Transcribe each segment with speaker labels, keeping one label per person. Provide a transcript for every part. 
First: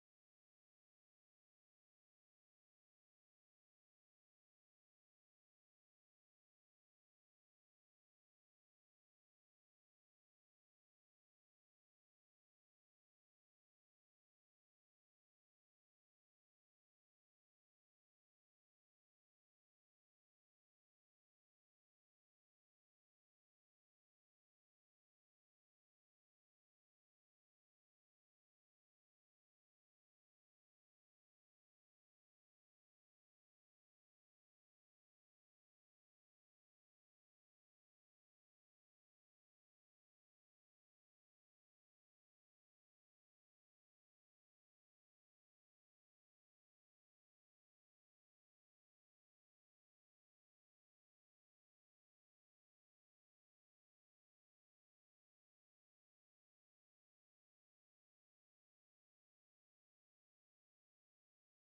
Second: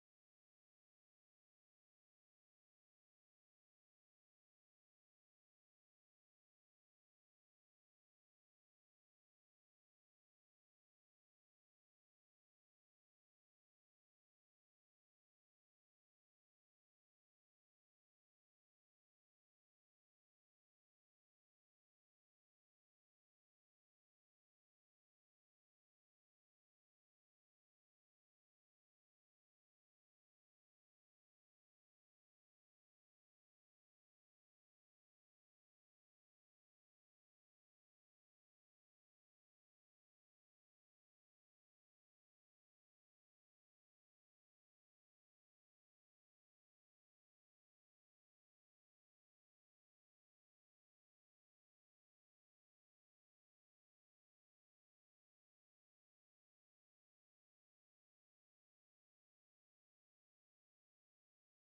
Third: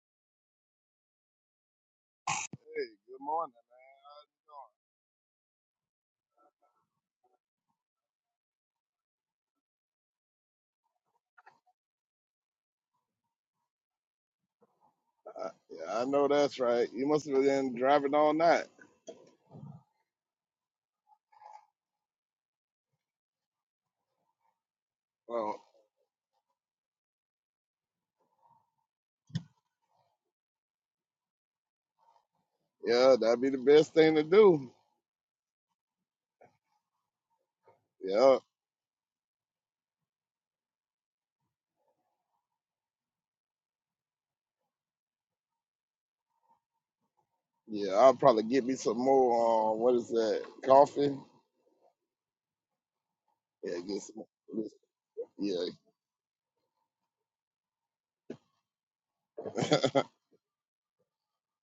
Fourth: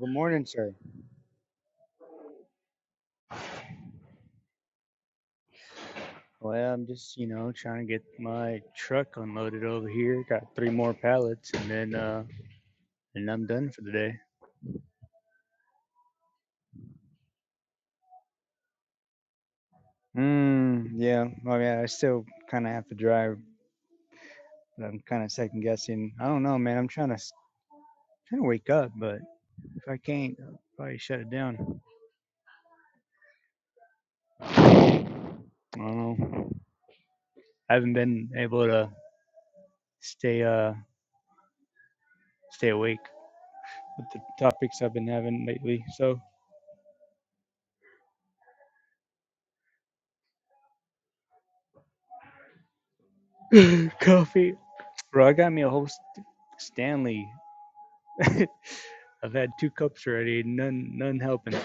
Speaker 1: Good morning, sir.
Speaker 2: Hey, good morning.
Speaker 1: Well, I'm just, you know, trying to get my truck unloaded over here. Got three more pallets, and then, uh, and I'm done for the day.
Speaker 2: Uh, yeah, I know that's right. You must have been driving all night.
Speaker 1: Mm, yeah. I mean, I still kind of have to drive. but I'm kind of
Speaker 2: Well,
Speaker 1: second guessing. I don't know, man. I'm trying to trying to wake up, but if I can't, I'll probably shut it down.
Speaker 2: yeah, that'd be the best thing to do.
Speaker 1: I don't know. I haven't been
Speaker 2: Yeah,
Speaker 1: able to stay uh stay awake with the topics I've been having lately. So
Speaker 2: yeah. I'll probably get me some more. Uh, what is that? Coffee. Yeah, get some.
Speaker 1: coffee,
Speaker 2: get
Speaker 1: bro. I got me a
Speaker 2: Yeah,
Speaker 1: whole st- Stanley I've had two cups already. None, none helping.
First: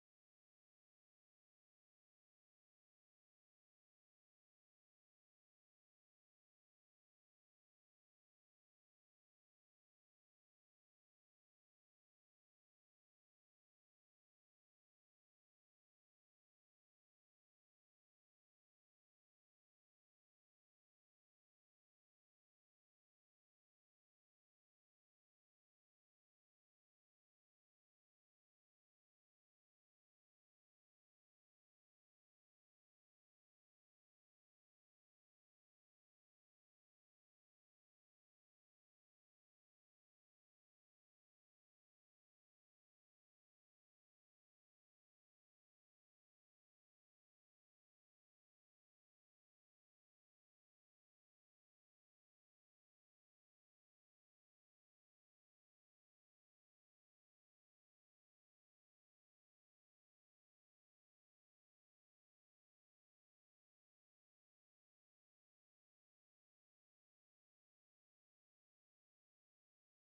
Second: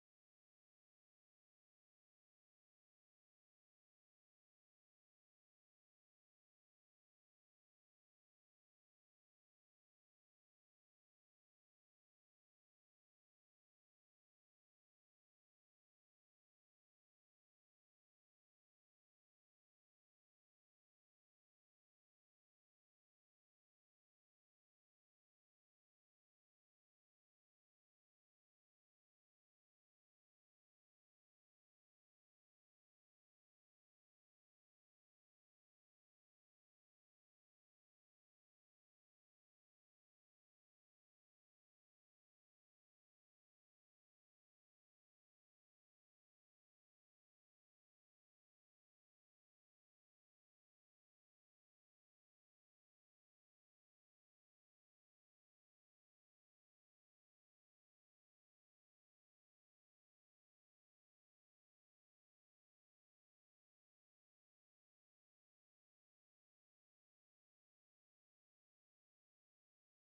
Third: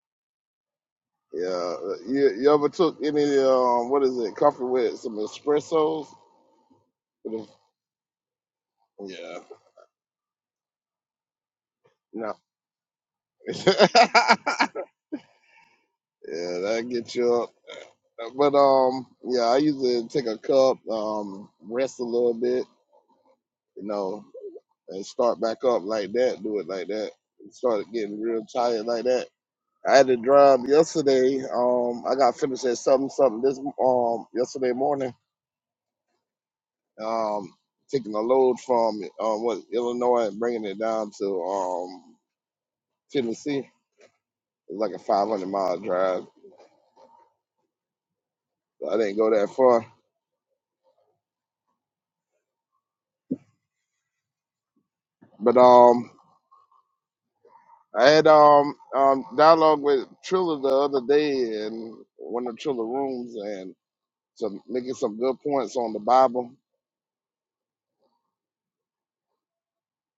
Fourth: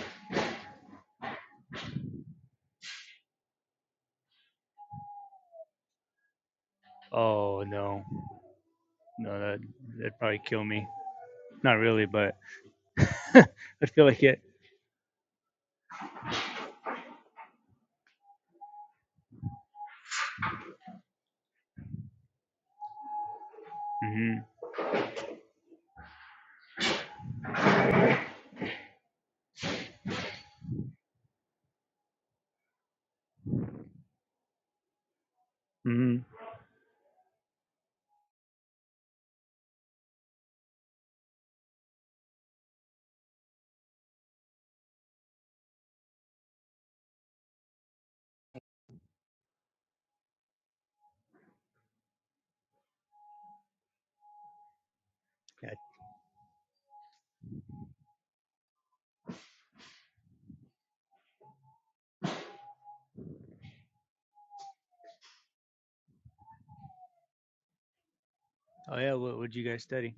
Speaker 2: yeah. You, you ever took any? Um, what is it? Coffee with some espressos?
Speaker 1: Oh no,
Speaker 2: Yeah.
Speaker 1: no, that that'd probably kill me. Not really,
Speaker 2: No.
Speaker 1: but
Speaker 2: yeah,
Speaker 1: I feel like it.
Speaker 2: that get you up. But um, yeah, I usually take a cup, um, rest a little bit, you know.
Speaker 1: hmm
Speaker 2: and start back up like that, do it like that. It started getting real tired like that. I had to drive yesterday. Um, I got finished at something something this um yesterday morning.
Speaker 1: hmm
Speaker 2: Um, taking a load from um what Illinois and bringing it down to um Tennessee. It was like a 500 mile drive. So I didn't go that far, but
Speaker 1: Yeah.
Speaker 2: um. I had um um dialogue with Triller the other day in one of Triller rooms and some making some good points on the Bible
Speaker 1: Oh yeah. What would you guys study?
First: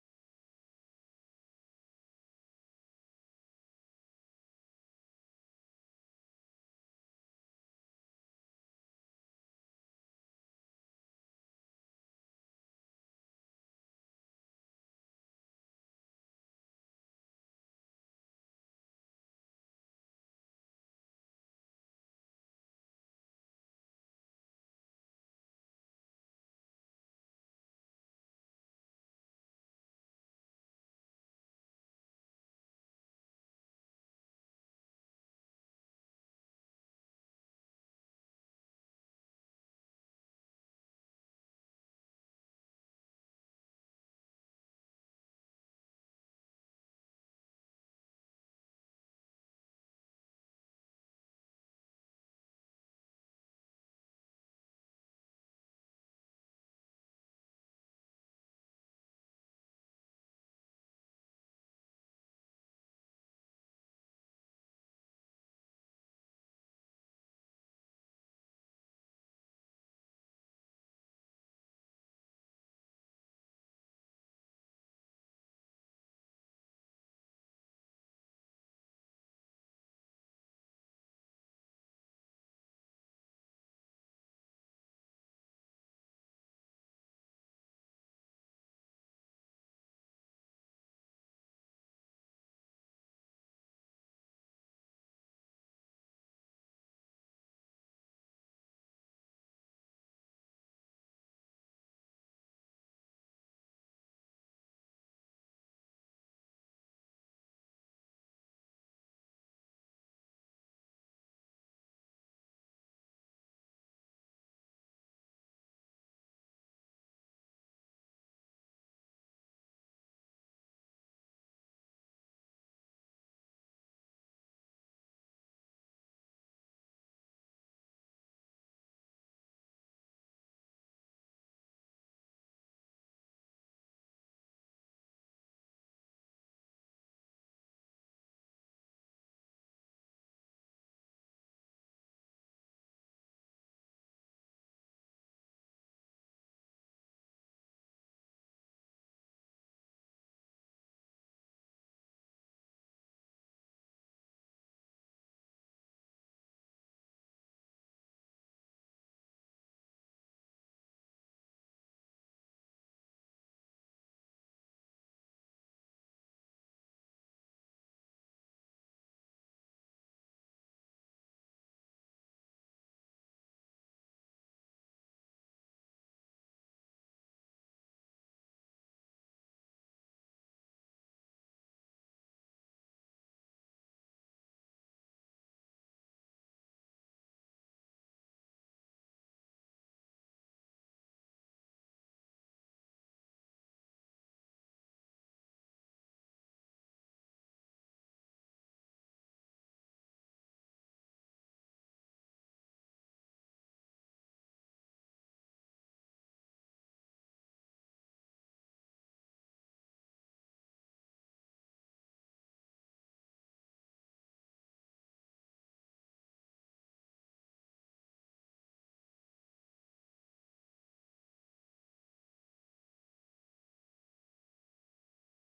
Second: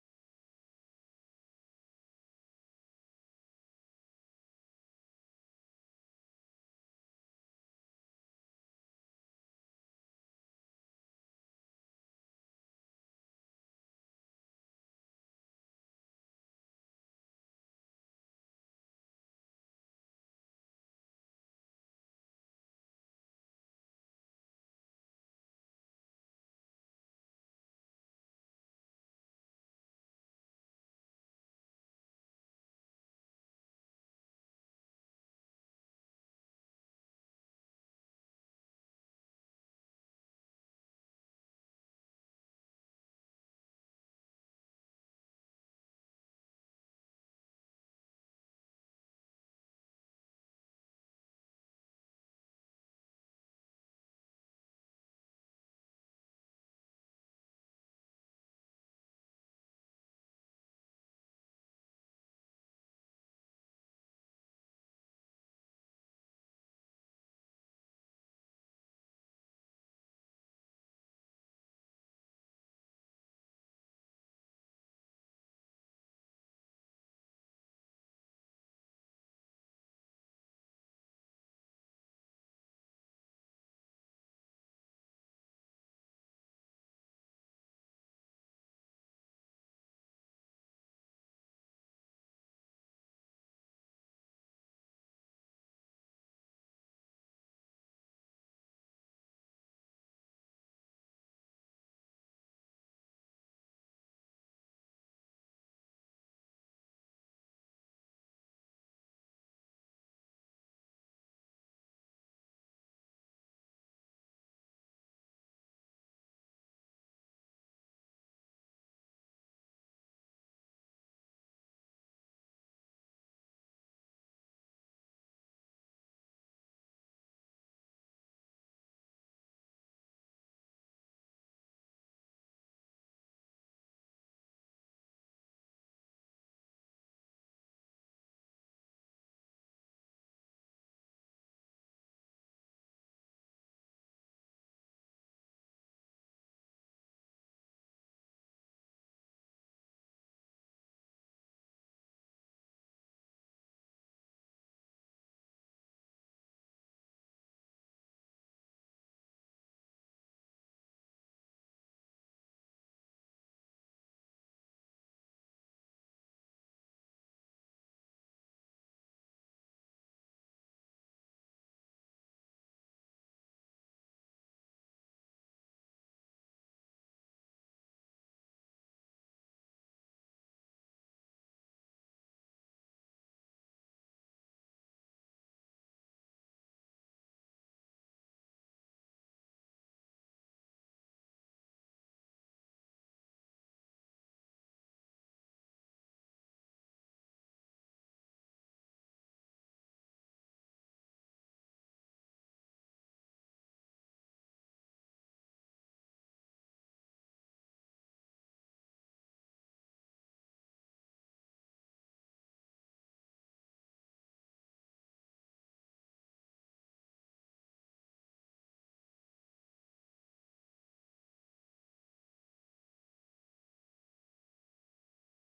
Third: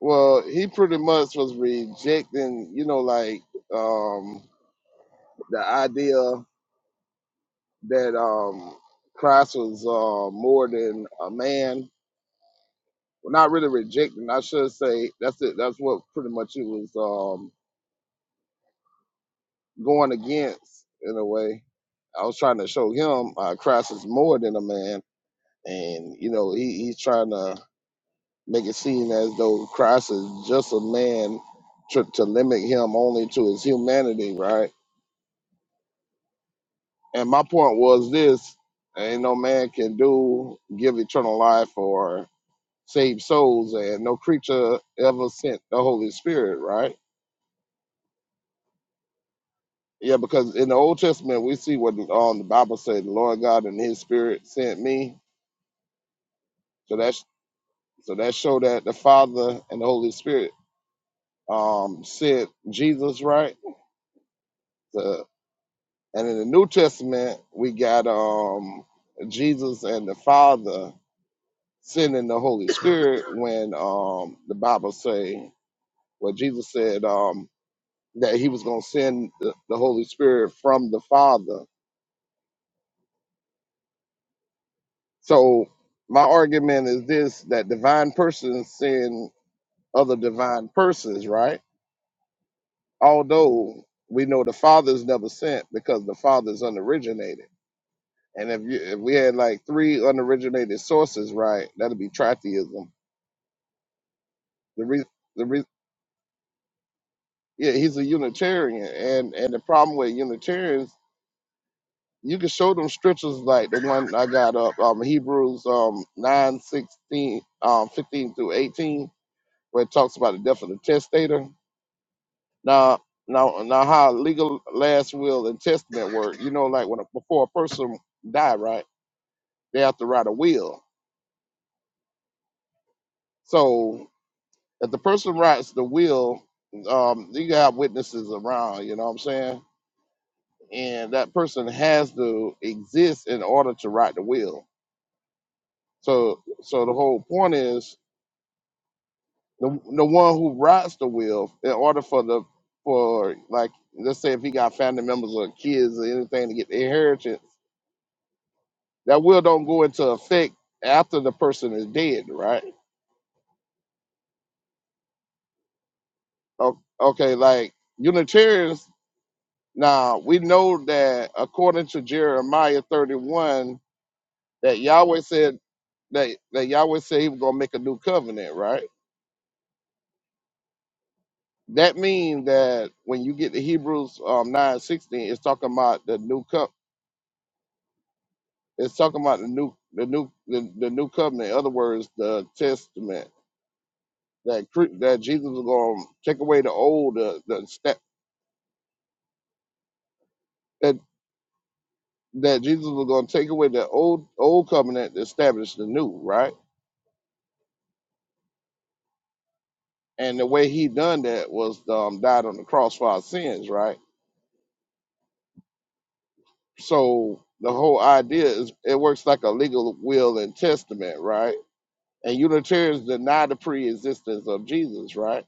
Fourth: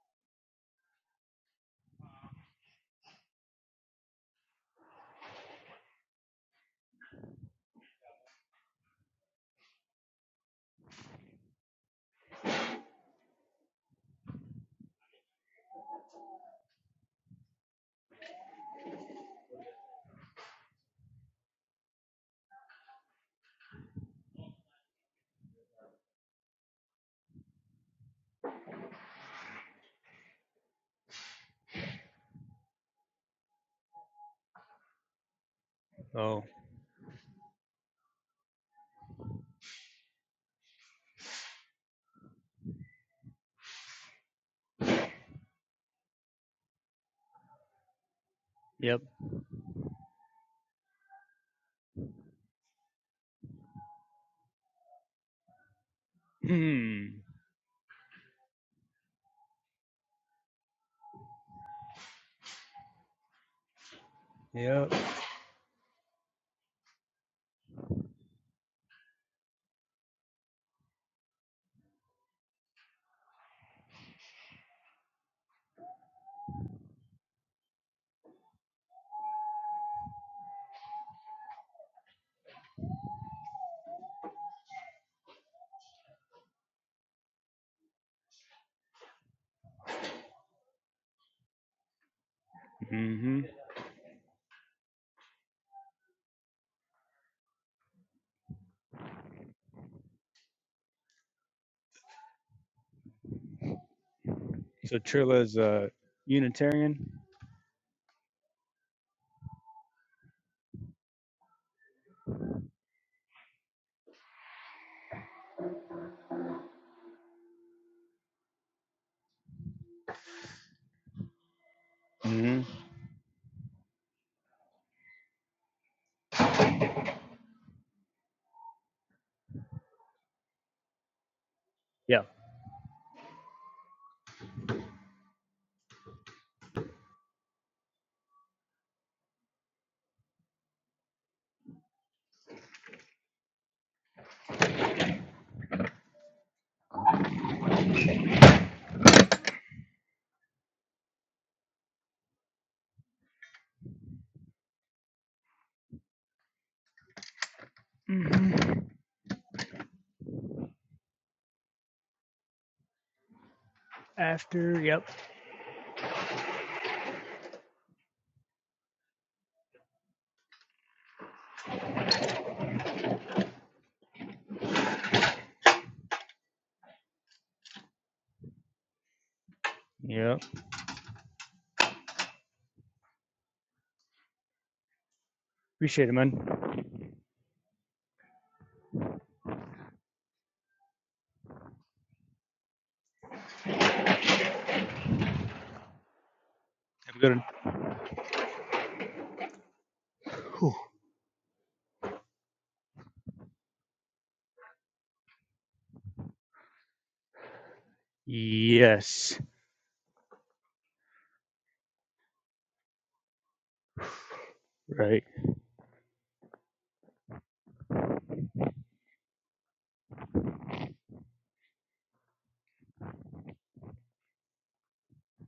Speaker 2: Well, he pretty much was rejecting, you know, like um, the idea that um, Christ was uh, more than a man. Well, not really rejecting. I should say that's it. That's what pretty much he was um, going against in a way. I was trying to show him uh, Christ is more than a man, and you know, he, he's trying to make it seem as though Christ is just a man to, to limit him only to his humanity, right?
Speaker 1: Oh,
Speaker 2: And my point was this: ain't no man can do give eternal life or save souls, and no creature ever sent the Holy Spirit, right?
Speaker 1: yep.
Speaker 2: Yeah, because in the Old Testament we see what um, the Bible said: the Lord God and His Spirit sent me. So
Speaker 1: Hmm.
Speaker 2: that's so that showed that the Father and the Holy Spirit um, sent Jesus, right?
Speaker 1: Yep.
Speaker 2: The, and in the New Testament we got um, Jesus and the Father sending the Holy Spirit when um the Bible say well Jesus said um that he was gonna send the, the Holy Spirit from the Father. So my argument is this that divine persons send other divine persons, right?
Speaker 1: hmm
Speaker 2: Although we know the Father's never sent because the Father's unoriginated. And if you if we had like three unoriginated sources, right, that'd be tritheism. The
Speaker 1: So
Speaker 2: re the
Speaker 1: Trilla's
Speaker 2: re
Speaker 1: a Unitarian.
Speaker 2: yeah, he's a Unitarian and and the problem with Unitarians you can show them scriptures like the one I got up, um, Hebrews um, 9 16 um, 15 through 18, where it talks about the death of the testator.
Speaker 1: hmm
Speaker 2: Now, now, now how legal last will and testament work, you know, like when a, before a person die, right, they have to write a will.
Speaker 1: Yeah.
Speaker 2: So if the person writes the will, um, you can have witnesses around, you know what I'm saying? And that person has to exist in order to write the will. So, so the whole point is the the one who rides the wheel in order for the for like let's say if he got family members or kids or anything to get the inheritance,
Speaker 1: hmm
Speaker 2: that will don't go into effect after the person is dead, right?
Speaker 1: After. Yep.
Speaker 2: O- Okay, like Unitarians now we know that according to Jeremiah thirty one that Yahweh said that, that Yahweh said he was gonna make a new covenant, right?
Speaker 1: Yep.
Speaker 2: That means that when you get to Hebrews um, nine sixteen, it's talking about
Speaker 1: Appreciate it,
Speaker 2: the
Speaker 1: man.
Speaker 2: new covenant It's talking about the new, the new, the, the new covenant. In other words, the testament that cre- that Jesus was going to take away the
Speaker 1: Have
Speaker 2: old,
Speaker 1: a good
Speaker 2: uh,
Speaker 1: one.
Speaker 2: the sta-
Speaker 1: Whew.
Speaker 2: that that Jesus was going to take away the old old covenant, to establish the new, right?
Speaker 1: Yes.
Speaker 2: And the way he done that was um, died on the cross for our sins, right?
Speaker 1: Right.
Speaker 2: So the whole idea is it works like a legal will and testament, right? And Unitarians deny the pre-existence of Jesus, right?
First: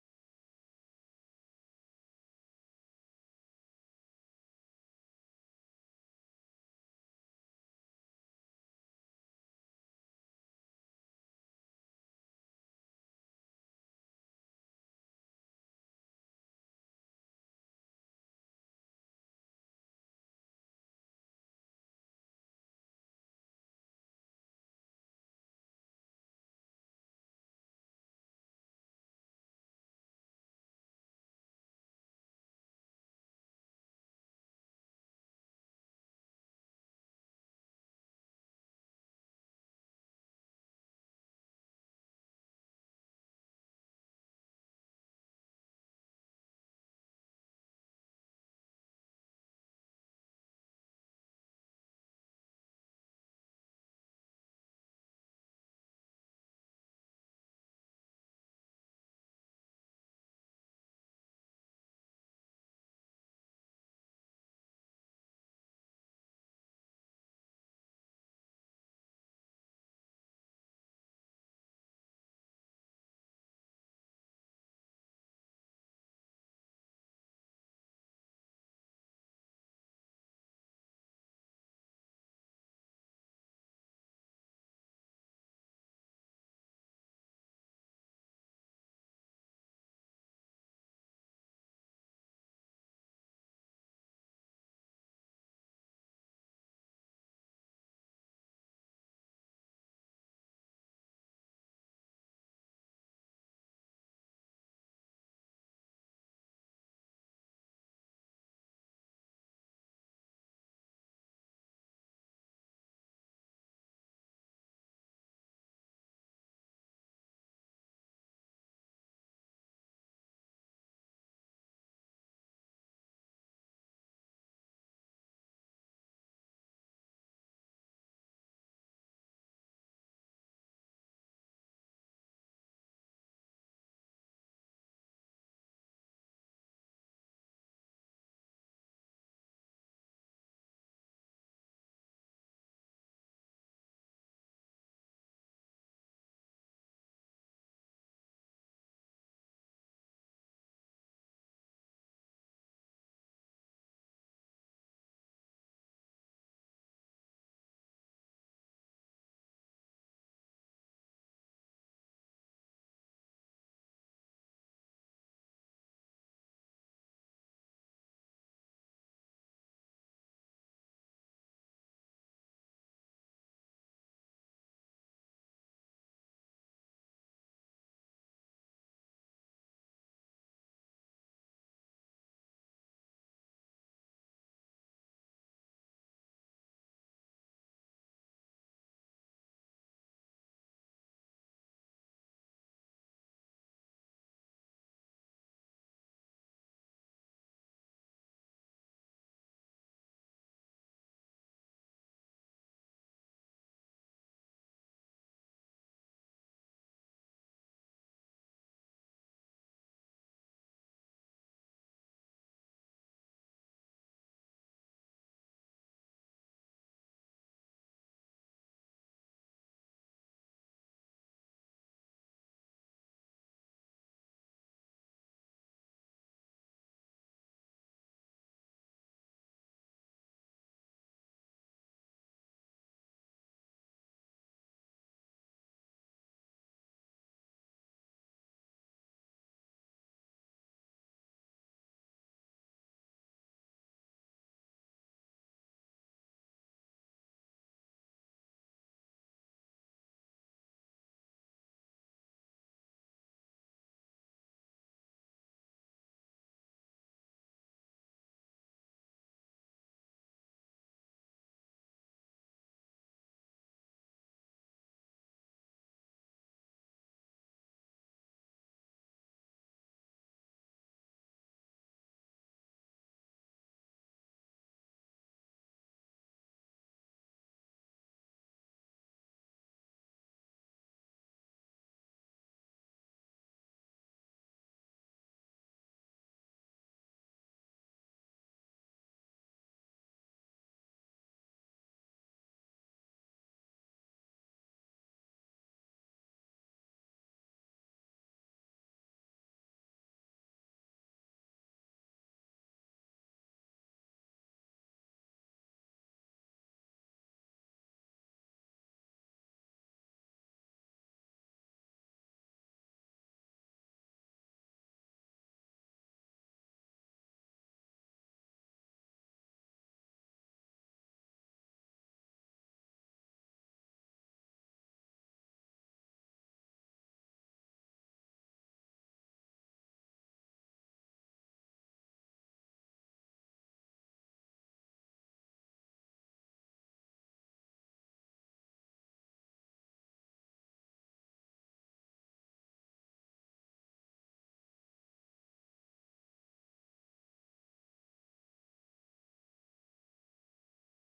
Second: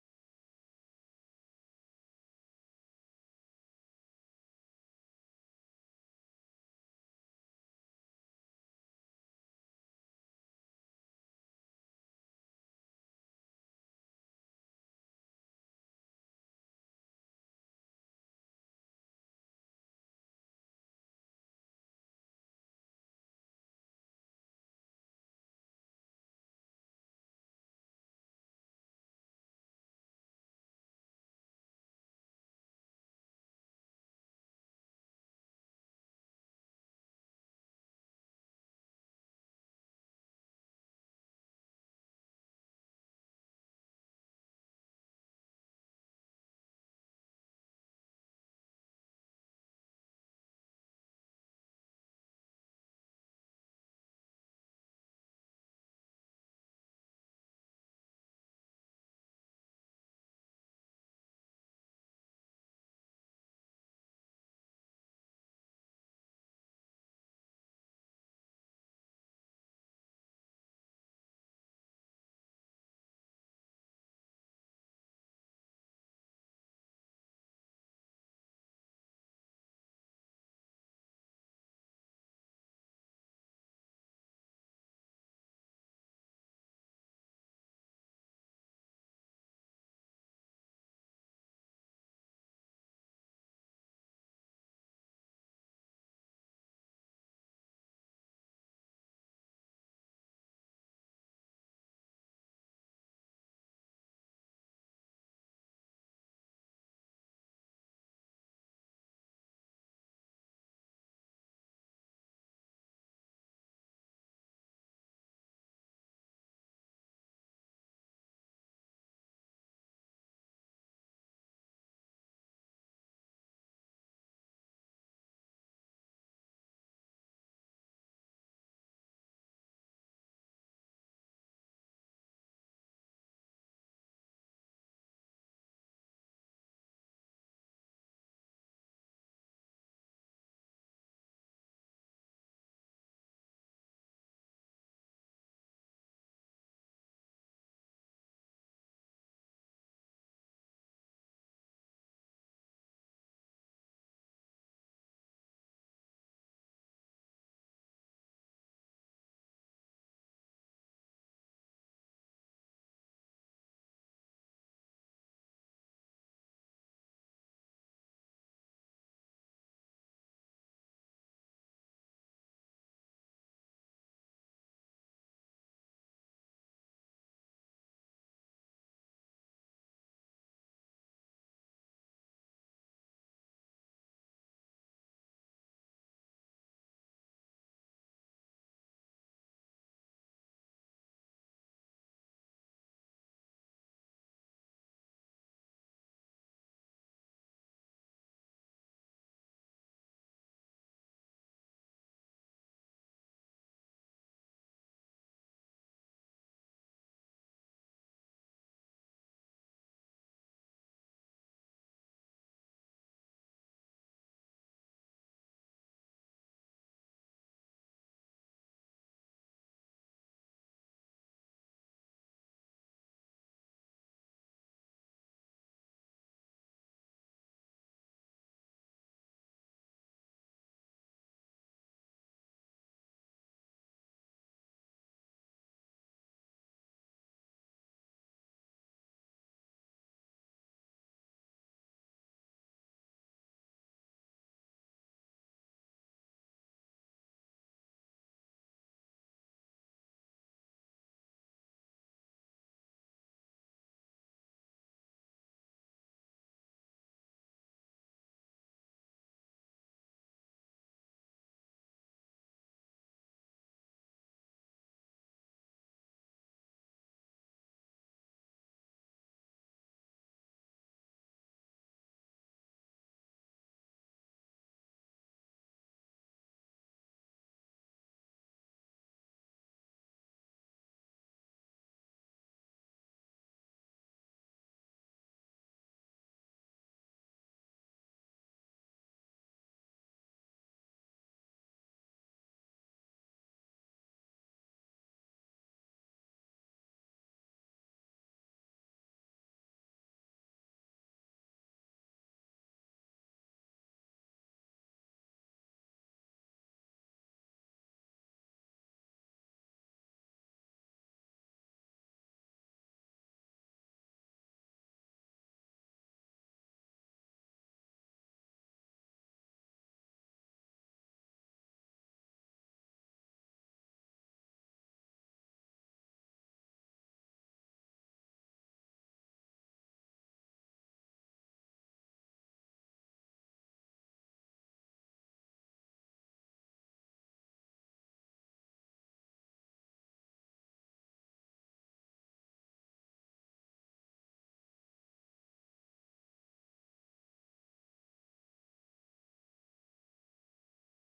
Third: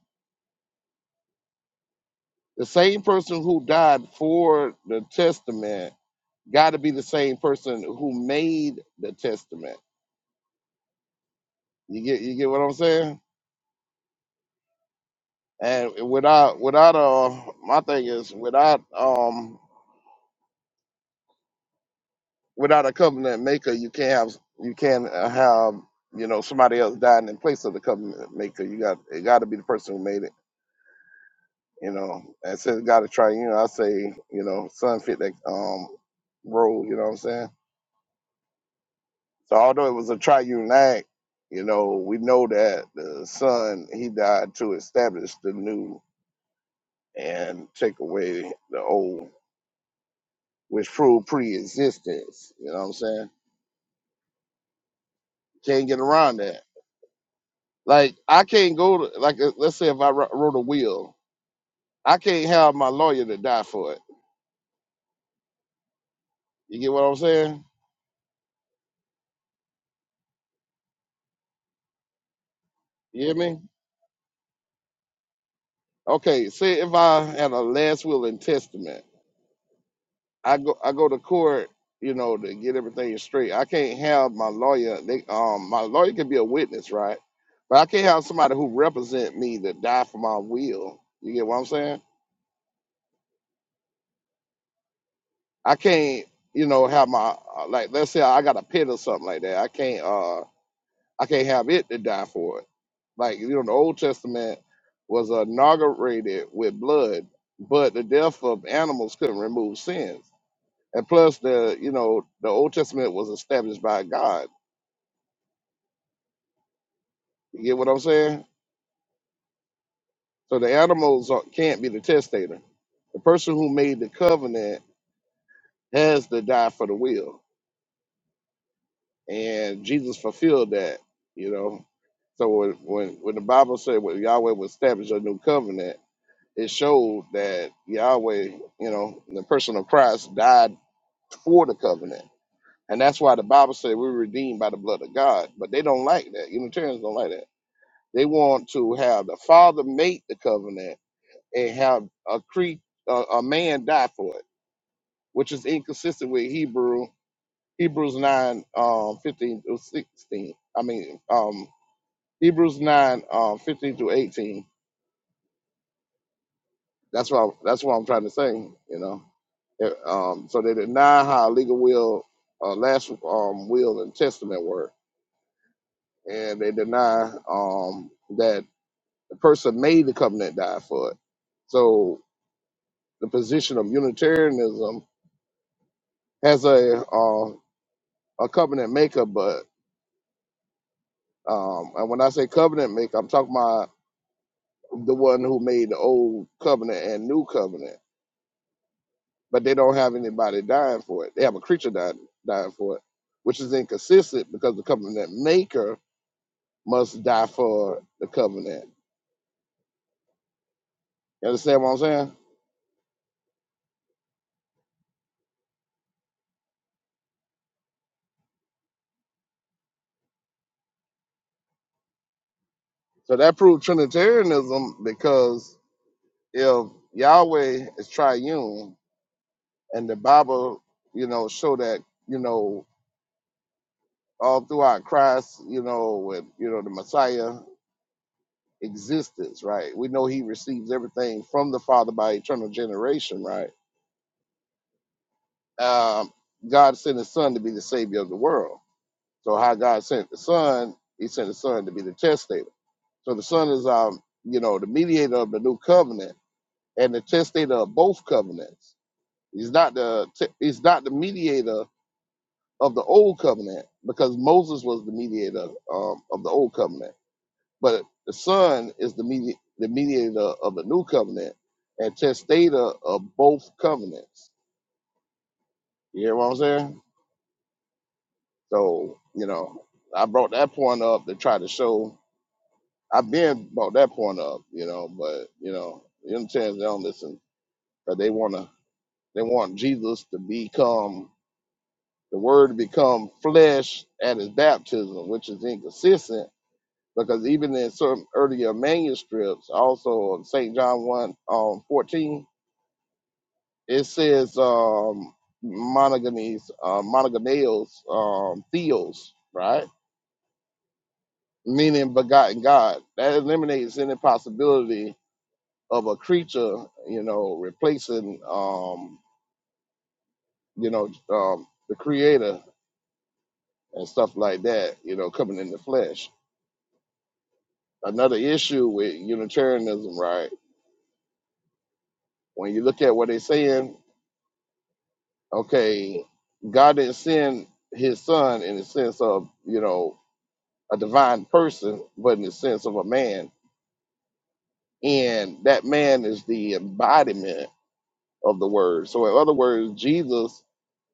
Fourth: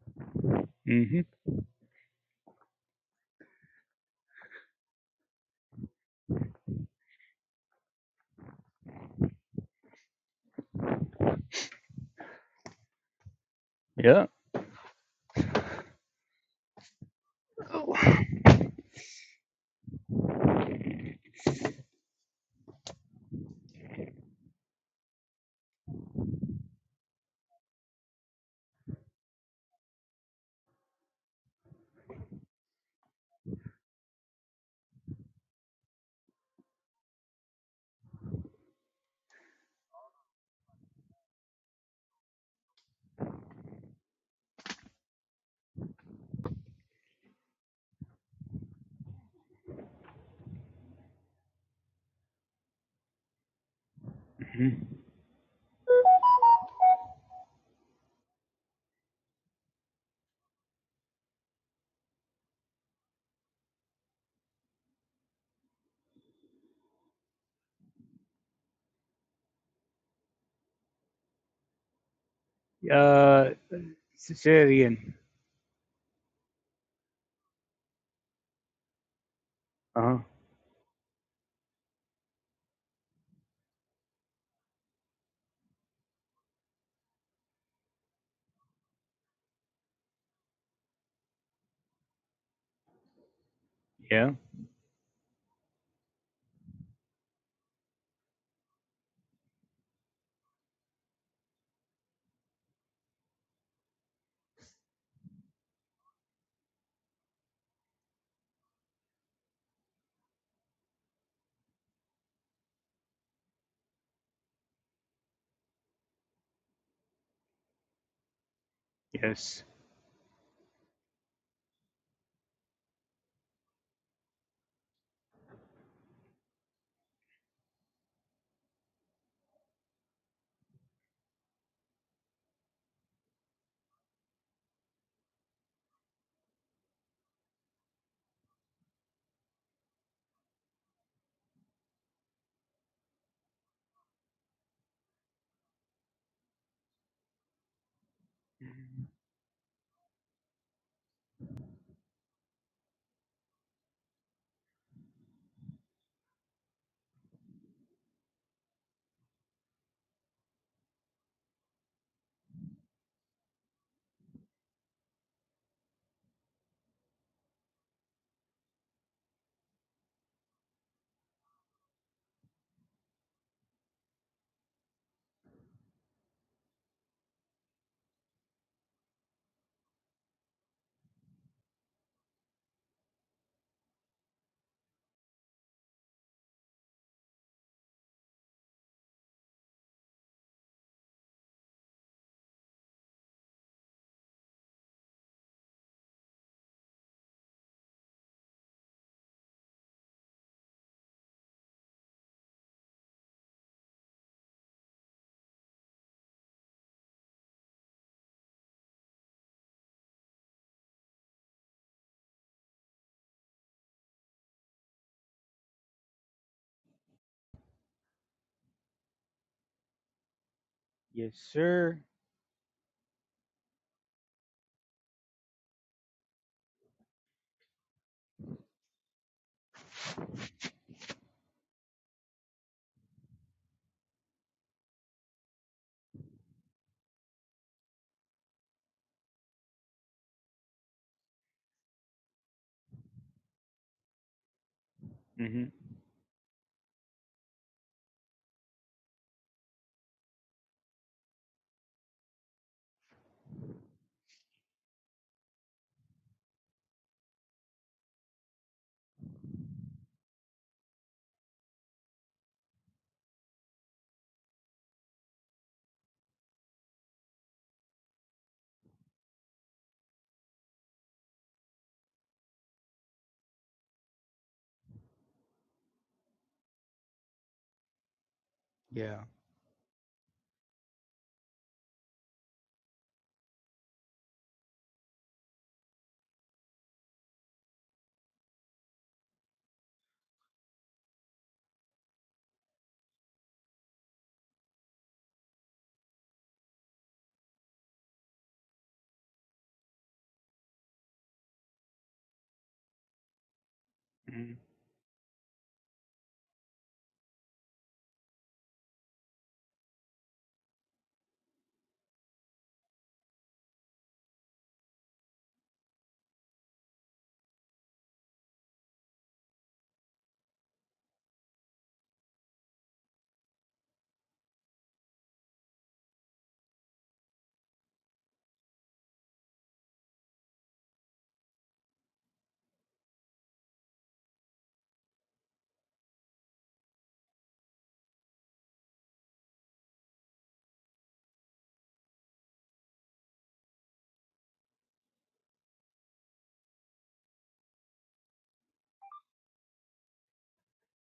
Speaker 1: hmm
Speaker 2: The same person who died for the testament got to be the same person who made the testament. You get you get what I'm saying?
Speaker 1: Yeah.
Speaker 2: And without without uh my
Speaker 1: Oh.
Speaker 2: thing is without um without a covenant maker, you can't have you can't uh, have you know somebody else dying in place of the covenant maker. You got it got to be the person who made it. You know, and since God is triune, I say you know son fit that um role. You know what I'm saying? So although it was a triune act, you know, we know that the Son he died to establish the new and take away the old, which proved pre-existence. You know what I'm saying?
Speaker 1: Mm-hmm.
Speaker 2: Can't get around that. Like I can't go to like uh, let's say if I wr- wrote a will, I can't have my lawyer to die for it. You get what I'm saying? You hear
Speaker 1: Uh,
Speaker 2: me?
Speaker 1: cesarean.
Speaker 2: Okay. Say if I had a last will and testament.
Speaker 1: Uh huh.
Speaker 2: I go I go to court, you know, to get everything straight. I can't have my lawyer. They um my lawyer can be a witness, right? But I can't have somebody who represent me to die for my will. You get what I'm saying?
Speaker 1: Yeah.
Speaker 2: I can't, you know, have my uh, like let's say I got a pit or something like that. I can't uh I can't have it to die for it. Like you know, the Old Testament was inaugurated with blood, but the death of animals couldn't remove sins. And plus, the you know, the Old Testament was established by God. You get what I'm saying?
Speaker 1: Yes.
Speaker 2: So the animals are, can't be the testator. The person who made the covenant has to die for the will, and Jesus fulfilled that. You know, so when when, when the Bible said when Yahweh would establish a new covenant, it showed that Yahweh, you know, the person of Christ died for the covenant, and that's why the Bible said we're redeemed by the blood of God. But they don't like that. Unitarians don't like that. They want to
Speaker 1: Mhm.
Speaker 2: have the Father make the covenant and have a cre a, a man die for it, which is inconsistent with Hebrew Hebrews nine um, fifteen through sixteen. I mean um, Hebrews nine um, fifteen through eighteen. That's what I, that's what I'm trying to say. You know, Yeah, um, so they deny how legal will uh, last um, will and testament were, and they deny um, that the person made the covenant die for it. So the position of Unitarianism has a uh, a covenant maker, but um, and when I say covenant maker, I'm talking about the one who made the old covenant and new covenant. But they don't have anybody dying for it. They have a creature dying, dying for it, which is inconsistent because the covenant maker must die for the covenant. You understand what I'm saying?
Speaker 1: Yes, sir.
Speaker 2: So that proved Trinitarianism because if Yahweh is triune and the Bible, you know, show that, you know, all throughout Christ, you know, with you know the Messiah. existence, right? We know he receives everything from the Father by eternal generation, right?
Speaker 1: Mm-hmm.
Speaker 2: Um, God sent his son to be the savior of the world. So how God sent the son, he sent the son to be the testator. So the son is um, you know, the mediator of the new covenant and the testator of both covenants. He's not the te- he's not the mediator of the old covenant because Moses was the mediator um, of the old covenant But the Son is the, medi- the mediator of the new covenant and testator of both covenants. You hear what I'm saying?
Speaker 1: Yeah.
Speaker 2: So, you know, I brought that point up to try to show, I've been brought that point up, you know, but, you know, the understand they don't listen but they want to, they want Jesus to become, the word to become flesh at his baptism, which is inconsistent because even in certain earlier manuscripts, also of St. John 1 um, 14, It
Speaker 1: hmm
Speaker 2: says um, monogamies, uh, monogameos, um, theos, right? Meaning begotten God. That eliminates any possibility of a creature, you know, replacing, um, you know, um, the creator and stuff like that, you know, coming in the flesh. Another issue with Unitarianism, right? When you look at what they're saying, okay, God didn't send his son in the sense of, you know, a divine person, but in the sense of a man. And that man is the embodiment of the word. So, in other words, Jesus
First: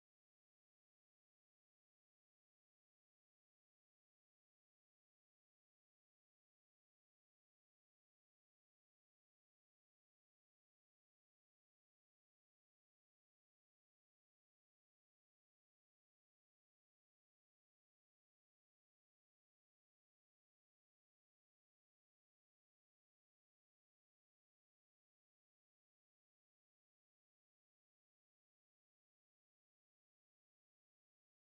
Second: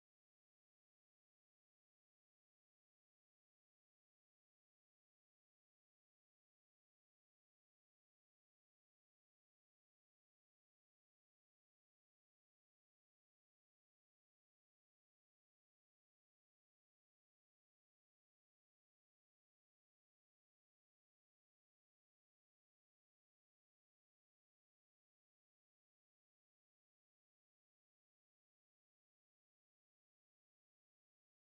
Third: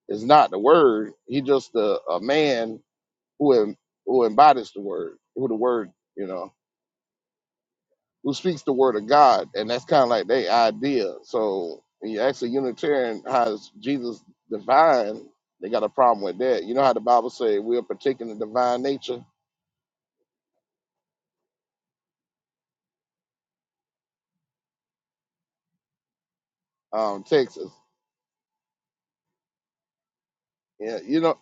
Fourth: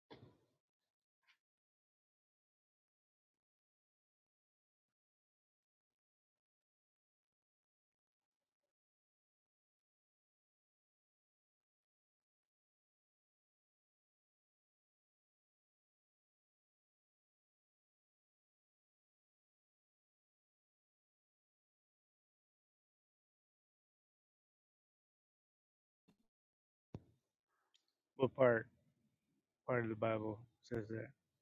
Speaker 2: is not the word, he just a, a man who, em- who embodies the word, who the word, you know, who speaks the word of God. And that's kind of like their idea. So, when you ask a Unitarian, how is Jesus divine? They got a problem with that. You know how the Bible say we are partaking the divine nature? Um, Texas.
Speaker 1: What part part of the Bible says
Speaker 2: Yeah,
Speaker 1: that?
Speaker 2: you know.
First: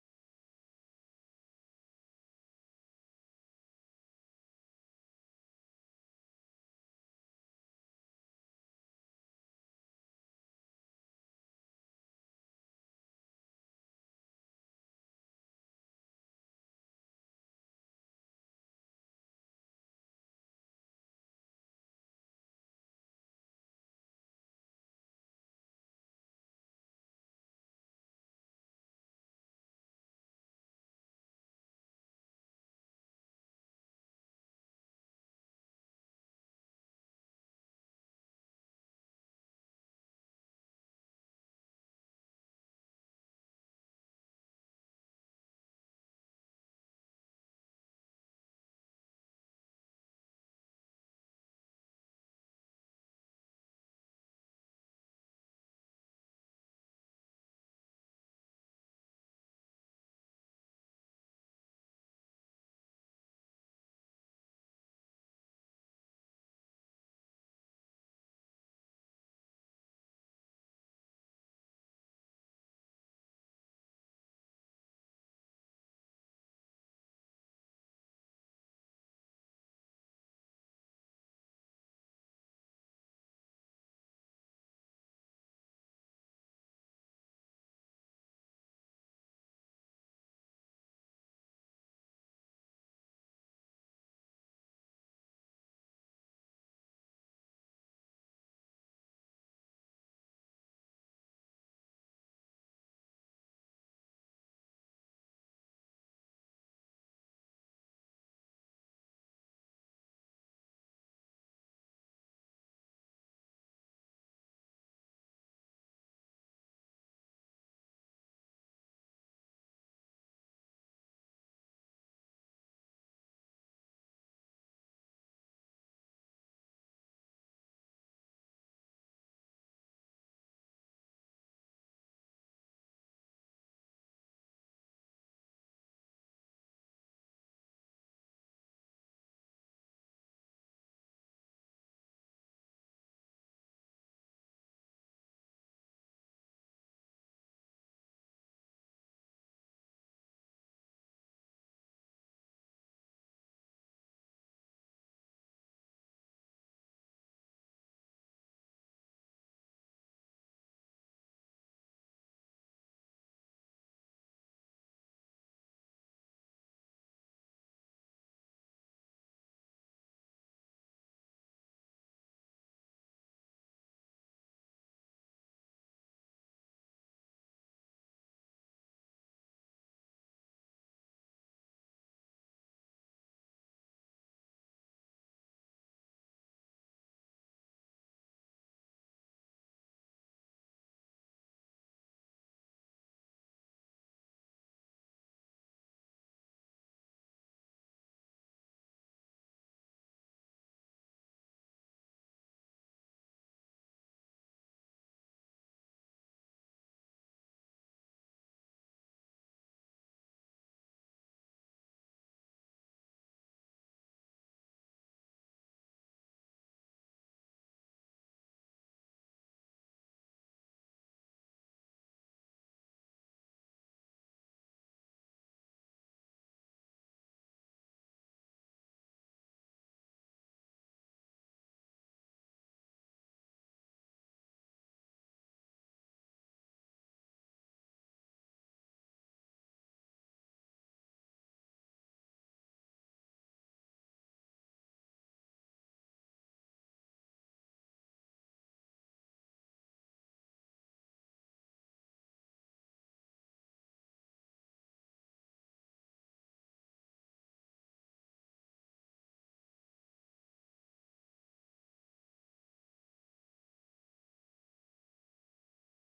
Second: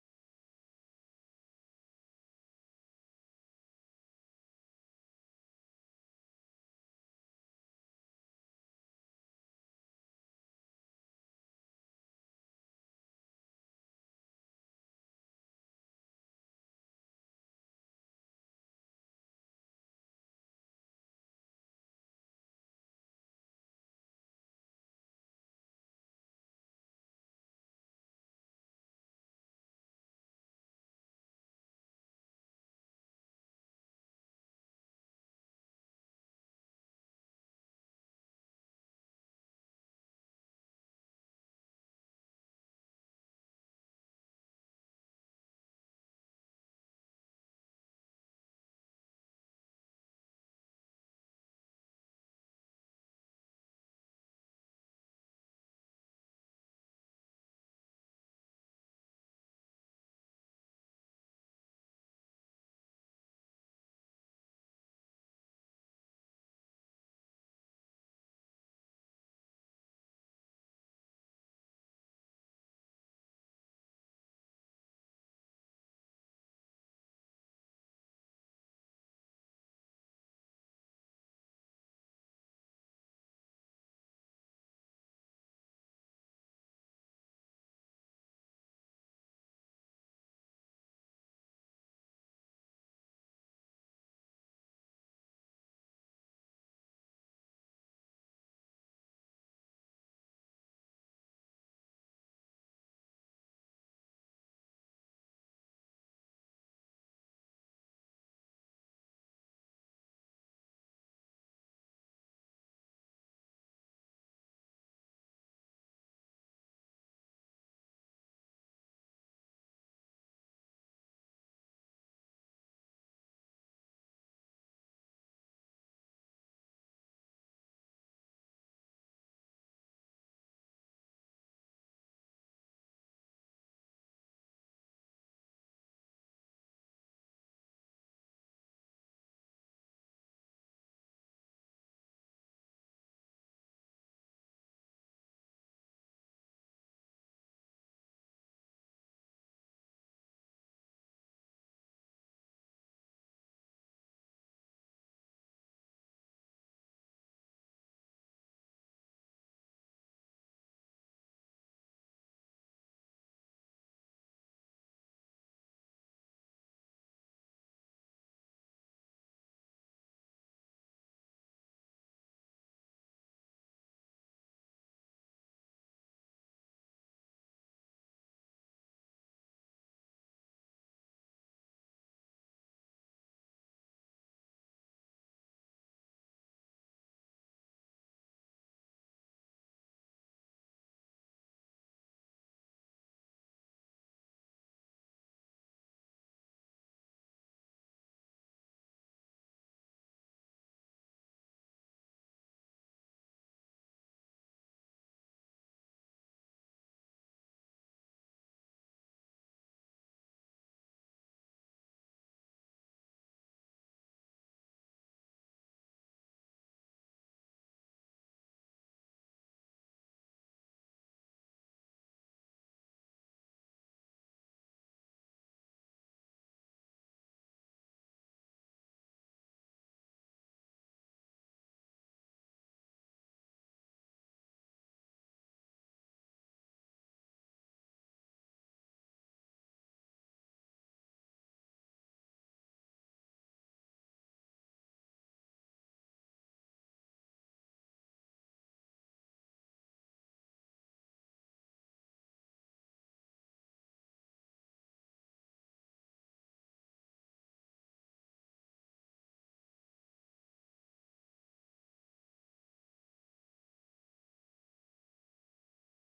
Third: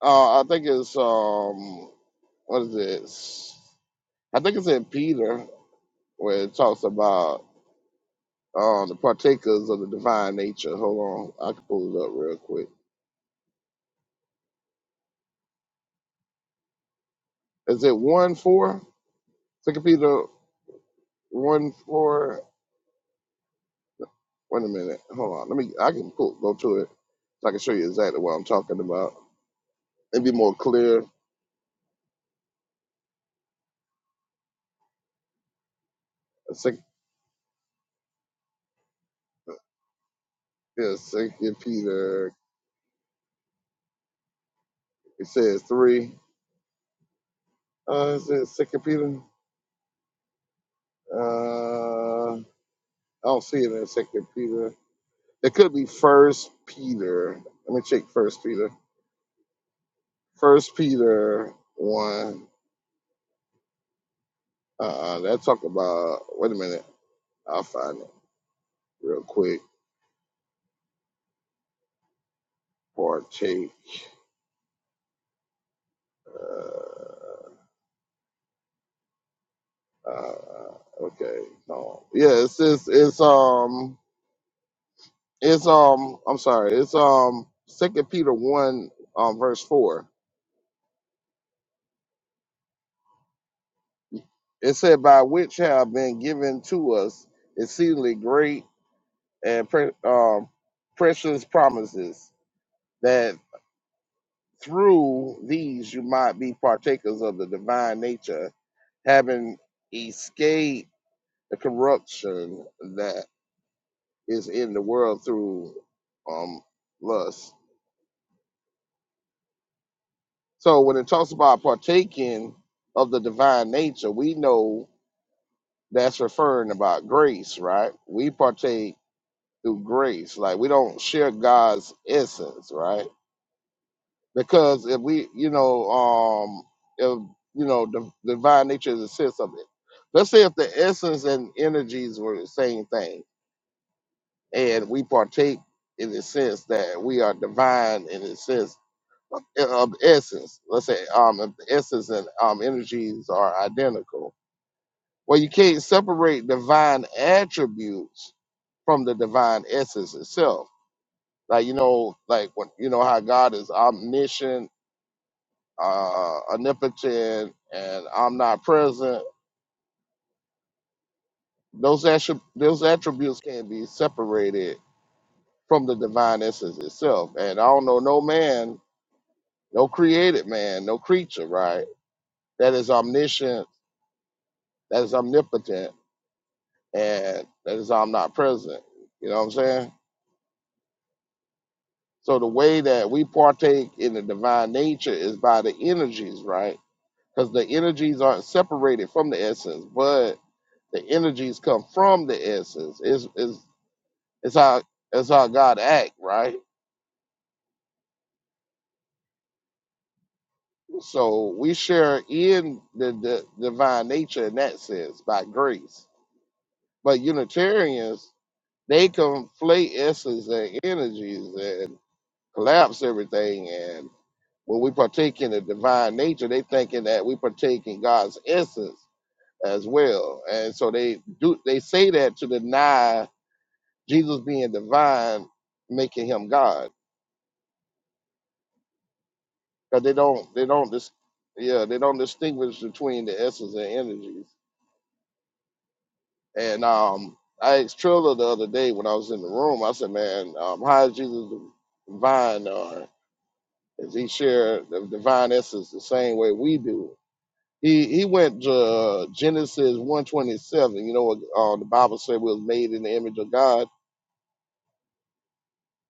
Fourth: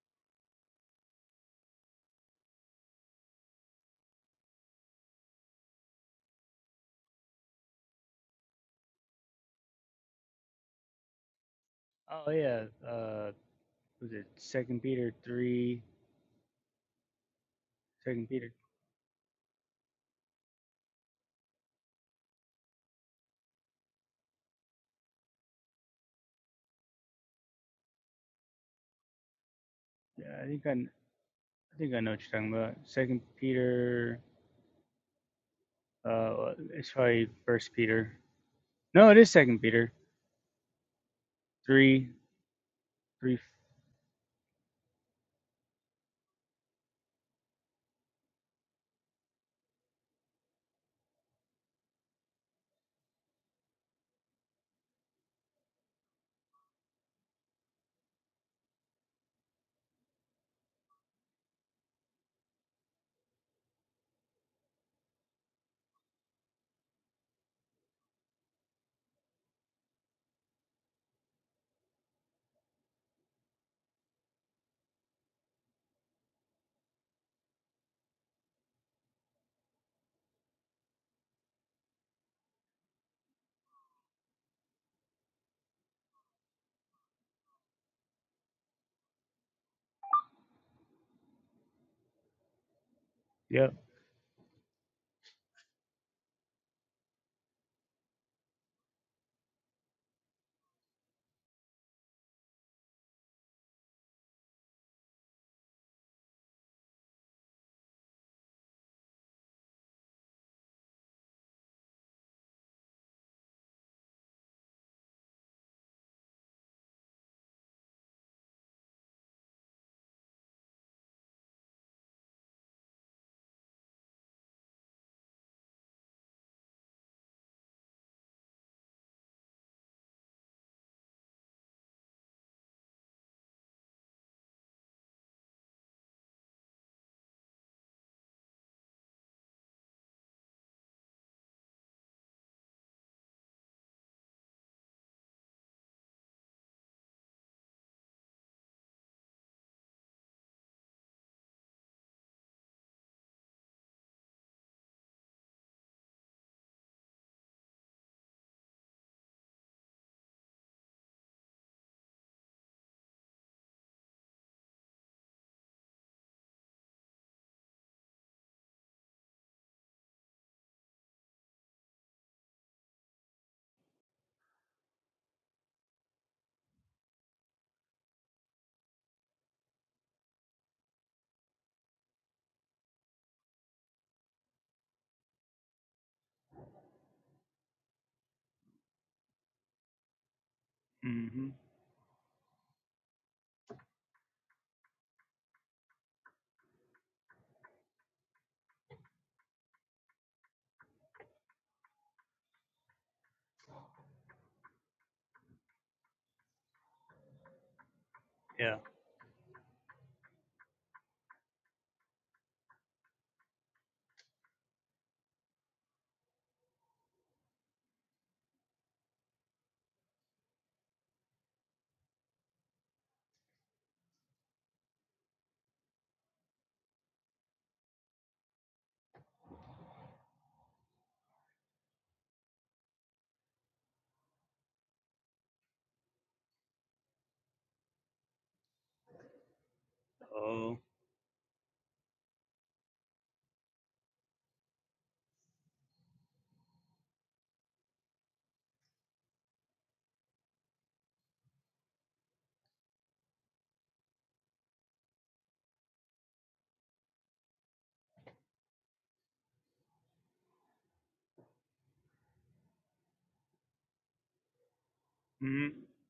Speaker 2: Uh, I think it's um, what is this? I think it's in Peter where it talks about um the partakers of the divine nature. Hold on, I can pull it up
Speaker 1: Oh
Speaker 2: real
Speaker 1: yeah.
Speaker 2: quick.
Speaker 1: Uh, was it Second Peter three?
Speaker 2: Is it
Speaker 1: Second
Speaker 2: one
Speaker 1: Peter.
Speaker 2: four? Second Peter one four. Wait a minute. Hold on. Let me. I can pull go to it. So I can show you exactly what I'm talking about. It'd be
Speaker 1: Yeah, I
Speaker 2: more
Speaker 1: think I, kn-
Speaker 2: clear.
Speaker 1: I think I know what you're talking about. Second Peter. Uh,
Speaker 2: Second,
Speaker 1: it's probably First Peter. No, it is Second Peter
Speaker 2: yeah, Second
Speaker 1: three
Speaker 2: Peter.
Speaker 1: three.
Speaker 2: It says three. Uh, is it Second Peter? Uh, I don't see it in Second Peter. It could be First Peter. Let me check First Peter. First Peter one. Uh, that talk about. Wait a minute. I'll find it real quick. Partake. Uh, uh, okay. No. Yeah. It's it's it's um it's um I'm sorry. It's um Second Peter one um verse four.
Speaker 1: Yep.
Speaker 2: It said, "By which have been given to us exceedingly great." and pre- um, precious promises that through these you might be partakers of the divine nature, having escaped the corruption that is in the world through um, lust. So when it talks about partaking of the divine nature, we know that's referring about grace, right? We partake through grace, like we don't share God's essence, right? because if we, you know, um, if you know, the the divine nature is a sense of it. Let's say if the essence and energies were the same thing, and we partake in the sense that we are divine in the sense of, of essence. Let's say um, if the essence and um, energies are identical, well, you can't separate divine attributes from the divine essence itself. Like you know, like when you know how God is omniscient uh, omnipotent, and I'm not present. Those attri- those attributes can be separated from the divine essence itself. And I don't know no man, no created man, no creature, right? That is omniscient, that is omnipotent, and that is omnipresent. You know what I'm saying?
Speaker 1: Mm-hmm.
Speaker 2: So the way that we partake in the divine nature is by the energies, right? Because the energies aren't separated from the essence, but the energies come from the essence. Is is It's how it's how God act, right?
Speaker 1: Yeah.
Speaker 2: So we share in the, the divine nature in that sense by grace. But Unitarians, they conflate essence and energies and collapse everything. And when we partake in the divine nature, they thinking that we partake in God's essence as well. And so they do they say that to deny Jesus being divine, making him God because they don't they
Speaker 1: Oh.
Speaker 2: don't dis- yeah they don't distinguish between the essence and energies. And um, I asked Trilla the other day when I was in the room. I said, "Man, um, how is Jesus divine? Or does he share the divine essence the same way we do?" He he went to uh, Genesis one twenty seven. You know, uh, the Bible said we was made in the image of God.
Speaker 1: Mm-hmm.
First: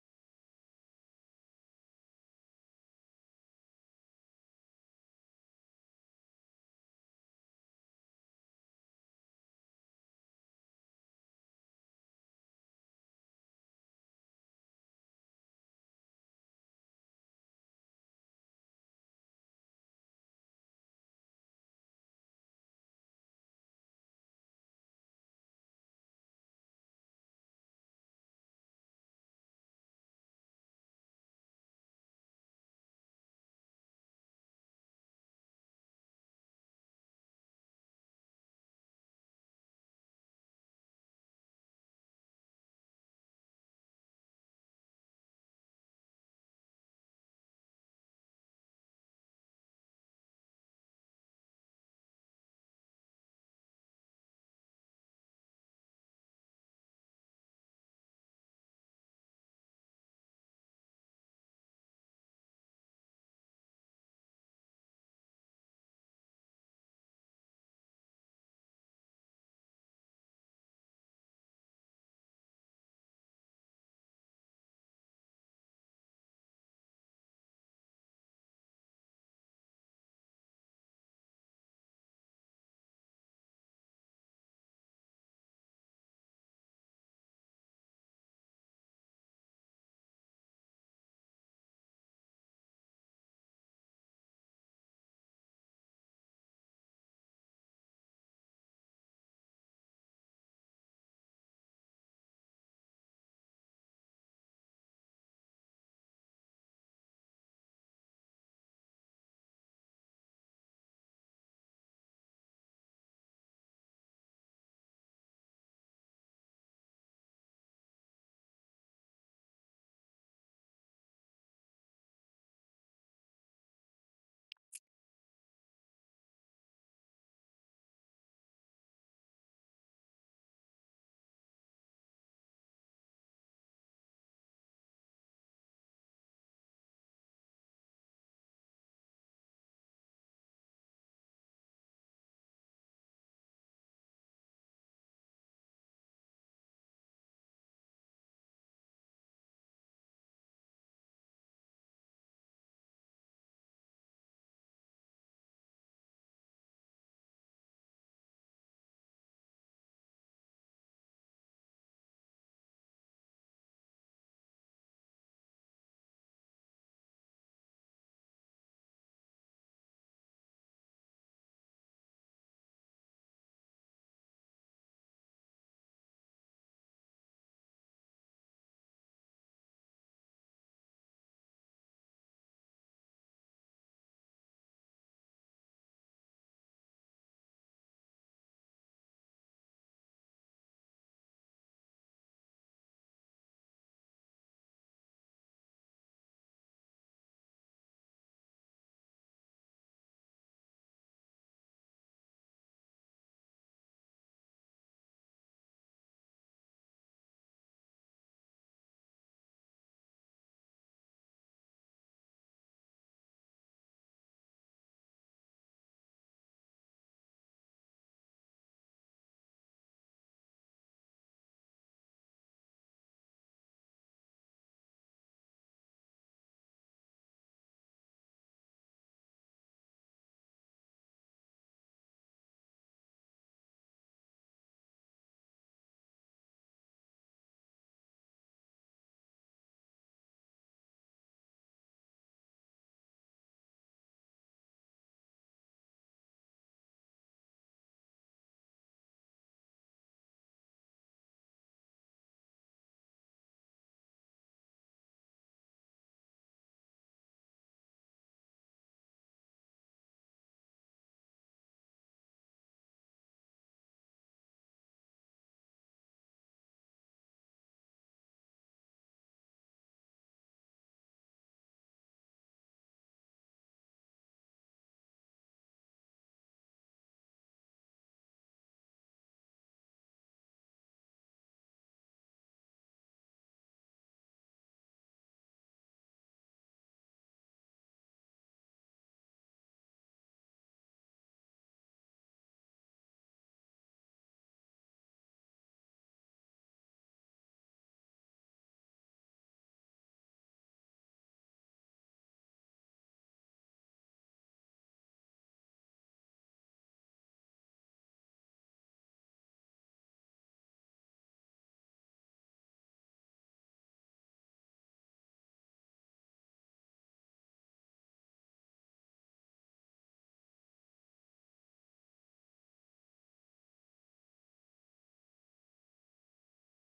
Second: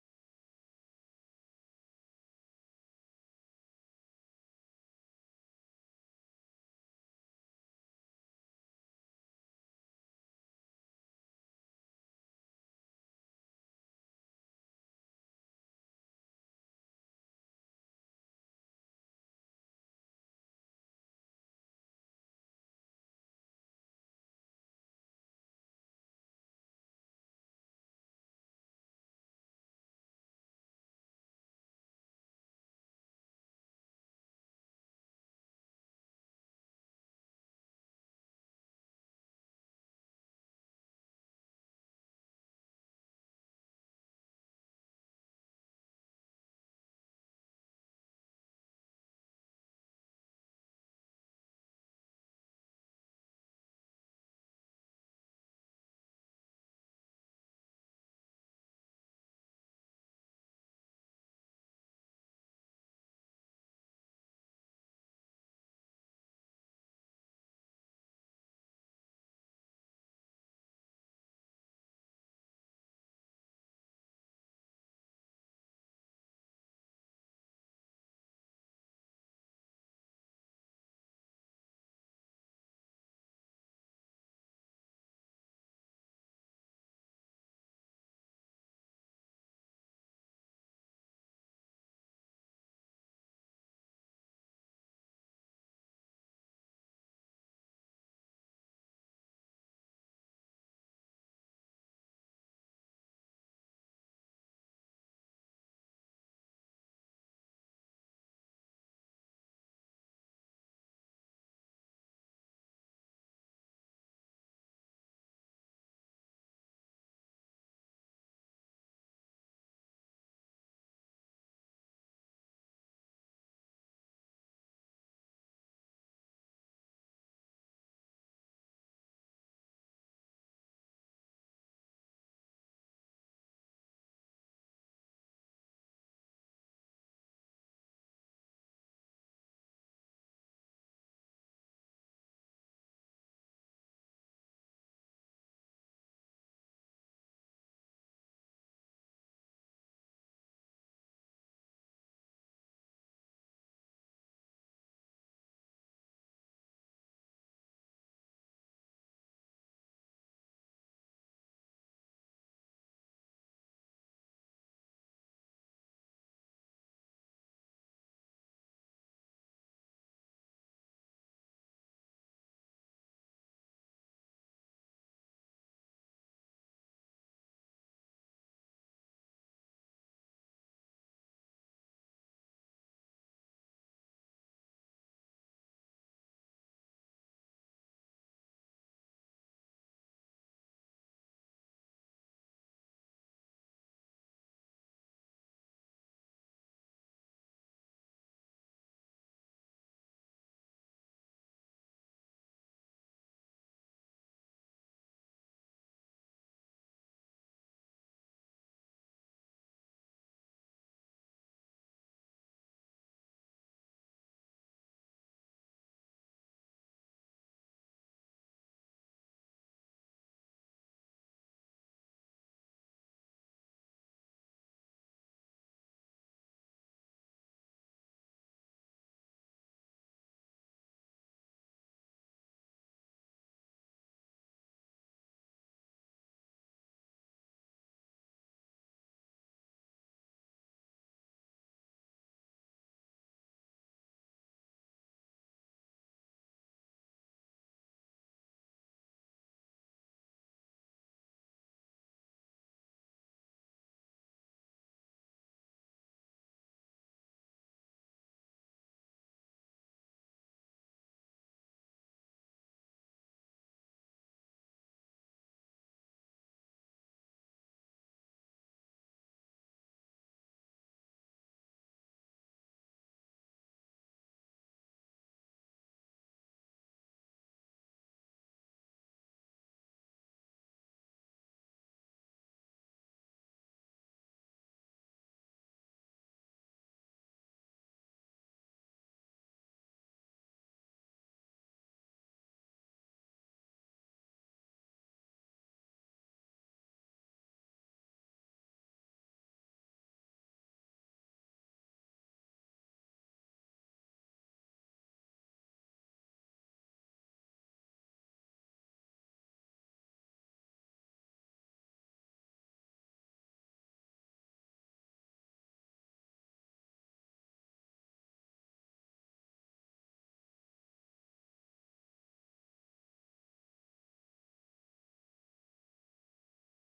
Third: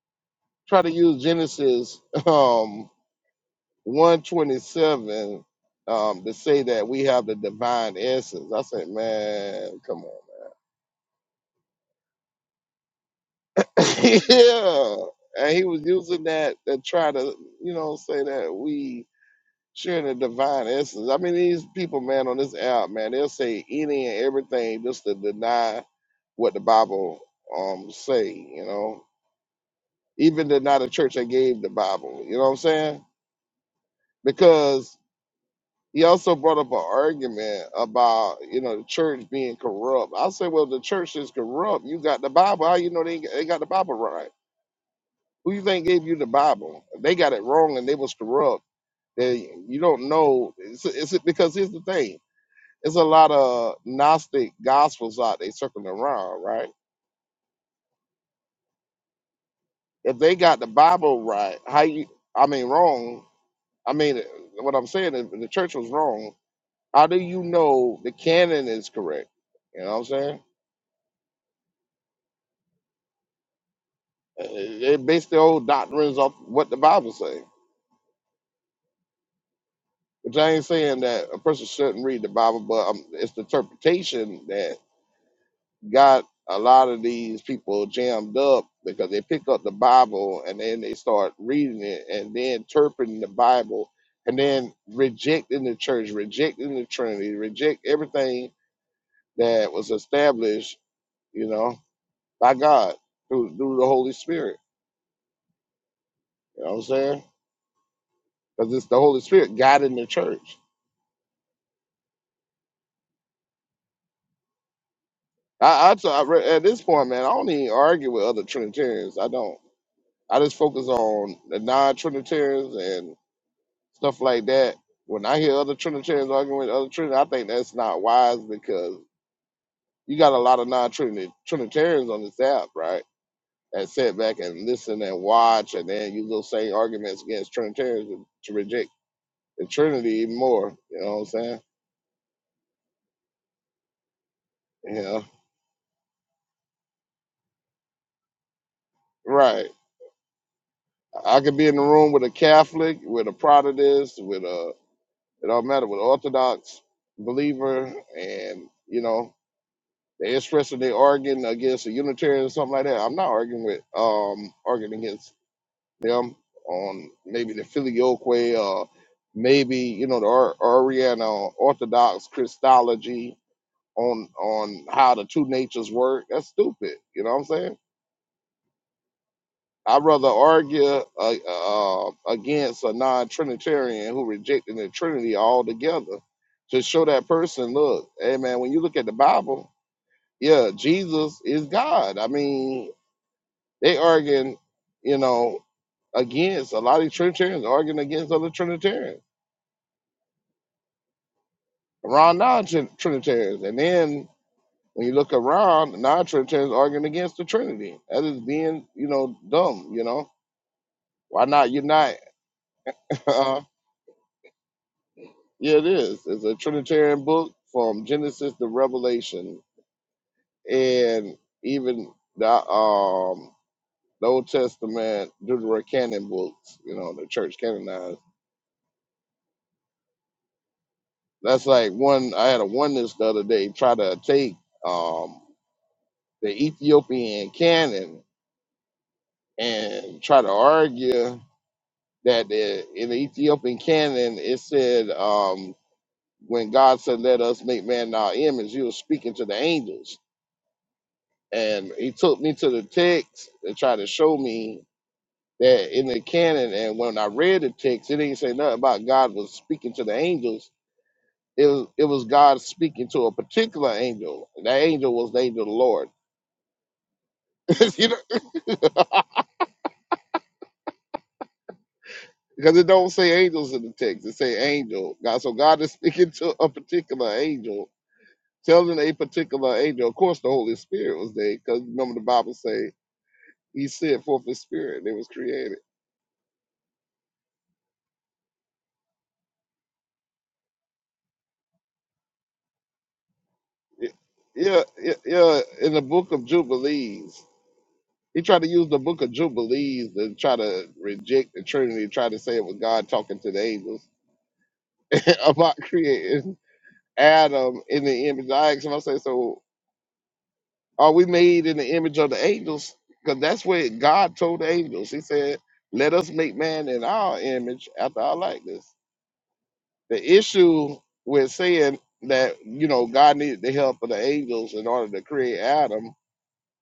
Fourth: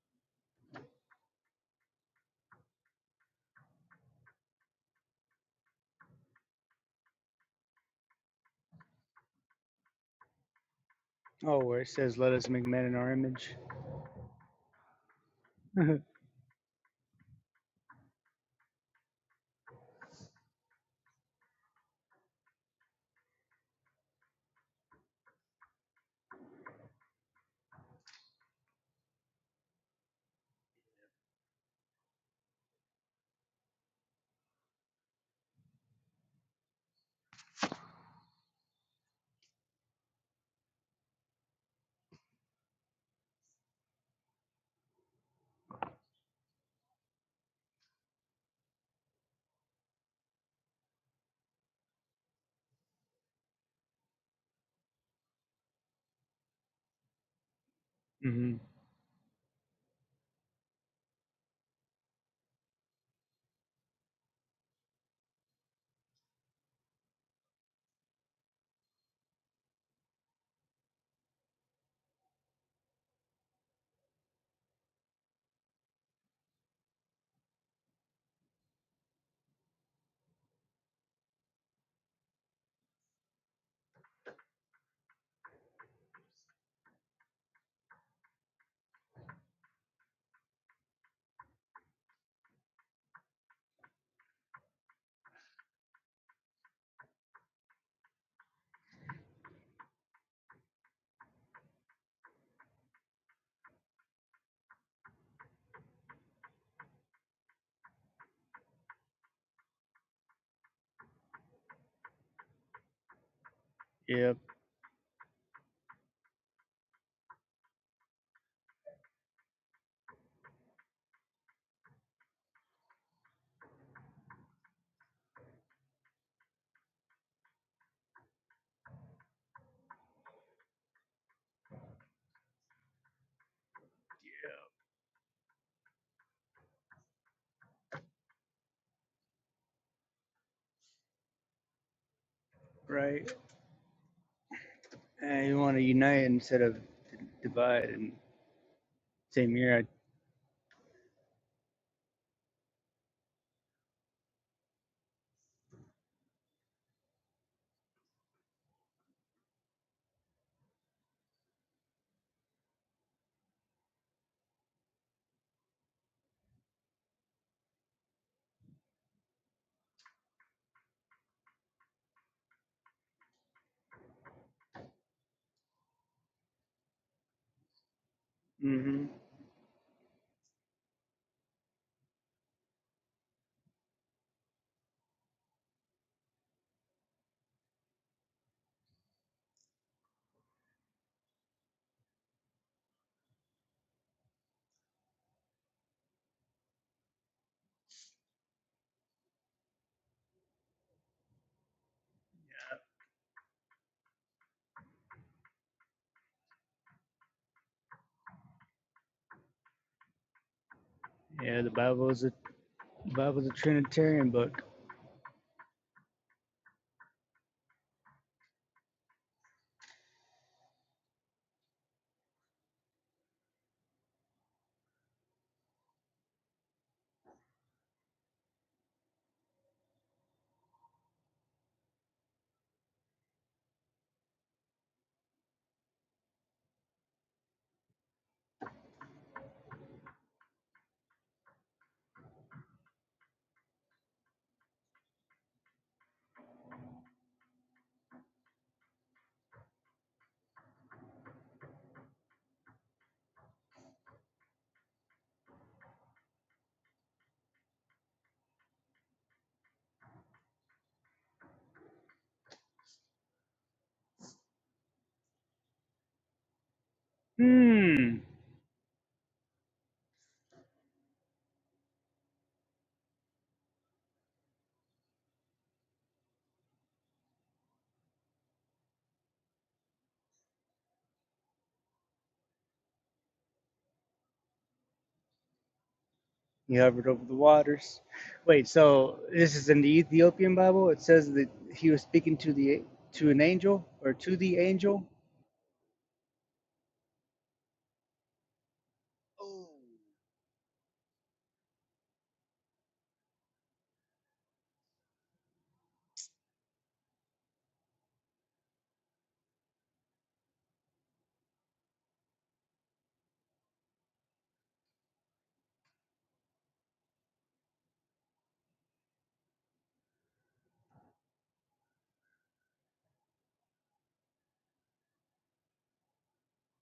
Speaker 2: Try to use Genesis. Um, 127 um, to say that we have the divine essence. I said, man, come
Speaker 1: Oh, where it says, "Let us make man in our image."
Speaker 2: on. yeah. And he was using that to try to, you know, say that we share the divine essence. I mean, these people, man, on this app, man, they'll say any and everything just to deny what the Bible um say, you know. Even deny the church that gave the Bible. You know what I'm saying? Because He also brought up an argument about, you know, the church being corrupt. I said, well, the church is corrupt. You got the Bible. How you know they, they got the Bible right? Who you think gave you the Bible? If They got it wrong and they was corrupt. Then you don't know. It's, it's because here's the thing. it's a lot of Gnostic gospels out there circling around, right?
Speaker 1: hmm
Speaker 2: If they got the Bible right, how you, I mean, wrong. I mean, what I'm saying is if the church was wrong. How do you know the canon is correct? You know what I'm saying? They base their old doctrines off what the Bible say. Which I ain't saying that a person shouldn't read the Bible, but um, it's the interpretation that got a lot of these people jammed up because they pick up the Bible and then they start reading it and then interpreting the Bible and then rejecting the church, rejecting the Trinity, reject everything that was established, you know, by God through through the Holy Spirit. You know what I'm saying? Because it's the Holy Spirit guiding the church.
Speaker 1: Yep.
Speaker 2: I, I, t- I re- at this point, man, I don't even argue with other Trinitarians. I don't. I just focus on the non-Trinitarians and stuff like that. When I hear other Trinitarians arguing with other Trinitarians, I think that's not wise because you got a lot of non-Trinitarians on this app, right? That sit back and listen and watch, and then use those same arguments against Trinitarians to to reject the Trinity even more. You know what I'm saying?
Speaker 1: Right.
Speaker 2: Yeah,
Speaker 1: And you want to unite instead of divide. And same
Speaker 2: right.
Speaker 1: here.
Speaker 2: I could be in the room with a Catholic, with a Protestant, with a It don't matter with Orthodox believer and you know they are expressing they arguing against a Unitarian or something like that. I'm not arguing with um arguing against them on maybe the filioque or maybe you know the Or- Oriental Orthodox Christology on on how the two natures work. That's stupid. You know what I'm saying?
Speaker 1: I, hmm
Speaker 2: I'd rather argue uh, uh, against a non-Trinitarian who rejected the Trinity altogether to show that person, look, hey man, when you look at the Bible, yeah, Jesus is God. I mean, they arguing, you know, against a lot of Trinitarians arguing against other Trinitarians around non-Trinitarians, and then when you look around, non-Trinitarians arguing against the Trinity. That is being, you know, dumb. You know, why
Speaker 1: Yeah, the
Speaker 2: not
Speaker 1: Bible
Speaker 2: unite?
Speaker 1: is a Bible's a Trinitarian book.
Speaker 2: Yeah, it is. It's a Trinitarian book from Genesis to Revelation, and even the um the Old Testament Deuterocanon books. You know, the church canonized. That's like one. I had a oneness the other day try to take um the Ethiopian canon and try to argue that the, in the Ethiopian canon it said um when God said, "Let us make man in our image," He was speaking to the angels and he took me to the text and tried to show me that in the canon. And when I read the text, it didn't say nothing about God was speaking to the angels. It was, it was God speaking to a particular angel. And that angel was the angel of the Lord. you know,
Speaker 1: Hmm.
Speaker 2: because it don't say angels in the text. It say angel. God, so God is speaking to a particular angel, telling a particular angel. Of course, the Holy Spirit was there because remember the Bible say He sent forth His Spirit. and It was created.
Speaker 1: He hovered over the waters. Wait, so this is in the Ethiopian Bible. It says that he was speaking to the to an angel
Speaker 2: Y-
Speaker 1: or to the
Speaker 2: Yeah,
Speaker 1: angel.
Speaker 2: yeah, yeah. In the book of Jubilees, he tried to use the book of
Speaker 1: Oh.
Speaker 2: Jubilees to try to reject the Trinity, try to say it was God talking to the angels about creating Adam in the image. I asked him, I said, so are we made in the image of the angels? Because that's what God told the angels. He said, let us make man in our image after our likeness. The issue with saying that, you know, God needed the help of the angels in order to create Adam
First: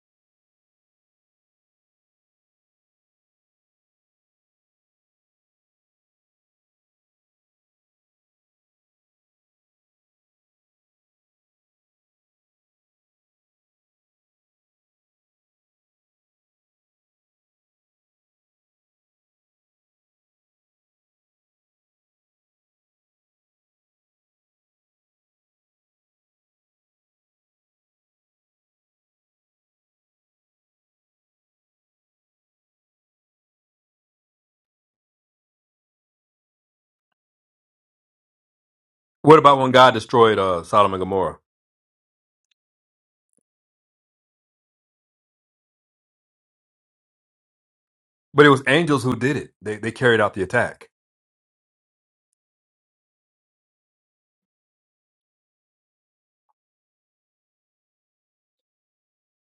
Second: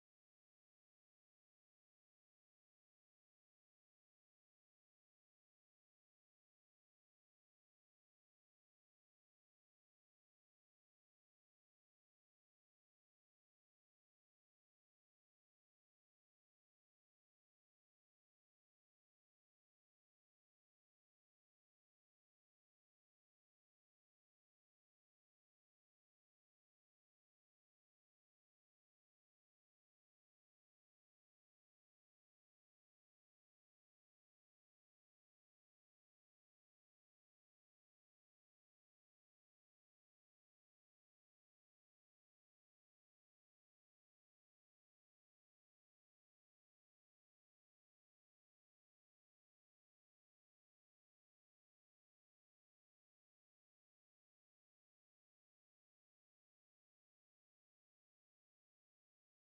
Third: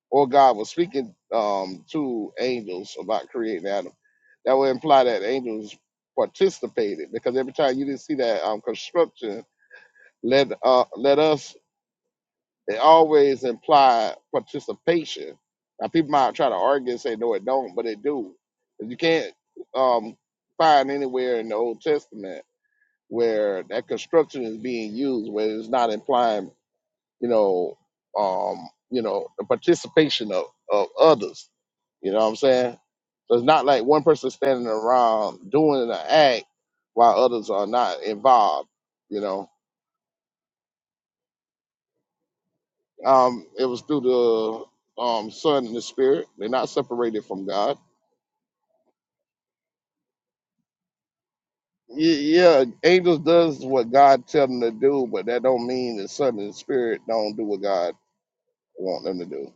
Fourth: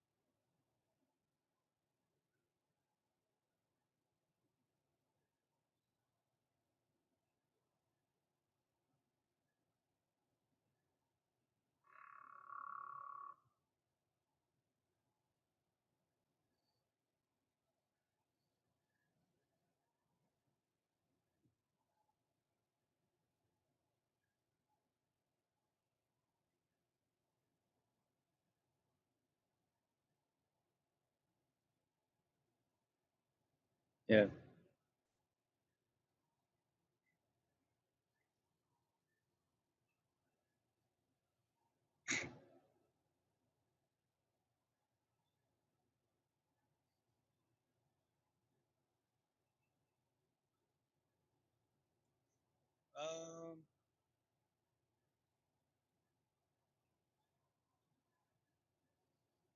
Speaker 2: or God was speaking um, to angels about creating Adam. That would imply that angels participated because every time you didn't see that um, construction, let uh, let us it always imply participation. Now people might try to argue and say no, it don't, but it do. 'Cause You can't um, find anywhere in the Old Testament where that construction is being used where it's not implying, you know, um, you know, the participation of, of others you know what I'm saying? So it's not like one
Speaker 1: Yeah.
Speaker 2: person standing around doing an act while others are not involved. You
Speaker 3: What
Speaker 2: know,
Speaker 3: about when God destroyed uh, Sodom and Gomorrah?
Speaker 2: um, it was through the um, Son and the Spirit. They're not separated from God.
Speaker 3: But it was angels who did it. They they carried out the attack.
Speaker 2: Ye- Yeah, angels
Speaker 1: Um.
Speaker 2: does what God tell them to do, but that don't mean the Son and the Spirit don't do what God want them to do.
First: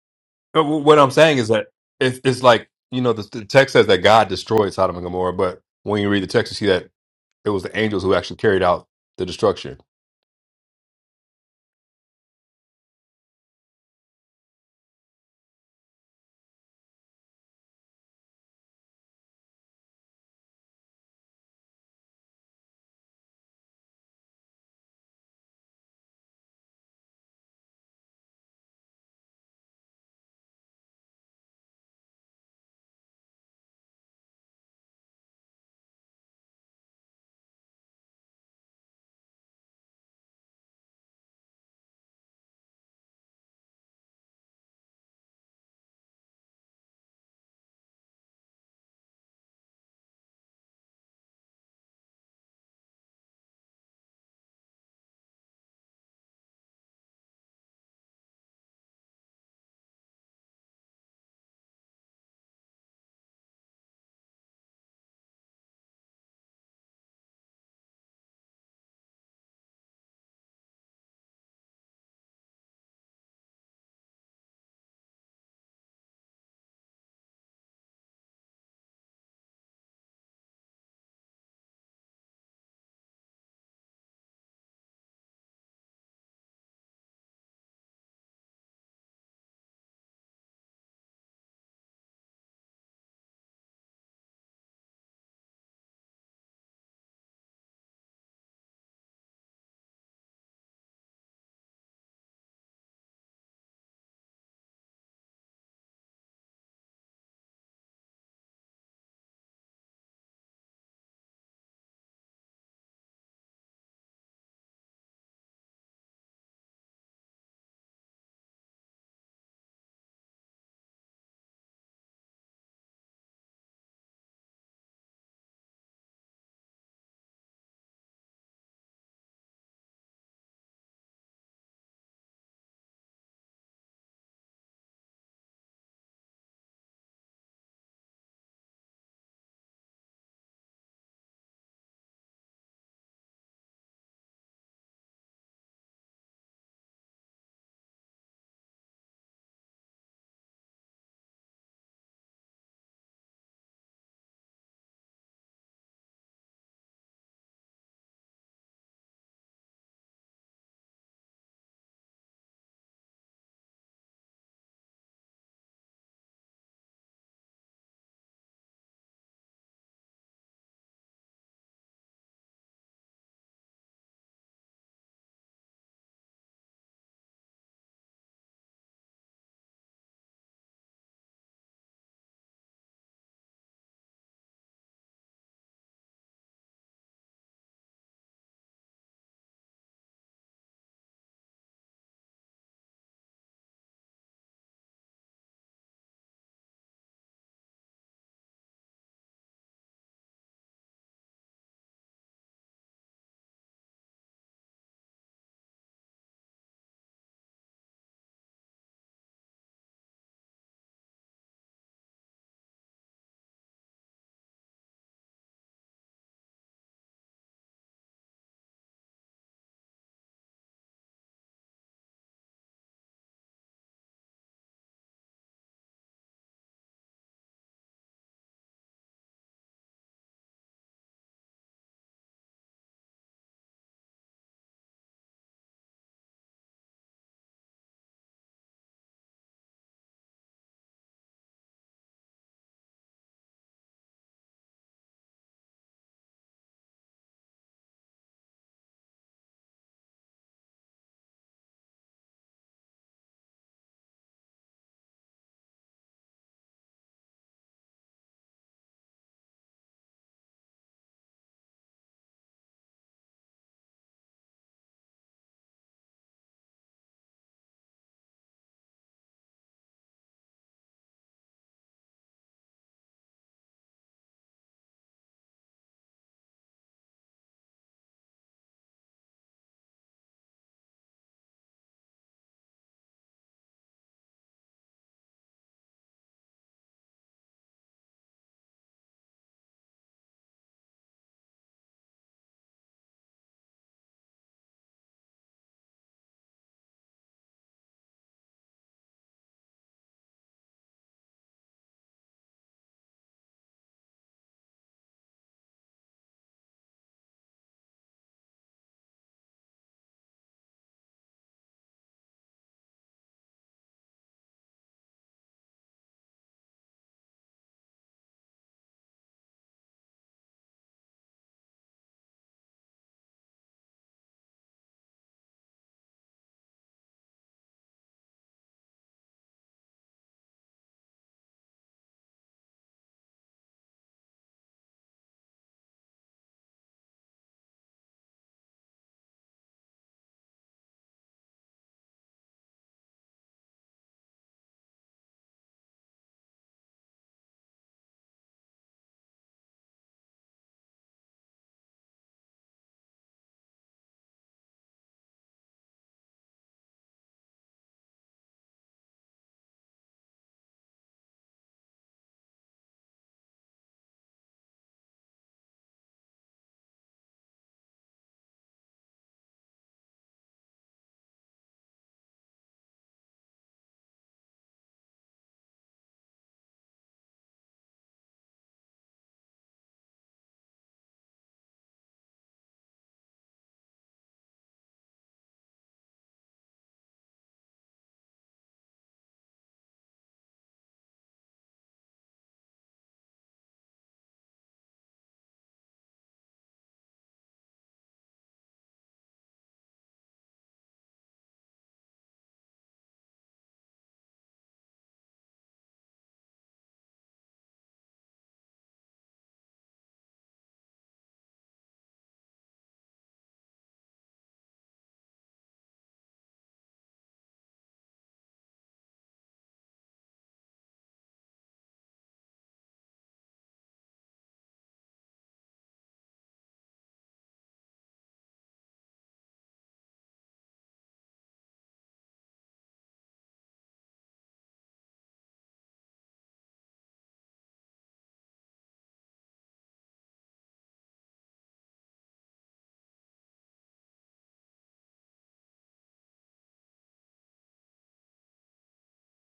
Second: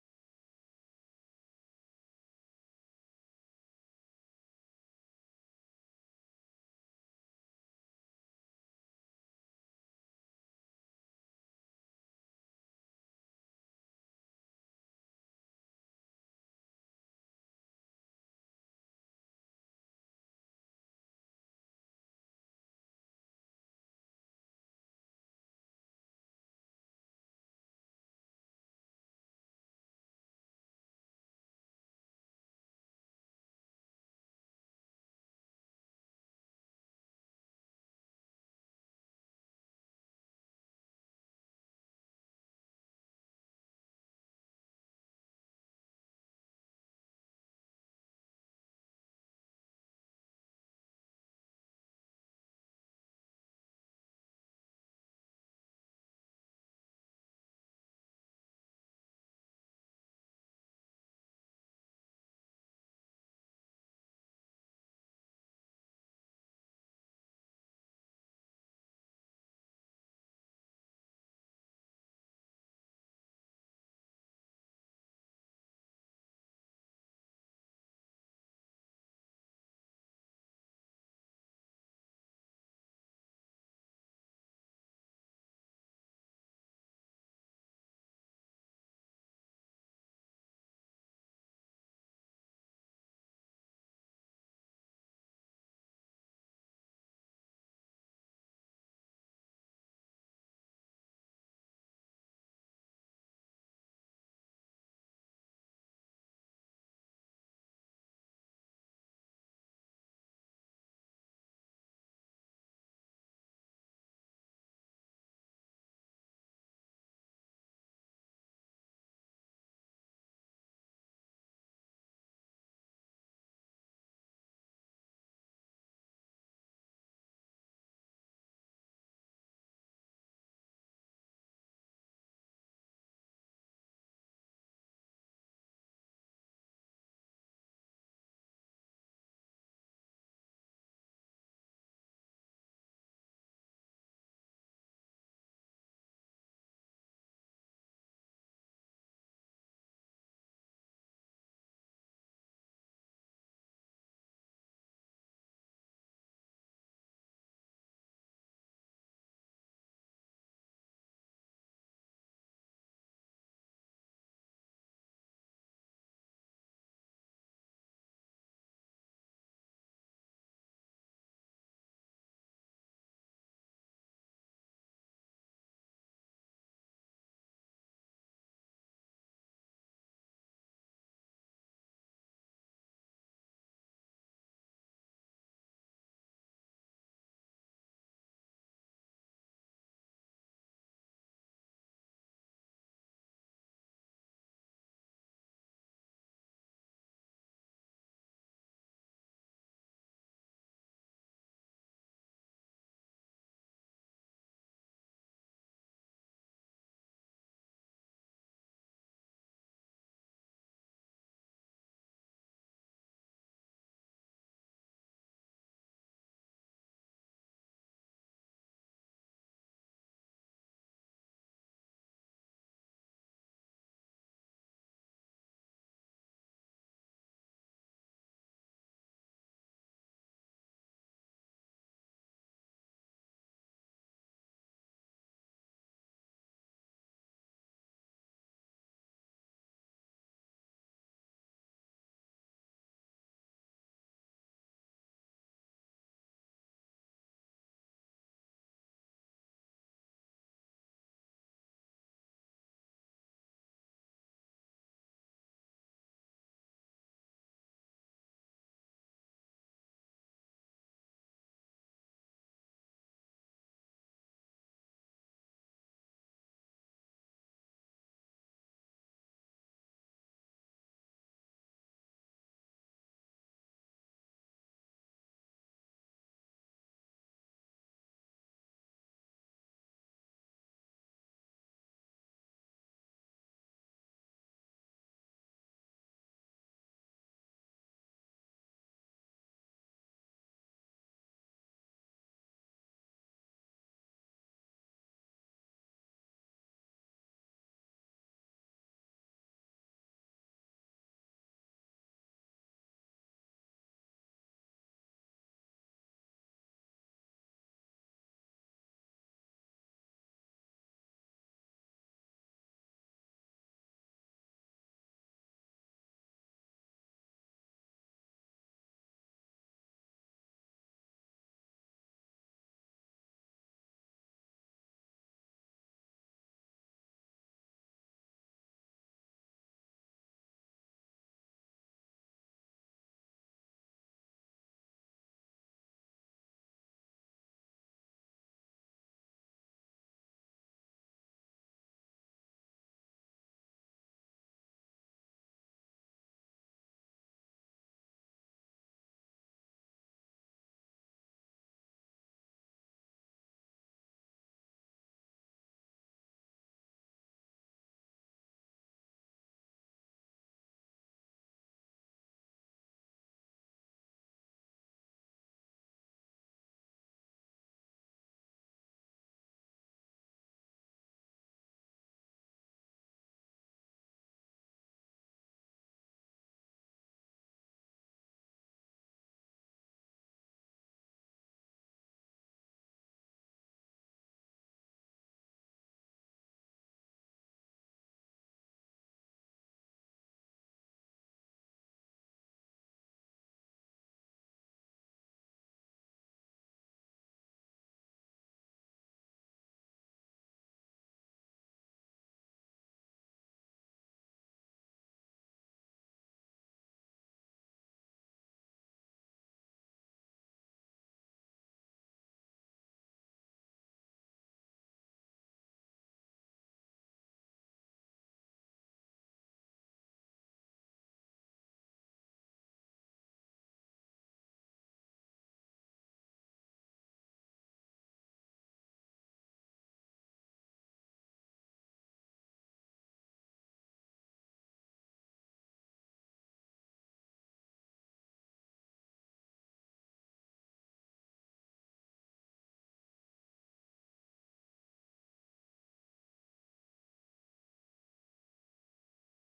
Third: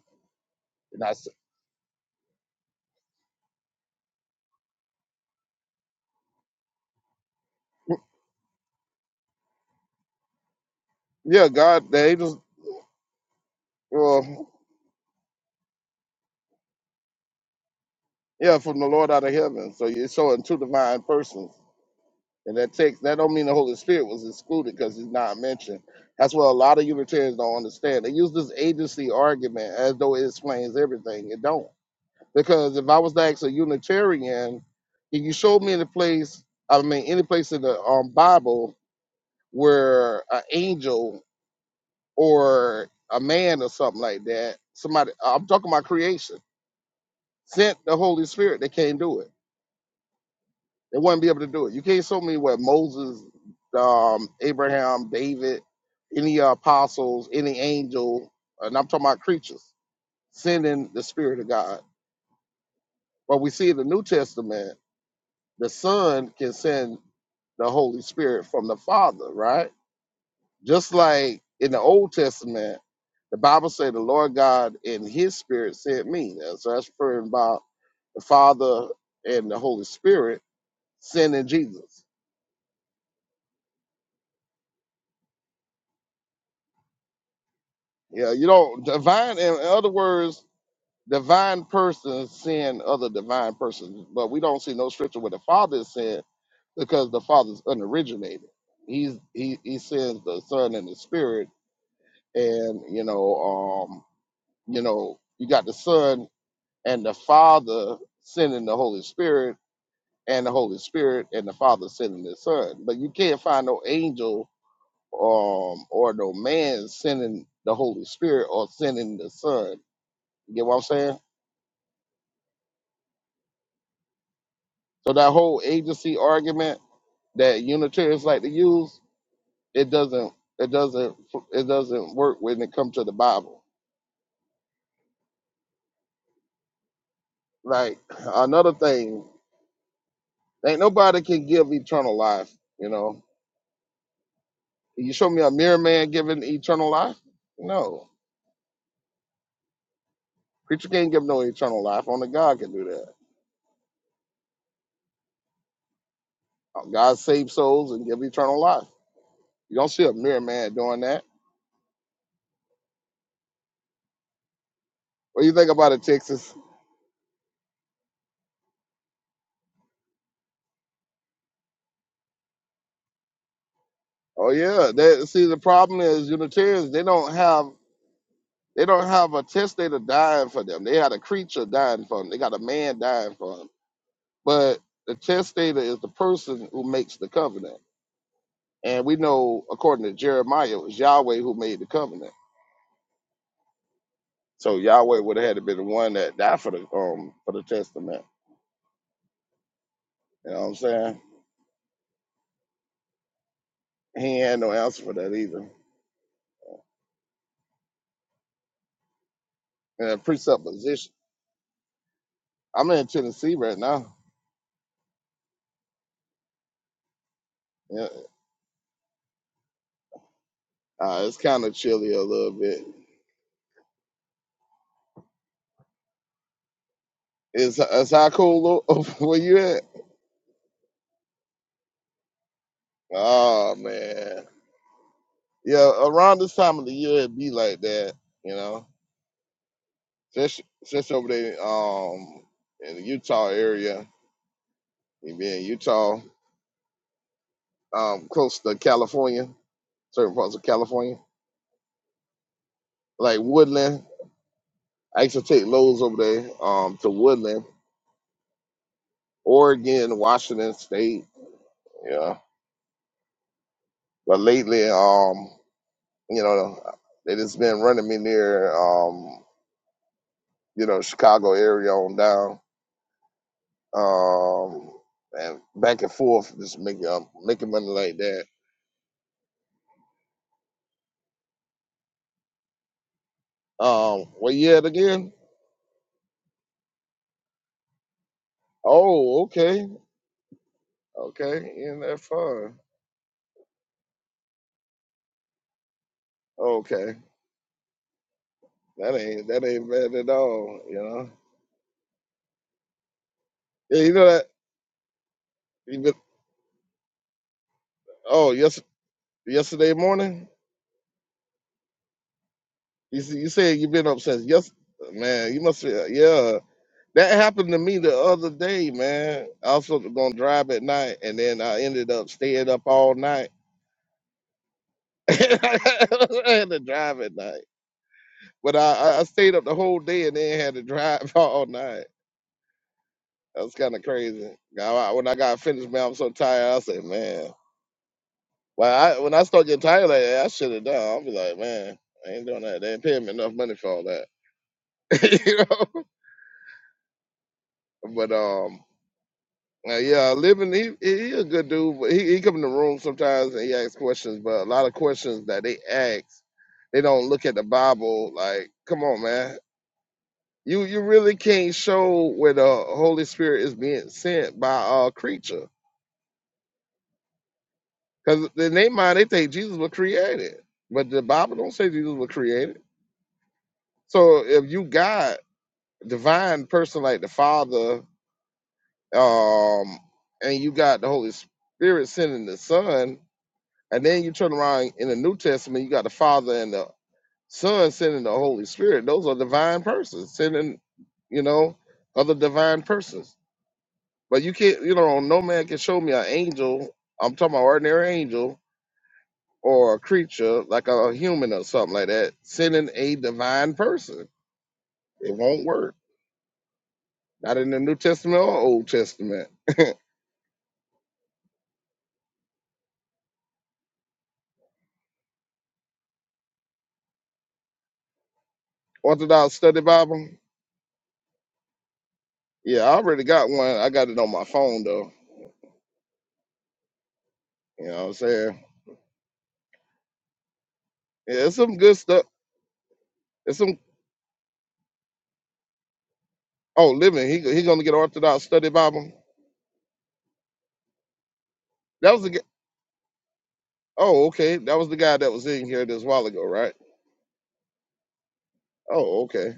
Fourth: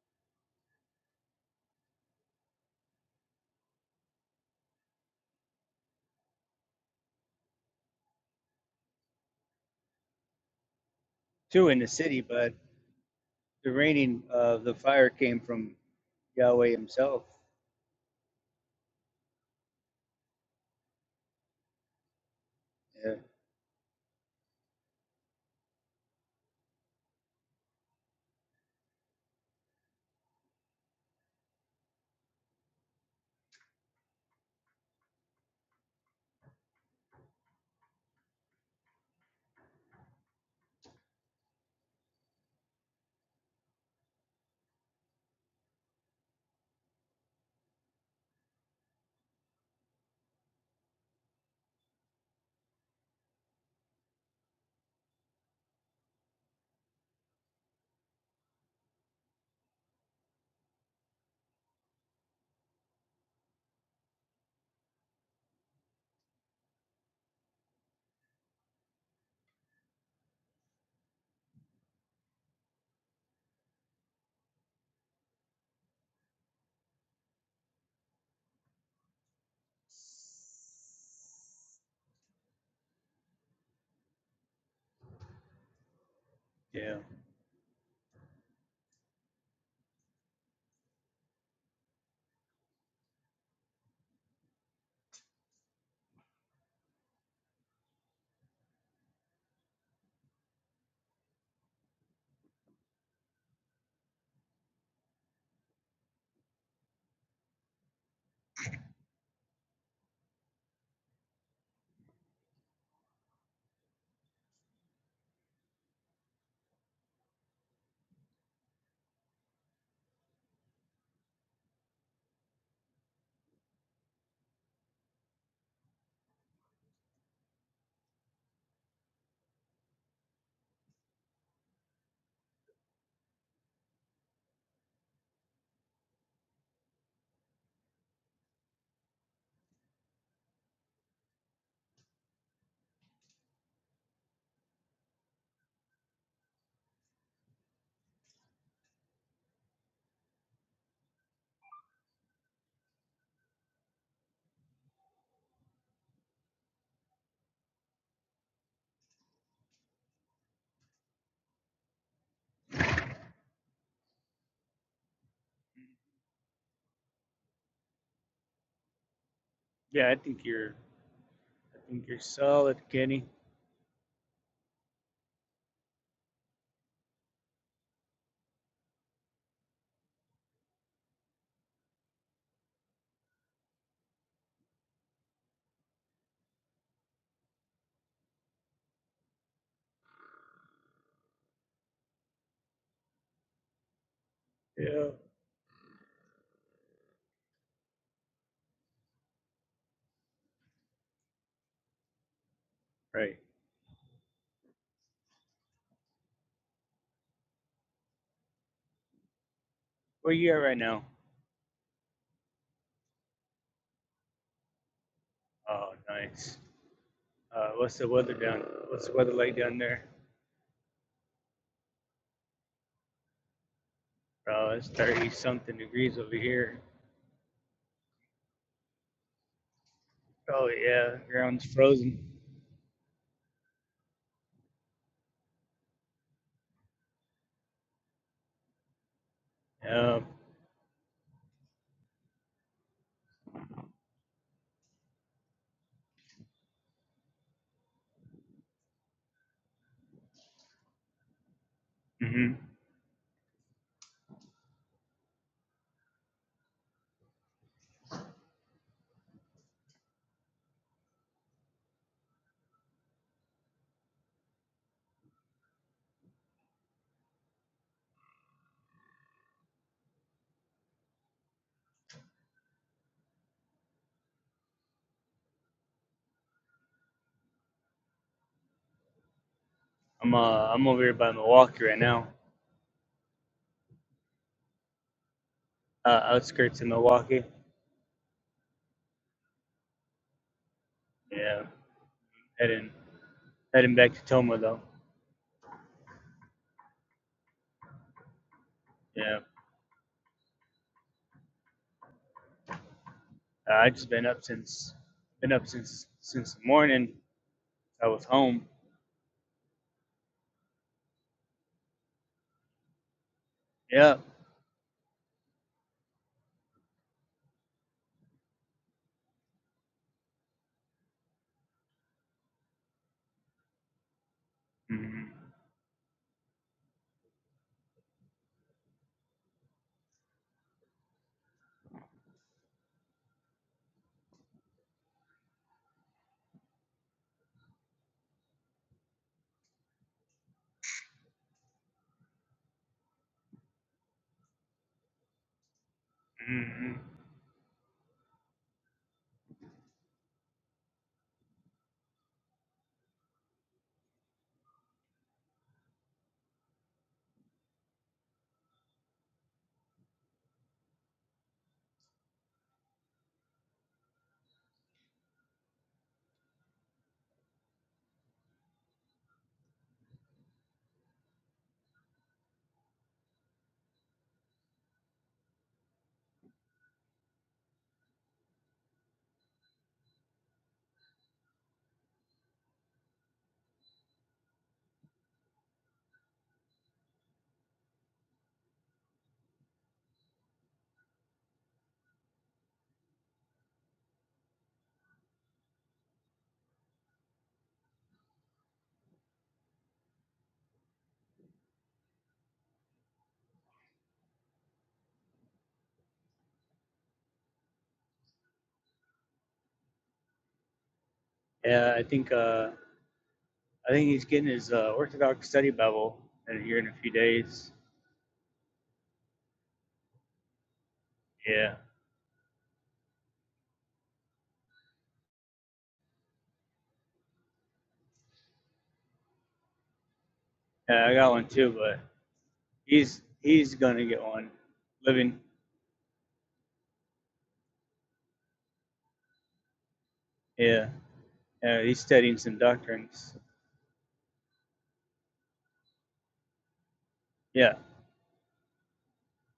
Speaker 3: But wh- what
Speaker 2: And
Speaker 3: I'm
Speaker 2: that's
Speaker 3: saying is that it's, it's like you know the, the text says that God destroyed Sodom and Gomorrah, but when you read the text, you see that it was the angels who actually carried out the destruction.
Speaker 2: yeah,
Speaker 1: Two in the
Speaker 2: God, the
Speaker 1: city,
Speaker 2: angels,
Speaker 1: but the raining
Speaker 2: well,
Speaker 1: of the fire came from Yahweh Himself.
Speaker 2: yeah, from the Lord out of heaven. So you're showing two divine persons And that takes
Speaker 1: Yeah.
Speaker 2: that don't mean the Holy Spirit was excluded because he's not mentioned. That's what a lot of Unitarians don't understand. They use this agency argument as though it explains everything. It don't. Because if I was to ask a Unitarian, if you show me any place, I mean any place in the um, Bible where an angel or a man or something like that, somebody I'm talking about creation, sent the Holy Spirit, they can't do it They wouldn't be able to do it. You can't show me where Moses, um, Abraham, David, any apostles, any angel, and I'm talking about creatures, sending the Spirit of God. But we see in the New Testament, the Son can send the Holy Spirit from the Father, right? Just like in the Old Testament, the Bible said the Lord God in his spirit sent me. So that's referring about the Father and the Holy Spirit sending Jesus.
Speaker 1: Yeah.
Speaker 2: Yeah, you don't divine. In other words, divine persons sin other divine persons, but we don't see no scripture where the Father is sin because the Father's unoriginated. He's he he sends the Son and the Spirit, and you know, um, you know, you got the Son and the Father sending the Holy Spirit, and the Holy Spirit and the Father sending the Son. But you can't find no angel um or no man sending the Holy Spirit or sending the Son you get what I'm saying? So that whole agency argument that Unitarians like to use, it doesn't it doesn't it doesn't work when it comes to the Bible. Like another thing, ain't nobody can give eternal life. You know, you show me a mere man giving eternal life? No, preacher can't give no eternal life. Only God can do that. God saves souls and give eternal life. You don't see a mere man doing that. What do you think about it, Texas?
Speaker 1: Yeah, I think you're I think you're solid, Kenny.
Speaker 2: Oh yeah, that see the problem is Unitarians. They don't have They don't have a testator dying for them. They had a creature dying for them. They got a man dying for them. But the testator is the person who makes the covenant. And we know, according to Jeremiah, it was Yahweh who made the covenant. So
Speaker 1: Yeah.
Speaker 2: Yahweh would have had to be the one that died for the um for the testament. You know what I'm saying?
Speaker 1: Right.
Speaker 2: He ain't had no answer for that either. And a
Speaker 1: Where you at right now?
Speaker 2: presupposition. I'm in Tennessee right now.
Speaker 1: Oh nice. Uh what's
Speaker 2: Yeah,
Speaker 1: the weather down what's the weather like down there?
Speaker 2: uh, it's kind of chilly a little bit.
Speaker 1: Oh, it's thirty something degrees over here.
Speaker 2: Is is how cool where you at?
Speaker 1: Oh yeah, ground's frozen.
Speaker 2: Oh man. yeah, around this time of the year it be like that, you know.
Speaker 1: Yeah.
Speaker 2: Since since over there um in the Utah area, you be in Utah, um, close to California, certain parts of California,
Speaker 1: hmm
Speaker 2: like Woodland. I used to take loads over there um to Woodland, Oregon, Washington State, yeah. But lately, um, you know, they just been running me near um, you know, Chicago area on down. um, and back and forth, just making um, making money like that.
Speaker 1: I'm uh I'm over here by Milwaukee right now.
Speaker 2: Um, what year it again?
Speaker 1: Uh outskirts of Milwaukee.
Speaker 2: Oh, okay, okay,
Speaker 1: Yeah.
Speaker 2: in that far.
Speaker 1: Heading heading back to Toma though.
Speaker 2: Okay, that
Speaker 1: Yeah.
Speaker 2: ain't that ain't bad at all. You know,
Speaker 1: Uh, I
Speaker 2: yeah,
Speaker 1: just
Speaker 2: you know
Speaker 1: been up
Speaker 2: that.
Speaker 1: since been up
Speaker 2: You
Speaker 1: since
Speaker 2: been,
Speaker 1: since the morning. I was
Speaker 2: oh,
Speaker 1: home.
Speaker 2: yes, yesterday morning. You see, you said you've been
Speaker 1: Yeah.
Speaker 2: up since yes, man. You must be yeah. That happened to me the other day, man. I was supposed to gonna drive at night, and then I ended up staying up all night.
Speaker 1: hmm
Speaker 2: I had to drive at night But I, I I stayed up the whole day and then had to drive all night. That was kind of crazy. I, I- when I got finished, man, I'm so tired. I said, man, well, I, when I start getting tired like that, I should have done. I'll be like, man, I ain't doing that. They ain't paying me enough money for all that, you know.
Speaker 1: hmm
Speaker 2: But um, uh, yeah, living he he he a good dude, but he, he come in the room sometimes and he asks questions, but a lot of questions that they ask, they don't look at the Bible. Like, come on, man, You you really can't show where the Holy Spirit is being sent by a creature, because in their mind they think Jesus was created, but the Bible don't say Jesus was created. So if you got divine person like the Father, um, and you got the Holy Spirit sending the Son, and then you turn around in the New Testament, you got the Father and the Son sending the Holy Spirit. Those are divine persons sending, you know, other divine persons. But you can't, you know, no man can show me an angel. I'm talking about ordinary angel or a creature like a human or something like that sending a divine person. It won't work. Not in the New Testament or Old Testament.
Speaker 1: Yeah, I think uh, I think he's getting his uh, Orthodox study Bible in here in a few days.
Speaker 2: Orthodox Study Bible.
Speaker 1: Yeah.
Speaker 2: Yeah, I already got one. I got it on my phone though. You know what I'm saying?
Speaker 1: Yeah, I got
Speaker 2: Yeah,
Speaker 1: one
Speaker 2: it's
Speaker 1: too,
Speaker 2: some good
Speaker 1: but
Speaker 2: stuff.
Speaker 1: he's
Speaker 2: It's
Speaker 1: he's
Speaker 2: some.
Speaker 1: gonna get one. Living.
Speaker 2: Oh, living. He he gonna get Orthodox Study Bible.
Speaker 1: Yeah. Yeah, he's
Speaker 2: That was the.
Speaker 1: studying
Speaker 2: g-
Speaker 1: some doctrines.
Speaker 2: Oh, okay. That was the guy that was in here this while ago, right?
Speaker 1: Yeah.
Speaker 2: Oh, okay.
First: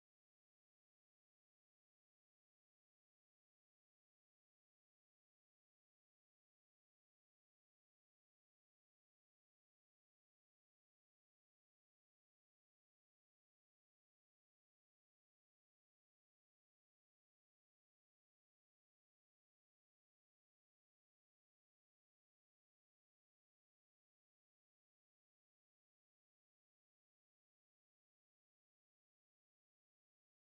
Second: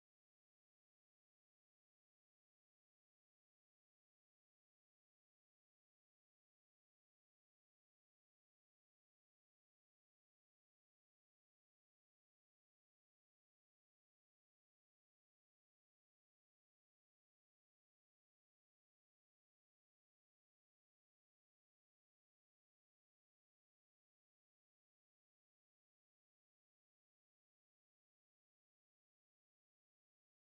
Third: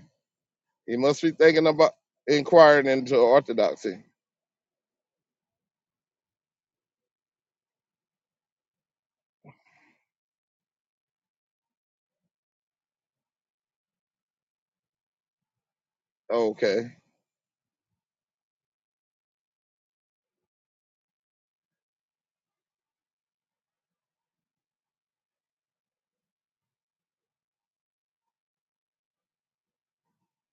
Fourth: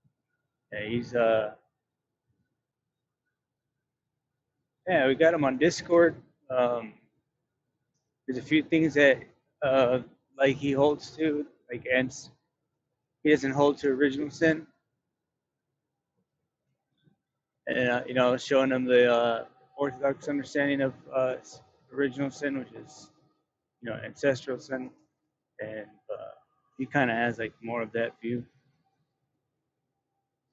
Speaker 1: Yeah,
Speaker 2: You
Speaker 1: he's
Speaker 2: must be
Speaker 1: uh
Speaker 2: thinking about inquiring into orthodoxy.
Speaker 1: yeah, we got him on Discord. Um, there's a few things that uh like he holds to, like and he doesn't hold to original sin.
Speaker 2: Okay,
Speaker 1: and uh, you know showing them the uh, orthodox understanding of uh, original sin, which is you know ancestral sin, and uh, he kind of has like more of that view.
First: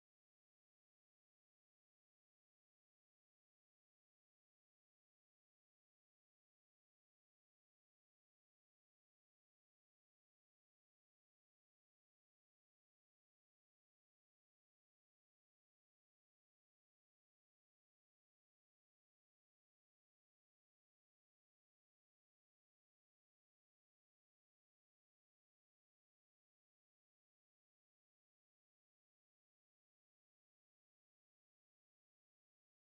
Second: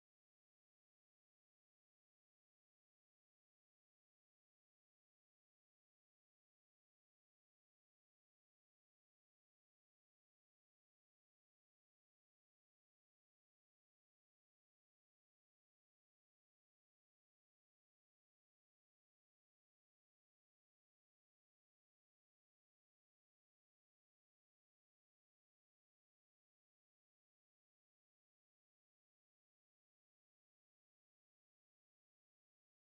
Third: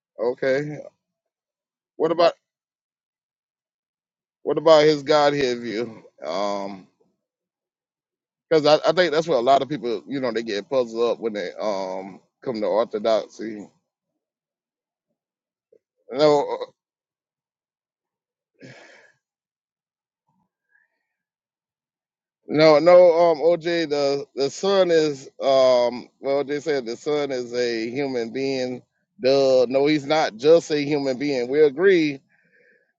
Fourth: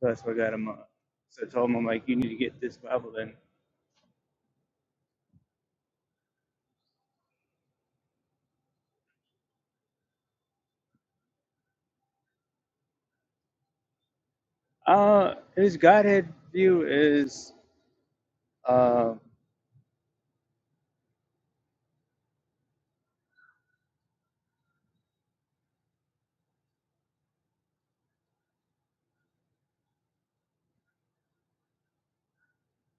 Speaker 1: So that's what got him. Uh,
Speaker 2: okay.
Speaker 1: so I told him I'm like,
Speaker 2: What
Speaker 1: you need
Speaker 2: about
Speaker 1: to get this Bible. Then
Speaker 2: what about his Godhead view? Um, because I, I think that's where a lot of people, you know, they get puzzled up when they um come to orthodoxy.
Speaker 1: uh, his Godhead
Speaker 2: No,
Speaker 1: view is. uh,
Speaker 2: no, no. Um, OJ, the the son is um. Well, they said the son is a human being. Duh. No, he's not just a human being. We agree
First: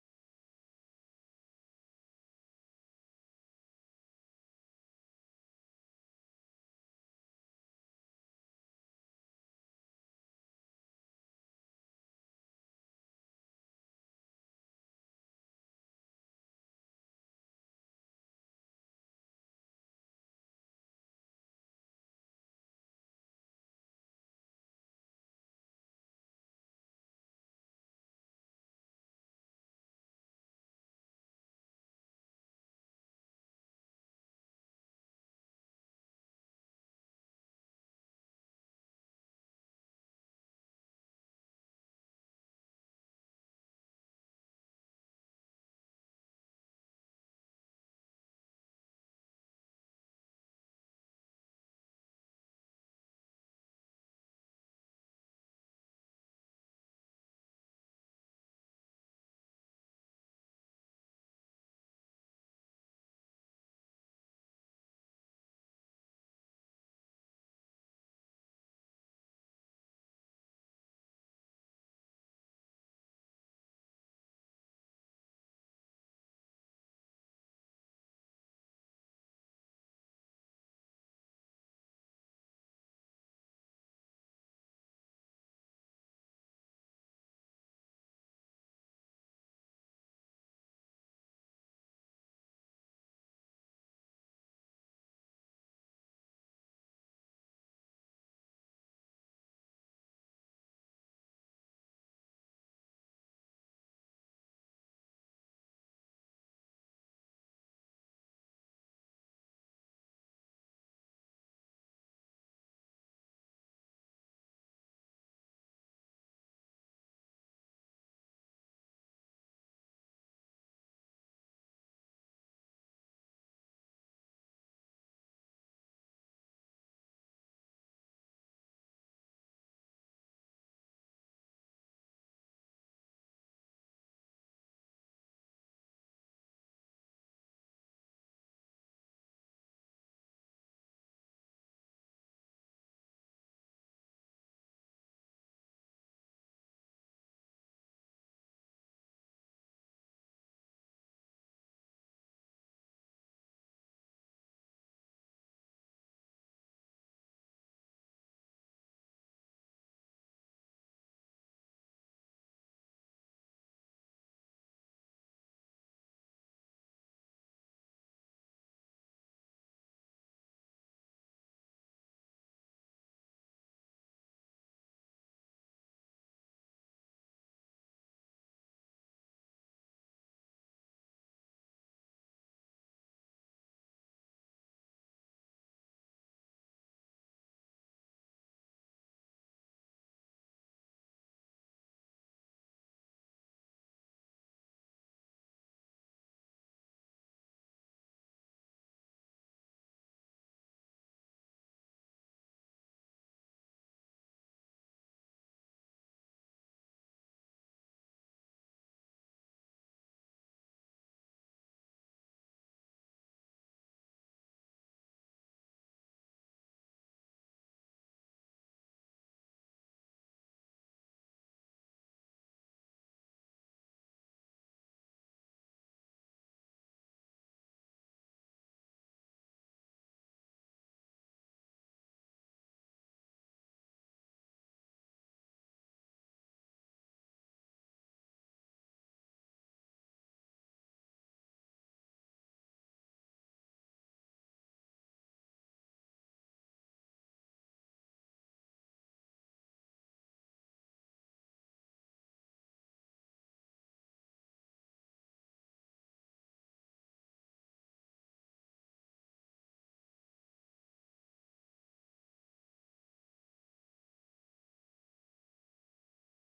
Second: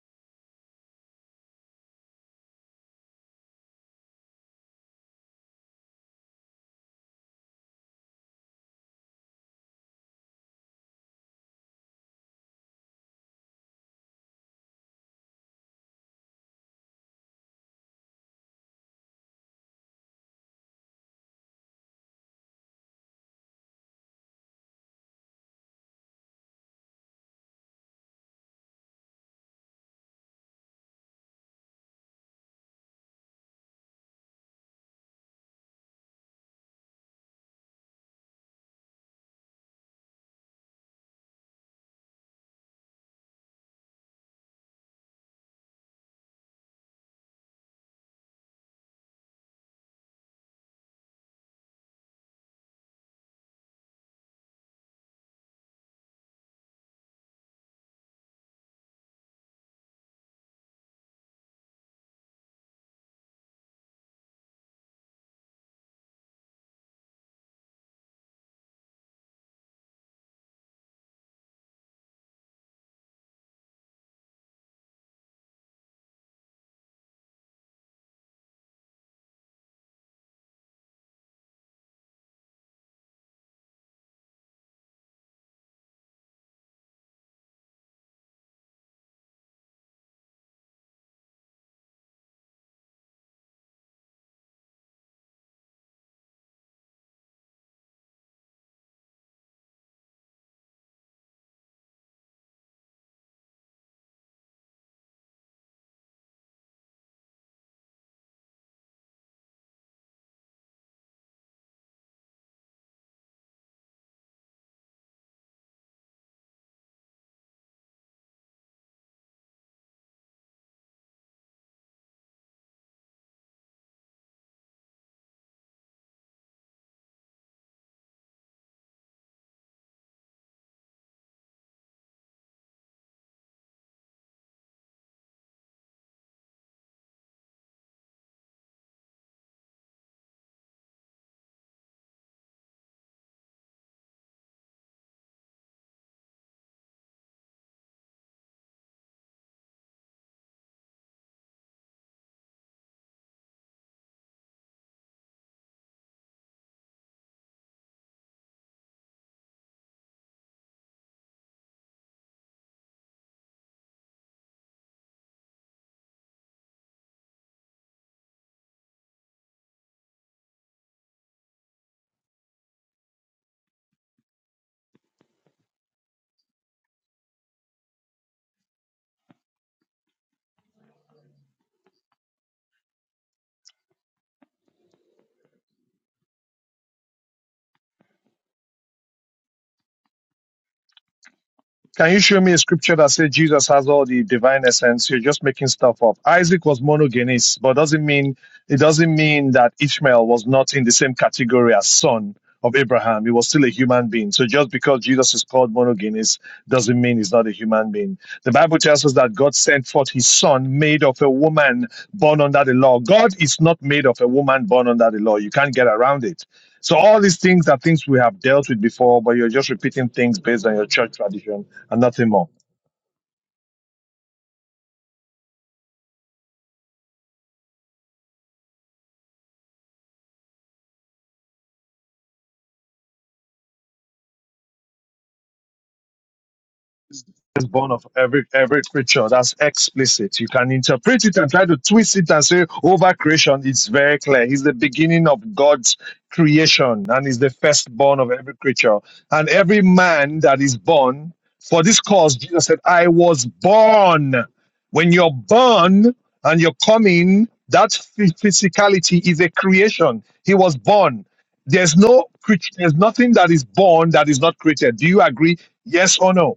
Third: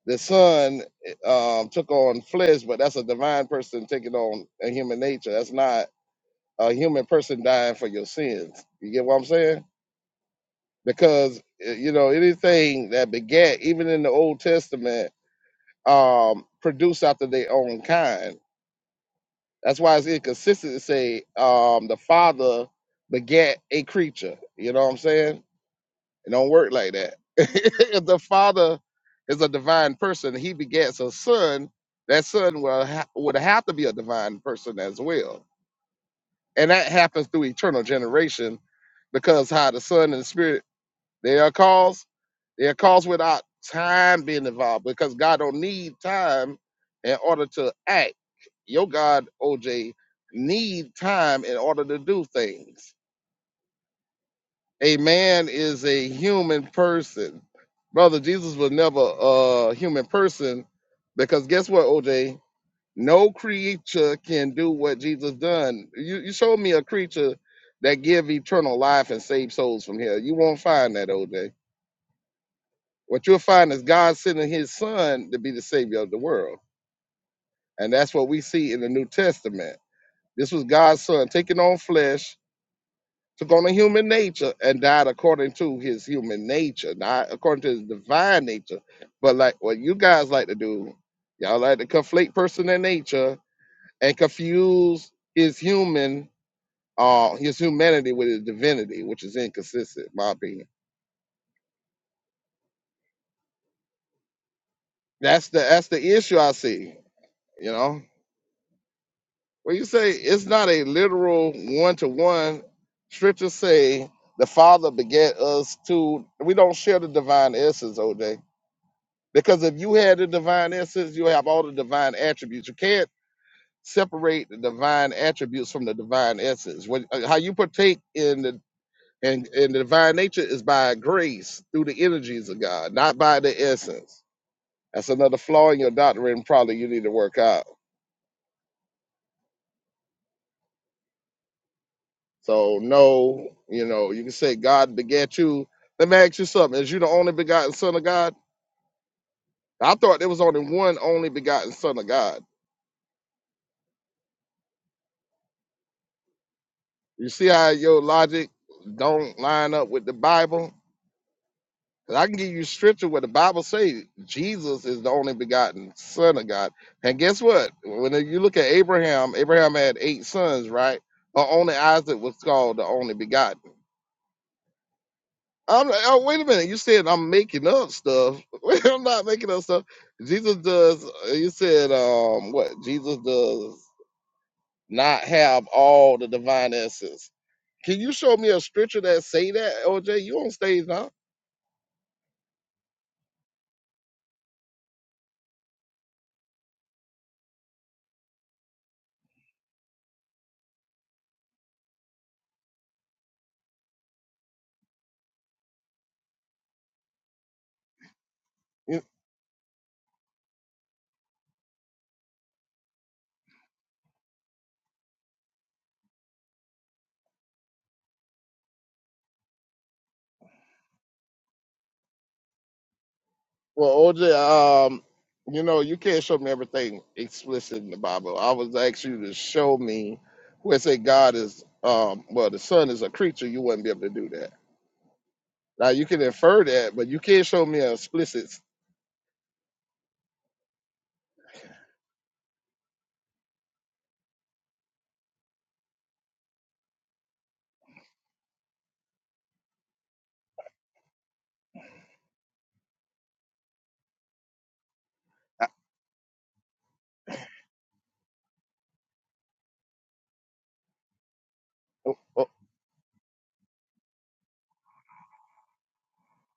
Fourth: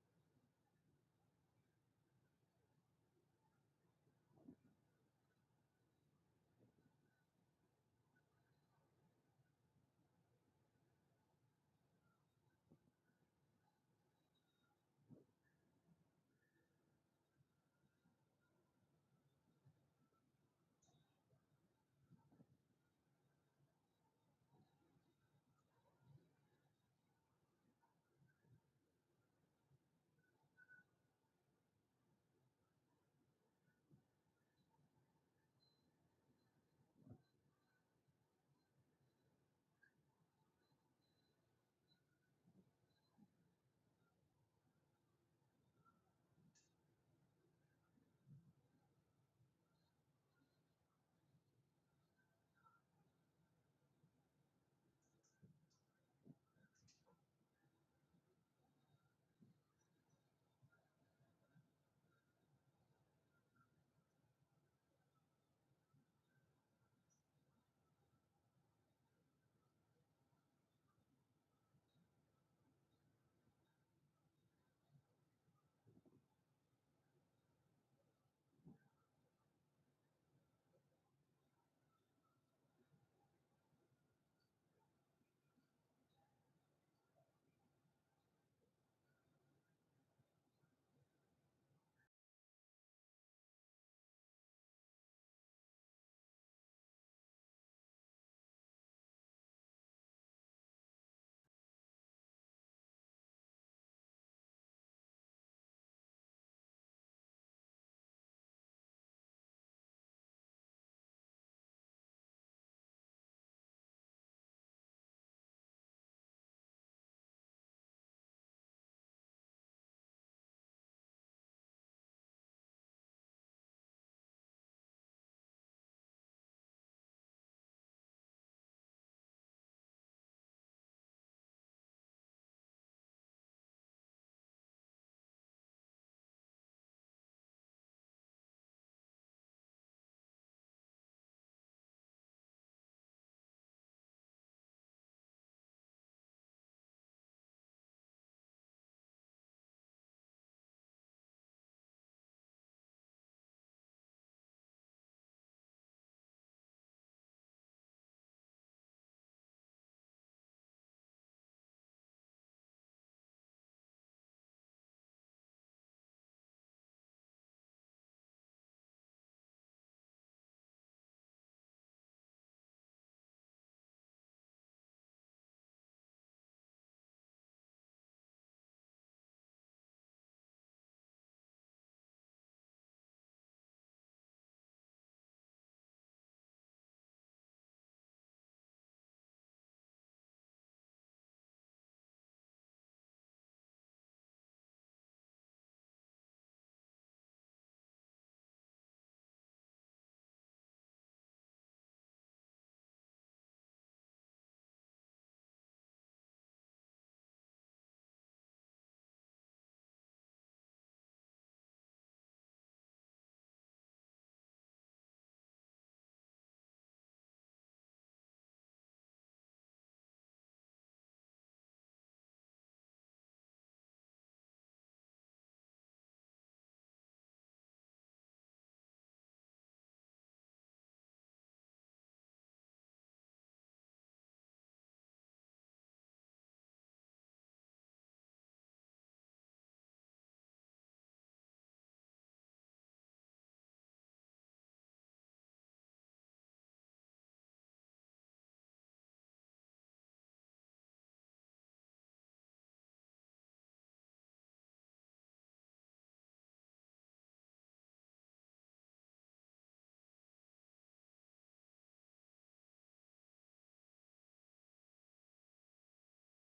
Speaker 2: The Son um, took on flesh, but that's a divine person taking on a human nature. That's not a human person dying for your sins. You get what I'm saying? Because eh, you know anything that begat, even in the Old Testament, um, produced after their own kind. That's why it's inconsistent to say um, the Father begat a creature. You know what I'm saying? It don't work like that. if the father is a divine person, he begets a son. That son will ha- would have to be a divine person as well, and that happens through eternal generation, because how the son and the spirit they are caused. They are caused without time being involved, because God don't need time in order to act. Your God, OJ, need time in order to do things a man is a human person. Brother, Jesus was never a human person because guess what, OJ? No creature can do what Jesus done. You you showed me a creature that give eternal life and save souls from hell. You won't find that, OJ. What you'll find is God sending his son to be the savior of the world. And that's what we see in the New Testament. This was God's son taking on flesh took on a human nature and died according to his human nature, not according to his divine nature. But like what you guys like to do, y'all like to conflate person and nature and confuse his human uh his humanity with his divinity, which is inconsistent, in my opinion. That's the that's the issue I see, you know. When you say it's not a literal one to one, scriptures say the Father beget us to we don't share the divine essence, OJ Because if you had the divine essence, you have all the divine attributes. You can't separate the divine attributes from the divine essence. When, uh, how you partake in the in, in the divine nature is by grace through the energies of God, not by the essence. That's another flaw in your doctrine, probably you need to work out. So no, you know, you can say God begat you. Let me ask you something. Is you the only begotten son of God? I thought there was only one only begotten son of God. You see how your logic don't line up with the Bible? 'Cause I can give you scripture where the Bible says Jesus is the only begotten Son of God. And guess what? When you look at Abraham, Abraham had eight sons, right? But only Isaac was called the only begotten. I'm like, oh, wait a minute. You said I'm making up stuff. I'm not making up stuff. Jesus does, uh, you said, um, what? Jesus does not have all the divine essence. Can you show me a scripture that say that, OJ? You on stage now?
Speaker 4: Can you show me a scripture that says Jesus has all the divine essence? You're just making stuff up. Isaac was monogenes, but doesn't mean it doesn't mean that Ishmael was not in the same category as son of Abraham. He was still a human being. So just because Jesus is called monogenes doesn't mean he's not a human being. The Bible
Speaker 2: You-
Speaker 4: tells us that God sent forth his son made of a woman born under the law. God is not made of a woman born under the law. You can't get around it. So all these things are things we have dealt with before, but you're just repeating things based on your church tradition and that's him all.
Speaker 2: Well, OJ, um, you know you can't show me everything explicit in the Bible. I was asking you to show me where it say God is, um, well, the Son is a creature. You wouldn't be able to do that. Now you can infer that, but you can't show
Speaker 4: is
Speaker 2: me
Speaker 4: born
Speaker 2: an
Speaker 4: of every
Speaker 2: explicit.
Speaker 4: every creature. That's explicit. You can interpret it and try to twist it and say over creation. It's very clear. He's the beginning of God's creation and is the firstborn of every creature. And every man that is born for this cause, Jesus said, "I was born." When you're
Speaker 2: I-
Speaker 4: born and you're coming, that phy- physicality is a creation. He was born. There's
Speaker 2: oh,
Speaker 4: no
Speaker 2: oh,
Speaker 4: creature. There's nothing that is born that is not created. Do you agree? Yes or no?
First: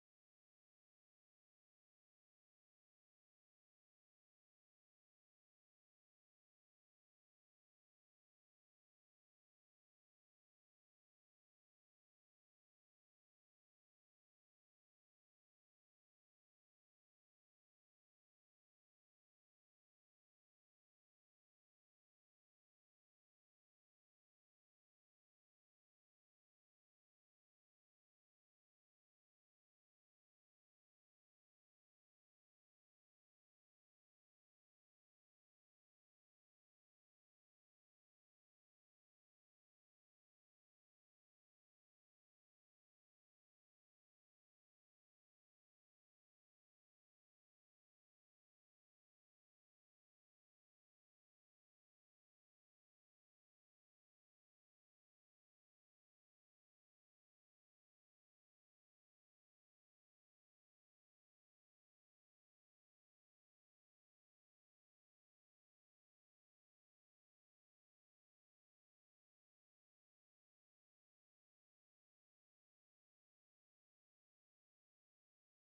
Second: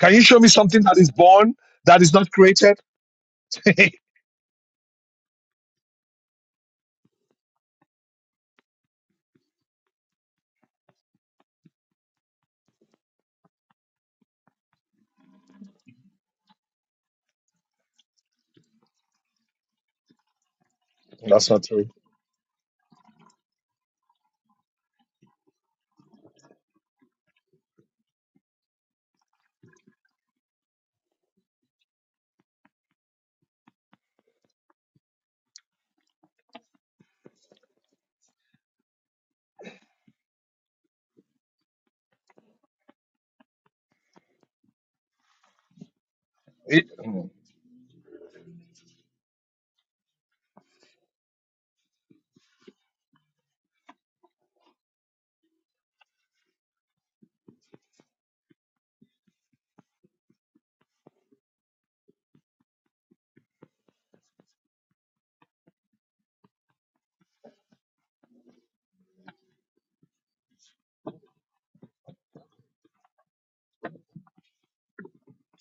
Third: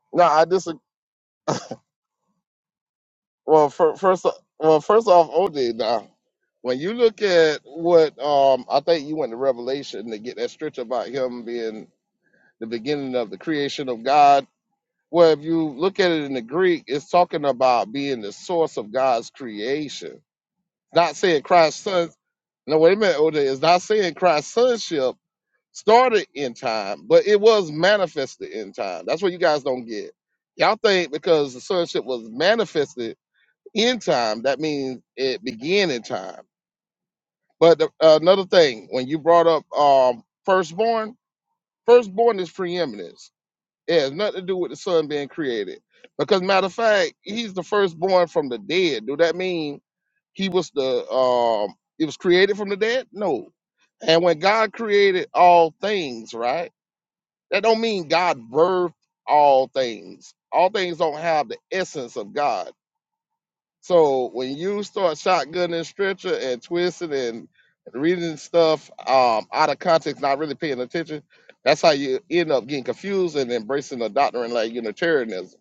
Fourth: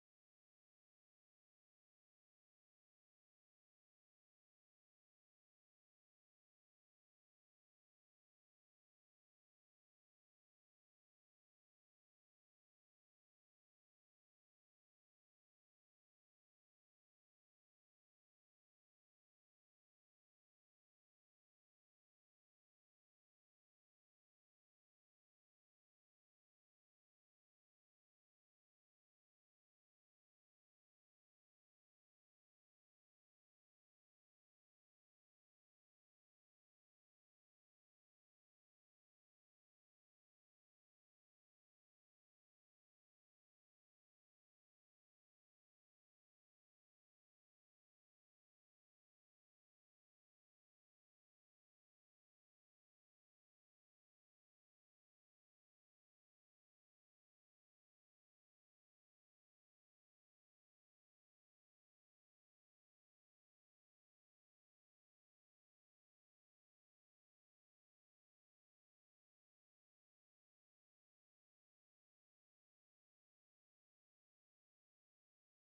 Speaker 4: Can you
Speaker 2: No,
Speaker 4: show
Speaker 2: I
Speaker 4: me
Speaker 2: disagree.
Speaker 4: something that is born, that is not created?
Speaker 2: Well, fir-
Speaker 4: That's
Speaker 2: first, well, first off, OJ, now when you look at what um, I think you went to Revelation to get that stretch about him being the beginning of the creation of God. Well, if you look at it in the Greek, it's talking about being the source of God's creation. Not saying
Speaker 4: not
Speaker 2: Christ's
Speaker 4: true.
Speaker 2: son. No, wait a minute, OJ. It's not saying Christ's sonship started in time, but it was manifested in time. That's what you guys don't get. Y'all think because the sonship was manifested end time that means it began in time but the, another thing when you brought up um firstborn firstborn is preeminence it has nothing to do with the son being created because matter of
Speaker 4: It-
Speaker 2: fact
Speaker 4: Mm.
Speaker 2: he's the firstborn from the dead do that mean he was the um he was created from the dead no and when god created all things right that don't mean god birthed all things all things don't have the essence of god So when you start shotgunning stretcher and twisting and reading stuff um, out of context, not really paying attention, that's how you end up getting confused and embracing a doctrine like Unitarianism,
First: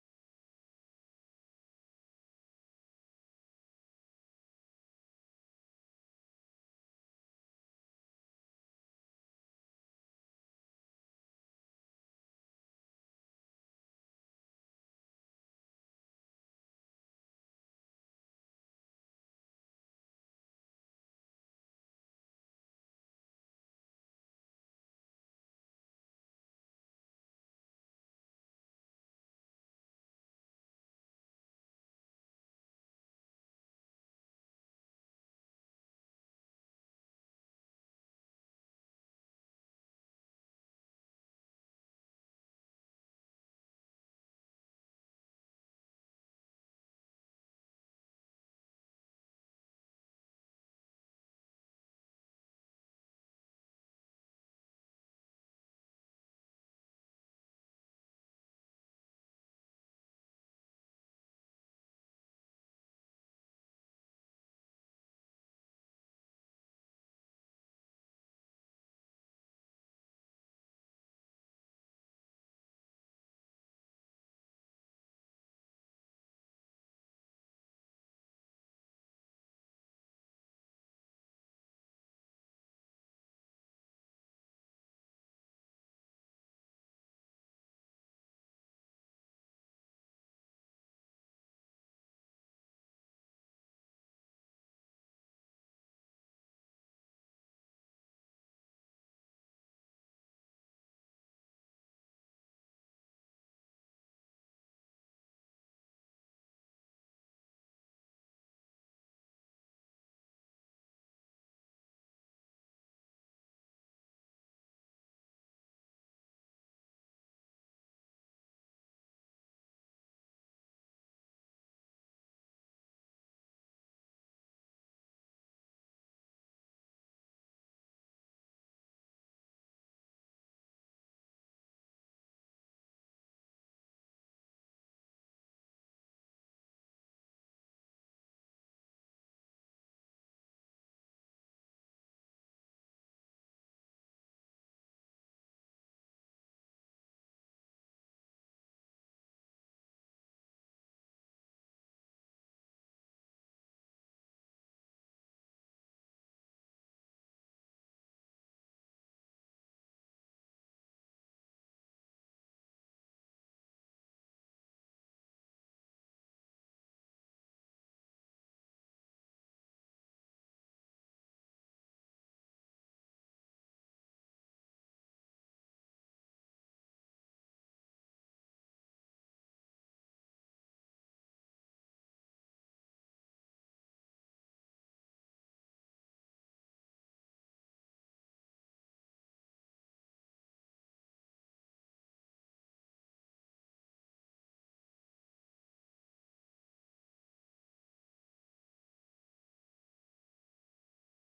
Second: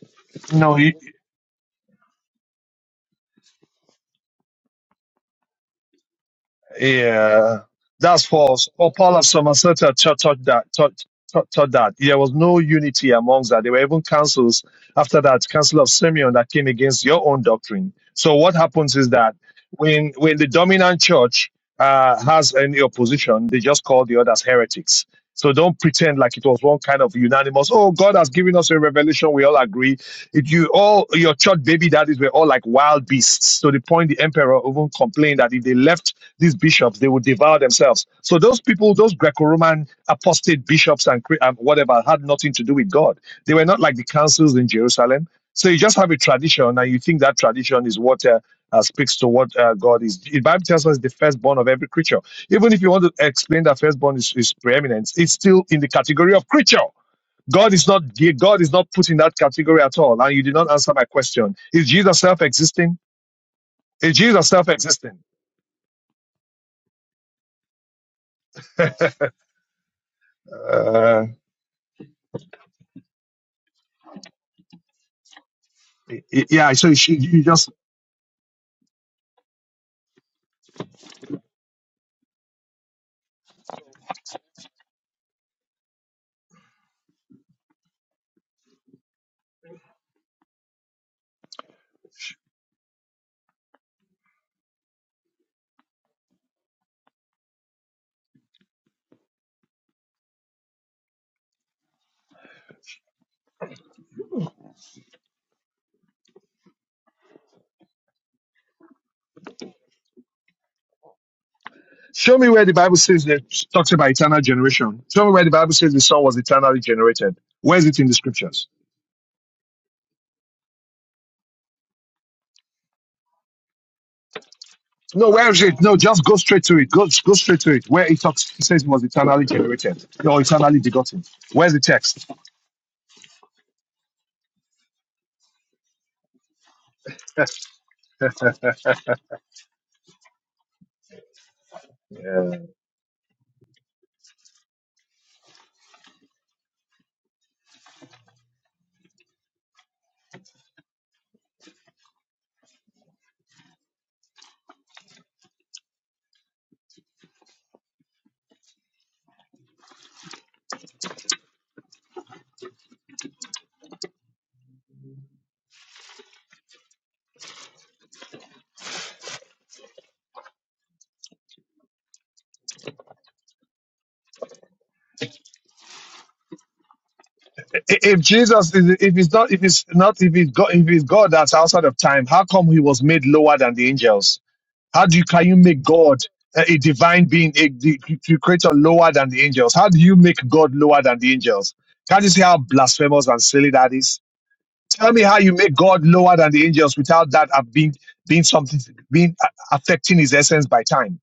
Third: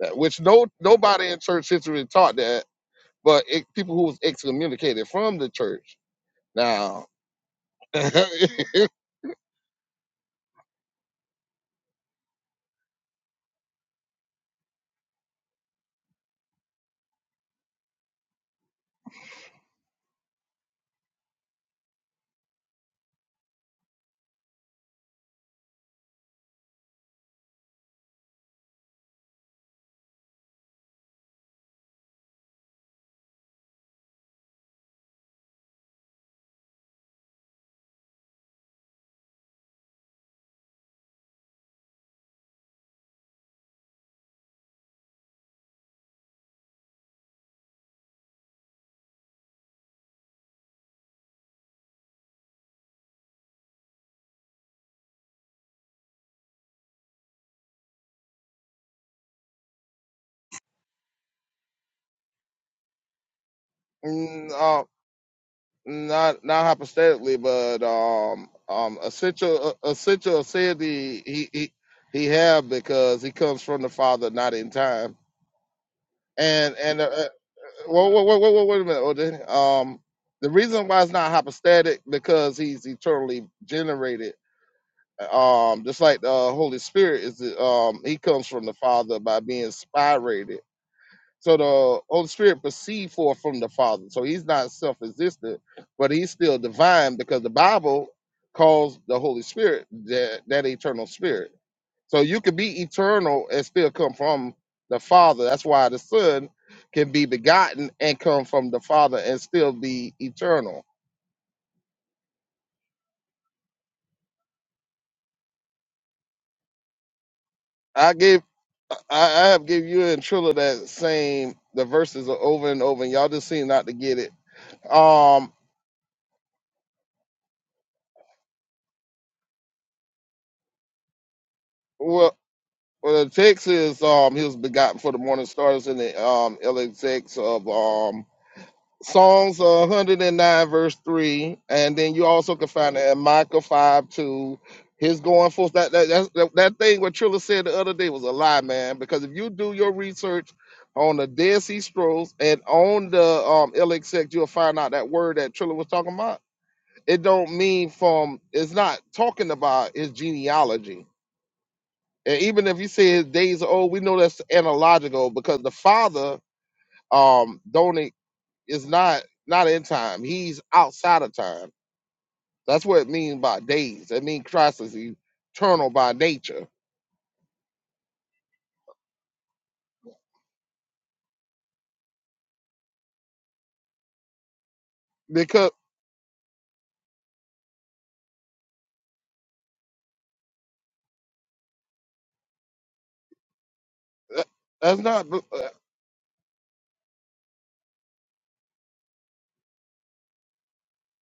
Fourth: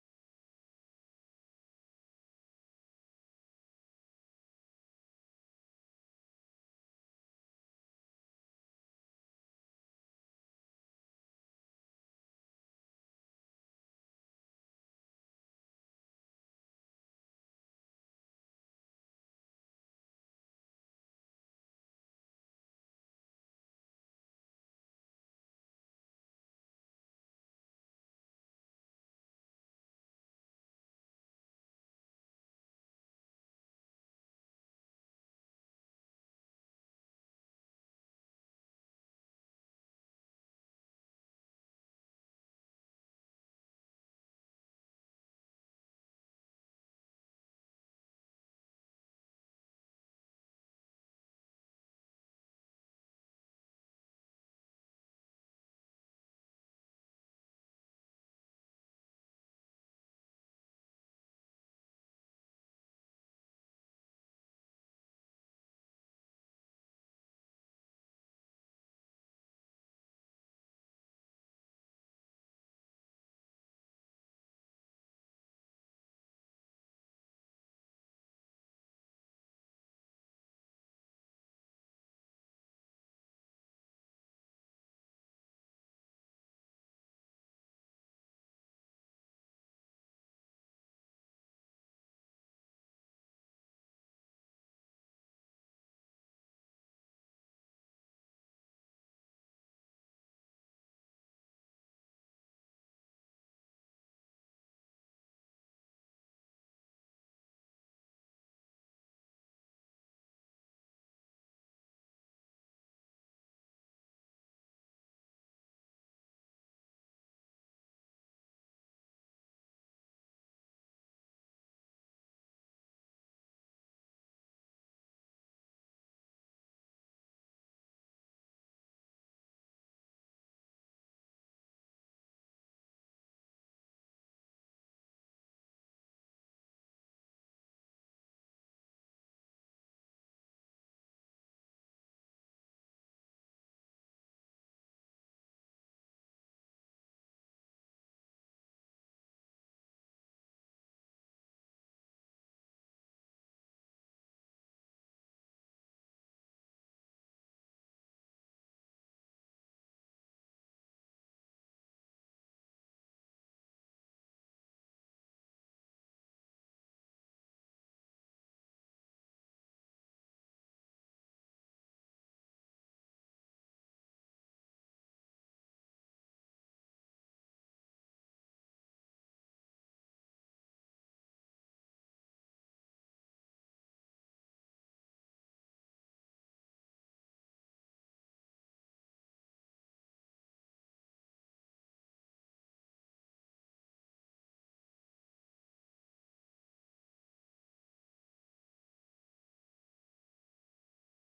Speaker 2: that- which no
Speaker 4: no, you,
Speaker 2: nobody in church history taught that, but it, people who was excommunicated from the church. Now,
Speaker 4: Yeah, that's false. Or Paul of Somerset had taught, taught that. Taught, taught, taught that there was no unity amongst that. There were even councils after that, Council of Simeon, that came against your own doctrine. So what happens is that when when the dominant church uh, has any opposition, they just call the others heretics. So don't pretend like it was one kind of unanimous. Oh, God has given us a revelation. We all agree. If you all your church baby daddies were all like wild beasts, to the point the emperor even complained that if they left these bishops, they would devour themselves. So those people, those Greco-Roman apostate bishops and, and whatever, had nothing to do with God. They were not like the councils in Jerusalem. So you just have a tradition, and you think that tradition is what uh, uh, speaks to what uh, God is. The Bible tells us the firstborn of every creature. Even if you want to explain that firstborn is, is preeminent, it's still in the category of creature. God is not God is not put in that category at all. And you did not answer my question. Is Jesus self-existing? Is Jesus
Speaker 2: mm, uh,
Speaker 4: self-existing?
Speaker 2: not not hypothetically, but um um essential uh, essential said
Speaker 4: uh,
Speaker 2: he he he he have because he comes from the Father, not in time.
Speaker 4: Yeah,
Speaker 2: And
Speaker 4: so
Speaker 2: and uh,
Speaker 4: she, you just
Speaker 2: wait, wait, wait, wait, wait a minute, OJ. Um, the reason why it's not hypostatic because he's eternally generated. Um, just like the Holy Spirit is, um, he comes from the Father by being spirated. So the Holy Spirit proceed forth from the Father. So he's not self-existent, but he's still divine because the Bible calls the Holy Spirit that, that eternal spirit. So you could be eternal and still come from the Father. That's why the Son can be begotten and come from the Father and still be eternal.
Speaker 4: show me where the Bible says that talks about eternal generation. Show me where the Bible says the Son was eternally generated. Where is it in the
Speaker 2: I gave
Speaker 4: scriptures?
Speaker 2: I, I have given you and Trilla that same the verses are over and over and y'all just seem not to get it.
Speaker 4: No, where
Speaker 2: Um
Speaker 4: is it? No, just go straight to it. Go, go straight to it. Where it talks, it says he was eternally generated or eternally begotten. Where's the
Speaker 2: well.
Speaker 4: text?
Speaker 2: Well, the text is um, he was begotten for the morning stars in the um, LXX of um, Psalms uh, 109, verse 3. And then you also can find it in Micah 5 2. His going forth, that, that, that's- that, that thing what Trilla said the other day was a lie, man. Because if you do your research on the Dead Sea Scrolls and on the um, LXX, you'll find out that word that Trilla was talking about. It don't mean from, it's not talking about his genealogy and even if you say his days are old, we know that's analogical because the father um don't e- is not not in time. He's outside of time. That's what it means by days. It means Christ is eternal by nature.
Speaker 4: I- If Jesus, is, if it's not, if it's not, if it's God, if it's God that's outside of time, how come he was made lower than the angels? How do you can you
Speaker 2: Because
Speaker 4: make God uh, a divine being, a, the the creator lower than the angels? How do you make God lower than the angels? Can't you see how blasphemous and silly that is?
Speaker 2: uh, that's
Speaker 4: Tell me
Speaker 2: not
Speaker 4: how
Speaker 2: uh,
Speaker 4: you make God lower than the angels without that uh, being being something being uh, affecting his essence by time.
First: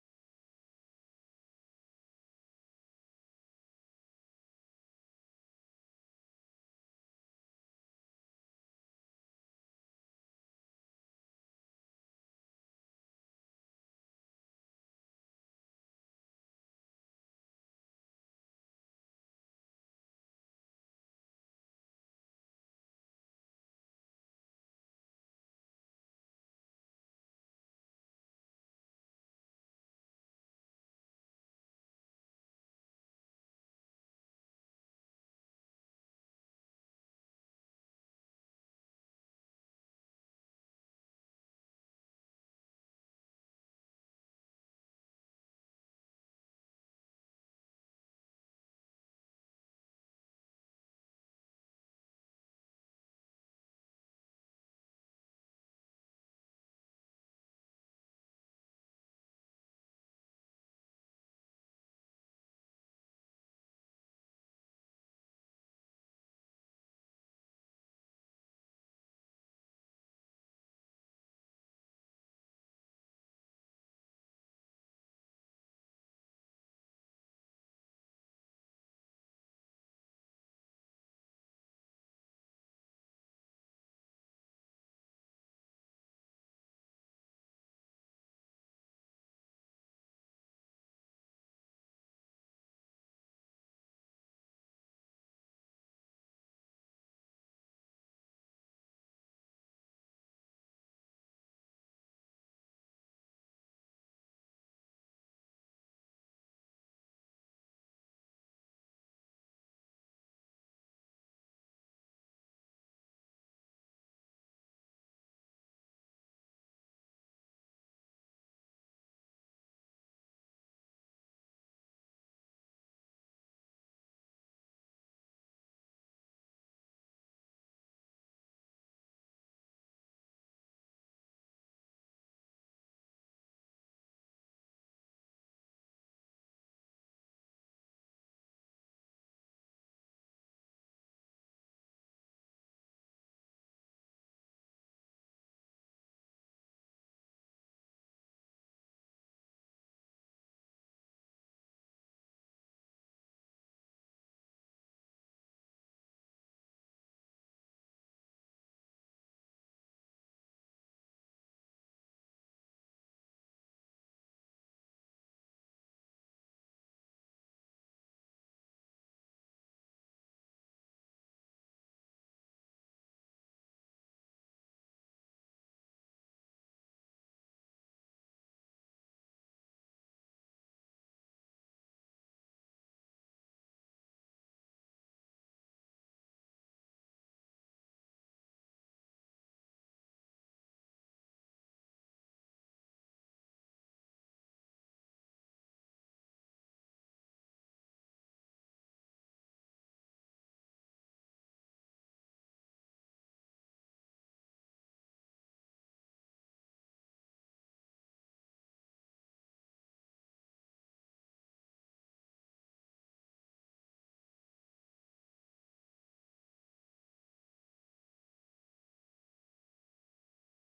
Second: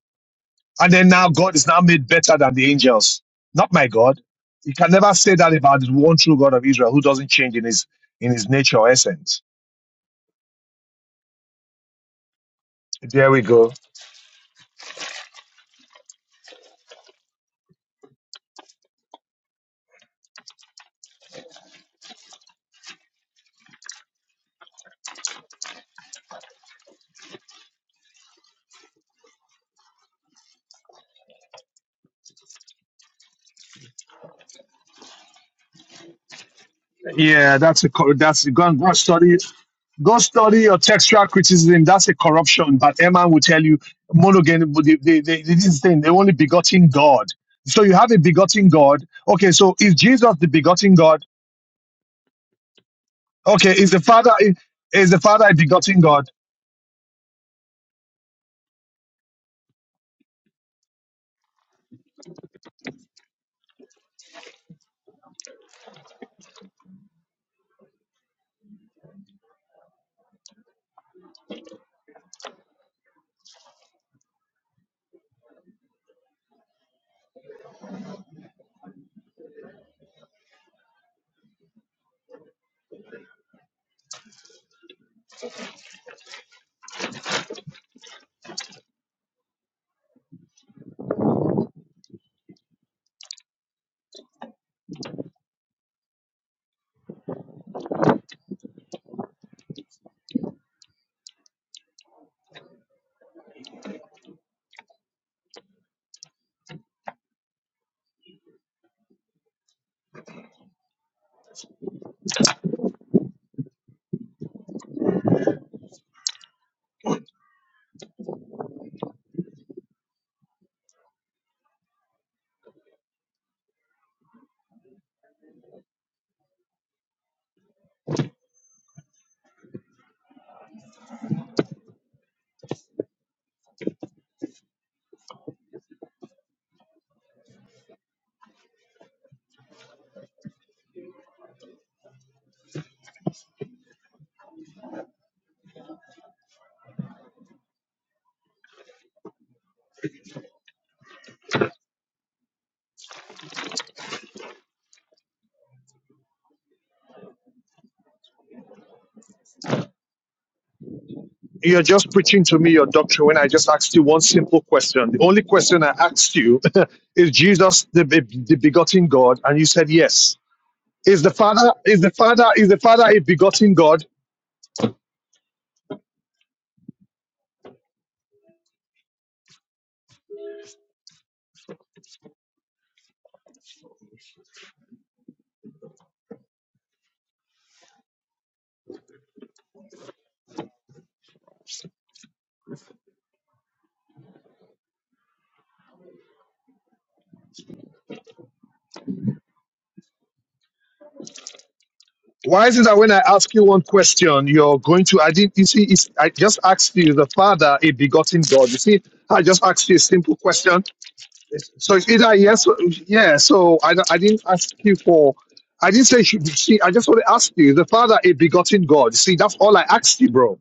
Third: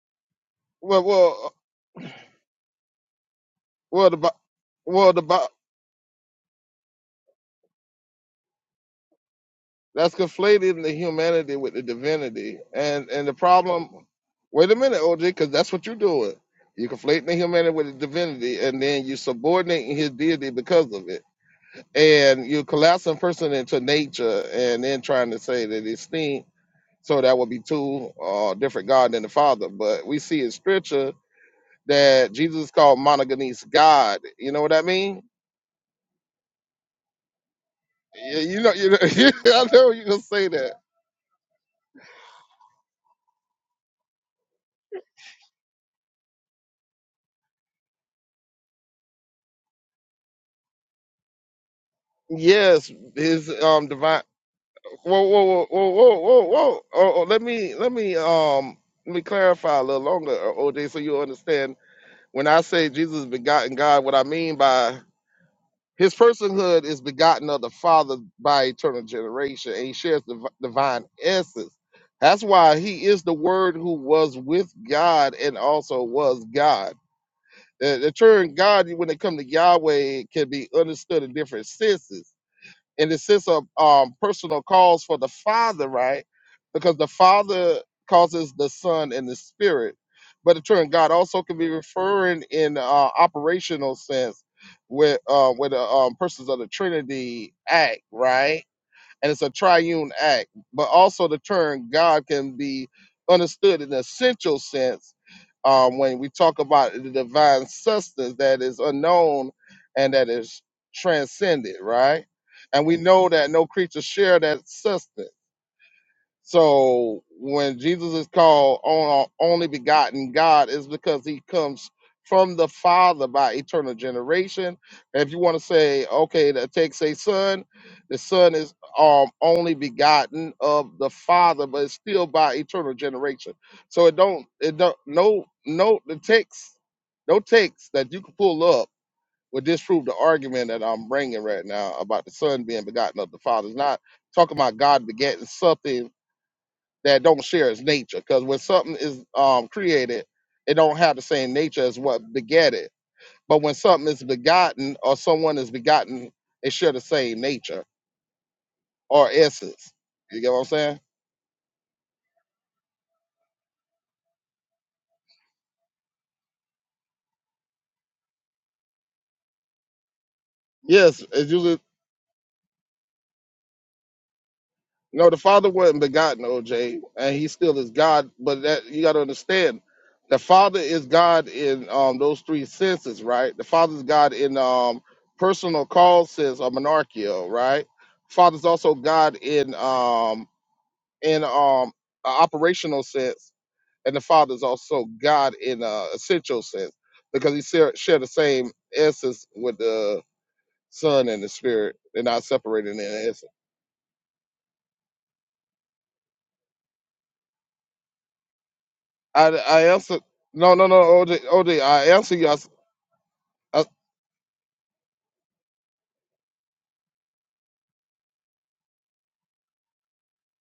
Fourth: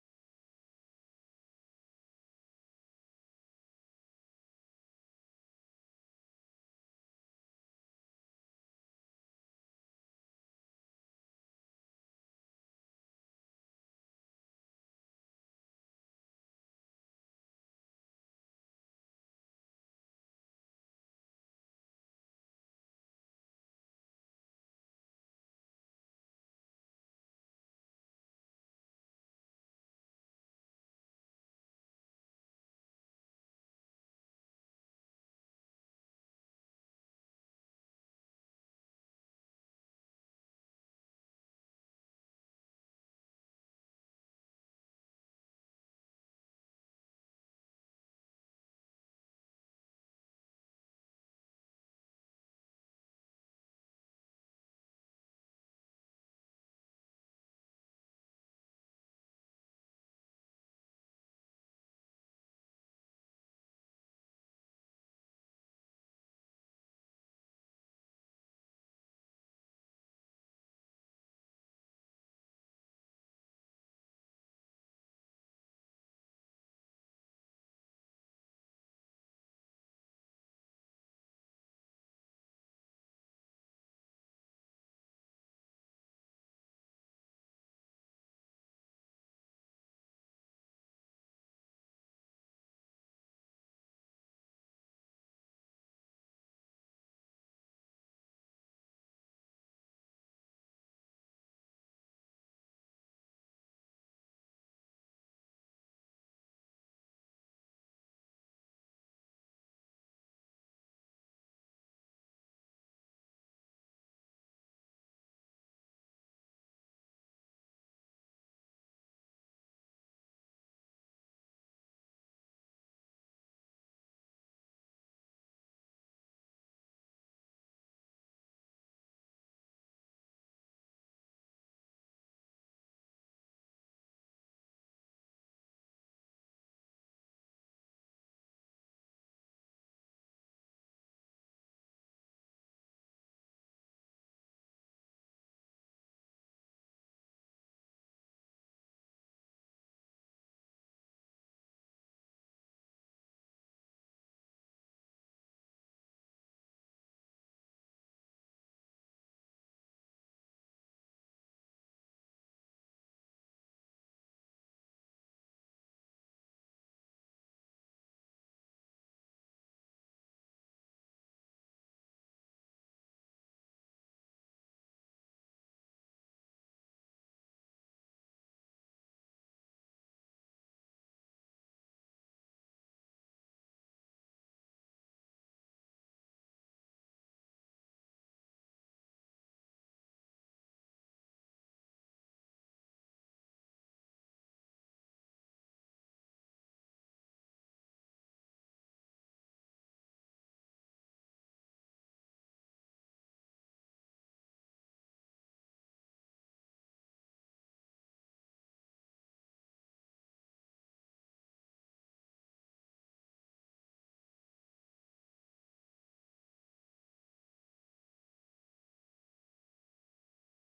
Speaker 4: And
Speaker 2: well
Speaker 4: then now
Speaker 2: well
Speaker 4: God is now made better than the angels. Not my
Speaker 2: well the
Speaker 4: God.
Speaker 2: Bi-
Speaker 4: You can
Speaker 2: well
Speaker 4: never
Speaker 2: the
Speaker 4: say
Speaker 2: Bi-
Speaker 4: that about the one true God of Israel who doesn't change in his in his nature or essence.
Speaker 2: that's conflating the humanity with the divinity. And and
Speaker 4: There
Speaker 2: the
Speaker 4: we go.
Speaker 2: problem wait a minute, OJ, because that's what you're doing. You're conflating the humanity with the divinity, and then you're subordinating his deity because of it and you collapsing person into nature and then trying to say that it's thing so that would be two uh, different god than the father but we see in scripture that jesus called monogenes god you know what i mean
Speaker 4: Yeah, that's a co-
Speaker 2: Yeah,
Speaker 4: that's
Speaker 2: you
Speaker 4: go
Speaker 2: know
Speaker 4: and go
Speaker 2: you
Speaker 4: and
Speaker 2: know
Speaker 4: study
Speaker 2: i know you're
Speaker 4: Go
Speaker 2: gonna say
Speaker 4: study
Speaker 2: that
Speaker 4: your textual criticism. That's a corruption. But Emma will tell you monogamy. They, they, they, this thing they only begotten God. So you have a begotten God. Okay, so is Jesus the begotten God?
Speaker 2: yes his
Speaker 4: Okay,
Speaker 2: um
Speaker 4: is the
Speaker 2: divine
Speaker 4: Father is the
Speaker 2: whoa whoa
Speaker 4: Father a
Speaker 2: whoa whoa
Speaker 4: begotten
Speaker 2: whoa
Speaker 4: God?
Speaker 2: whoa whoa oh, oh, let me let me um let me clarify a little longer uh, oj so you understand when i say jesus begotten god what i mean by His personhood is begotten of the Father by eternal generation, and he shares the v- divine essence. That's why he is the Word who was with God and also was God. The, the term God, when it comes to Yahweh, can be understood in different senses in the sense of um, personal calls for the Father, right? Because the Father causes the Son and the Spirit. But in turn, God also can be referring in uh, operational sense with uh, where the um, persons of the Trinity act, right? and it's a triune act. But also the term God can be understood in an essential sense um, when we talk about the divine substance that is unknown and that is transcended, right? And we know that no creature share that substance. So when Jesus is called on only begotten God, is because he comes from the Father by eternal generation. If you want to say, okay, that takes a son, the son is um only begotten of the Father, but it's still by eternal generation. So it don't it don't no no the text no text that you can pull up would disprove the argument that I'm bringing right now about the son being begotten of the Father. It's not talking about God begetting something that don't share its nature. Because when something is um, created, it don't have the same nature as what begat it. But when something is begotten or someone is begotten, they share the same nature or essence. You get what I'm saying?
Speaker 4: You're just preaching to me your doctrine when I just asked you one simple question. The only question I asked you is Jesus the, the begotten God, and you said yes. Is
Speaker 2: Yes,
Speaker 4: the
Speaker 2: it's
Speaker 4: Father
Speaker 2: usually
Speaker 4: is the Father is the Father a begotten God?
Speaker 2: no. The Father wasn't begotten, OJ, and He still is God. But that you got to understand, the Father is God in um, those three senses, right? The Father is God in um, personal call sense or monarchio, right? Father's also God in um in um a operational sense, and the Father is also God in a essential sense because He share, share the same essence with the Son and the Spirit. They're not
Speaker 4: Why is it
Speaker 2: separated
Speaker 4: that
Speaker 2: in
Speaker 4: when I
Speaker 2: essence.
Speaker 4: ask you one question, you're going to? I didn't. You see, it's, I just asked you the Father, a begotten God. You see, I
Speaker 2: I
Speaker 4: just
Speaker 2: I
Speaker 4: asked you a
Speaker 2: answer
Speaker 4: simple
Speaker 2: no
Speaker 4: question.
Speaker 2: no no OD, OD
Speaker 4: So
Speaker 2: I
Speaker 4: it's either
Speaker 2: answer you. I
Speaker 4: yes,
Speaker 2: s-
Speaker 4: or, yeah. So
Speaker 2: I-
Speaker 4: I, don't- I didn't ask you for. I didn't say. Should, see, I just want to ask you the Father, a begotten God. See, that's all I asked you, bro.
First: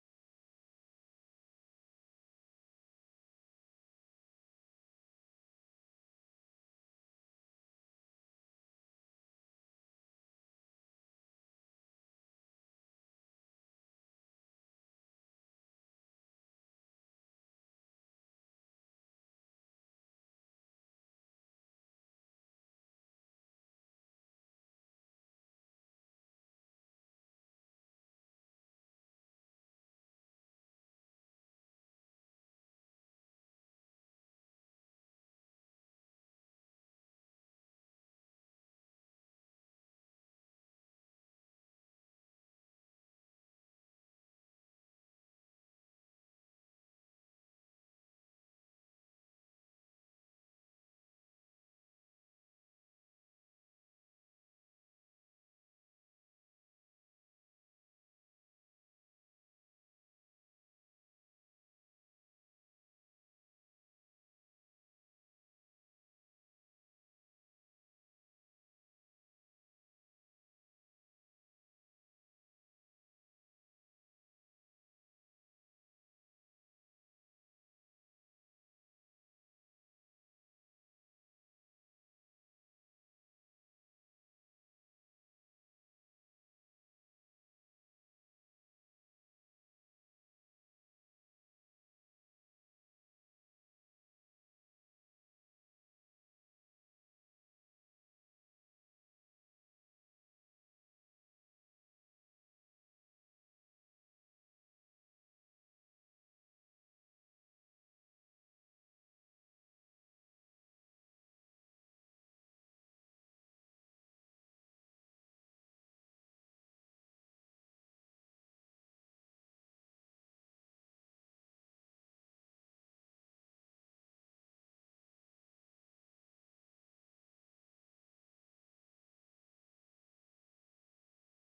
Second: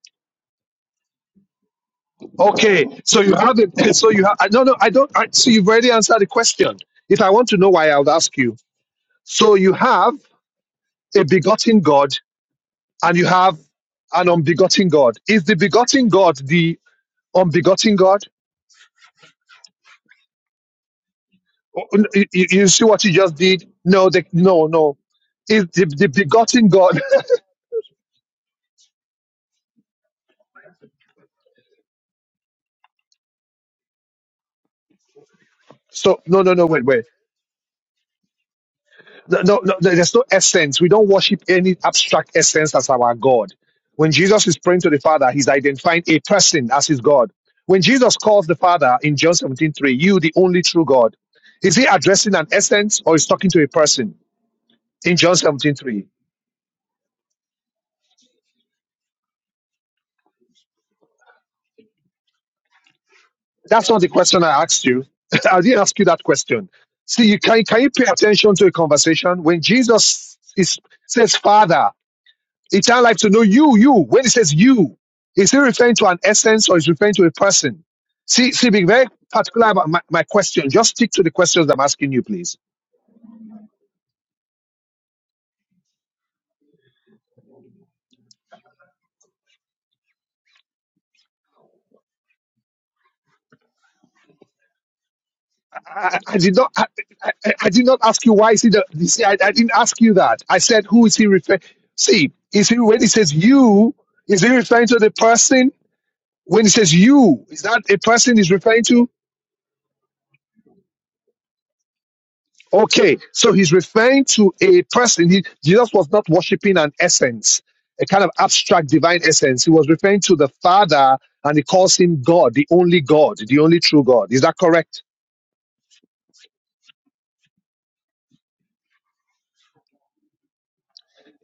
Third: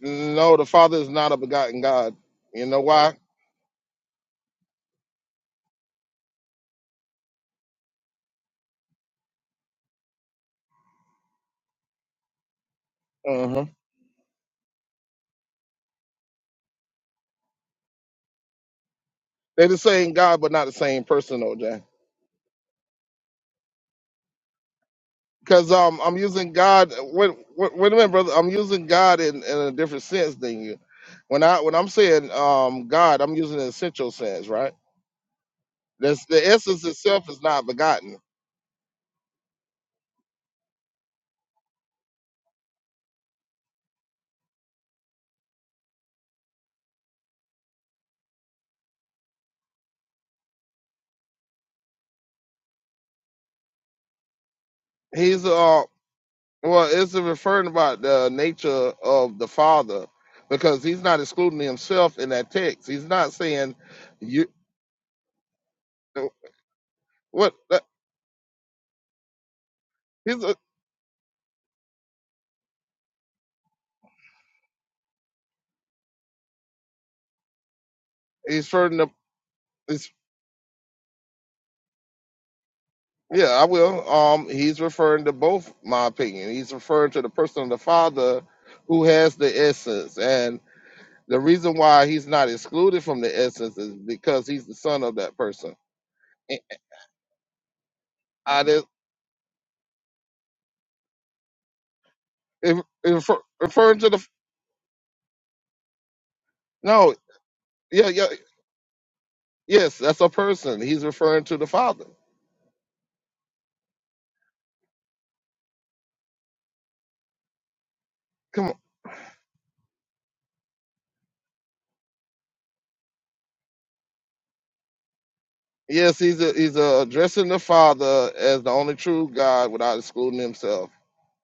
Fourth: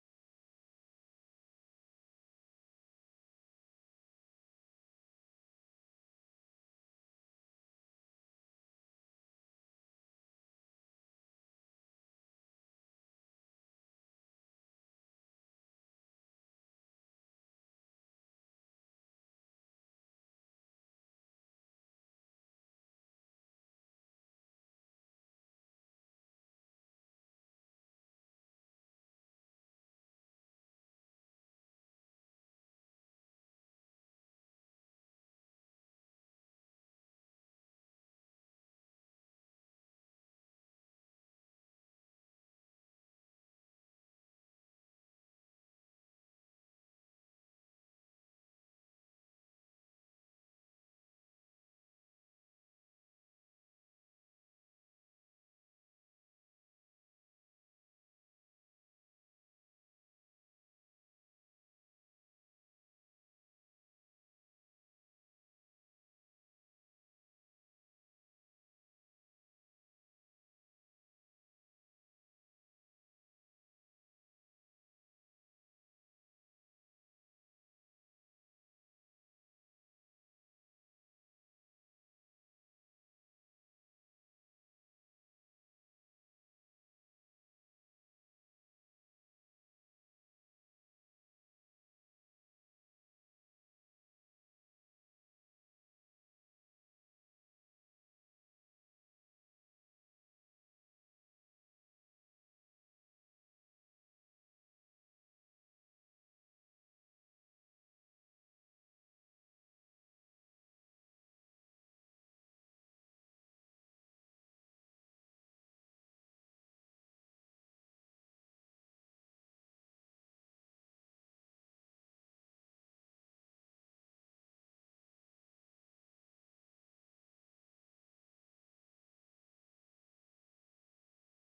Speaker 2: no, the Father is not a begotten God. You know
Speaker 4: Okay.
Speaker 2: why?
Speaker 4: So you have it. So you have. I- No, no. I don't. I, so you've already answered the question. If I want to know why, I would ask you. So you have a begotten God and you have
Speaker 2: Uh-huh.
Speaker 4: an unbegotten God. Is the begotten God the unbegotten God?
Speaker 2: They're the same God, but not the same person, OJ.
Speaker 4: Oh, n- You you- see what you just did? No, the, no, no. Is
Speaker 2: because
Speaker 4: the,
Speaker 2: um,
Speaker 4: the
Speaker 2: I'm using
Speaker 4: begotten
Speaker 2: God.
Speaker 4: God?
Speaker 2: Wait, wait, wait a minute, brother. I'm using God in, in a different sense than you. When I when I'm saying um, God, I'm using an essential sense, right?
Speaker 4: So
Speaker 2: That's
Speaker 4: no,
Speaker 2: the
Speaker 4: no, no. Wait,
Speaker 2: essence
Speaker 4: wait.
Speaker 2: itself is not begotten.
Speaker 4: No, no, no, no, there's no essence. We don't worship any abstract essence as our God. When Jesus is praying to the Father, he's identifying a person as his God. When Jesus calls the Father in John 17:3, you, the only true God, is he addressing an essence or is talking to a person in John
Speaker 2: He's
Speaker 4: 17:3?
Speaker 2: uh well, it's referring about the nature of the Father because he's not excluding himself in that text. He's not saying
Speaker 4: That's not the question
Speaker 2: you
Speaker 4: I asked you. I didn't ask you that question. See, you
Speaker 2: what
Speaker 4: can,
Speaker 2: uh,
Speaker 4: can you pay attention to a conversation when Jesus
Speaker 2: he's uh,
Speaker 4: is, says, Father, it's our life to know you, you. When he says you, is he referring to an essence or is he referring to a person? See, see,
Speaker 2: he's
Speaker 4: being
Speaker 2: referring
Speaker 4: very particular about
Speaker 2: to.
Speaker 4: my, my question. Just stick to the questions I'm asking you, please.
Speaker 2: Yeah, I will. Um, he's referring to both my opinion. He's referring to the person of the Father who has the essence. And the reason why he's not excluded from the essence is because he's the son of that person.
Speaker 4: I, I did
Speaker 2: Eh,
Speaker 4: not, I, I, I I did not ask you why is
Speaker 2: I
Speaker 4: he the,
Speaker 2: just,
Speaker 4: you see, I, I didn't ask you that. I said, who is he referring? See, is
Speaker 2: if,
Speaker 4: he, when he
Speaker 2: if,
Speaker 4: says you,
Speaker 2: referring to the
Speaker 4: is he referring to the person when he says
Speaker 2: no,
Speaker 4: you, is that a
Speaker 2: yeah, yeah,
Speaker 4: person he's referring to?
Speaker 2: yes, that's a person. He's referring to the Father.
Speaker 4: Okay, so he's referring to a person. He, Jesus was not worshiping an essence, a kind of
Speaker 2: Come on.
Speaker 4: abstract divine essence. He was referring to the Father and he calls him God, the only God, the only true God. Is that correct?
Speaker 2: Yes, he's a, he's a addressing the Father as the only true God without excluding himself.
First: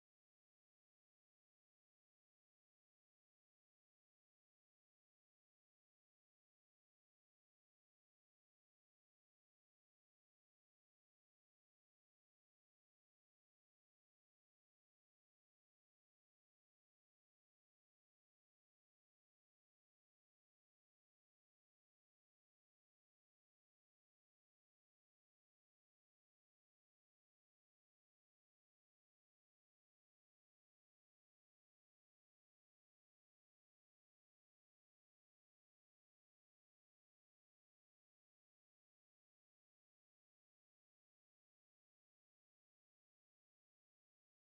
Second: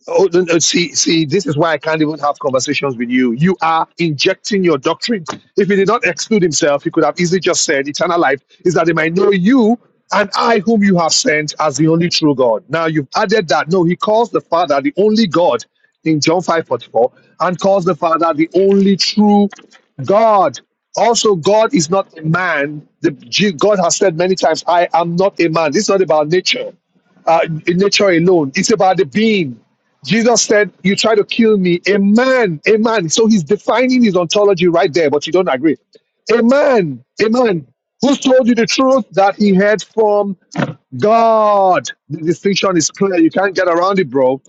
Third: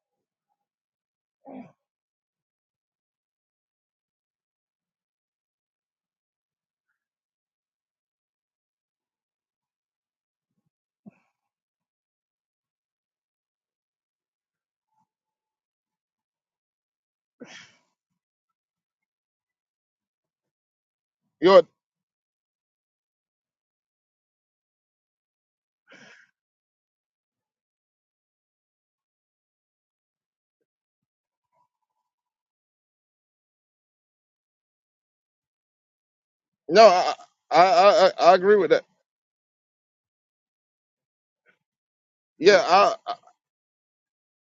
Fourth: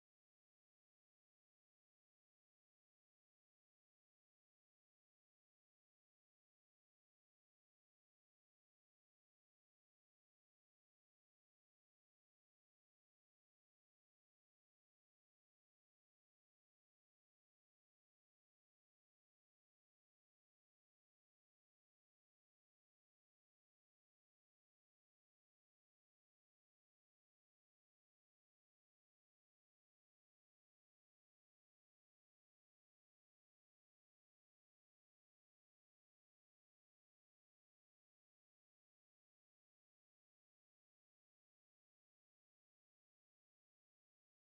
Speaker 4: Oh, no, no, see, see, this is why I can't even have conversations with you. You are injecting your doctrine. If he did not exclude himself, he could have easily just said, Eternal life is that they might know you and I, whom you have sent, as the only true God. Now you've added that. No, he calls the Father the only God in John five forty four, and calls the Father the only true God. Also,
Speaker 2: You're
Speaker 4: God is not a man. The, G- God has said many times, I am not a man. This is not about nature uh, in nature alone. It's about the being. Jesus said, You try to kill me, a man, a man. So he's defining his ontology right there, but you don't agree. A
Speaker 2: no,
Speaker 4: man,
Speaker 2: I
Speaker 4: a
Speaker 2: I
Speaker 4: man
Speaker 2: I, I
Speaker 4: who's
Speaker 2: I
Speaker 4: told you
Speaker 2: agree
Speaker 4: the
Speaker 2: with that.
Speaker 4: truth that he heard from God. The distinction
Speaker 2: Yeah,
Speaker 4: is clear. You can't get around it, bro.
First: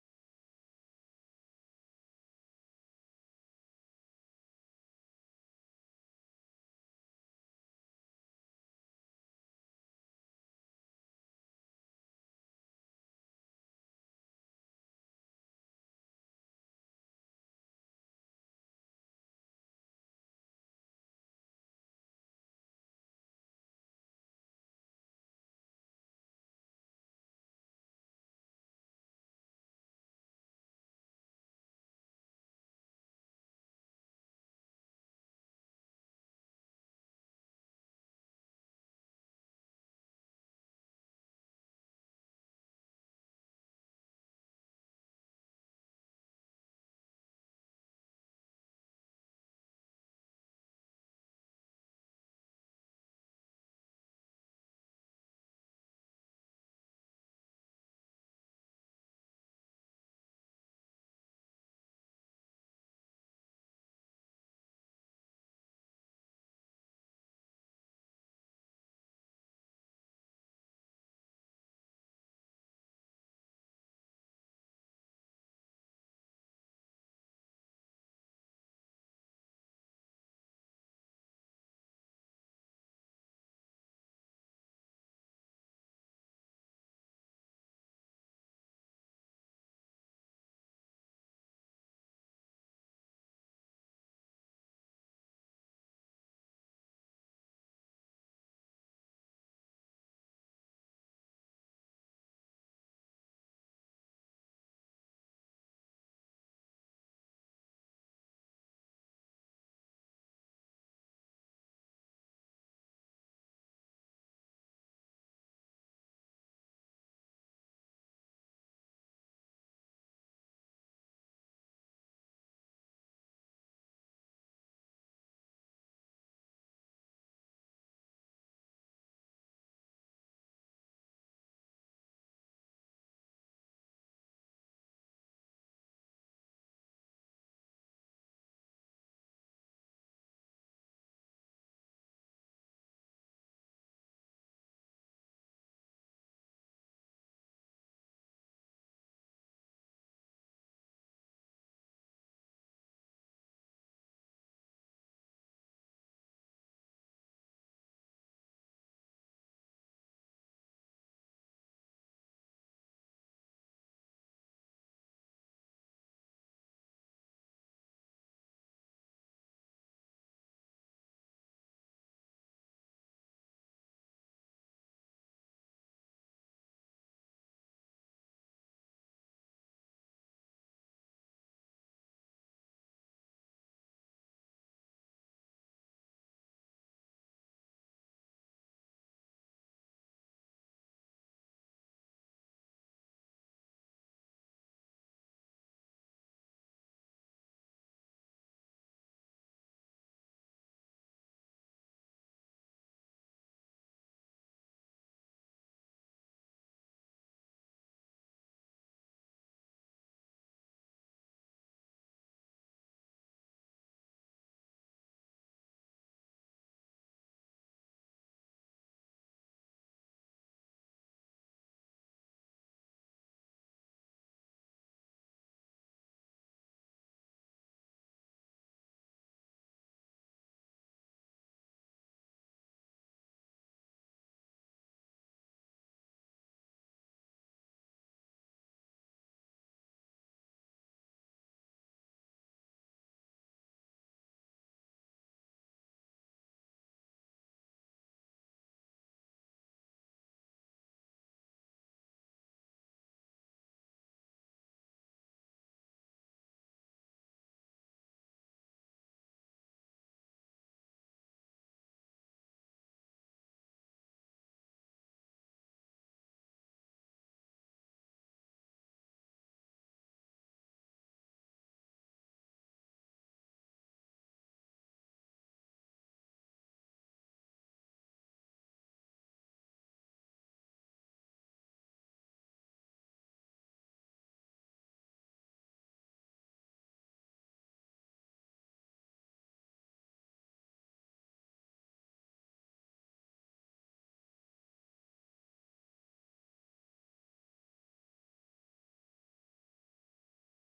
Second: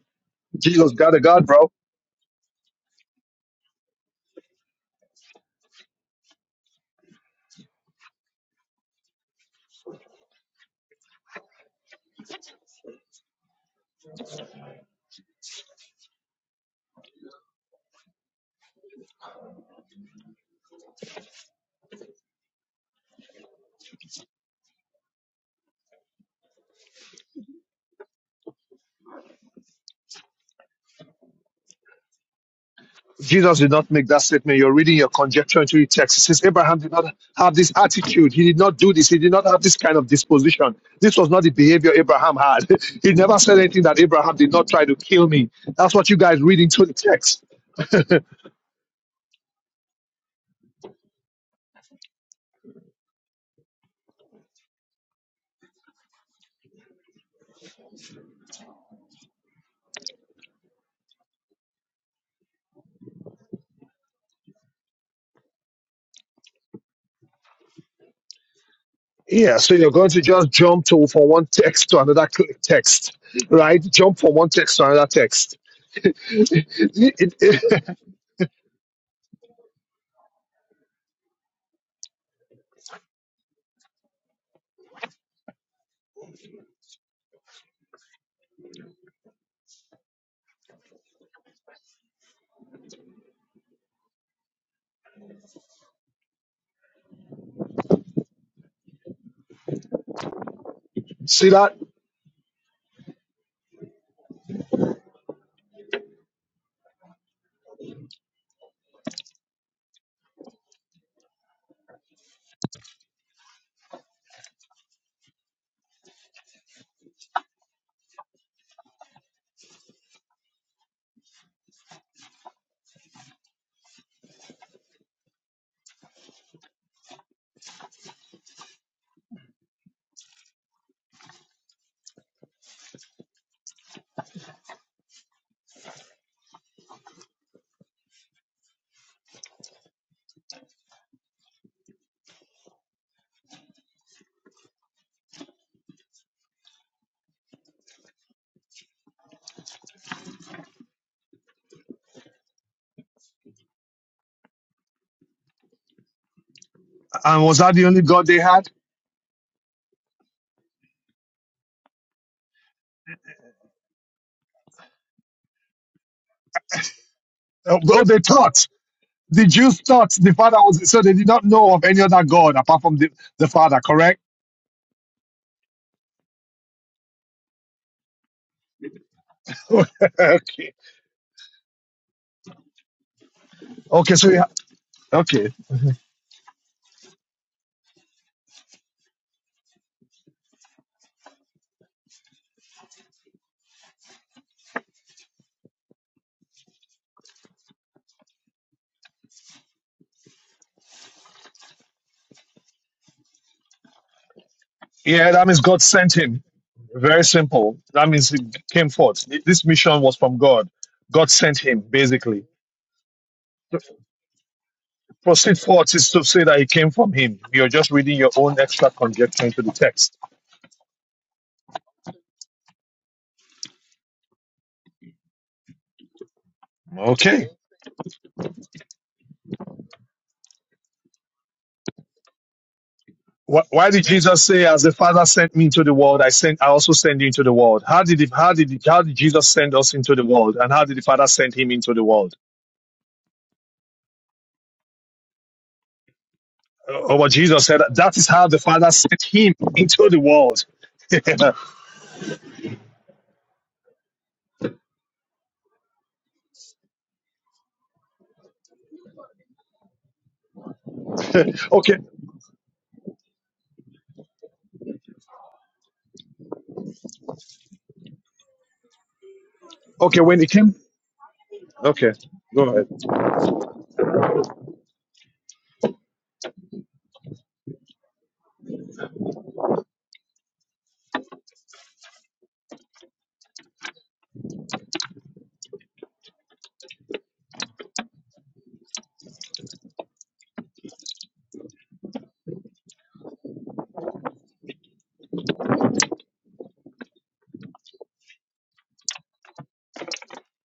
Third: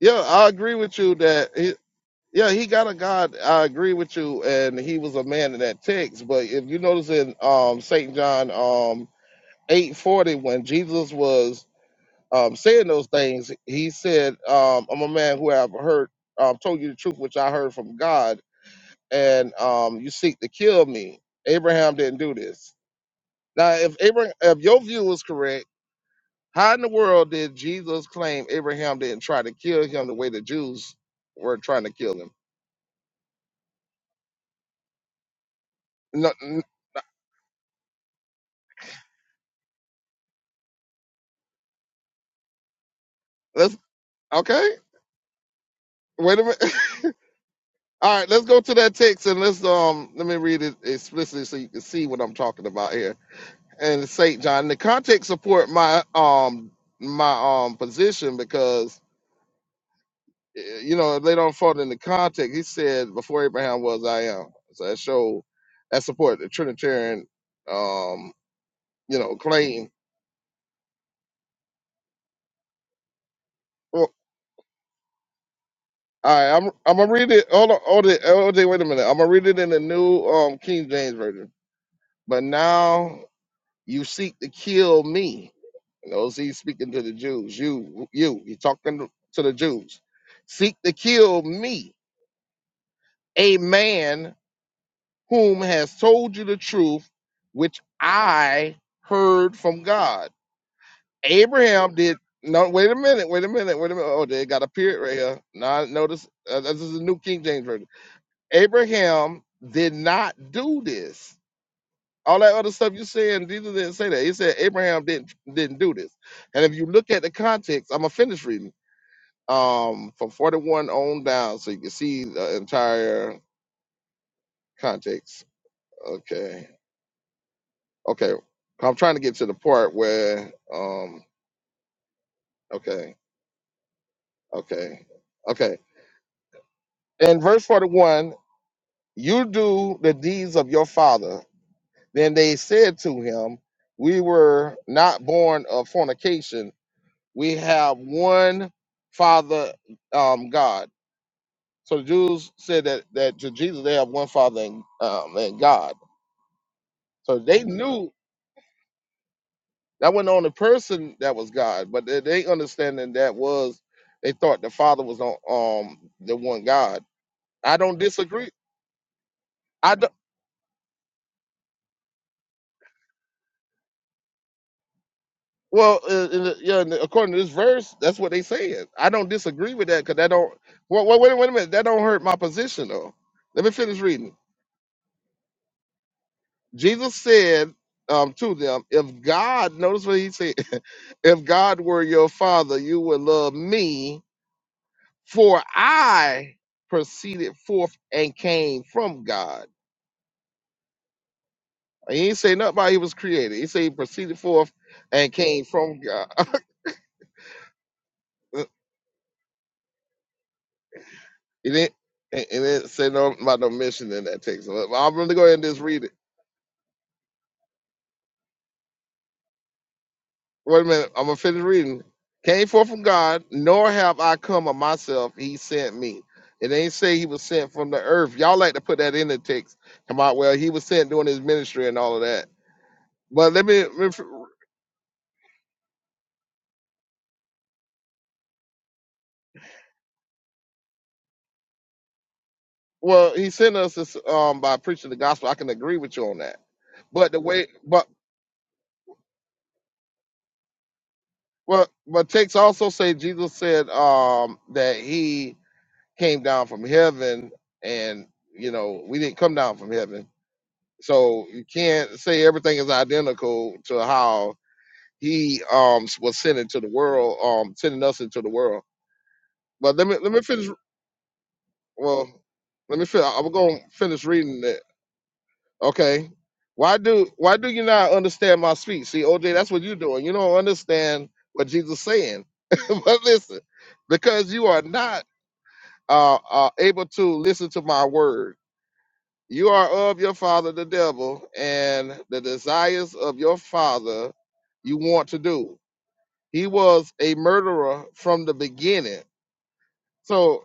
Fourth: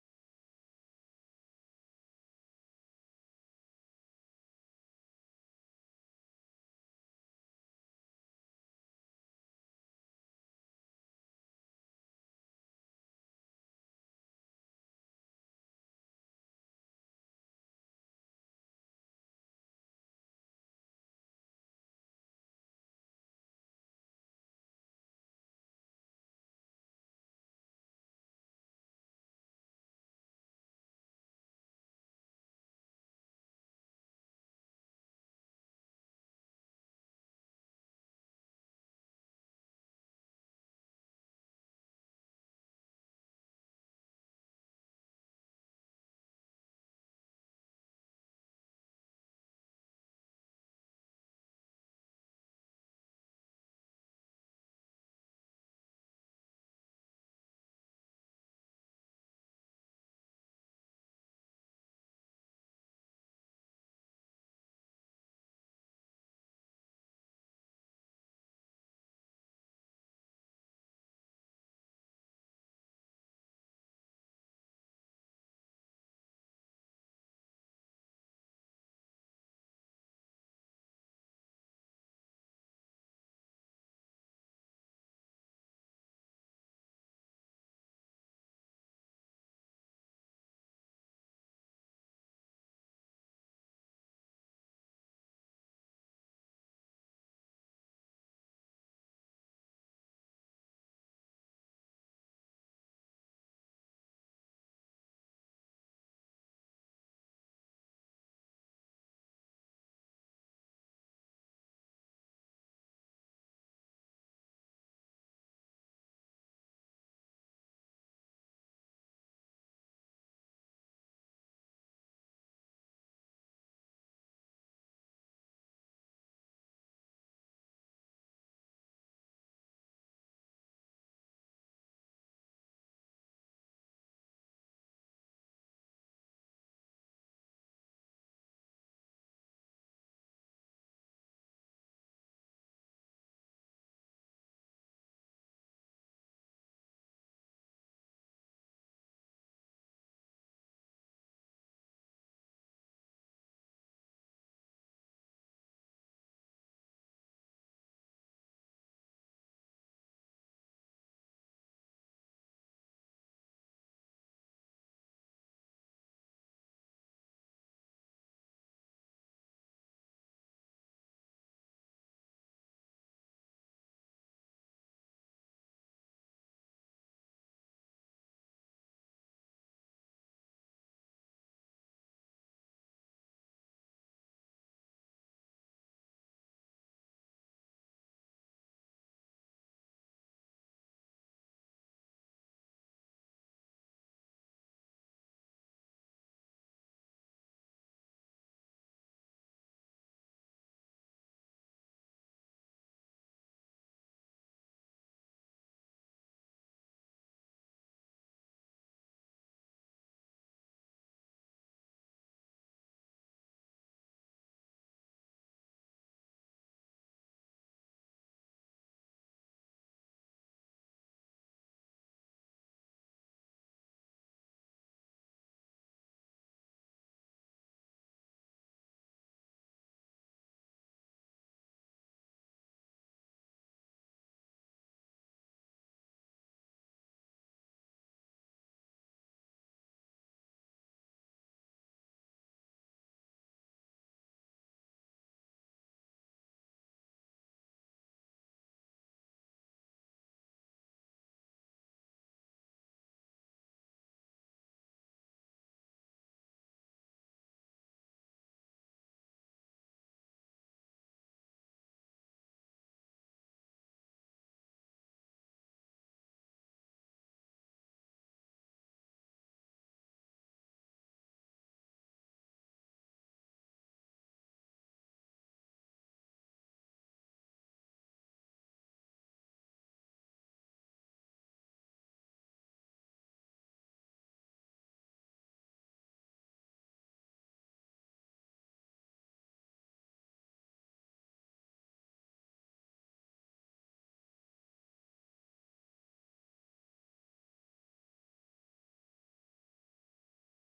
Speaker 2: Yeah, I agree
Speaker 4: Jesus
Speaker 2: with you
Speaker 4: got a God,
Speaker 2: that
Speaker 4: bro.
Speaker 2: he, yeah, he got a God. I agree with you, and he was a man in that text. But if you notice in um Saint John um eight forty, when Jesus was um saying those things, he said, um, "I'm a man who have heard um told you the truth which I heard from God, and um you seek to kill me." Abraham didn't do this. Now, if Abraham, if your view is correct, how in the world did Jesus claim Abraham didn't try to kill him the way the Jews were trying to kill him?
Speaker 4: Jesus did not make that statement. You're reading your conjecture into the text. It
Speaker 2: No,
Speaker 4: says
Speaker 2: n-
Speaker 4: Abraham did not have this attitude. He did not do this. He did not have this kind of disposition. This was not the behavior Abraham had. he never said
Speaker 2: let's
Speaker 4: anything that Abraham did not
Speaker 2: okay.
Speaker 4: try to kill me. That's what you
Speaker 2: Wait
Speaker 4: guys
Speaker 2: a
Speaker 4: read
Speaker 2: minute.
Speaker 4: into the text.
Speaker 2: All right, let's go to that text and let's um let me read it explicitly so you can see what I'm talking about here. And it's Saint John, the context support my um my um position because eh, you know later on further in the context he said before Abraham was I am. So that show that support the Trinitarian um you know
Speaker 4: Yeah, so
Speaker 2: claim.
Speaker 4: you're going to just jump to from one text to another cl- text, right?
Speaker 2: Well,
Speaker 4: Jump from one text to another text.
Speaker 2: all right, I'm I'm gonna
Speaker 4: It-
Speaker 2: read it. Hold on,
Speaker 4: it-
Speaker 2: hold it, hold it. Wait a minute. I'm gonna read it in the new um King James version. But now You seek to kill me. Those he's speaking to the Jews. You, you, he's talking to the Jews. Seek to kill me, a man whom has told you the truth, which I heard from God.
Speaker 4: See that?
Speaker 2: Abraham did. No, wait a minute, wait a minute, wait a minute. Oh, they got a period right here. Now notice uh, this is the New King James Version. Abraham did not do this all that other stuff you saying, Jesus didn't say that. He said Abraham didn't didn't do this. And if you look at the context, I'm gonna finish reading um from 41 on down, so you can see the entire context. Okay, okay. I'm trying to get to the part where um okay, okay, okay. In verse 41, you do the deeds of your father. Then they said to him, We were not born of fornication we have one Father, um, God. So the Jews said that that to Jesus they have one Father and, um, and God. So
Speaker 4: And was
Speaker 2: they
Speaker 4: that the only
Speaker 2: knew
Speaker 4: God they had?
Speaker 2: that wasn't the only person that was God, but they, they understanding that was they thought the Father was on um the one God. I don't
Speaker 4: Oh, they
Speaker 2: disagree.
Speaker 4: thought. the Jews
Speaker 2: I
Speaker 4: thought
Speaker 2: don't.
Speaker 4: the Father was so they did not know of any other God apart from the, the Father. Correct?
Speaker 2: Well, uh, uh, yeah, and according to this verse, that's what they said. I don't disagree with that because that don't.
Speaker 4: okay.
Speaker 2: Well, wait, wait a minute. That don't hurt my position though. Let me finish
Speaker 4: Okay. So
Speaker 2: reading.
Speaker 4: yeah. Okay.
Speaker 2: Jesus said um, to them, If God, notice what he said, if God were your father, you would love me, for I proceeded forth and came from God. He didn't say nothing about he was created. He said he proceeded forth and
Speaker 4: Yeah, that means
Speaker 2: came
Speaker 4: God
Speaker 2: from
Speaker 4: sent
Speaker 2: God.
Speaker 4: him. Very simple. That means he came forth. This mission was from God. God sent
Speaker 2: He
Speaker 4: him,
Speaker 2: didn't, he
Speaker 4: basically.
Speaker 2: he didn't say no about no mission in that text. But I'm going to go ahead
Speaker 4: Proceed
Speaker 2: and just
Speaker 4: forth
Speaker 2: read it.
Speaker 4: is to say that he came from him. You're just reading your own extra conjecture into the text.
Speaker 2: Wait a minute. I'm gonna finish reading. Came forth from God, nor have I come of myself. He sent me. It ain't say he was
Speaker 4: Okay.
Speaker 2: sent from the earth. Y'all like to put that in the text. Come out. Well, he was sent doing his ministry and all of that. But
Speaker 4: Why,
Speaker 2: let me.
Speaker 4: why did
Speaker 2: let me-
Speaker 4: Jesus say, "As the Father sent me into the world, I sent, I also send you into the world"? How did it, how did it, how did Jesus send us into the world, and how did the Father send him into the world?
Speaker 2: Well, he sent us this, um, by preaching the gospel. I can agree with you on that.
Speaker 4: Uh,
Speaker 2: But
Speaker 4: what
Speaker 2: the
Speaker 4: Jesus
Speaker 2: way,
Speaker 4: said,
Speaker 2: but
Speaker 4: that is how the Father sent him into the world.
Speaker 2: well, but texts also say Jesus said um that he came down from heaven, and you know we didn't come down from heaven So you
Speaker 4: okay,
Speaker 2: can't say everything is identical to how he um was sent into the world, um sending us into the world. But let me
Speaker 4: okay.
Speaker 2: let
Speaker 4: When
Speaker 2: me
Speaker 4: he
Speaker 2: finish.
Speaker 4: came, okay,
Speaker 2: Well,
Speaker 4: go ahead.
Speaker 2: let me finish. I'm gonna finish reading it. Okay. Why do why do you not understand my speech? See, OJ, that's what you're doing. You don't understand what Jesus saying. but listen, because you are not uh, uh able to listen to my word. You are of your father, the devil, and the desires of your father you want to do. He was a murderer from the beginning. So,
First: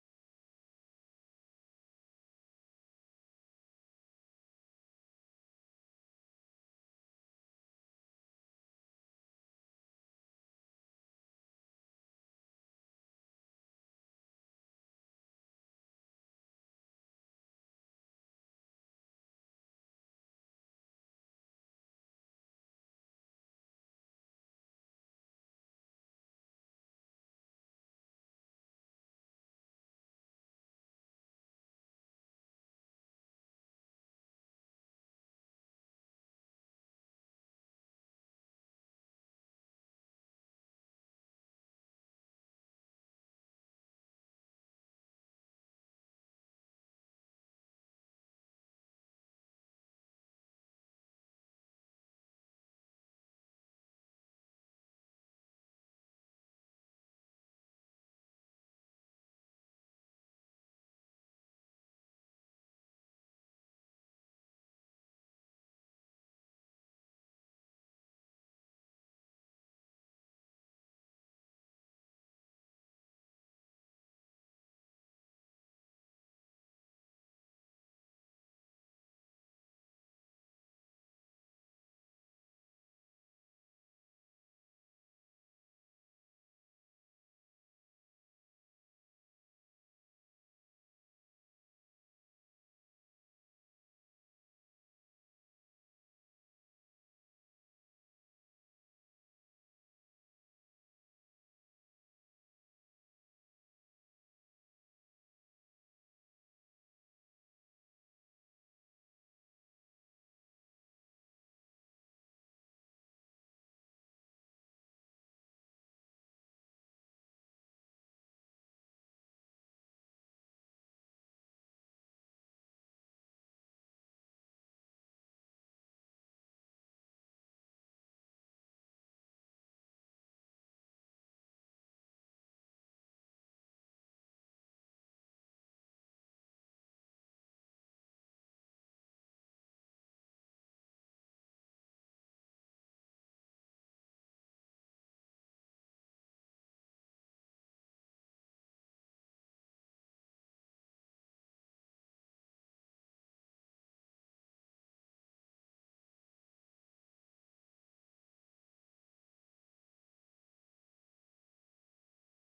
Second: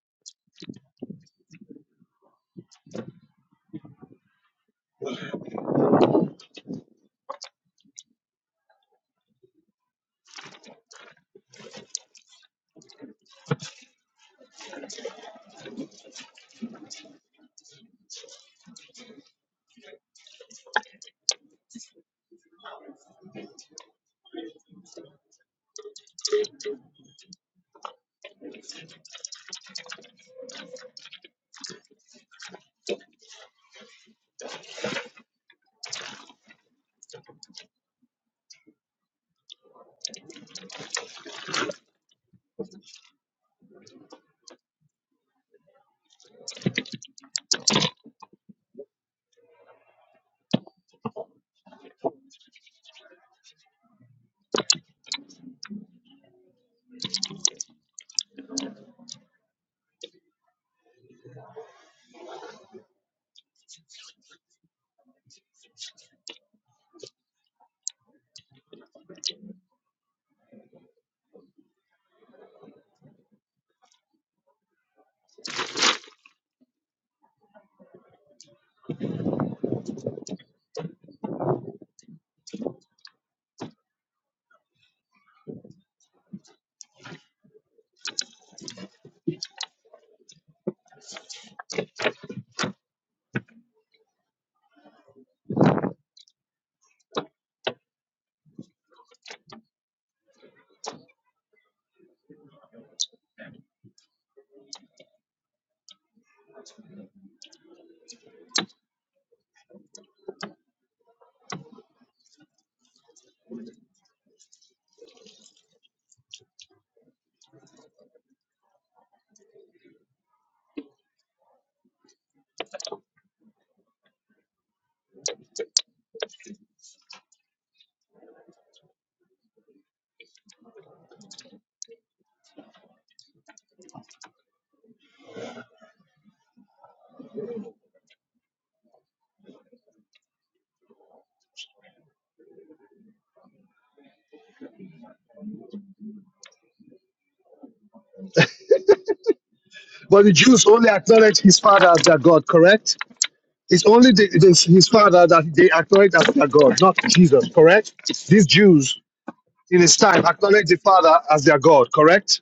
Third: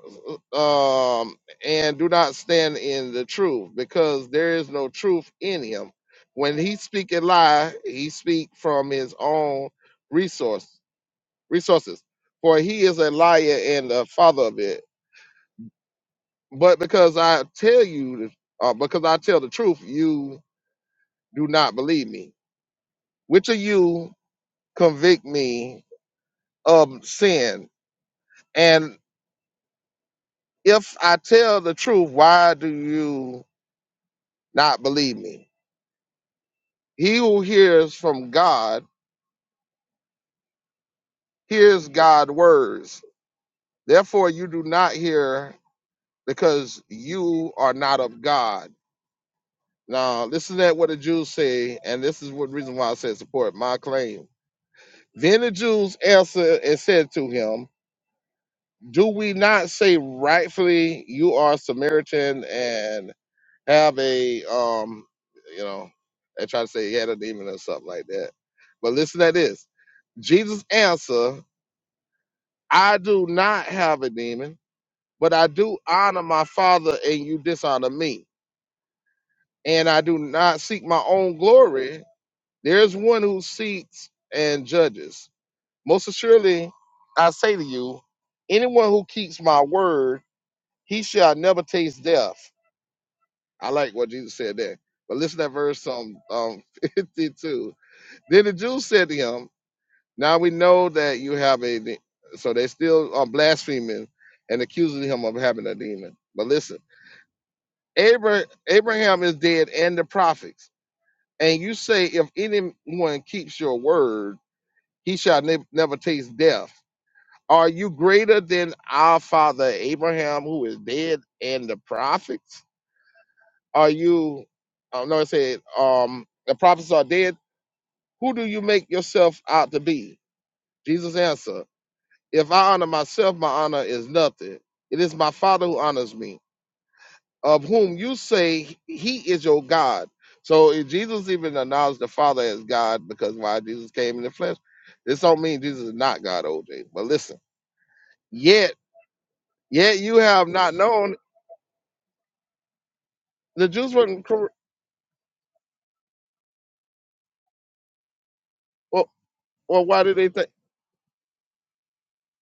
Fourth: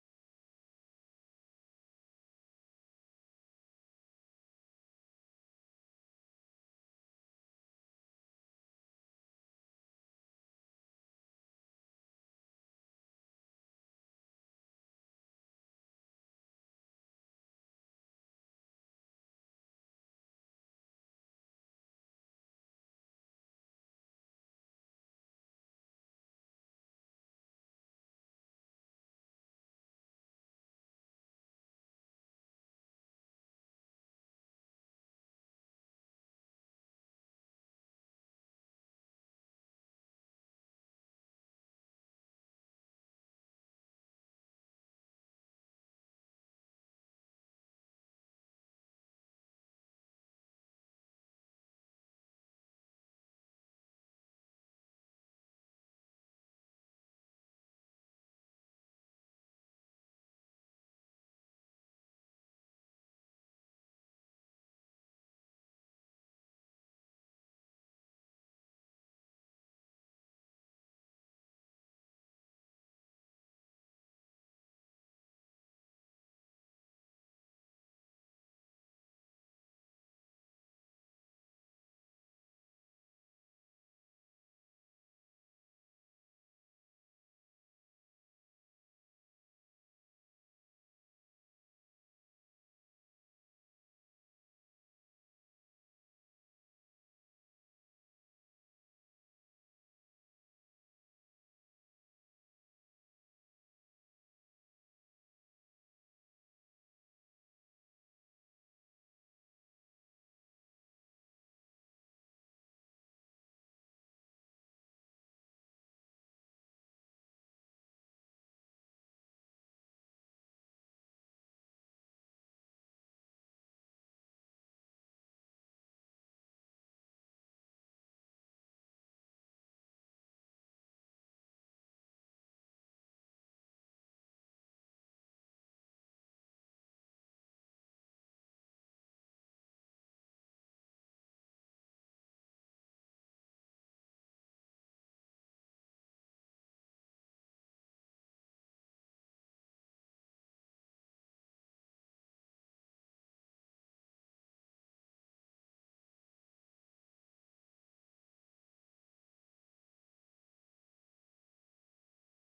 Speaker 2: um, and do not stand in the truth because there is no truth in him. When he speak a lie, he speak from his own resource resources, for he is a liar and the father of it. But because I tell you, uh, because I tell the truth, you do not believe me Which of you convict me of sin? And if I tell the truth, why do you not believe me? He who hears from God hears God's words. Therefore, you do not hear because you are not of God. Now, listen to what the Jews say, and this is what reason why I said support my claim. Then the Jews answered and said to him, Do we not say rightfully you are Samaritan and have a um you know they try to say he had a demon or something like that but listen to this jesus answer i do not have a demon but i do honor my father and you dishonor me and i do not seek my own glory there's one who seeks and judges most assuredly i say to you anyone who keeps my word he shall never taste death i like what jesus said there but listen to that verse um, um 52 Then the Jews said to him, Now we know that you have a de-" so they still are blaspheming and accusing him of having a demon. But listen, Abra- Abraham is dead and the prophets. And you say, if anyone keeps your word, he shall ne- never taste death. Are you greater than our father Abraham, who is dead and the prophets? Are you, I don't know, it said, um, the prophets are dead. Who do you make yourself out to be? Jesus answered. If I honor myself, my honor is nothing. It is my Father who honors me, of whom you say he is your God. So if Jesus even acknowledged the Father as God because why Jesus came in the flesh, this don't mean Jesus is not God, OJ. But listen, yet, yet you
Speaker 4: But the
Speaker 2: have
Speaker 4: Jews
Speaker 2: not
Speaker 4: only
Speaker 2: known
Speaker 4: acknowledge his Father as their God, correct?
Speaker 2: the
Speaker 4: It's
Speaker 2: Jews
Speaker 4: only
Speaker 2: weren't
Speaker 4: the,
Speaker 2: correct.
Speaker 4: this, his Father that they acknowledge as their God, not Jesus, correct? These Jews
Speaker 2: Well,
Speaker 4: in
Speaker 2: well,
Speaker 4: his
Speaker 2: why did
Speaker 4: time
Speaker 2: they think?
Speaker 4: acknowledge the Father as their God, correct?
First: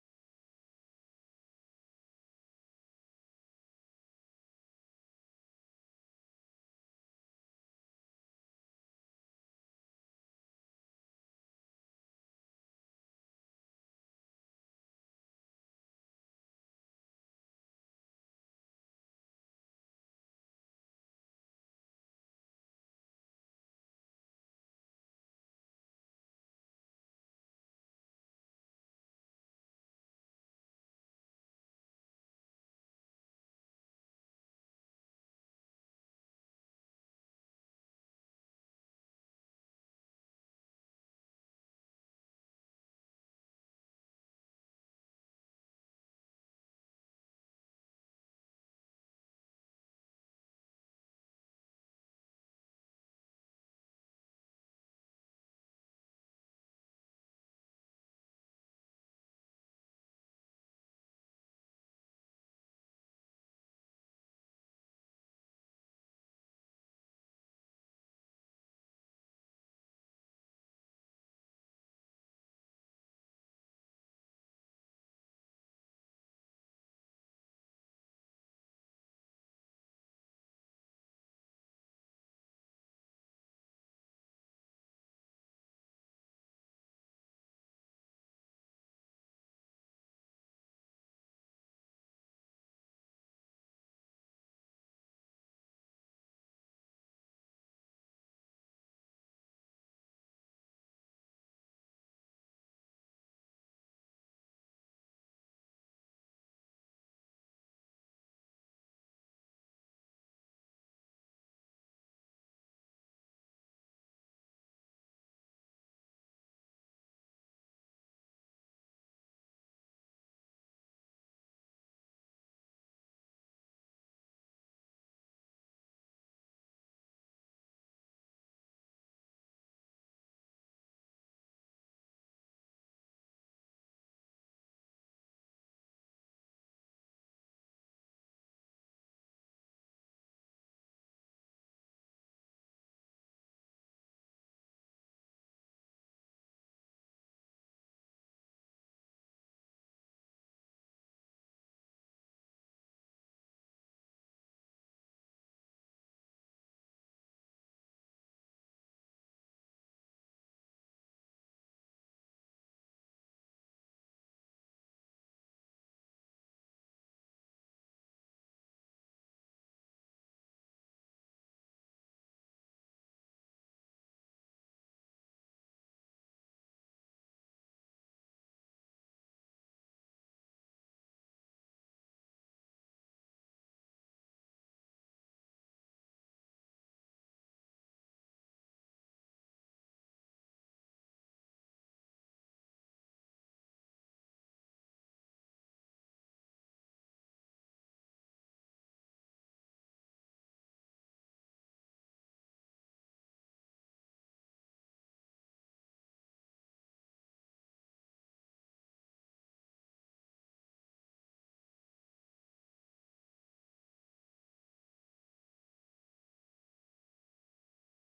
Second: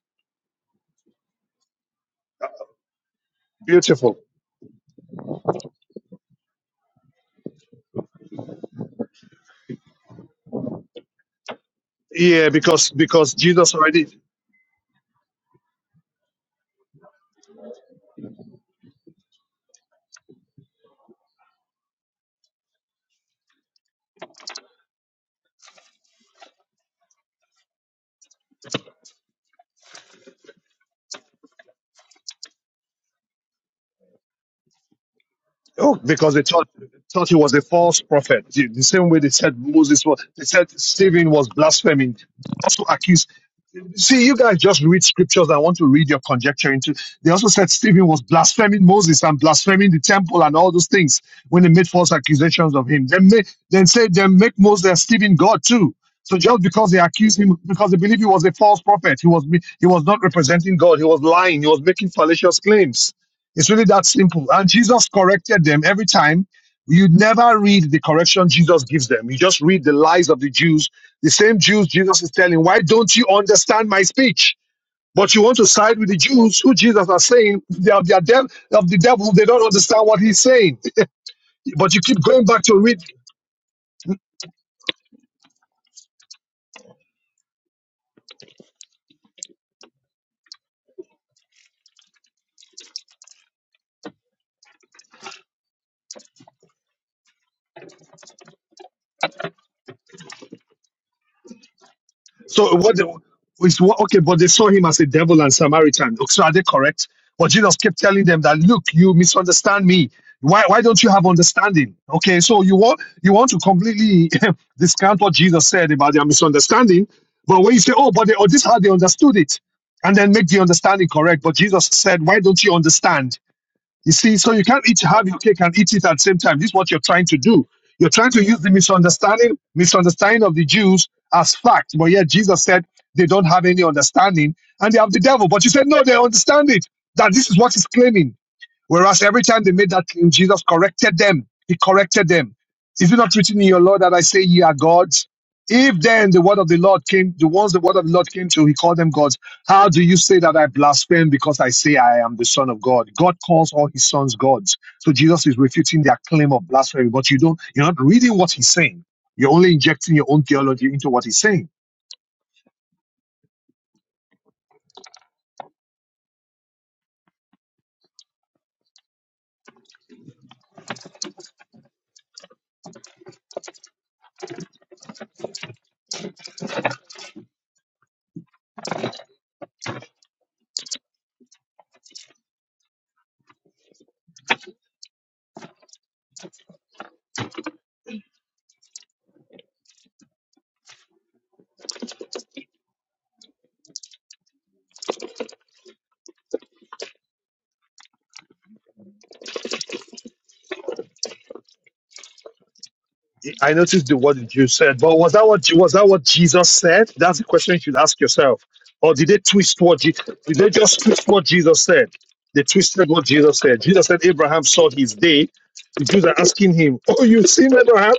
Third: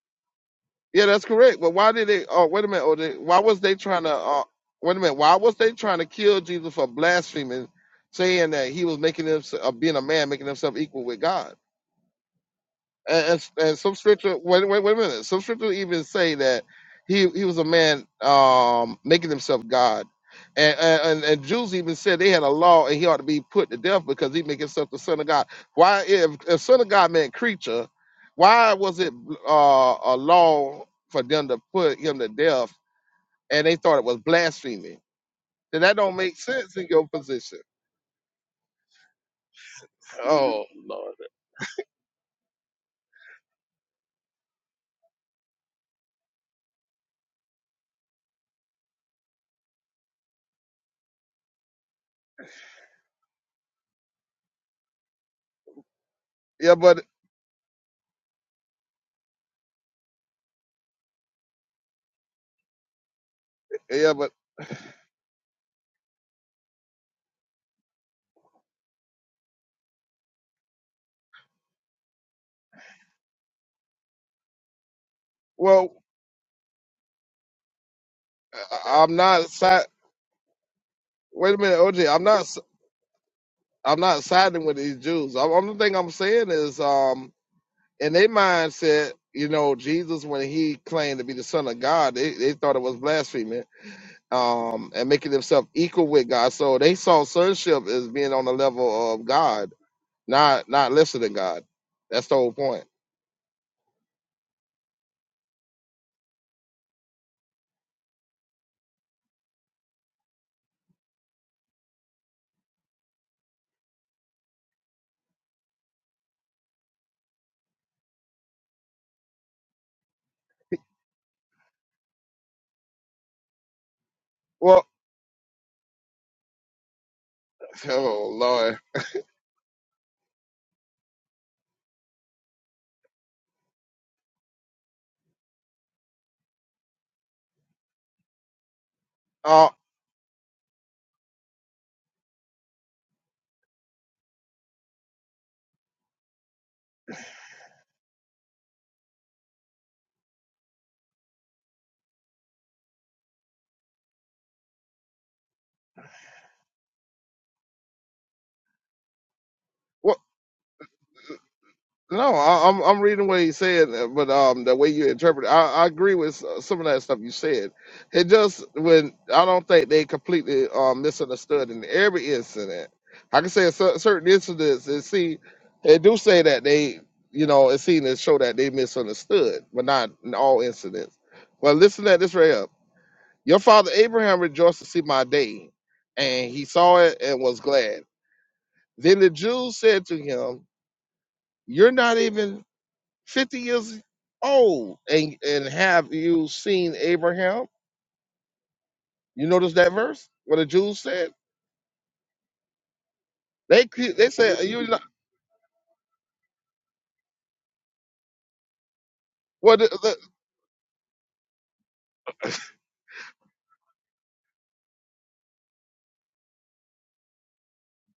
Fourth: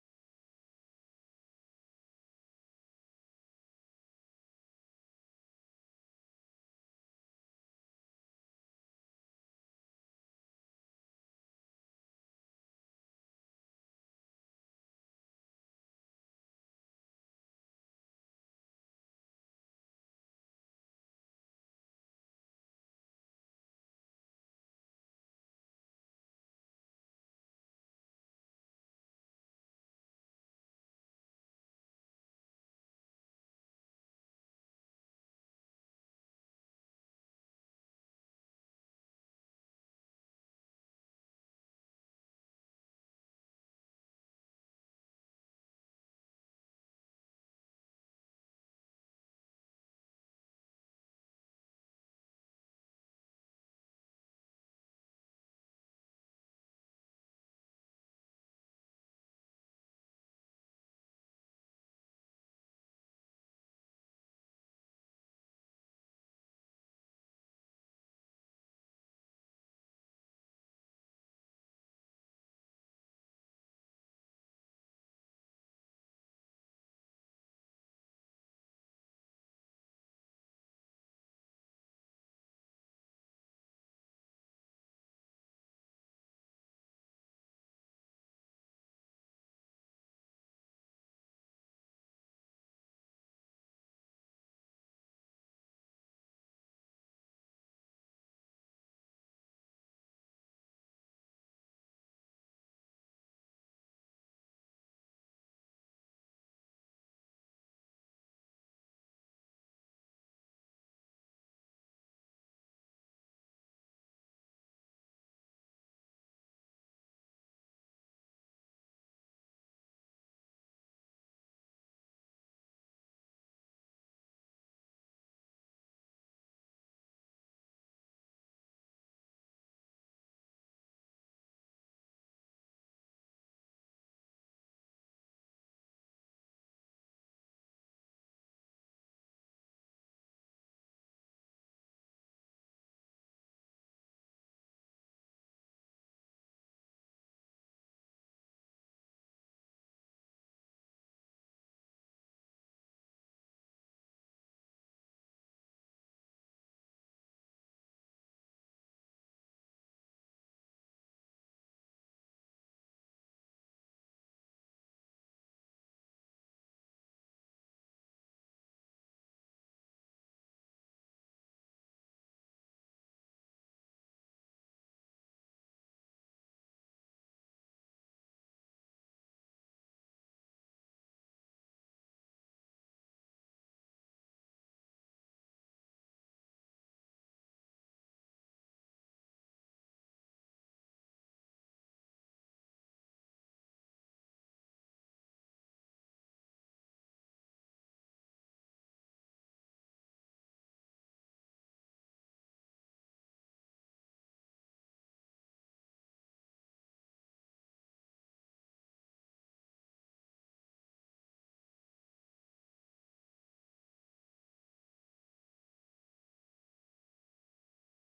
Speaker 2: Yeah, that's correct. But why did they? Oh, wait a minute. Oh, they, why was they trying to?
Speaker 4: Beautiful.
Speaker 2: Uh, wait a minute. Why was they trying to kill Jesus for blaspheming, saying that he was making himself, uh, being a man, making himself equal with God?
Speaker 4: Yeah, because
Speaker 2: and,
Speaker 4: because
Speaker 2: and,
Speaker 4: Jesus
Speaker 2: and some
Speaker 4: already
Speaker 2: scripture wait, wait wait a minute some scripture even say that he he was a man um making himself god and and, and jews even said they had a law and he ought to be put to death because he make himself the son of god why if, if son of god meant creature why was it uh a law for them to put him to death and they thought it was blasphemy then
Speaker 4: oh
Speaker 2: that don't
Speaker 4: because
Speaker 2: make
Speaker 4: they thought
Speaker 2: sense in your
Speaker 4: thought he was
Speaker 2: position
Speaker 4: a false prophet. The the same way they said Moses was they
Speaker 2: oh
Speaker 4: said
Speaker 2: lord
Speaker 4: Stephen was blaspheming. Also accused see you guys just read scriptures and want to read your conjecture into they also said Stephen was blaspheming Moses and blaspheming the temple and all those things when they made false accusations of him. Then make then say then make Moses and Stephen God too. So just
Speaker 2: yeah
Speaker 4: because they
Speaker 2: but
Speaker 4: accused him, because they believe he was a false prophet, he was he was not representing God. He was lying. He was making fallacious claims. It's really that
Speaker 2: yeah but
Speaker 4: simple. And Jesus corrected them every time. You never read the correction Jesus gives them. You just read the lies of the Jews. The same Jews Jesus is telling, why don't you understand my speech? But you want to
Speaker 2: well
Speaker 4: side with the Jews who Jesus are saying they are, they are dev- of the
Speaker 2: I- i'm
Speaker 4: devil. They
Speaker 2: not
Speaker 4: don't
Speaker 2: si,
Speaker 4: understand what he's saying.
Speaker 2: Wait a minute,
Speaker 4: But you
Speaker 2: OJ.
Speaker 4: keep
Speaker 2: I'm not.
Speaker 4: going
Speaker 2: s-
Speaker 4: back to read
Speaker 2: I'm not siding with these Jews. I'm, I'm The only thing I'm saying is, um, in their mindset, you know, Jesus when he claimed to be the Son of God, they, they thought it was blasphemy, um, and making himself equal with God. So they saw sonship as being on the level of God, not not lesser than God. That's the whole
Speaker 4: So
Speaker 2: point.
Speaker 4: what the, is what okay, but they saw him as a devil and Samaritan. Okay, So are they correct? But Jesus kept telling them that look, you misunderstand me. Why why don't you have understanding? Okay, so you want you want to completely discount what Jesus said about their misunderstanding, but when you say, Oh, but they, oh, this is how they understood it, and then make the understanding correct. But Jesus said, Why don't you understand? You see, so you
Speaker 2: Well,
Speaker 4: can't eat have your cake and eat it at the same time. This is what you're trying to do. You're
Speaker 2: oh
Speaker 4: trying to use the
Speaker 2: Lord.
Speaker 4: misunderstanding, misunderstanding of the Jews as fact. But yet Jesus said they don't have any understanding and they have the devil. But you said no, they understand it. That this is what he's claiming. Whereas every time
Speaker 2: Uh,
Speaker 4: they made that claim, Jesus corrected them. He corrected them. Is it not written in your law that I say ye are gods? If then the word of the Lord came, the ones the word of the Lord came to, he called them gods. How do you say that I blaspheme because I say I am the son of God? God calls all his sons gods. So Jesus is refuting their claim of blasphemy, but you don't, you're not reading what he's saying. You're only
Speaker 2: wha-
Speaker 4: injecting your own theology into what he's saying.
Speaker 2: No, I, I'm I'm reading what he said, uh, but um, the way you interpret it, I, I agree with s- uh, some of that stuff you said. It just when I don't think they completely um misunderstood in every incident. I can say cer- certain incidents and see, they do say that they, you know, it seen to show that they misunderstood, but not in all incidents. Well, listen to this right up. Your father Abraham rejoiced to see my day, and he saw it and was glad. Then the Jews said to him, "You're not even." 50 years old and and have you seen abraham you notice that verse what the jews said
Speaker 4: I
Speaker 2: they
Speaker 4: noticed
Speaker 2: cre-
Speaker 4: the
Speaker 2: they
Speaker 4: word
Speaker 2: said
Speaker 4: you
Speaker 2: you
Speaker 4: said,
Speaker 2: not
Speaker 4: but was that what was that what Jesus said? That's the question you should ask yourself. Or did they
Speaker 2: what
Speaker 4: twist
Speaker 2: the,
Speaker 4: what Je-
Speaker 2: the-
Speaker 4: did they just twist what Jesus said? They twisted what Jesus said. Jesus said Abraham saw his day. The Jews are asking him, "Oh, you've seen Abraham,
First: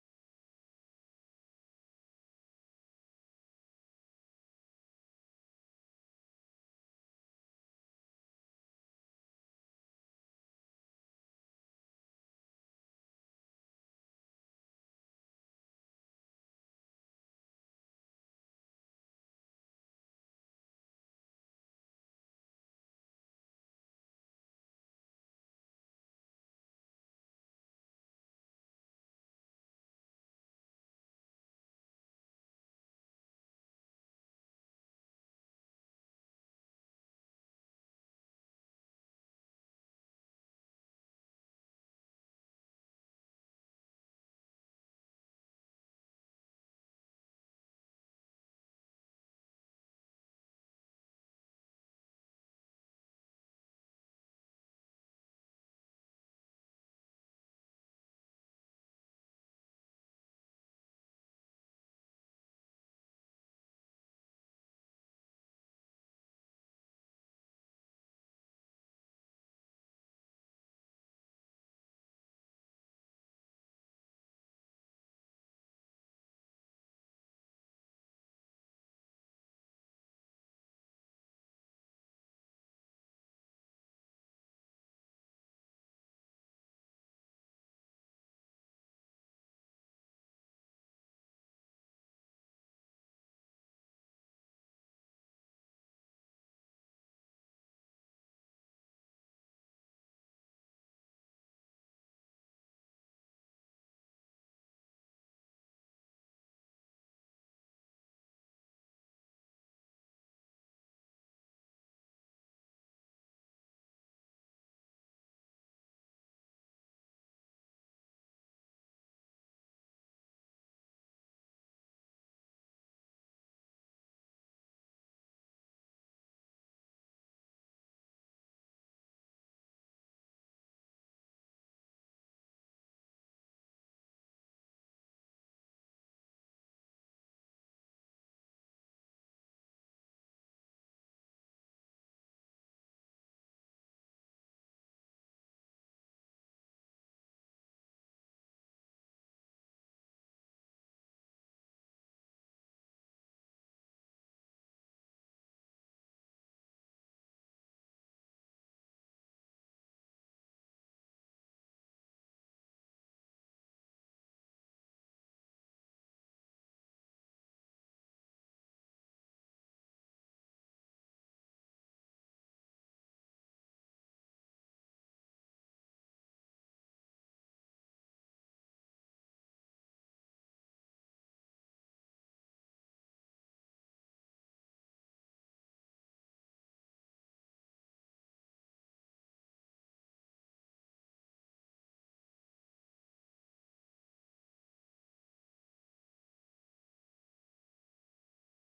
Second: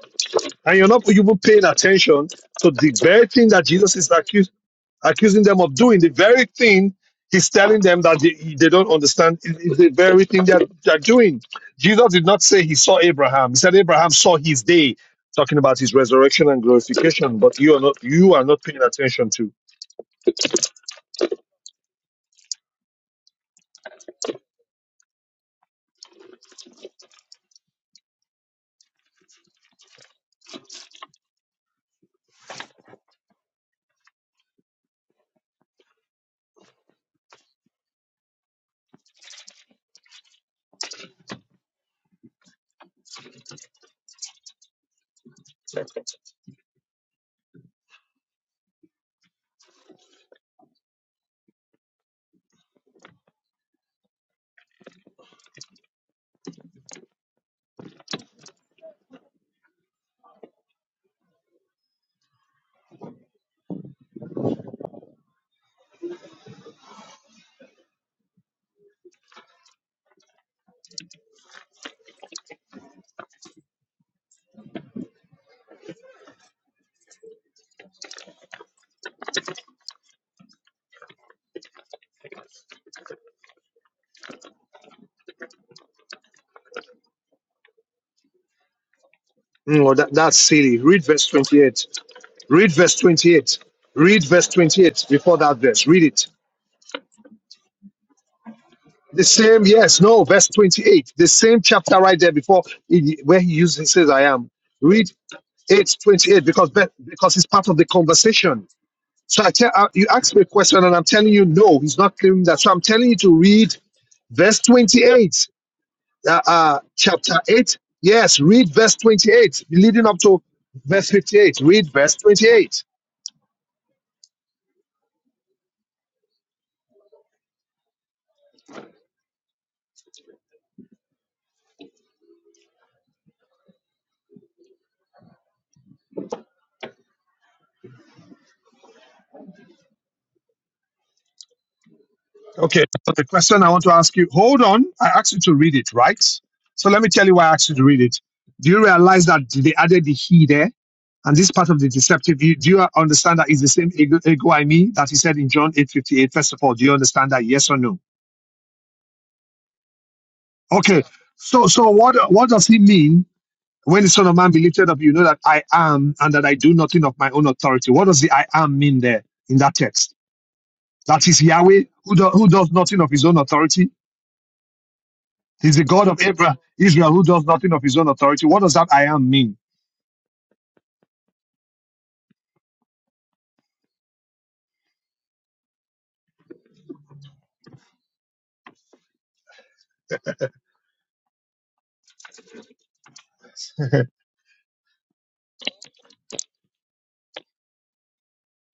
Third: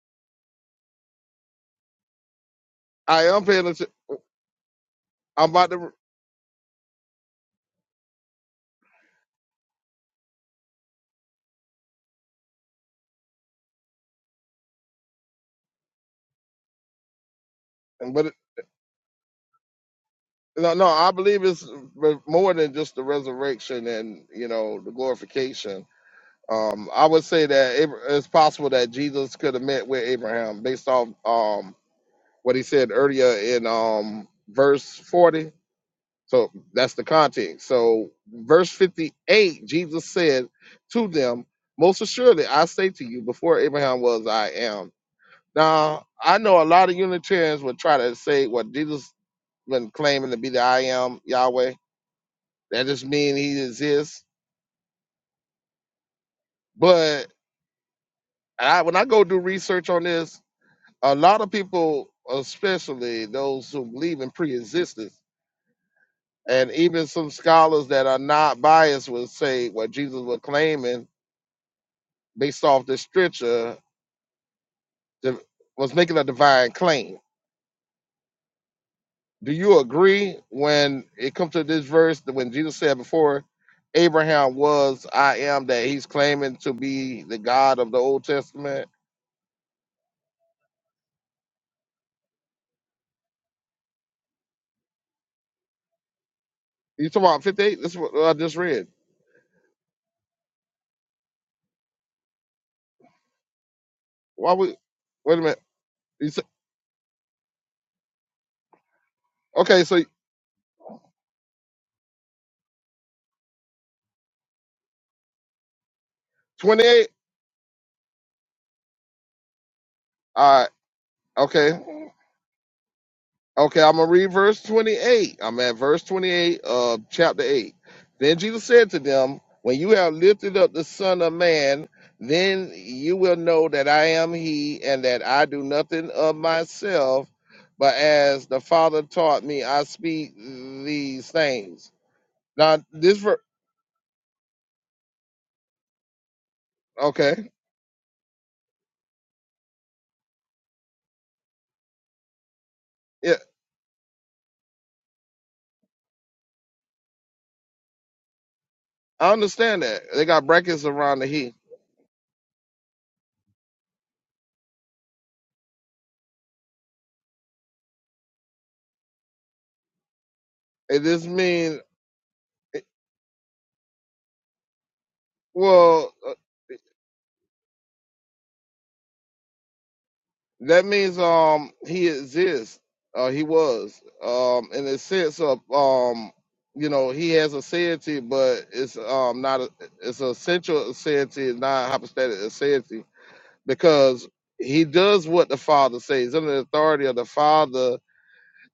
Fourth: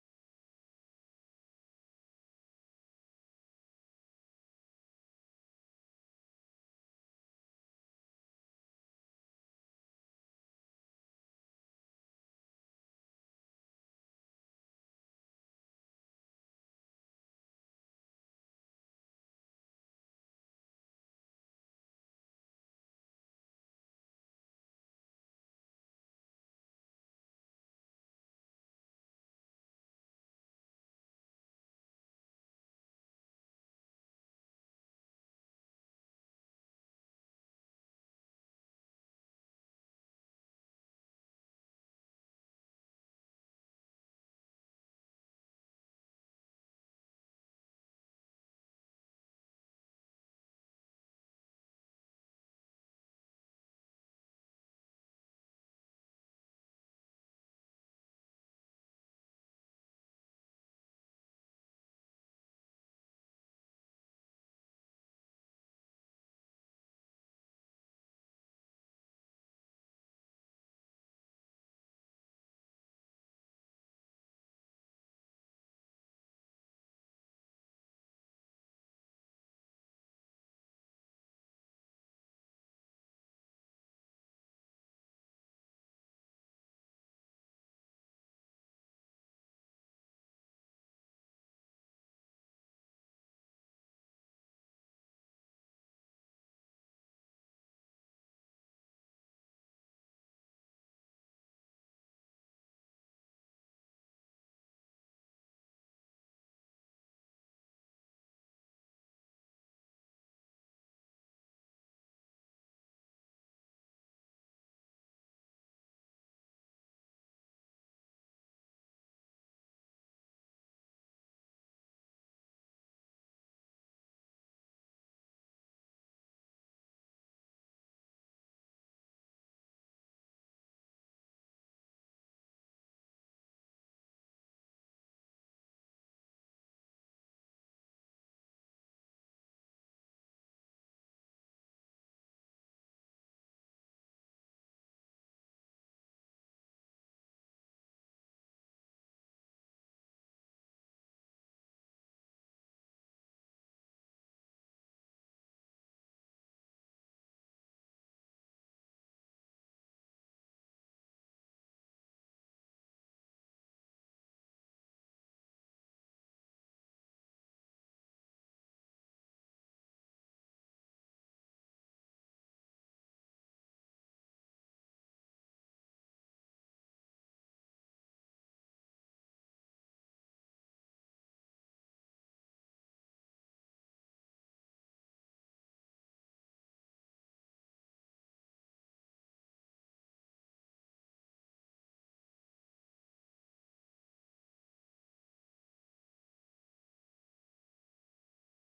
Speaker 4: and you're not you even paying attention So the
Speaker 2: i
Speaker 4: very
Speaker 2: am
Speaker 4: thing
Speaker 2: paying
Speaker 4: that
Speaker 2: attention
Speaker 4: Jesus is accusing." accusing
Speaker 2: i'm
Speaker 4: them
Speaker 2: about
Speaker 4: of
Speaker 2: to
Speaker 4: doing the very thing he's telling them that they, they don't understand is is the very thing they're, they're doing. Jesus did not say he saw Abraham. He said Abraham saw his day, talking about his resurrection and glorification, but you are not
Speaker 2: but
Speaker 4: you
Speaker 2: it-
Speaker 4: are not paying attention to.
Speaker 2: no no i believe it's more than just the resurrection and you know the glorification um i would say that Abra- it's possible that jesus could have met with abraham based off um what he said earlier in um verse 40 So that's the context. So, verse 58, Jesus said to them, Most assuredly, I say to you, before Abraham was, I am. Now, I know a lot of Unitarians would try to say what Jesus been claiming to be the I am Yahweh. That just means he exists. But I, when I go do research on this, a lot of people, especially those who believe in pre-existence, and even some scholars that are not biased would say what Jesus was claiming based off this scripture that was making a divine claim. Do you agree when it comes to this verse that when Jesus said before Abraham was I am that he's claiming to be the God of the Old Testament?
Speaker 4: Mm, well, that, that's silly. Read verse 28. Read verse 28. Read verse 28 before that verse. Read it.
Speaker 2: You talking about 58? This is what I just read.
Speaker 4: The same, yes, no, verse 28. The same chapter right there before he, where he uses he says I am.
Speaker 2: Why would
Speaker 4: Read
Speaker 2: wait a minute.
Speaker 4: 8
Speaker 2: You say,
Speaker 4: 28 because be- because it's part of the conversation. So I tell
Speaker 2: okay,
Speaker 4: uh,
Speaker 2: so
Speaker 4: you ask me a question and I'm telling you no, he's not claiming that. So I'm telling you to read verse 28, uh, uh,
Speaker 2: 28.
Speaker 4: chapter 8. Yes, read verse 28, leading up to
Speaker 2: All right,
Speaker 4: verse 58. Read
Speaker 2: okay.
Speaker 4: verse 28.
Speaker 2: Okay, I'm gonna read verse 28. I'm at verse 28 of chapter 8. Then Jesus said to them, When you have lifted up the Son of Man, then you will know that I am He, and that I do nothing of myself, but as the Father taught me, I speak these things. Now,
Speaker 4: Okay, so
Speaker 2: this
Speaker 4: the
Speaker 2: verse,
Speaker 4: question I want to ask you, hold on. I asked you to read it, right? So let me tell you why
Speaker 2: okay,
Speaker 4: I asked you to read it. Do you realize that they added the he there? And this part of the deceptive view, do you
Speaker 2: yeah,
Speaker 4: understand that it's the same ego, ego I me that he said in John 8.58? First of all, do you understand that? Yes or no?
Speaker 2: I understand that they got brackets
Speaker 4: Okay.
Speaker 2: around the He.
Speaker 4: So so what what does he mean when the Son of Man be lifted up? You know that I am and that I do nothing of my own authority. What does the I am mean there in that text?
Speaker 2: It
Speaker 4: That
Speaker 2: just
Speaker 4: is
Speaker 2: mean
Speaker 4: Yahweh who, do, who does nothing of his own authority He's the God
Speaker 2: well.
Speaker 4: of
Speaker 2: uh,
Speaker 4: Abraham, Israel, who does nothing of his own authority. What does that I am mean?
Speaker 2: That means um he exists. Uh, he was um in the sense of um you know he has a deity, but it's um not a, it's a central deity, not hypostatic deity, because he does what the Father says. He's under the authority of the Father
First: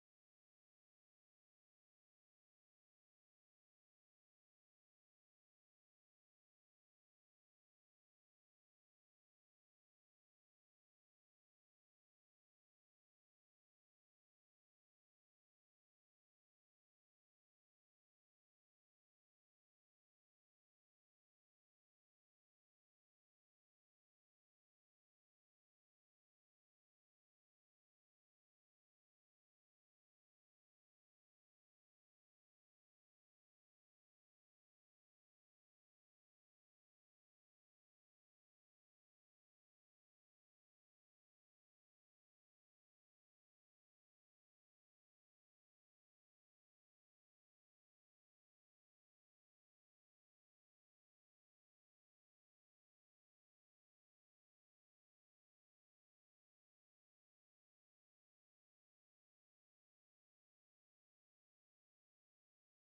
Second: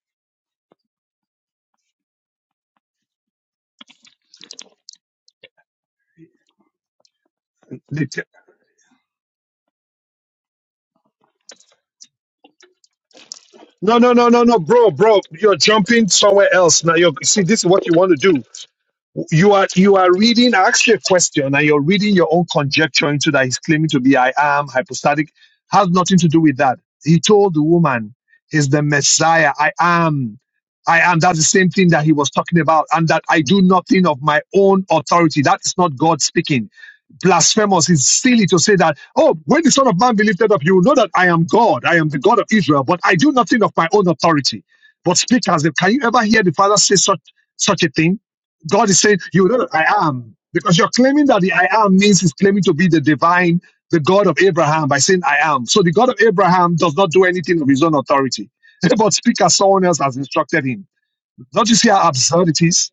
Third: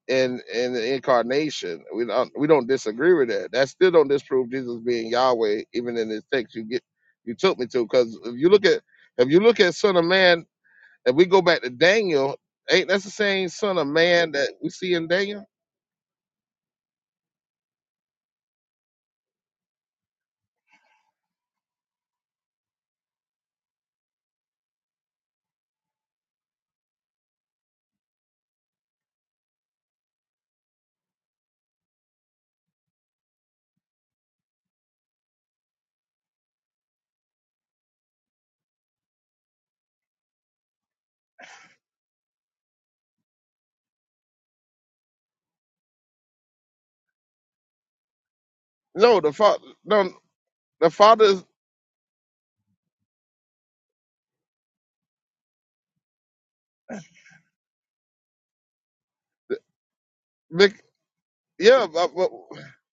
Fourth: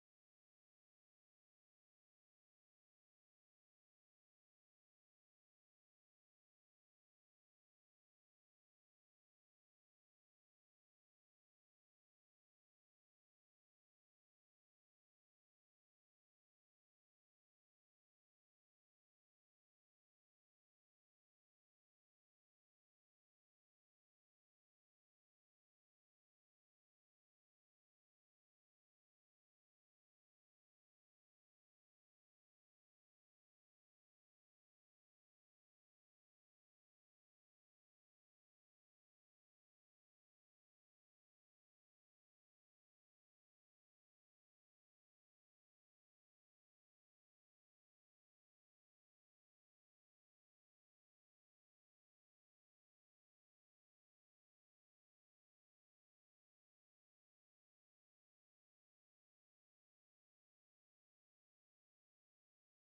Speaker 2: in in the incarnation. We don't we don't disagree with that. That still don't disprove Jesus being Yahweh, even in this text you get you took me to.
Speaker 4: The
Speaker 2: Because if you look at if you look at Son of Man if we go back to Daniel, ain't that's the same son of
Speaker 4: No, no, no,
Speaker 2: man
Speaker 4: no,
Speaker 2: that
Speaker 4: no,
Speaker 2: we
Speaker 4: bro,
Speaker 2: see in
Speaker 4: bro.
Speaker 2: Daniel?
Speaker 4: You're jumping somewhere else now. You're, see, this is what you want to do. You are you are reading. I asked you a question, and you're reading your own conjecture into that. He's claiming to be I am hypostatic. Has nothing to do with that. He told the woman, "Is the Messiah? I am." I am. That's the same thing that he was talking about, and that I do nothing of my own authority. That is not God speaking blasphemous. It's silly to say that, oh, when the Son of Man be lifted up, you will know that I am God. I am the God of Israel, but I do nothing of my own authority, but speak as if. Can you ever hear the Father say such, such a thing? God is saying,
Speaker 2: No, the
Speaker 4: you know
Speaker 2: father,
Speaker 4: that I
Speaker 2: no,
Speaker 4: am. Because you're
Speaker 2: the father
Speaker 4: claiming that
Speaker 2: is,
Speaker 4: the I am means he's claiming to be the divine, the God of Abraham by saying I am. So the God of Abraham does not do anything of his own authority, but speak as someone else has instructed
Speaker 2: big-
Speaker 4: him. Don't you
Speaker 2: yeah,
Speaker 4: see how
Speaker 2: but but-
Speaker 4: absurd it is?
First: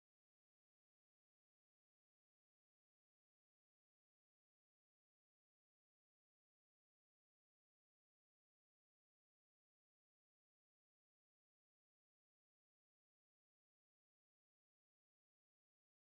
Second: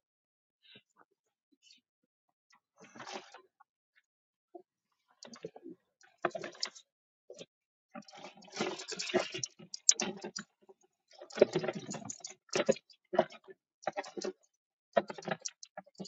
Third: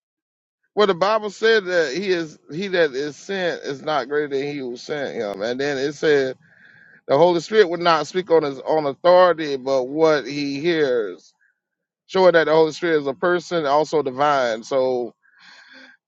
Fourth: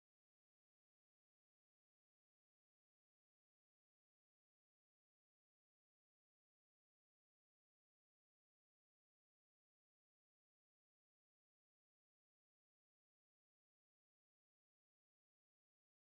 Speaker 2: well, the Bible said that he is, he that is sent is not greater than he who sent him. And then it says, The Holy Spirit would not speak on his own authority, but what he hears, showing that the Holy Spirit is a person, also divine. So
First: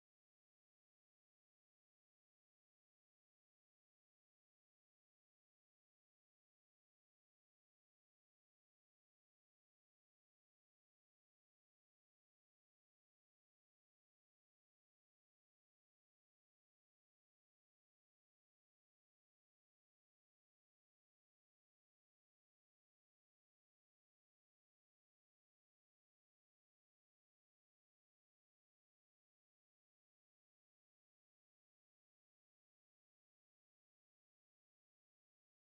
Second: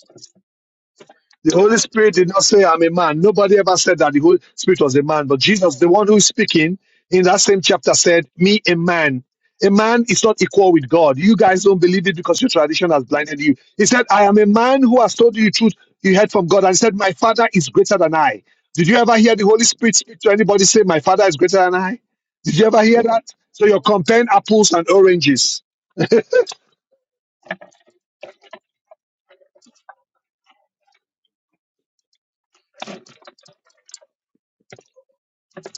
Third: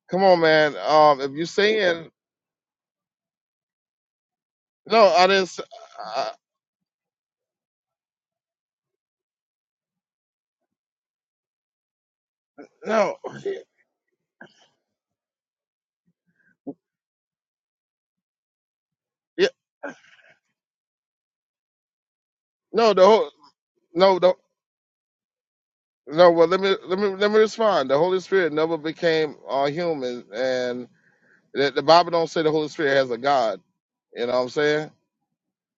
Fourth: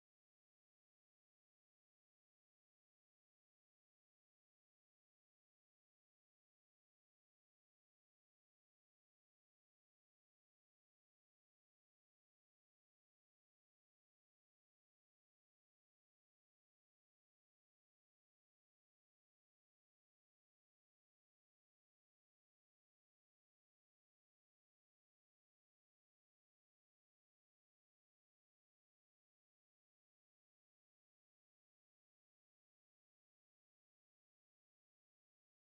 Speaker 2: come on, man. Um, if you're
Speaker 4: The Holy
Speaker 2: saying
Speaker 4: Spirit did not say, I'm a man. Nobody ever said that the Holy Spirit was a
Speaker 2: no,
Speaker 4: man.
Speaker 2: I
Speaker 4: But
Speaker 2: didn't. s-
Speaker 4: Jesus, the one who is
Speaker 2: Uh,
Speaker 4: speaking in that same chapter, said, Me, a man. A man is not equal with God. You guys don't believe it because your tradition has
Speaker 2: no,
Speaker 4: blinded you. He said, I am a man who has told you the truth you heard from God. And he said, My Father is greater than I. Did you ever hear the
Speaker 2: yeah,
Speaker 4: Holy Spirit speak to anybody say, My Father is greater than I? Did you ever
Speaker 2: no,
Speaker 4: hear
Speaker 2: the whole
Speaker 4: that? So you're
Speaker 2: no,
Speaker 4: comparing
Speaker 2: the,
Speaker 4: apples and oranges.
Speaker 2: no. Well, let me let me let me respond. The Holy Spirit never became uh, human, and the, the Bible don't say the Holy Spirit has a God. You know what I'm saying?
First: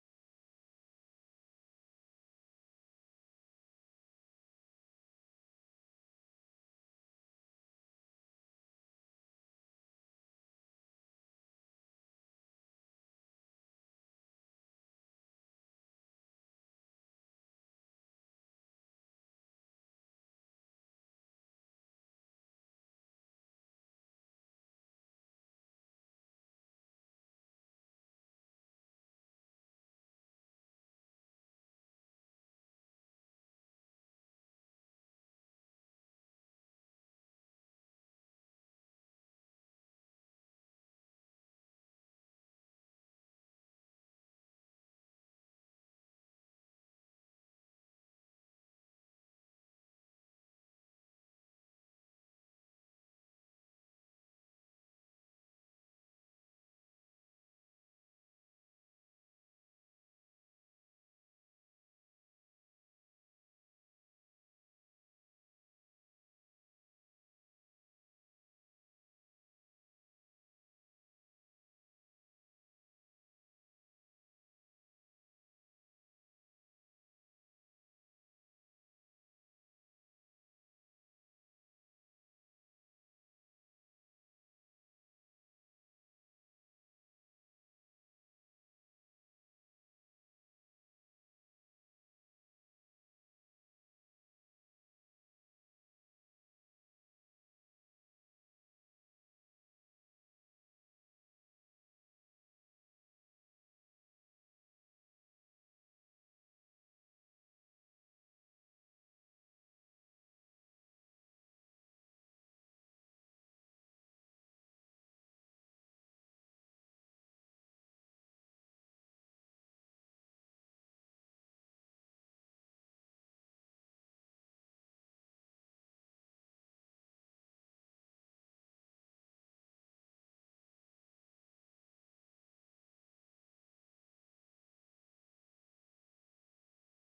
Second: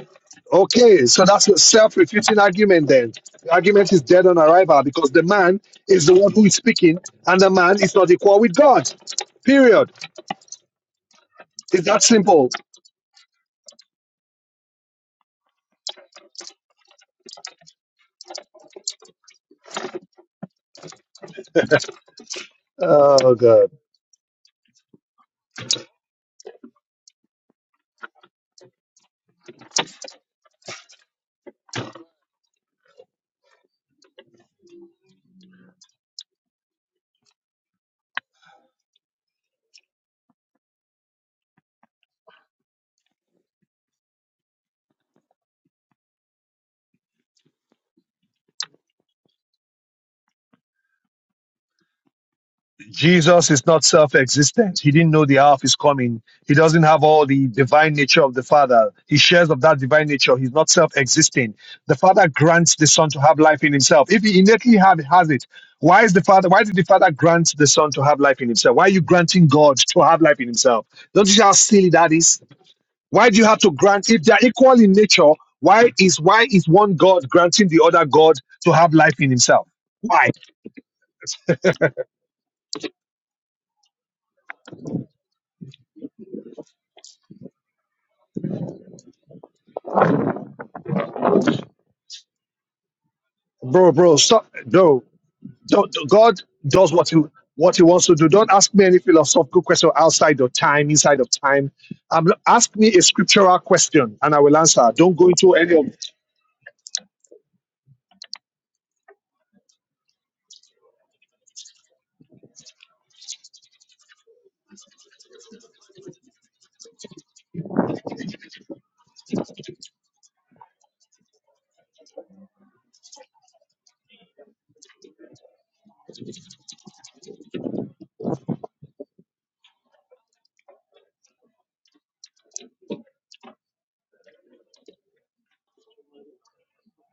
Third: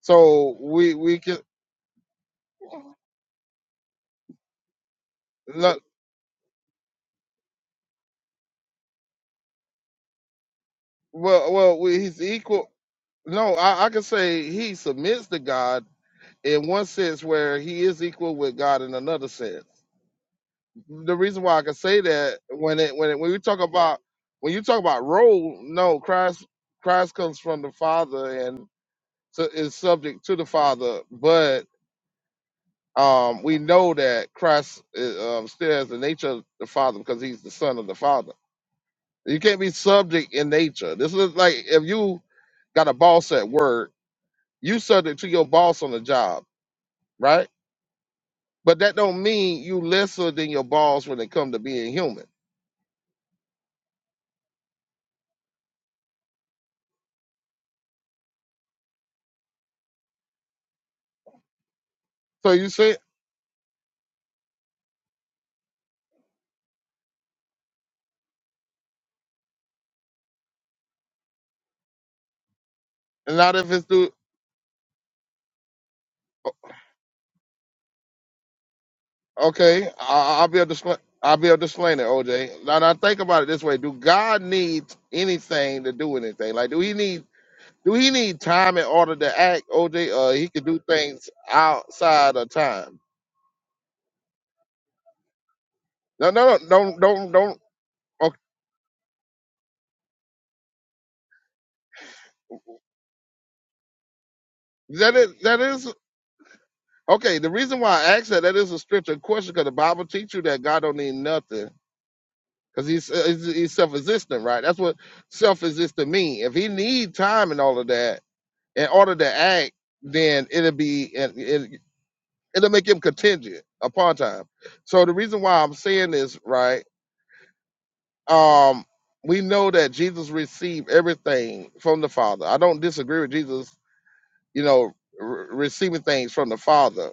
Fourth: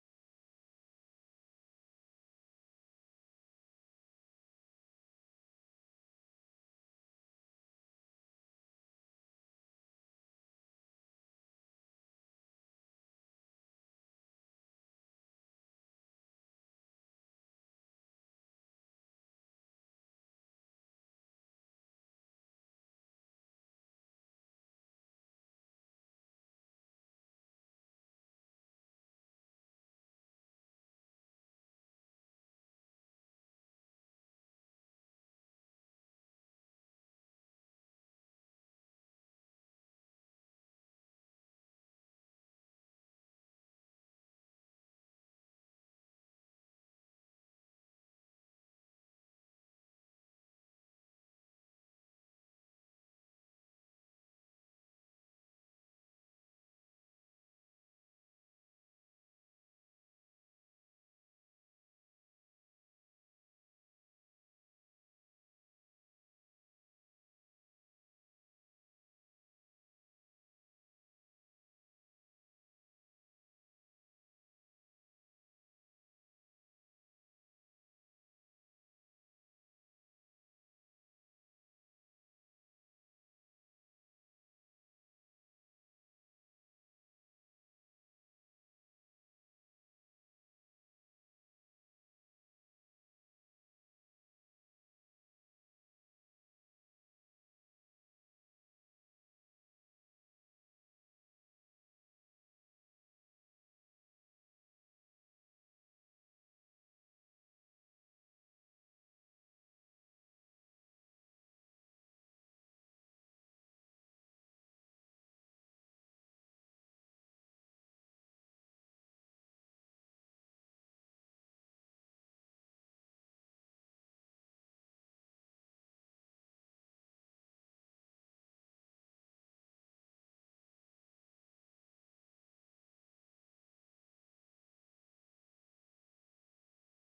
Speaker 2: So we
Speaker 4: Okay,
Speaker 2: we
Speaker 4: so
Speaker 2: can
Speaker 4: that's a self-refuting argument then. The argument is dead on arrival because the man
Speaker 2: no,
Speaker 4: is the one who is speaking and the man is not equal with God. Period.
Speaker 2: well well
Speaker 4: It's
Speaker 2: we,
Speaker 4: that
Speaker 2: he's
Speaker 4: simple.
Speaker 2: equal. No, I, I could say he submits to God in one sense where he is equal with God in another sense. The reason why I can say that when it when it, when
Speaker 4: Oh,
Speaker 2: we talk
Speaker 4: God.
Speaker 2: about when you talk about role, no, Christ Christ comes from the Father and su- is subject to the Father, but um, we know that Christ uh, um, still has the nature of the Father because he's the Son of the Father. You can't be subject in nature. This is like if you got a boss at work, you subject to your boss on the job right? But that don't mean you lesser than your boss when it come to being human.
Speaker 4: Jesus is not self existent. He didn't know the hour of his coming. He doesn't have all the divine nature of the Father. He shares of that divine nature. He's not self existing. The Father
Speaker 2: So you
Speaker 4: grants the
Speaker 2: see,
Speaker 4: Son to have life in himself. If he innately had, has it, why is the Father why did the Father grant the Son to have life in himself? Why are you granting God to have life in himself? Don't you see how silly that is? Why do you
Speaker 2: not
Speaker 4: have to
Speaker 2: if it's
Speaker 4: grant
Speaker 2: do
Speaker 4: if they are equal in nature? Why is why is one God granting the other God to have life in himself?
Speaker 2: okay.
Speaker 4: Why?
Speaker 2: I, I'll be able to sl- I'll be able to explain it, OJ. Now, now think about it this way: Do God need anything to do anything? Like, do he need do he need time in order to act, OJ? Uh, he could do things outside of time.
Speaker 4: Bro, bro, stop bro. Do- do-
Speaker 2: No,
Speaker 4: God
Speaker 2: no, no,
Speaker 4: does
Speaker 2: don't,
Speaker 4: what he
Speaker 2: don't, don't.
Speaker 4: what he wants to do.
Speaker 2: Okay,
Speaker 4: Don't ask me any philosophical question outside of time, inside of time. Um, ask me a scriptural question, and I will answer.
Speaker 2: that
Speaker 4: Don't go
Speaker 2: is
Speaker 4: into
Speaker 2: that
Speaker 4: any of.
Speaker 2: is okay. The reason why I asked that that is a scripture question because the Bible teaches you that God don't need nothing because he's, uh, he's he's self-existent, right? That's what self-existent mean. If he need time and all of that in order to act, then it'll be and it, it'll make him contingent upon time. So the reason why I'm saying this, right? Um, we know that Jesus received everything from the Father. I don't disagree with Jesus, you know, re- receiving things from the Father.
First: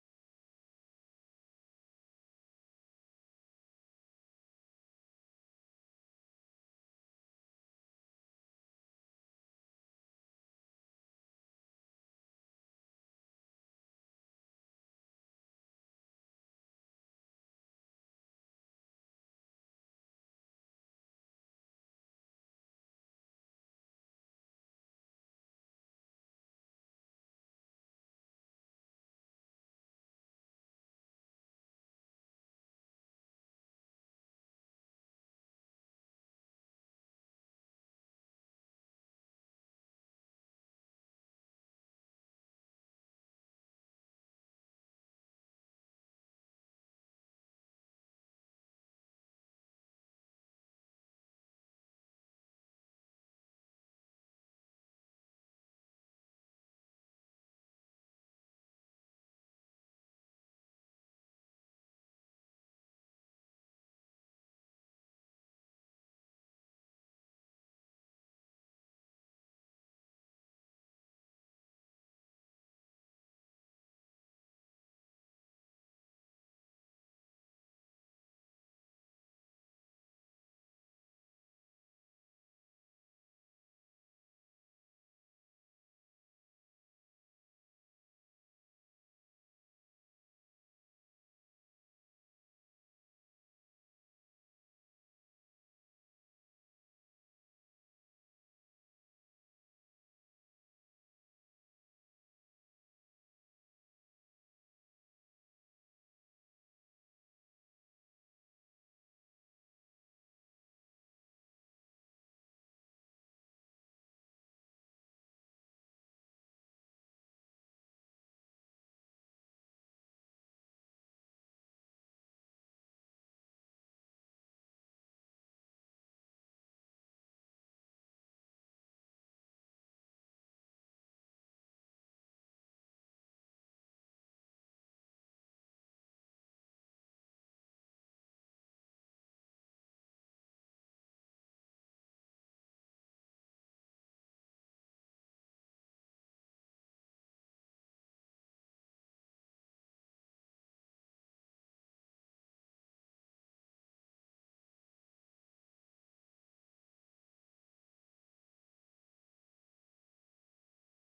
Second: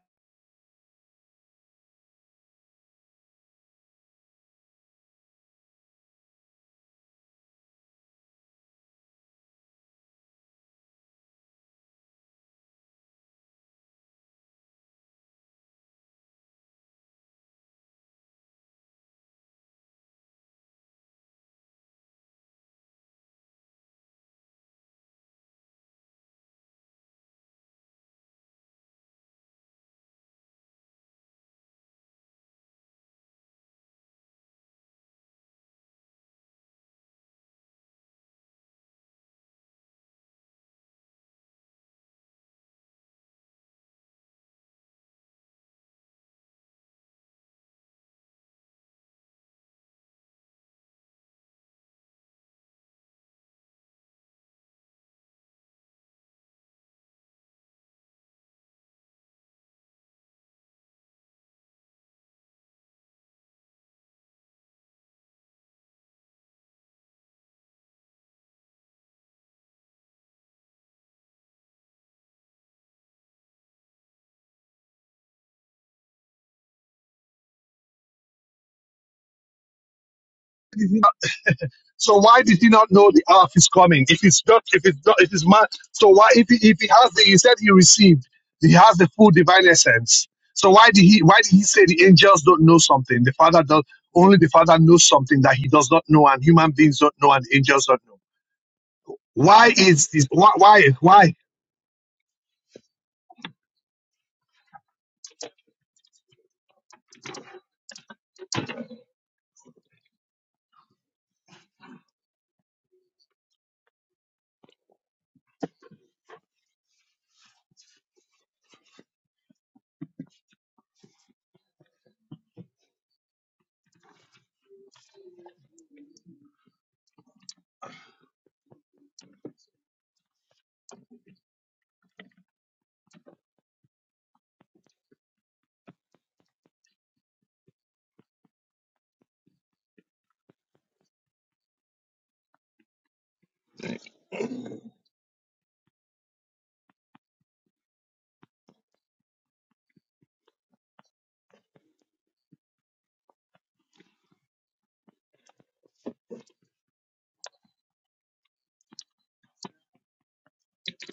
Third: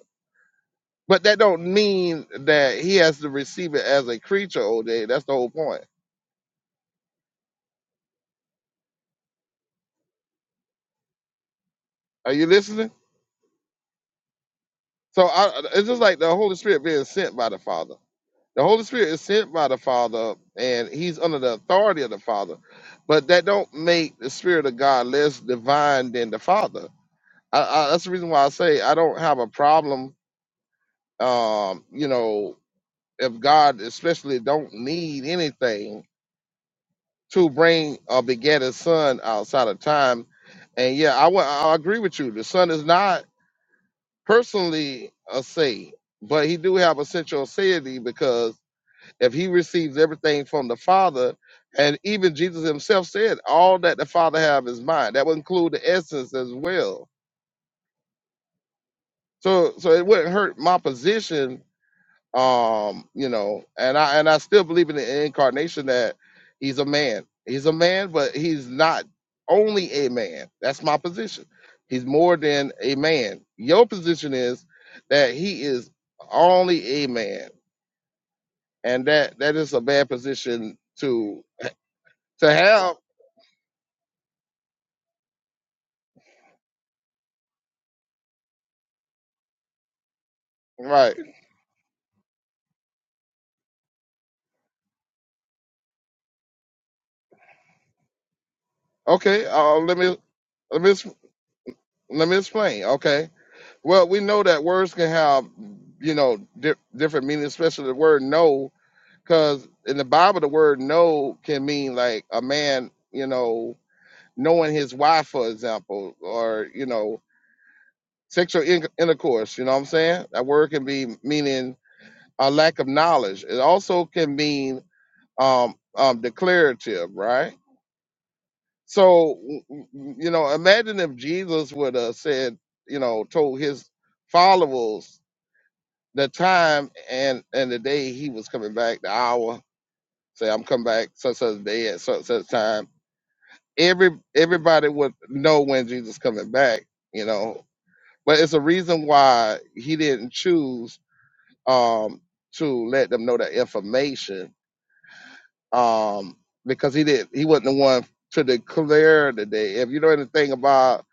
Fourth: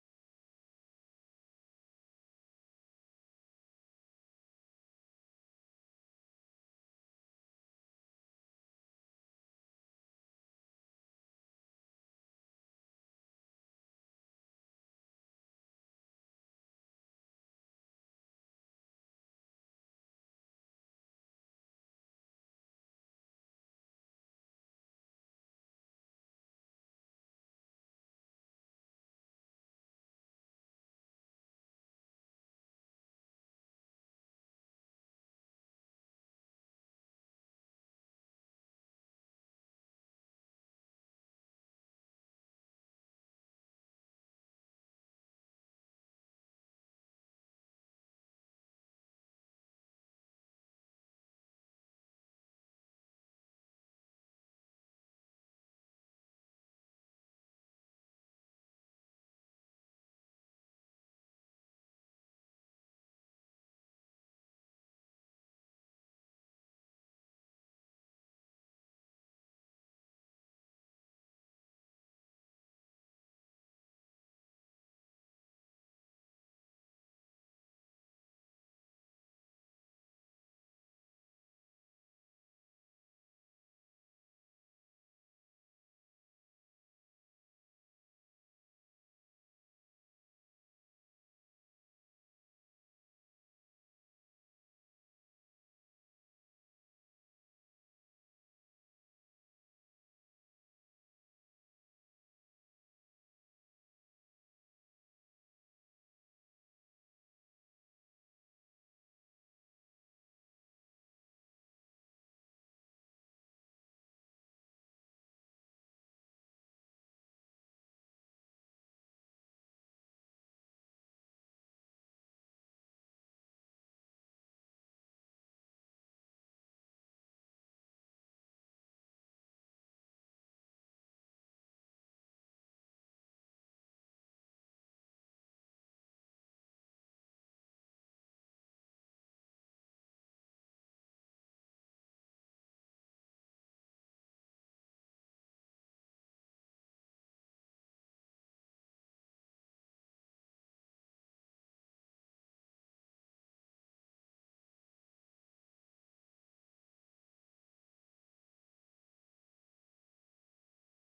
Speaker 2: But that don't mean that he has to receive it as a creature, All day. That's the whole point. Are you listening? So I, it's just like the Holy Spirit being sent by the Father. The Holy Spirit is sent by the Father, and He's under the authority of the Father. But that don't make the Spirit of God less divine than the Father. I, I, that's the reason why I say I don't have a problem. Um, you know, if God especially don't need anything to bring a beget a son outside of time, and yeah, I, wa- I agree with you. The son is not. personally a say, but he do have essential aseity because if he receives everything from the Father, and even Jesus himself said, all that the Father have is mine. That would include the essence as well. So so it wouldn't hurt my position um you know and i and i still believe in the incarnation that he's a man he's a man but he's not only a man that's my position he's more than a man your position is that he is only a man and that that is a bad position to
Speaker 4: So why
Speaker 2: to
Speaker 4: did he not
Speaker 2: have
Speaker 4: know the earth is coming? If it's not, if it's not, if it's man. So why if he, if he has the he said he received, he has the full divine essence. So why did
Speaker 2: right
Speaker 4: he why did he say the angels don't know something? The father does only the father knows something that he does not know, and human beings don't know, and angels don't know.
Speaker 2: okay
Speaker 4: Why
Speaker 2: uh let
Speaker 4: is
Speaker 2: me
Speaker 4: this? Why?
Speaker 2: let
Speaker 4: Why?
Speaker 2: me ex-
Speaker 4: Why?
Speaker 2: let me explain. Okay. Well, we know that words can have you know di- different meanings, especially the word no. because in the Bible, the word "know" can mean like a man, you know, knowing his wife, for example, or you know, sexual in- intercourse. You know what I'm saying? That word can be meaning a lack of knowledge. It also can mean um, um, declarative, right? So, w- w- you know, imagine if Jesus would have said, you know, told his followers the time and and the day he was coming back, the hour. Say, I'm coming back such such a day at such such time every everybody would know when Jesus coming back, you know. But it's a reason why he didn't choose um to let them know that information. Um because he did he wasn't the one to declare the day. If you know anything about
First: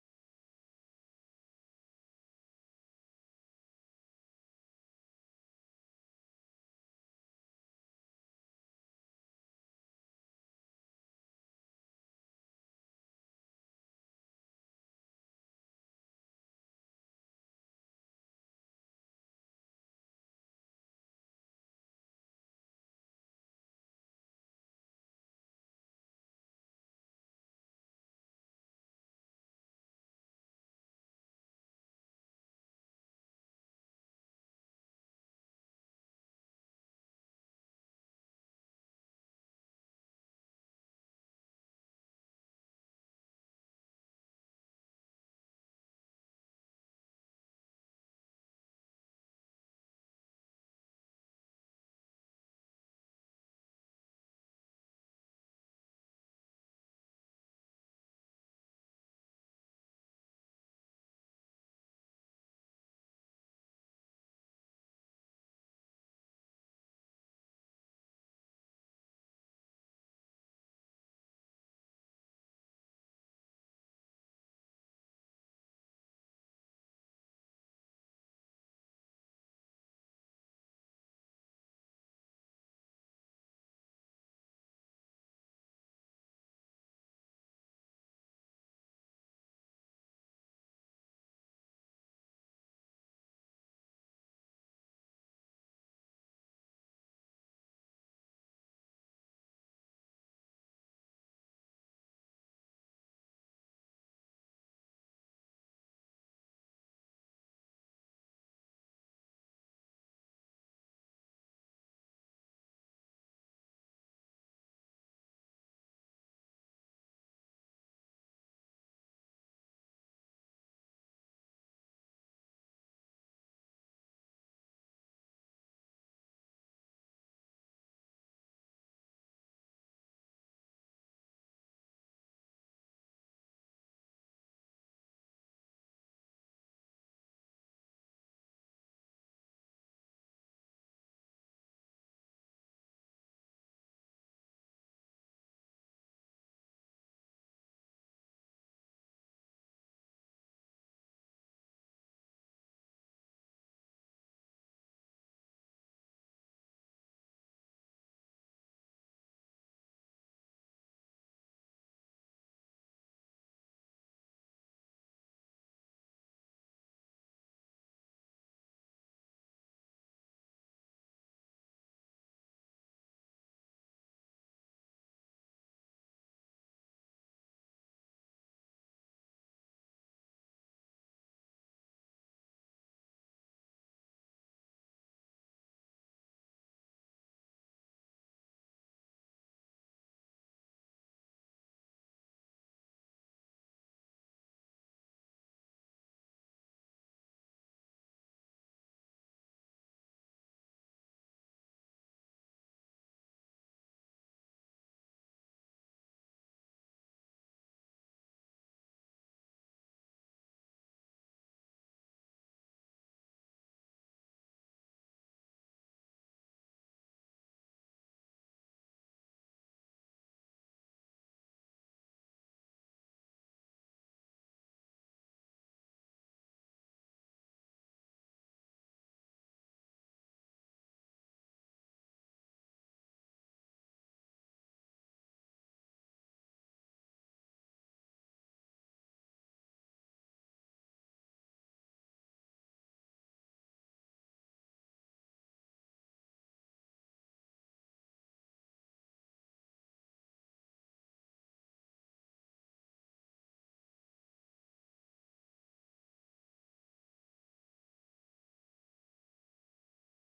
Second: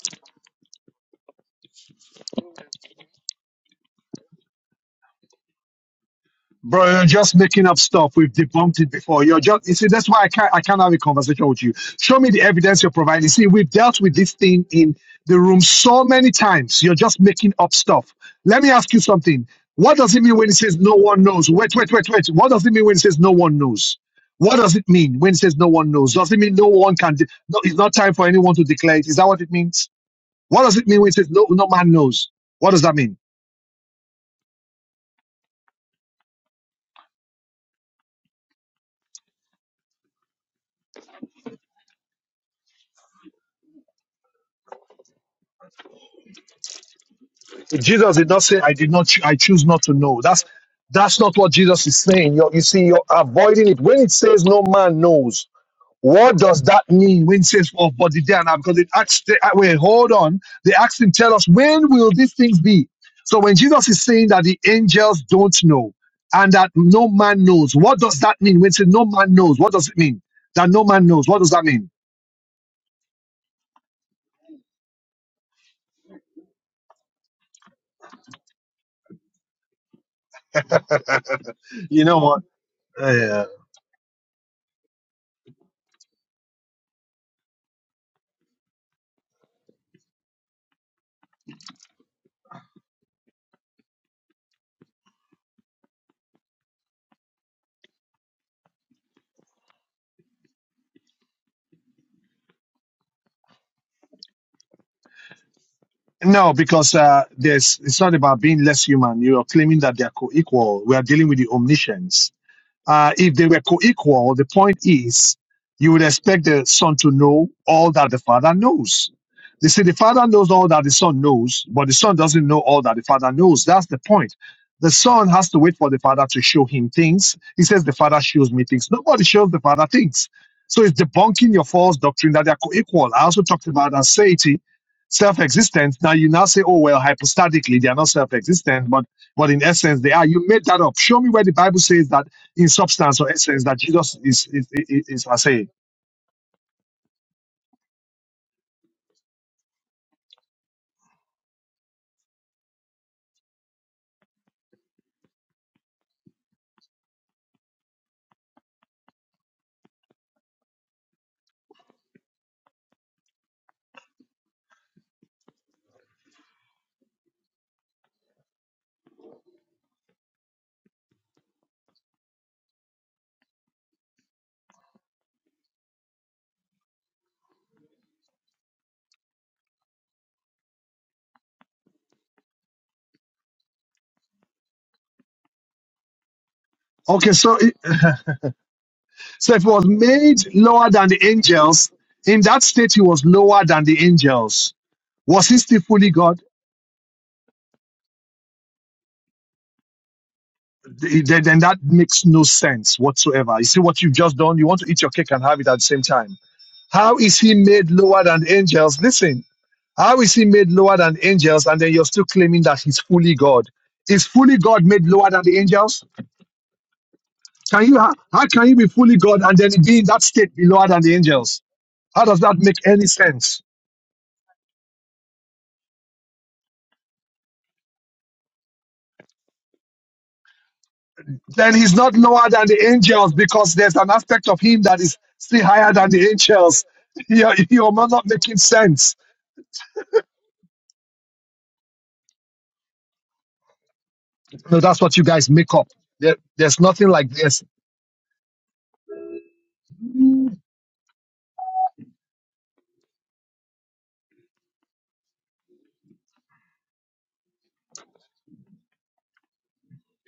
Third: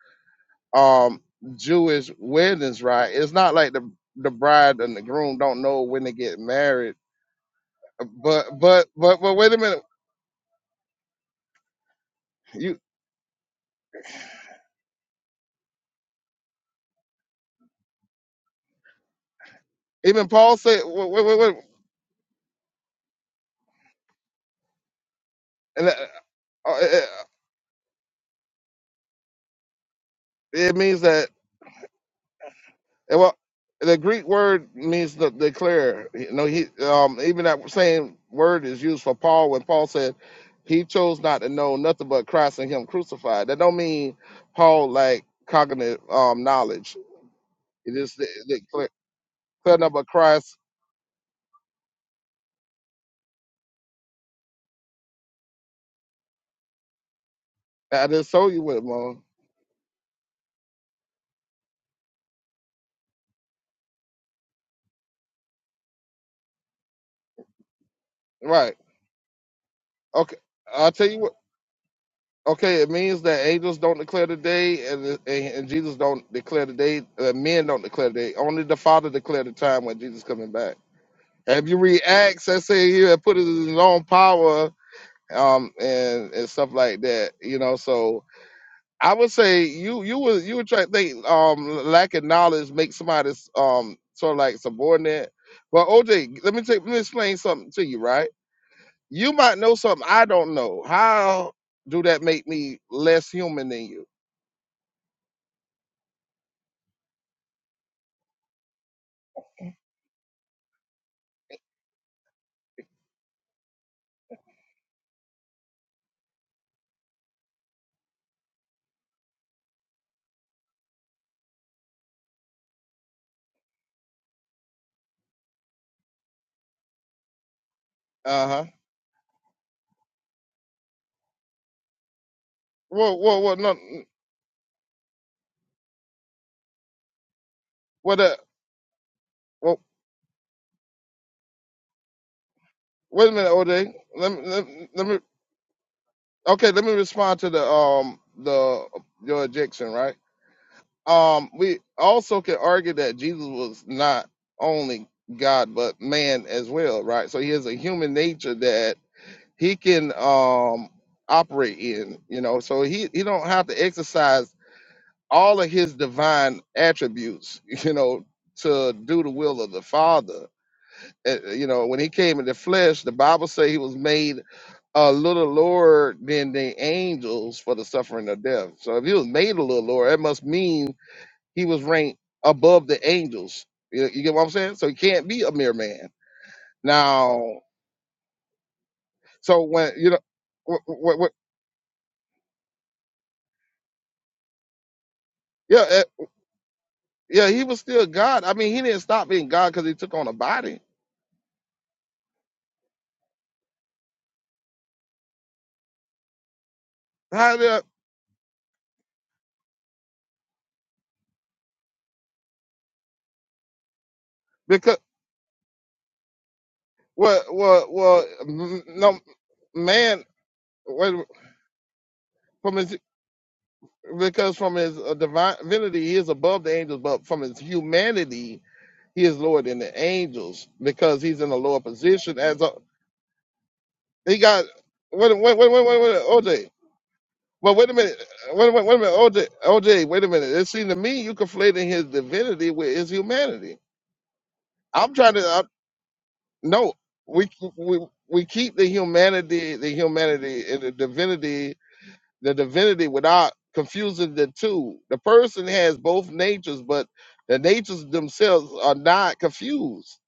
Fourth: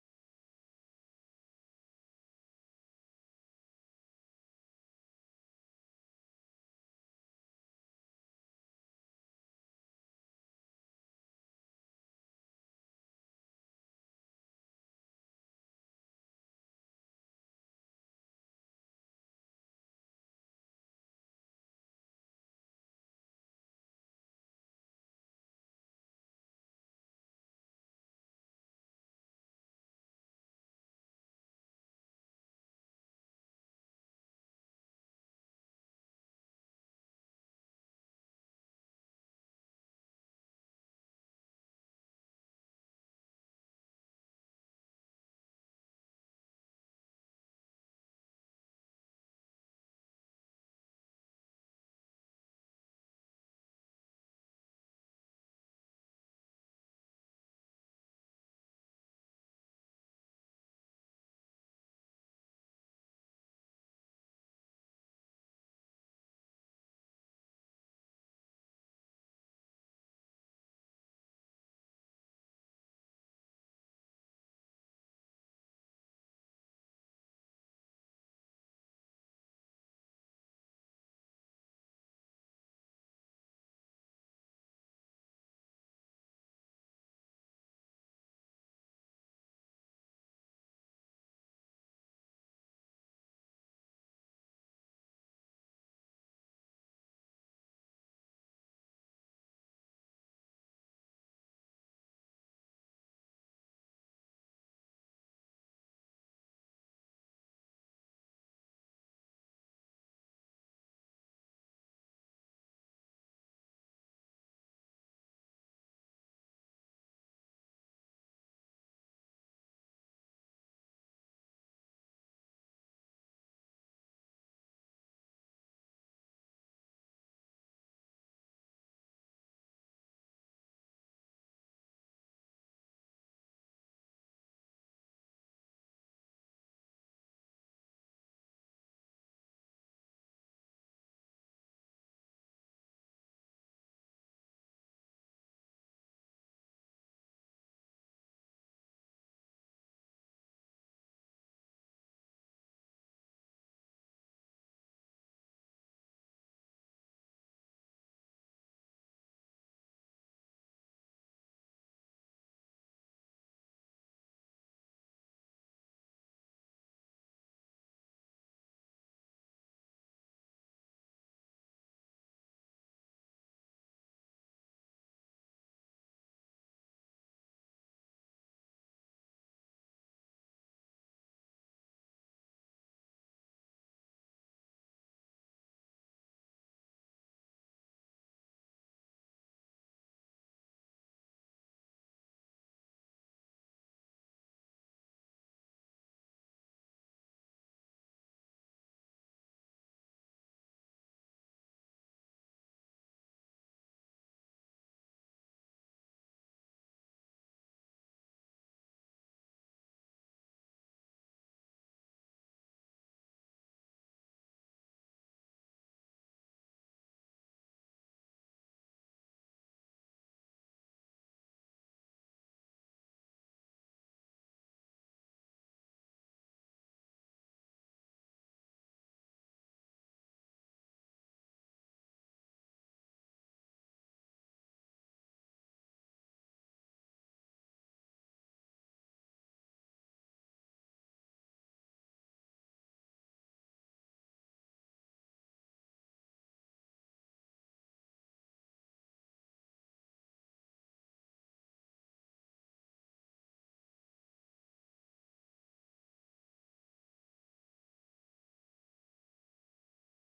Speaker 2: um Jewish weddings, right? It's not like the the bride and the groom don't know when they get
Speaker 4: Bro,
Speaker 2: married.
Speaker 4: you're just making up stuff. We've
Speaker 2: But
Speaker 4: debunked
Speaker 2: but
Speaker 4: it
Speaker 2: but
Speaker 4: before.
Speaker 2: but
Speaker 4: You're
Speaker 2: wait a
Speaker 4: just you
Speaker 2: minute.
Speaker 4: see, that's why I can't I can't have a conversation with you. Show me the
Speaker 2: You
Speaker 4: evidence you're providing. See, we've dealt with this thing in the room so many times. You're just making up stuff. Let me ask you something. What does it
Speaker 2: even
Speaker 4: mean when it
Speaker 2: Paul
Speaker 4: says
Speaker 2: said
Speaker 4: no
Speaker 2: wait,
Speaker 4: one
Speaker 2: wait, wait,
Speaker 4: knows?
Speaker 2: wait.
Speaker 4: Wait, wait, wait, wait. What does it mean when it says no one knows? What does it mean when it says no
Speaker 2: And,
Speaker 4: one
Speaker 2: uh,
Speaker 4: knows? Does it mean no one
Speaker 2: uh,
Speaker 4: can de- no it's not time for anyone to declare it? Is that what it means? What
Speaker 2: it
Speaker 4: does it
Speaker 2: means
Speaker 4: mean when it
Speaker 2: that
Speaker 4: says no no man knows? What does that mean?
Speaker 2: And well, the Greek word means to declare. You know, he um, even that same word is used for Paul when Paul said he chose not to know nothing but Christ and Him crucified. That don't mean Paul like cognitive um, knowledge. It is
Speaker 4: Jesus
Speaker 2: the
Speaker 4: did not say,
Speaker 2: the
Speaker 4: I
Speaker 2: clear
Speaker 4: did not, cho- I choose not
Speaker 2: nothing
Speaker 4: to
Speaker 2: but
Speaker 4: know. That's,
Speaker 2: Christ.
Speaker 4: that's not what Jesus is saying. You're, you see, you're avoiding it. When it says no man knows, what does that mean when it says, oh,
Speaker 2: I
Speaker 4: but the
Speaker 2: just
Speaker 4: day and
Speaker 2: told
Speaker 4: hour,"
Speaker 2: you
Speaker 4: Because
Speaker 2: what it
Speaker 4: it
Speaker 2: means.
Speaker 4: asked, they, uh, wait, hold on. They asked him, tell us, when will these things be? So when Jesus is saying that the angels don't know and that no man knows, what does that mean? When it
Speaker 2: Right.
Speaker 4: says no man knows, what does it mean?
Speaker 2: Okay.
Speaker 4: That no
Speaker 2: I'll
Speaker 4: man
Speaker 2: tell you
Speaker 4: knows,
Speaker 2: what.
Speaker 4: what does that mean?
Speaker 2: Okay, it means that angels don't declare the day, and, and, and Jesus don't declare the day. Uh, men don't declare the day. Only the Father declared the time when Jesus coming back. if you read
Speaker 4: You know what?
Speaker 2: Acts, I say he had
Speaker 4: Yeah.
Speaker 2: put it in his own power, um, and and stuff like that. You know, so I would say you you would you would try to think um lack of knowledge makes somebody um sort of like subordinate. But OJ, let me take let me explain something to you, right? You might know something I don't know. How do that make me less human than you?
Speaker 4: No, because uh, there's it's not about being less human. You are claiming that they are co-equal. We are dealing with the omniscience. Uh, if they were co-equal, the point is you would expect the son to know all that the father knows. They say the father knows all that the son knows, but the son doesn't know all that the father knows. That's the point. The son has to wait for the father to show him things. He says the father
Speaker 2: Uh
Speaker 4: shows me
Speaker 2: huh.
Speaker 4: things. Nobody shows the father things. So it's debunking your false doctrine that they are co-equal.
Speaker 2: Well,
Speaker 4: I
Speaker 2: well,
Speaker 4: also
Speaker 2: well,
Speaker 4: talked
Speaker 2: no,
Speaker 4: about aseity, self-existent. Now you now say, oh well, hypostatically they are not
Speaker 2: what? Uh,
Speaker 4: self-existent, but but in
Speaker 2: well,
Speaker 4: essence they are. You made that up. Show me where the Bible says that in substance
Speaker 2: wait
Speaker 4: or
Speaker 2: a minute,
Speaker 4: essence that
Speaker 2: OJ.
Speaker 4: Jesus
Speaker 2: Let me
Speaker 4: is
Speaker 2: let
Speaker 4: is,
Speaker 2: me let
Speaker 4: is,
Speaker 2: me
Speaker 4: is I say.
Speaker 2: Okay, let me respond to the um the your objection, right? Um, we also can argue that Jesus was not only God but man as well, right? So he has a human nature that he can um operate in, you know. So he he don't have to exercise all of his divine attributes, you know, to do the will of the Father uh, uh, you know, when he came in the flesh, the Bible say he was made a little lower than the angels for the suffering of death. So if he was made a little lower, that must mean he was ranked above the angels. You, you get what I'm saying? So he can't be a mere man.
Speaker 4: Okay, so
Speaker 2: Now,
Speaker 4: it, so if
Speaker 2: so
Speaker 4: he was
Speaker 2: when you know,
Speaker 4: made
Speaker 2: what,
Speaker 4: lower than the
Speaker 2: what, what,
Speaker 4: angels, in that state he was lower than the angels. Was he still
Speaker 2: yeah, eh,
Speaker 4: fully God?
Speaker 2: yeah, he was still God. I mean, he didn't stop being God because he took on a body.
Speaker 4: Th- Then, then that makes no sense whatsoever. You see what you've just done? You want to eat your cake and have it at the same time. How is he
Speaker 2: How did
Speaker 4: made lower than the angels? Listen, how is he made lower than angels and then you're still claiming that he's fully God? Is fully God
Speaker 2: because
Speaker 4: made lower than the angels?
Speaker 2: well,
Speaker 4: Can
Speaker 2: well,
Speaker 4: you how,
Speaker 2: well,
Speaker 4: how can you
Speaker 2: mm,
Speaker 4: be fully
Speaker 2: no
Speaker 4: God and then be in that
Speaker 2: man.
Speaker 4: state be lower than the
Speaker 2: Wait,
Speaker 4: angels? How does that
Speaker 2: a
Speaker 4: make
Speaker 2: minute.
Speaker 4: any sense?
Speaker 2: because from his uh, divinity he is above the angels, but from his humanity he is lower than the angels because he's in a
Speaker 4: Then
Speaker 2: lower
Speaker 4: he's not
Speaker 2: position
Speaker 4: lower
Speaker 2: as
Speaker 4: than
Speaker 2: a
Speaker 4: the angels because there's an
Speaker 2: he
Speaker 4: aspect of
Speaker 2: got
Speaker 4: him that is
Speaker 2: wait wait
Speaker 4: still
Speaker 2: wait wait
Speaker 4: higher
Speaker 2: wait,
Speaker 4: than
Speaker 2: wait
Speaker 4: the
Speaker 2: OJ.
Speaker 4: angels. You're,
Speaker 2: But wait
Speaker 4: you're
Speaker 2: a minute,
Speaker 4: not making
Speaker 2: wait, wait, wait a minute,
Speaker 4: sense.
Speaker 2: OJ, OJ, wait a minute. It seems to me you conflating his divinity with his humanity.
Speaker 4: No, that's
Speaker 2: I'm
Speaker 4: what you
Speaker 2: trying to
Speaker 4: guys
Speaker 2: I,
Speaker 4: make up. There, there's
Speaker 2: no,
Speaker 4: nothing like
Speaker 2: we
Speaker 4: this.
Speaker 2: we we keep the humanity, the humanity and the divinity the divinity without confusing the two. The person has both natures, but the natures themselves are not confused.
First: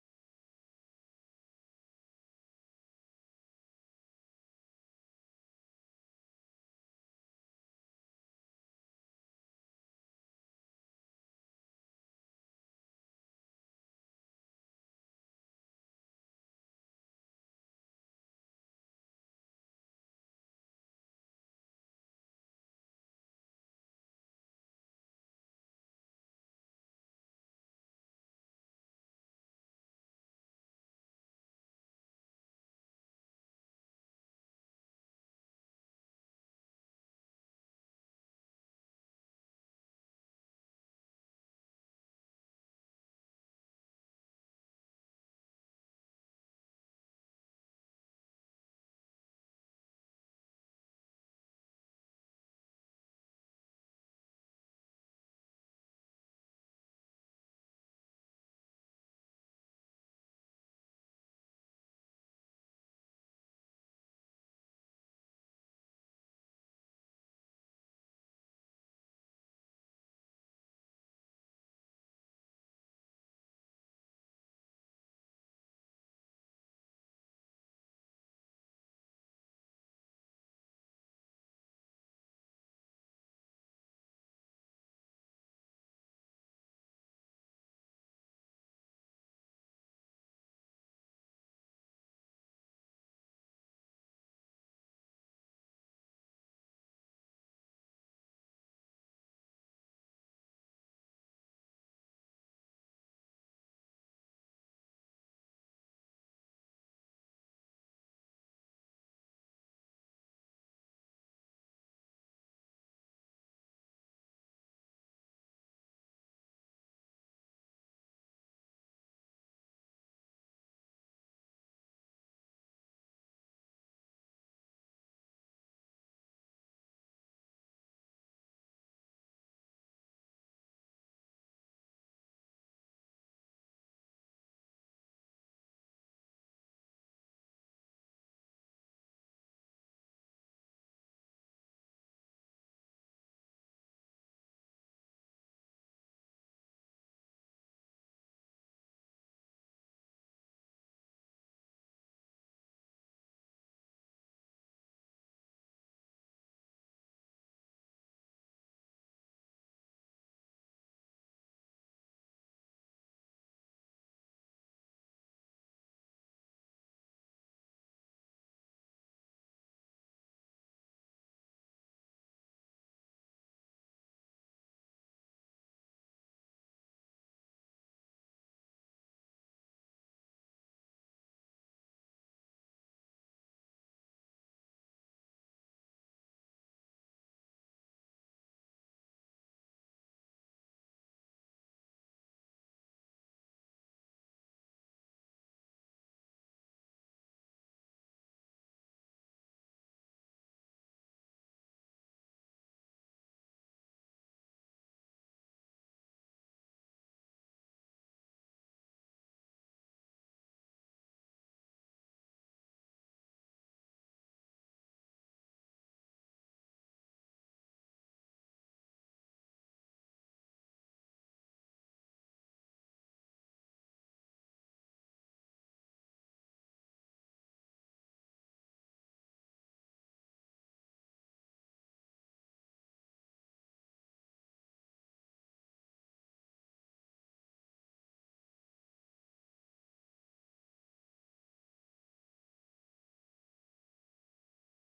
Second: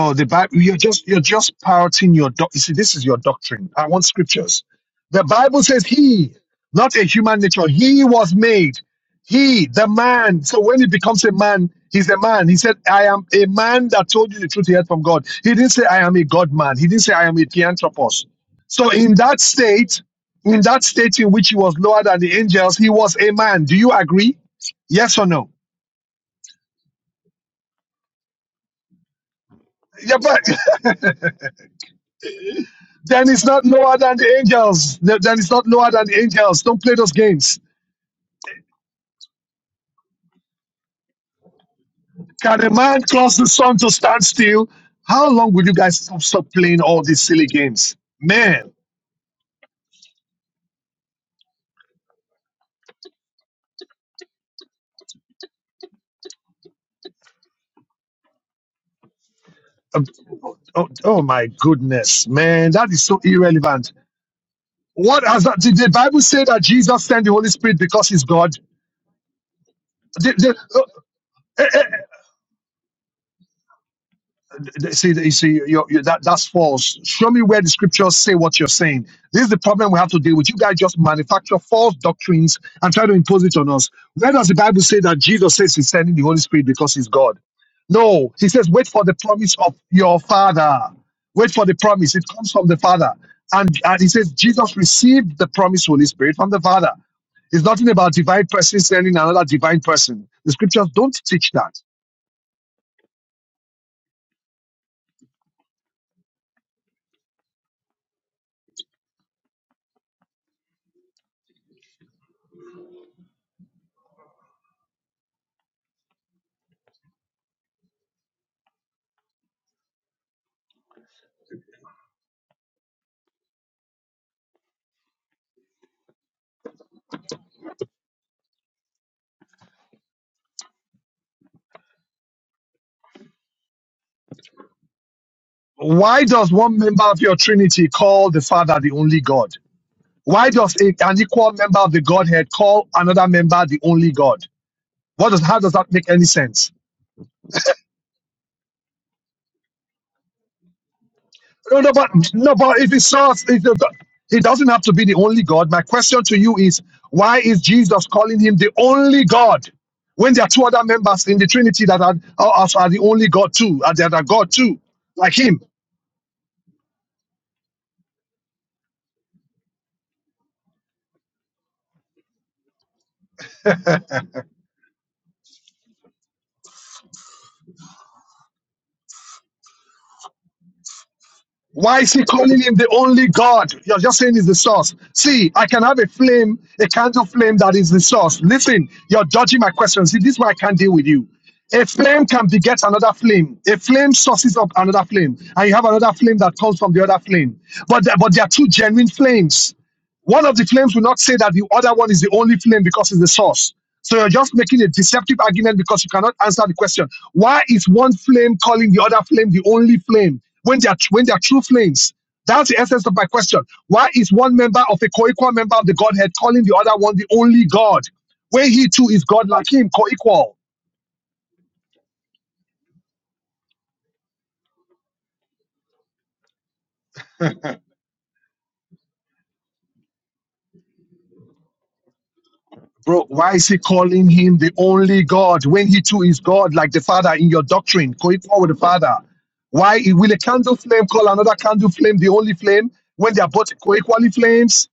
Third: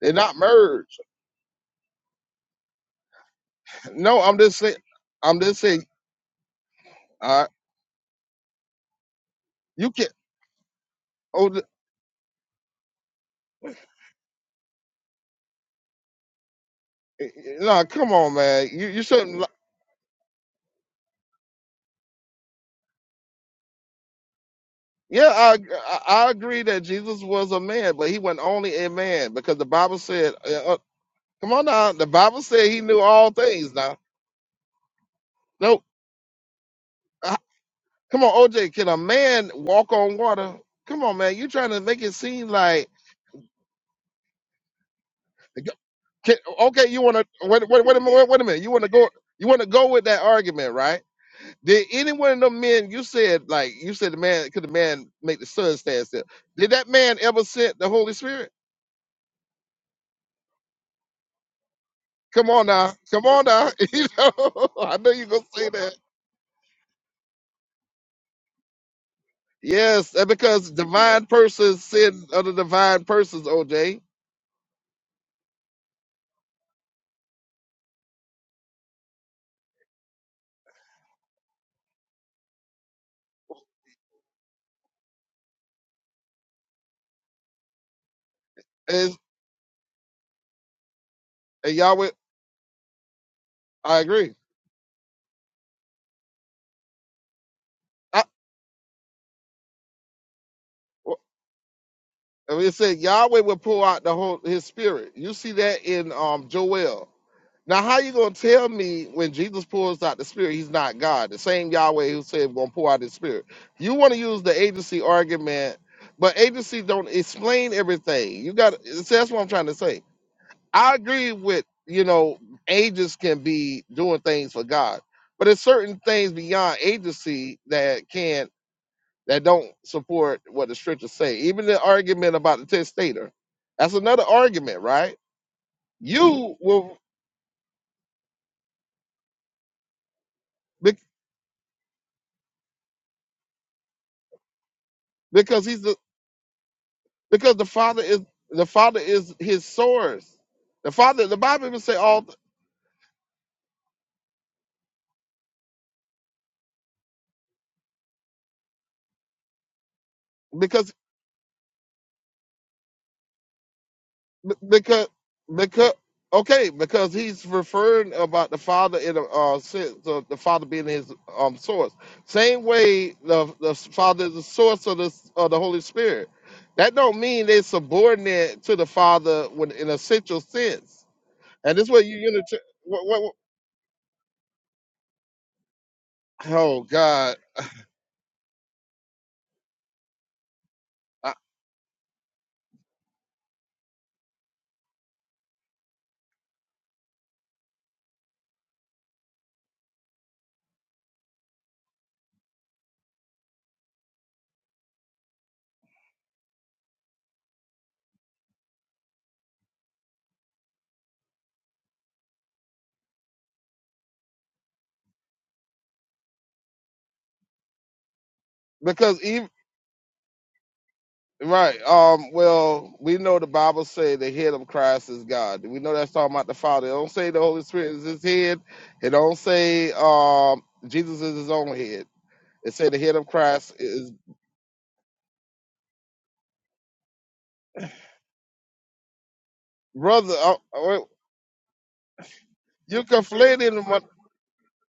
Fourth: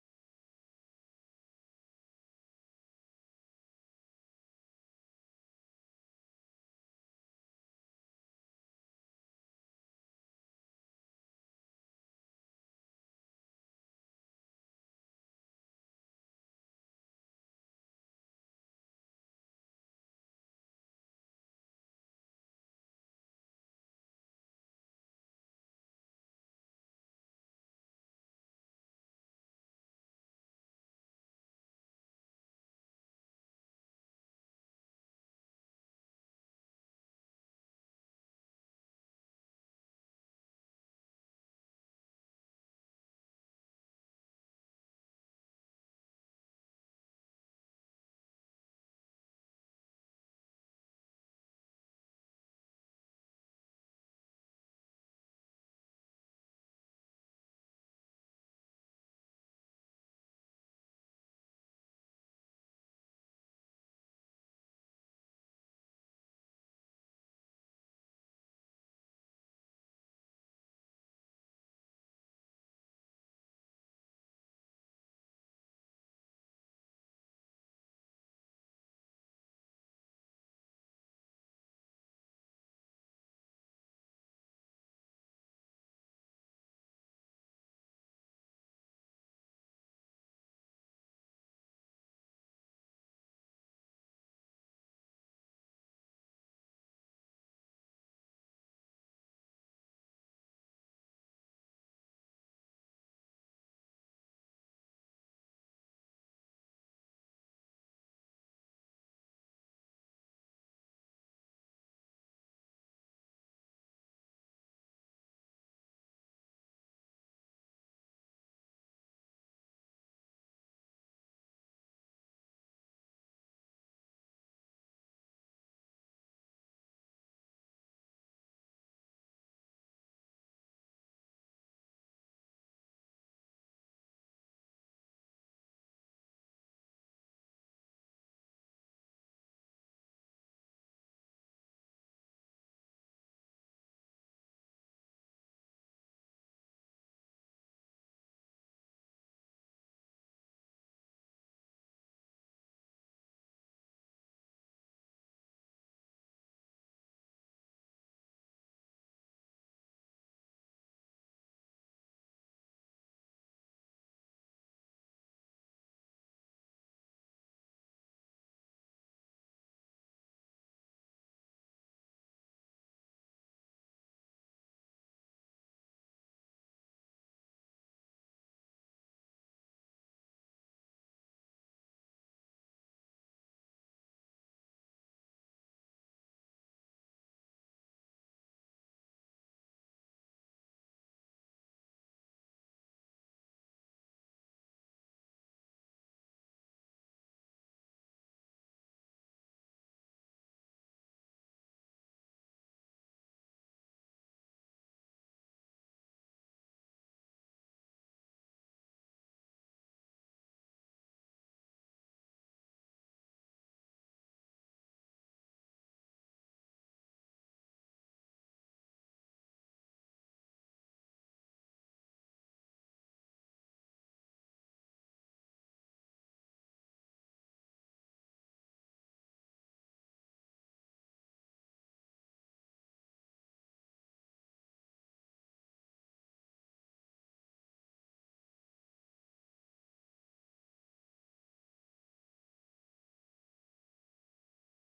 Speaker 2: They're
Speaker 4: the
Speaker 2: not
Speaker 4: Bible. You're
Speaker 2: merged.
Speaker 4: just you're just parroting your. Doc- you see, this is your doctrine. I want
Speaker 2: No, I'm just
Speaker 4: scriptures.
Speaker 2: saying.
Speaker 4: The
Speaker 2: I'm just
Speaker 4: Bible says
Speaker 2: saying.
Speaker 4: he, not a human
Speaker 2: Uh,
Speaker 4: nature. He was made. He, the
Speaker 2: you can.
Speaker 4: man. So when he becomes a
Speaker 2: Oh, the-
Speaker 4: man, he's a man. He said, "I am a man that told you the truth he heard from God." He didn't say, "I am a God man." He didn't say, "I am a
Speaker 2: no, come
Speaker 4: theanthropos."
Speaker 2: on, man. You
Speaker 4: So
Speaker 2: you
Speaker 4: in that
Speaker 2: shouldn't. li-
Speaker 4: state, in that state in which he was lower than the angels, he was a man. Do you agree? Yes or
Speaker 2: Yeah,
Speaker 4: no?
Speaker 2: I, I I agree that Jesus was a man, but he wasn't only a man because the Bible
Speaker 4: Yeah,
Speaker 2: said.
Speaker 4: but
Speaker 2: Uh, uh, come on now, the Bible said he knew
Speaker 4: Then
Speaker 2: all
Speaker 4: it's not
Speaker 2: things.
Speaker 4: lower
Speaker 2: Now,
Speaker 4: than the angels. Then then it's not
Speaker 2: no,
Speaker 4: lower than the angels. Don't play those games.
Speaker 2: Come on, OJ, can a man walk on water? Come on, man. You're trying to make it seem
Speaker 4: Can a
Speaker 2: like
Speaker 4: man cause the sun to stand still? How long will you guys stop,
Speaker 2: can,
Speaker 4: stop playing
Speaker 2: okay, you
Speaker 4: all
Speaker 2: want
Speaker 4: these
Speaker 2: to
Speaker 4: silly
Speaker 2: wait, wait,
Speaker 4: games?
Speaker 2: wait a minute, wait a minute. You
Speaker 4: Man,
Speaker 2: want to go you want to go with that argument, right? Did any one of them men you said like you said the man could the man make the sun stand still? Did that man ever send the Holy Spirit?
Speaker 4: um, oh, oh my goodness,
Speaker 2: Come on
Speaker 4: man, that
Speaker 2: now.
Speaker 4: is so
Speaker 2: Come on now.
Speaker 4: irrelevant.
Speaker 2: you know, I know
Speaker 4: What
Speaker 2: you're going
Speaker 4: has
Speaker 2: to
Speaker 4: that?
Speaker 2: say
Speaker 4: Did the
Speaker 2: that.
Speaker 4: Bible say that Jesus sent the Holy Spirit because he's God?
Speaker 2: Yes, and
Speaker 4: The,
Speaker 2: because
Speaker 4: the, uh,
Speaker 2: divine
Speaker 4: eh, eh,
Speaker 2: persons sin other divine persons, OJ.
Speaker 4: see, see, you're, you're, that, that's false. Show me where the scriptures say what you're saying. This is the problem we have to deal with. You guys just manufacture false doctrines and try to impose it on us. Where does the Bible say that Jesus says he's sending the Holy Spirit because he's God? No, he says, wait for the
Speaker 2: And,
Speaker 4: promise of your Father. Wait for the
Speaker 2: and Yahweh,
Speaker 4: promise. It comes from the Father. And,
Speaker 2: I
Speaker 4: and he says,
Speaker 2: agree.
Speaker 4: Jesus received the promised Holy Spirit from the Father. It's nothing about
Speaker 2: I,
Speaker 4: divine person sending another divine person. The scriptures don't teach that.
Speaker 2: And it said Yahweh will pour out the whole his spirit. You see that in um Joel. Now, how you gonna tell me when Jesus pours out the Spirit, He's not God? The same Yahweh who said gonna pour out His Spirit. You want to use the agency argument, but agencies don't explain everything. You got so that's what I'm trying to say. I agree with you know agents can be doing things for God, but there's certain things beyond agency that can that don't support what the scriptures say. Even the argument about the testator, that's another argument, right?
Speaker 4: Why does
Speaker 2: You
Speaker 4: one
Speaker 2: will
Speaker 4: member of your Trinity call the Father the only God? Why does a,
Speaker 2: bec-
Speaker 4: an equal member of the Godhead call another member the only God? What does how
Speaker 2: because
Speaker 4: does
Speaker 2: he's
Speaker 4: that
Speaker 2: the
Speaker 4: make any sense?
Speaker 2: because the father is the father is his source. The father, the Bible
Speaker 4: No,
Speaker 2: even
Speaker 4: no,
Speaker 2: say
Speaker 4: but
Speaker 2: all
Speaker 4: no, but if it's not, if it, it doesn't have to be the only God. My question to you is, why is Jesus calling him the only God when there are two
Speaker 2: because
Speaker 4: other members in the Trinity that are are, are the only God too, and that are God
Speaker 2: B-
Speaker 4: too,
Speaker 2: because
Speaker 4: like him?
Speaker 2: because okay because he's referring about the father in a uh, sense of the father being his um source same way the the father is the source of the of the holy spirit that don't mean they're subordinate to the father when in a essential sense and this
Speaker 4: Why
Speaker 2: way
Speaker 4: is
Speaker 2: you
Speaker 4: he
Speaker 2: unit
Speaker 4: calling him the
Speaker 2: what,
Speaker 4: only
Speaker 2: what,
Speaker 4: God? You're just saying he's the source. See, I can have a flame,
Speaker 2: oh
Speaker 4: a candle
Speaker 2: god
Speaker 4: flame that is the source. Listen, you're dodging my question. See, this is why I can't deal with you.
Speaker 2: I-
Speaker 4: A flame can beget another flame. A flame sources up another flame, and you have another flame that comes from the other flame. But the- but they are two genuine flames. One of the claims will not say that the other one is the only claim because it's the source. So you're just making a deceptive argument because you cannot answer the question. Why is one flame calling the other flame the only flame when they are when they are true flames? That's the essence of my question. Why is one member of a co-equal member of the Godhead calling the other one the only God, when he too
Speaker 2: because
Speaker 4: is
Speaker 2: ev-
Speaker 4: God like him, co-equal?
Speaker 2: Right. Um. Well, we know the Bible say the head of Christ is God. We know that's talking about the Father. It don't say the Holy Spirit is His head. It don't say um Jesus is His own head. It say the head
Speaker 4: Bro,
Speaker 2: of
Speaker 4: why is
Speaker 2: Christ
Speaker 4: he
Speaker 2: is
Speaker 4: calling him the only God when he too is God, like the Father in your doctrine? Going forward with the Father. Why will
Speaker 2: brother.
Speaker 4: a
Speaker 2: Uh,
Speaker 4: candle
Speaker 2: uh,
Speaker 4: flame call another candle flame the only flame
Speaker 2: you
Speaker 4: when they are both
Speaker 2: conflating what?
Speaker 4: co-equally flames?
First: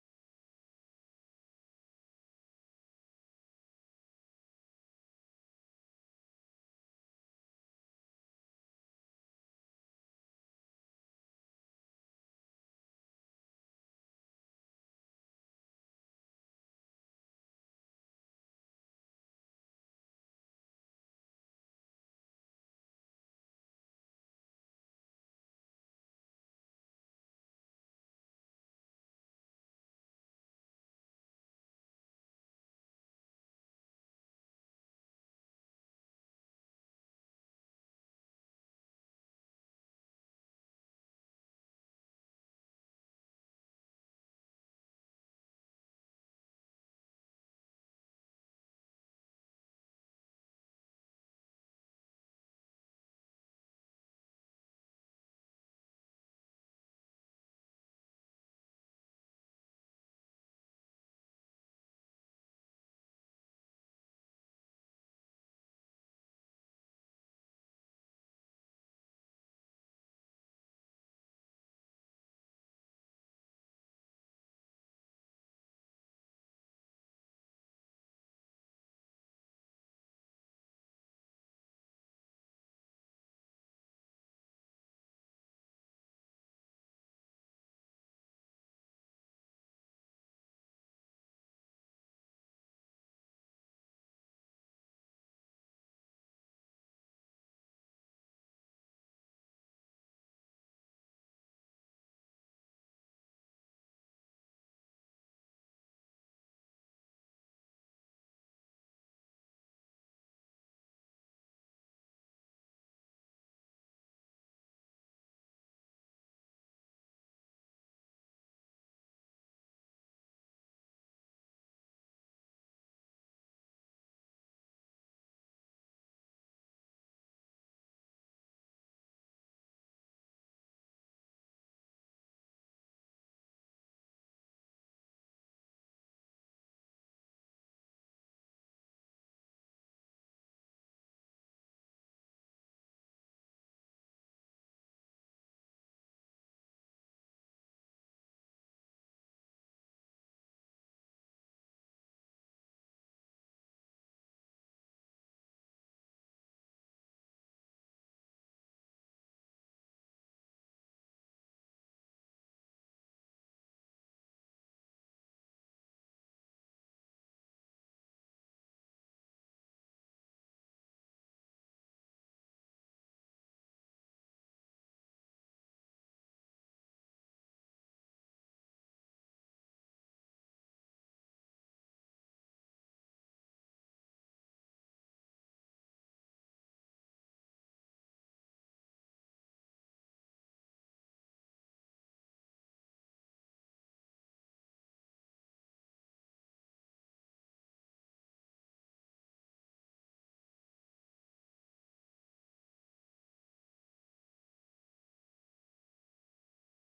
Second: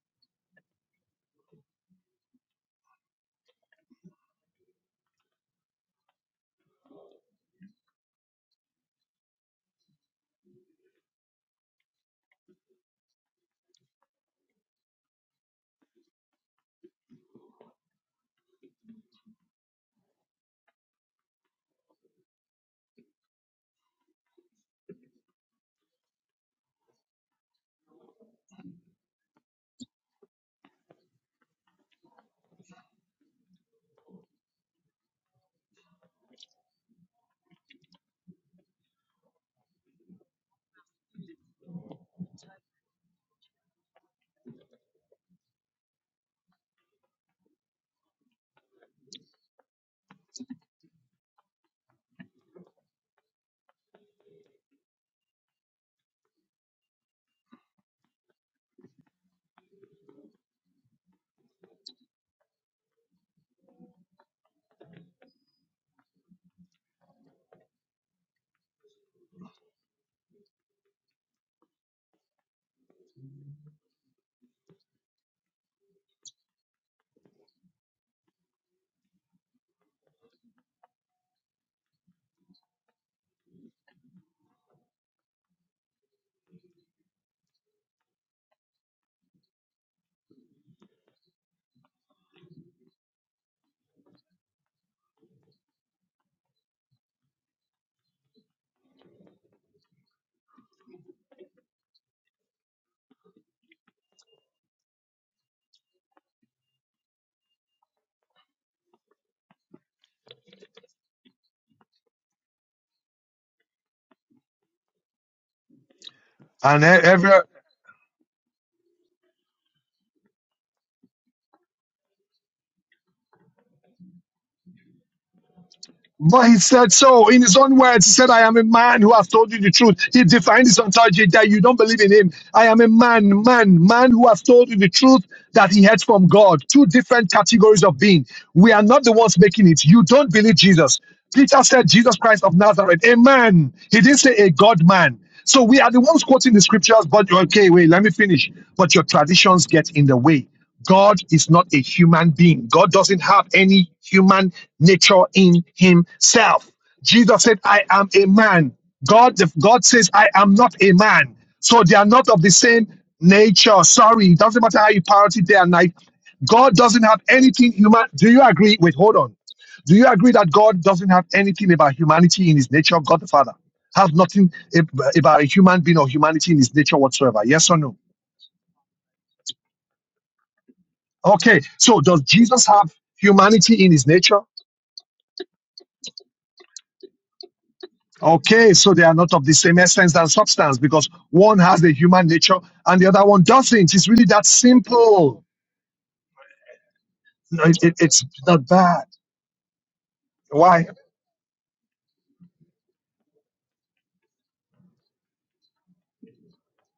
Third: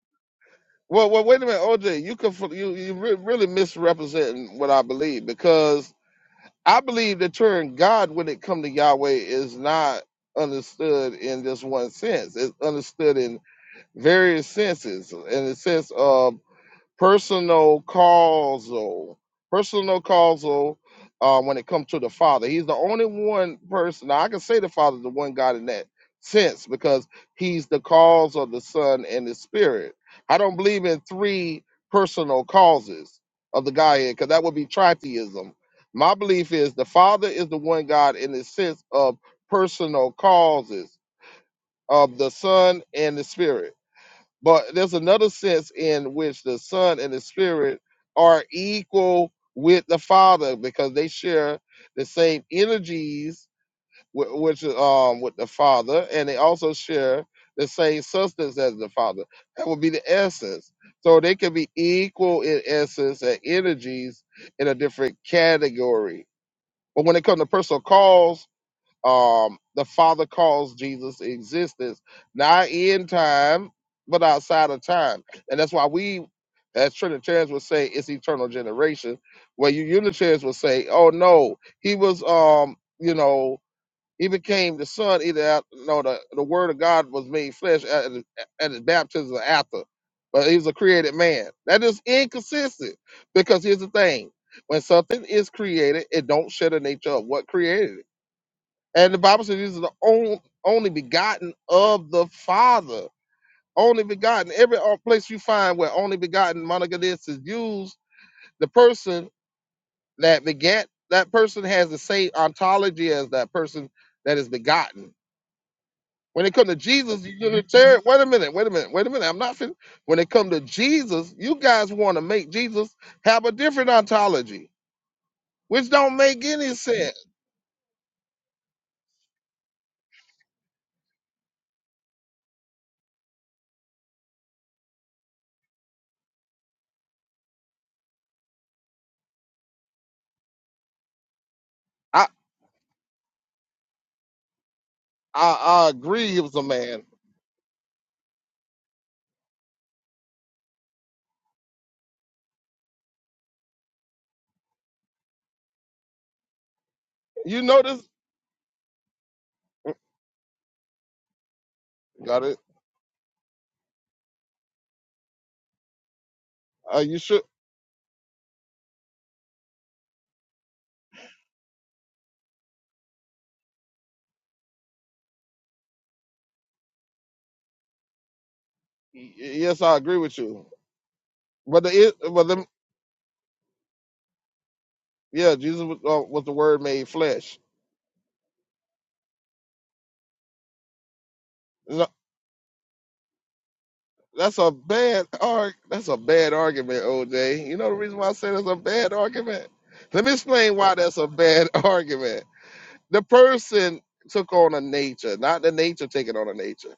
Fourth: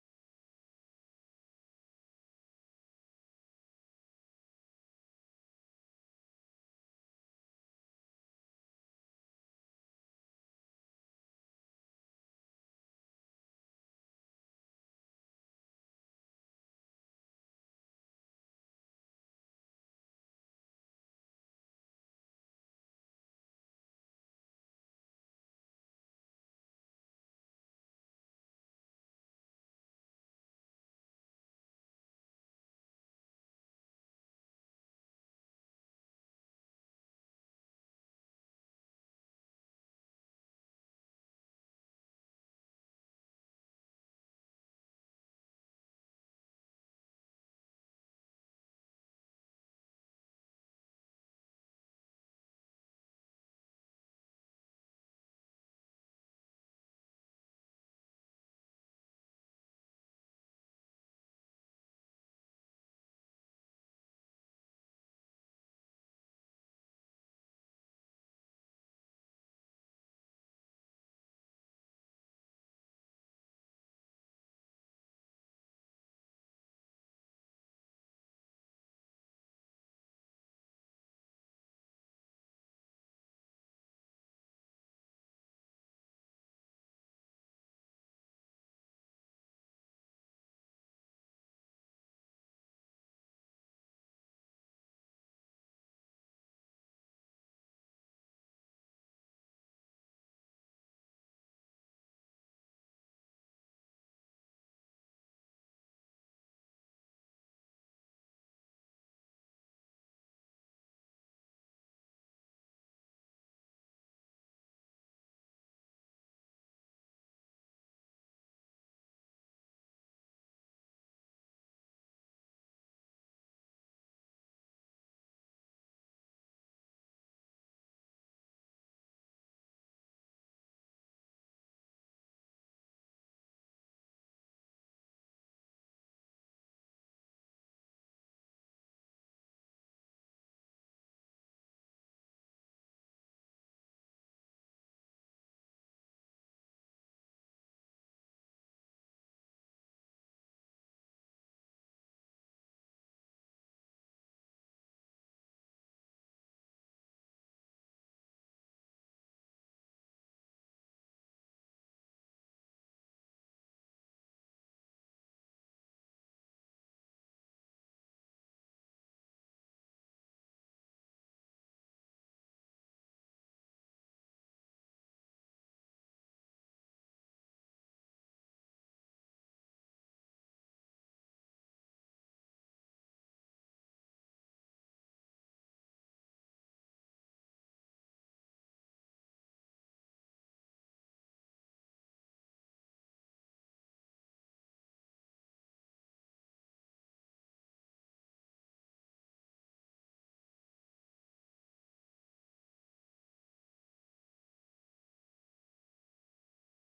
Speaker 2: Well, well, wait a minute, OJ. You confl- you you re- really misrepresenting what I believe because I believe the term God when it come to Yahweh is not understood in just one sense. It's understood various senses and the sense of personal causal personal causal uh, when it comes to the father he's the only one person now i can say the father is the one god in that sense because he's the cause of the son and the spirit i don't believe in three personal causes of the godhead because that would be tritheism my belief is the father is the one god in the sense of personal causes of the son and the spirit but there's another sense in which the Son and the Spirit are equal with the Father because they share the same energies with, which um with the Father, and they also share the same substance as the Father. That would be the essence. So they can be equal in essence and energies in a different category. But when it comes to personal calls, um, the Father calls Jesus existence, not in time, but outside of time. And that's why we, as Trinitarians would say, it's eternal generation. Where you Unitarians would say, oh no, he was, um, you know, he became the son either at, no, the, the word of God was made flesh at, his- at his baptism or after. But he was a created man. That is inconsistent because here's the thing. When something is created, it don't share the nature of what created it and the Bible says he's the only, only begotten of the Father. Only begotten. Every uh, place you find where only begotten monogenes is used, the person that begat that person has the same ontology as that person that is begotten. When it comes to
Speaker 4: And e-
Speaker 2: Jesus,
Speaker 4: every
Speaker 2: you Unitarian. Wait a minute. Wait a minute. Wait a minute. I'm not fin. When it comes to Jesus, you guys want to make Jesus have a different ontology, which don't make
Speaker 4: But he
Speaker 2: any
Speaker 4: said
Speaker 2: sense.
Speaker 4: so in his own words. He said, I am a man who have told you the truth. He defined his ontology that you don't believe in him. I am a man, man, man who have told you the truth that he heard from God. Two different categories of being. We are not the ones making it. You don't believe Jesus. Peter said, Jesus
Speaker 2: I
Speaker 4: Christ of Nazareth, a man. He didn't say a God man. So we are
Speaker 2: I, I
Speaker 4: the ones
Speaker 2: agree. He
Speaker 4: quoting
Speaker 2: was
Speaker 4: the
Speaker 2: a man.
Speaker 4: scriptures, but okay, wait, let me finish. But your traditions get in the way. God is not a human being. God doesn't have any human nature in himself. Jesus said,
Speaker 2: You
Speaker 4: I
Speaker 2: notice.
Speaker 4: am a man. God, God says, I am not a man. So they are not of
Speaker 2: Got
Speaker 4: the
Speaker 2: it.
Speaker 4: same nature. Sorry, it doesn't matter how you parrot it day and night. God doesn't
Speaker 2: Are you
Speaker 4: have
Speaker 2: sure?
Speaker 4: anything human. Do you agree? Wait, hold on. Do you agree that God doesn't have anything about humanity in his nature? God the Father has nothing ab- about a human being or humanity in his nature whatsoever. Yes or no?
Speaker 2: Y- yes, I agree with you.
Speaker 4: Okay,
Speaker 2: But the
Speaker 4: so
Speaker 2: it-
Speaker 4: does
Speaker 2: but
Speaker 4: Jesus
Speaker 2: the,
Speaker 4: have humanity in his nature?
Speaker 2: yeah, Jesus was, uh, was the Word made flesh.
Speaker 4: Okay, so they are not of the same essence and substance because one has the
Speaker 2: No,
Speaker 4: human nature and the other one doesn't. It's really that
Speaker 2: That's a bad
Speaker 4: simple.
Speaker 2: arg. That's a bad argument,
Speaker 4: No,
Speaker 2: OJ. You
Speaker 4: it-
Speaker 2: know the
Speaker 4: it-
Speaker 2: reason
Speaker 4: it's
Speaker 2: why I say that's
Speaker 4: not
Speaker 2: a
Speaker 4: bad.
Speaker 2: bad argument. Let me explain
Speaker 4: Why?
Speaker 2: why that's a bad argument. The person took on a nature, not the nature taking on a nature.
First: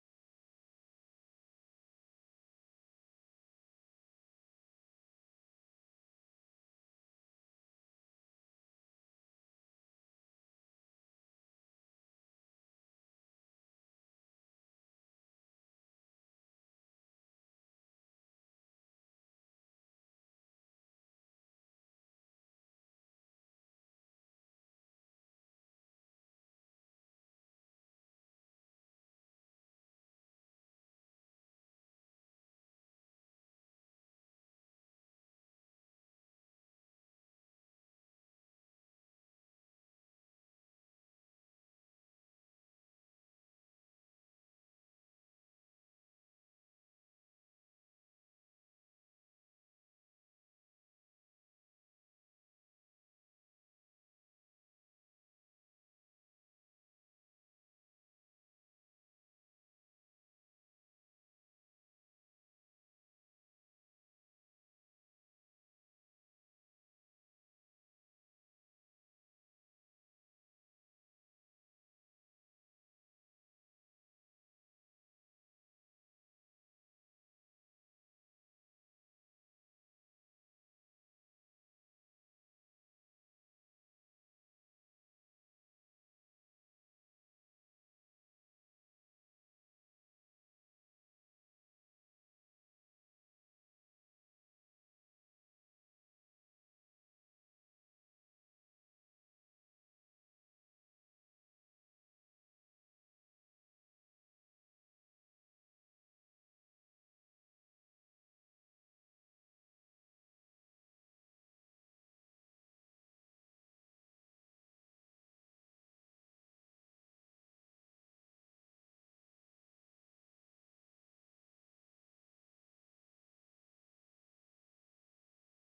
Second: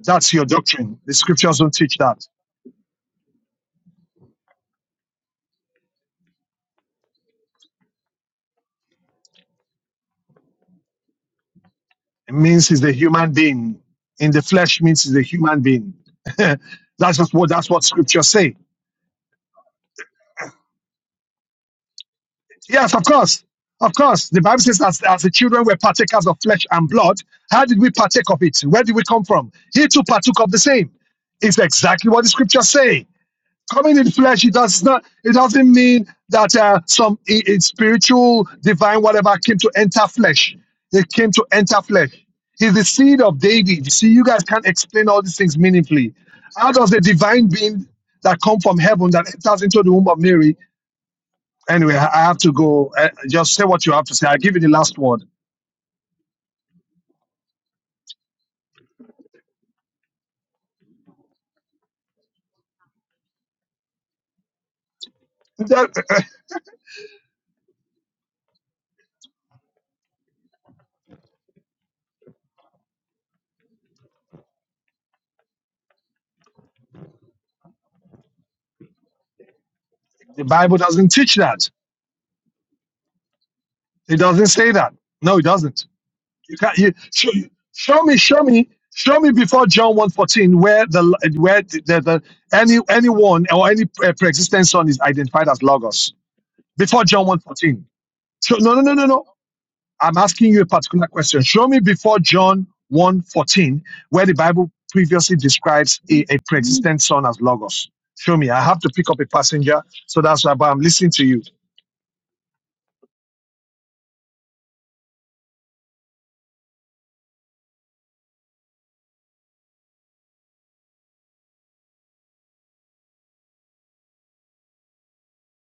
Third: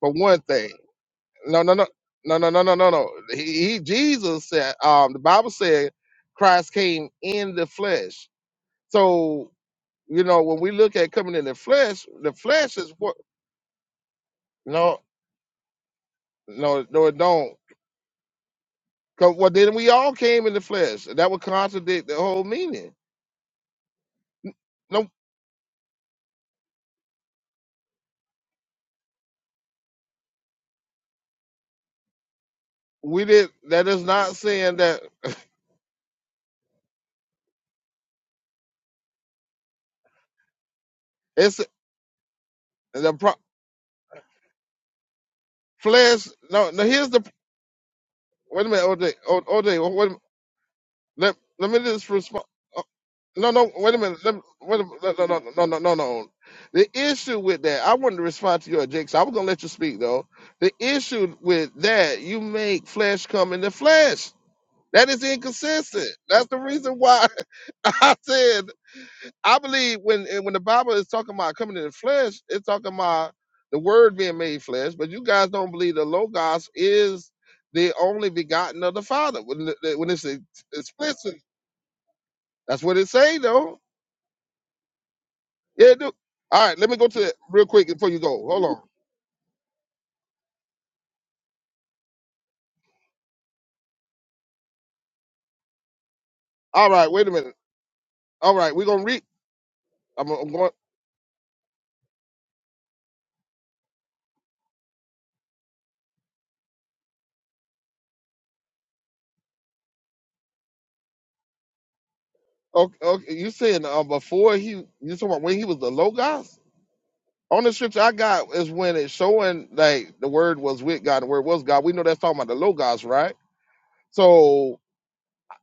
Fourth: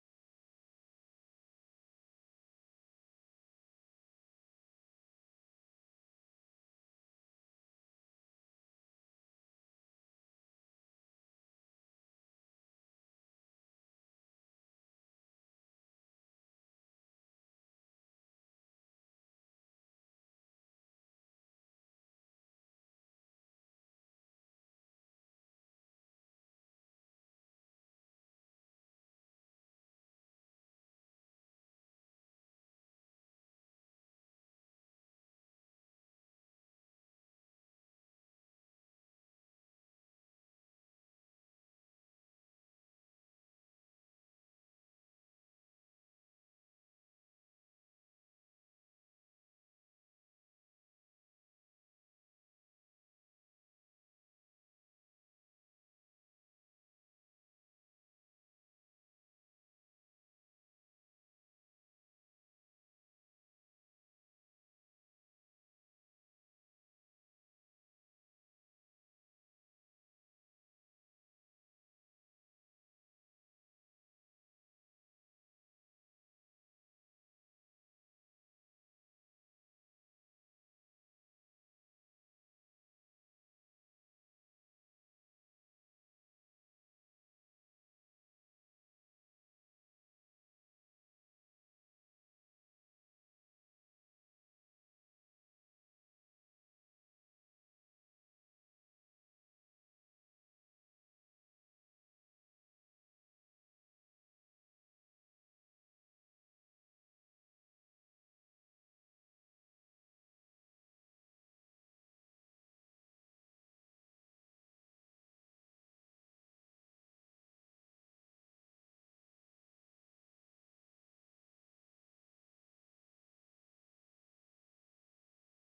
Speaker 2: For
Speaker 4: That's
Speaker 2: one
Speaker 4: your
Speaker 2: thing,
Speaker 4: doctrine. The scriptures
Speaker 2: no, no,
Speaker 4: don't
Speaker 2: no,
Speaker 4: teach that.
Speaker 2: no, no, no, no, no, no. He, he Jesus said, um, the Bible said, Christ came in the flesh. So you know, when we look at coming in the flesh, the
Speaker 4: It means
Speaker 2: flesh
Speaker 4: he's a
Speaker 2: is what
Speaker 4: human being. In the flesh
Speaker 2: no,
Speaker 4: means he's a human being.
Speaker 2: no, no, it
Speaker 4: that's just what
Speaker 2: don't.
Speaker 4: that's what scriptures say.
Speaker 2: 'Cause, well, then we all came in the flesh. and That would contradict the whole
Speaker 4: Yes,
Speaker 2: meaning.
Speaker 4: of course. Of course. The Bible says, as,
Speaker 2: No,
Speaker 4: as the children were partakers of flesh and blood, how did we partake of it? Where did we come from? He too partook of the same. It's exactly what the scriptures say.
Speaker 2: we did. That
Speaker 4: Coming
Speaker 2: is
Speaker 4: in
Speaker 2: not
Speaker 4: flesh, it
Speaker 2: saying
Speaker 4: does
Speaker 2: that
Speaker 4: not. It doesn't mean that uh, some i- i- spiritual, divine, whatever came to enter flesh. It came to
Speaker 2: it's
Speaker 4: enter flesh. He's the
Speaker 2: the
Speaker 4: seed
Speaker 2: pro-
Speaker 4: of David. You see, you guys can't explain all these things meaningfully.
Speaker 2: flesh. No,
Speaker 4: How
Speaker 2: no.
Speaker 4: does the
Speaker 2: Here's the.
Speaker 4: divine being that come
Speaker 2: Wait a
Speaker 4: from
Speaker 2: minute,
Speaker 4: heaven
Speaker 2: OJ.
Speaker 4: that
Speaker 2: O-
Speaker 4: enters
Speaker 2: OJ.
Speaker 4: into the
Speaker 2: Wait
Speaker 4: womb
Speaker 2: a
Speaker 4: of
Speaker 2: minute.
Speaker 4: Mary
Speaker 2: Let Let me
Speaker 4: Anyway, I
Speaker 2: just
Speaker 4: I have
Speaker 2: respond.
Speaker 4: to go. Uh,
Speaker 2: No,
Speaker 4: just say
Speaker 2: no,
Speaker 4: what you
Speaker 2: wait a
Speaker 4: have to
Speaker 2: minute.
Speaker 4: say.
Speaker 2: Let,
Speaker 4: I'll
Speaker 2: me-
Speaker 4: give you the
Speaker 2: wait a,
Speaker 4: last
Speaker 2: minute.
Speaker 4: word.
Speaker 2: no, no, no, no, no, no. no. The issue with that, I wanted to respond to your Jake. So I was gonna let you speak though. The issue with that, you make flesh come into flesh. That is inconsistent.
Speaker 4: That-
Speaker 2: That's the reason why I said I believe when and when the Bible is talking about coming into flesh, it's talking about the Word being made flesh. But you guys don't believe the Logos is the only begotten of the Father. When, when it's
Speaker 4: the Bible doesn't
Speaker 2: explicit,
Speaker 4: teach that.
Speaker 2: that's what it say though.
Speaker 4: It doesn't say that. No, it doesn't.
Speaker 2: Yeah, dude.
Speaker 4: You
Speaker 2: All
Speaker 4: can't.
Speaker 2: right, let
Speaker 4: You,
Speaker 2: me go to
Speaker 4: show,
Speaker 2: that real quick
Speaker 4: show
Speaker 2: before
Speaker 4: me,
Speaker 2: you
Speaker 4: show
Speaker 2: go. Hold
Speaker 4: me,
Speaker 2: on.
Speaker 4: show me before John 1.14 where the where the, the, the any anyone or any pre- pre-existent son is identified as logos
Speaker 2: All
Speaker 4: before
Speaker 2: right,
Speaker 4: John
Speaker 2: wait a minute.
Speaker 4: 1.14.
Speaker 2: All
Speaker 4: So
Speaker 2: right,
Speaker 4: no, no,
Speaker 2: we're
Speaker 4: no,
Speaker 2: gonna
Speaker 4: no, no.
Speaker 2: read.
Speaker 4: I'm
Speaker 2: I'm, I'm
Speaker 4: asking you a
Speaker 2: going.
Speaker 4: particular question. Show me before John 1 fourteen, where the Bible previously describes a, a pre-existent son as Logos. Show me. I have to pick up a passenger. So that's why but I'm listening to you.
Speaker 2: Okay, okay. You saying uh, before he? You talking about when he was the logos? On the scripture I got is when it's showing like the word was with God, the word was God. We know that's talking about the logos, right? So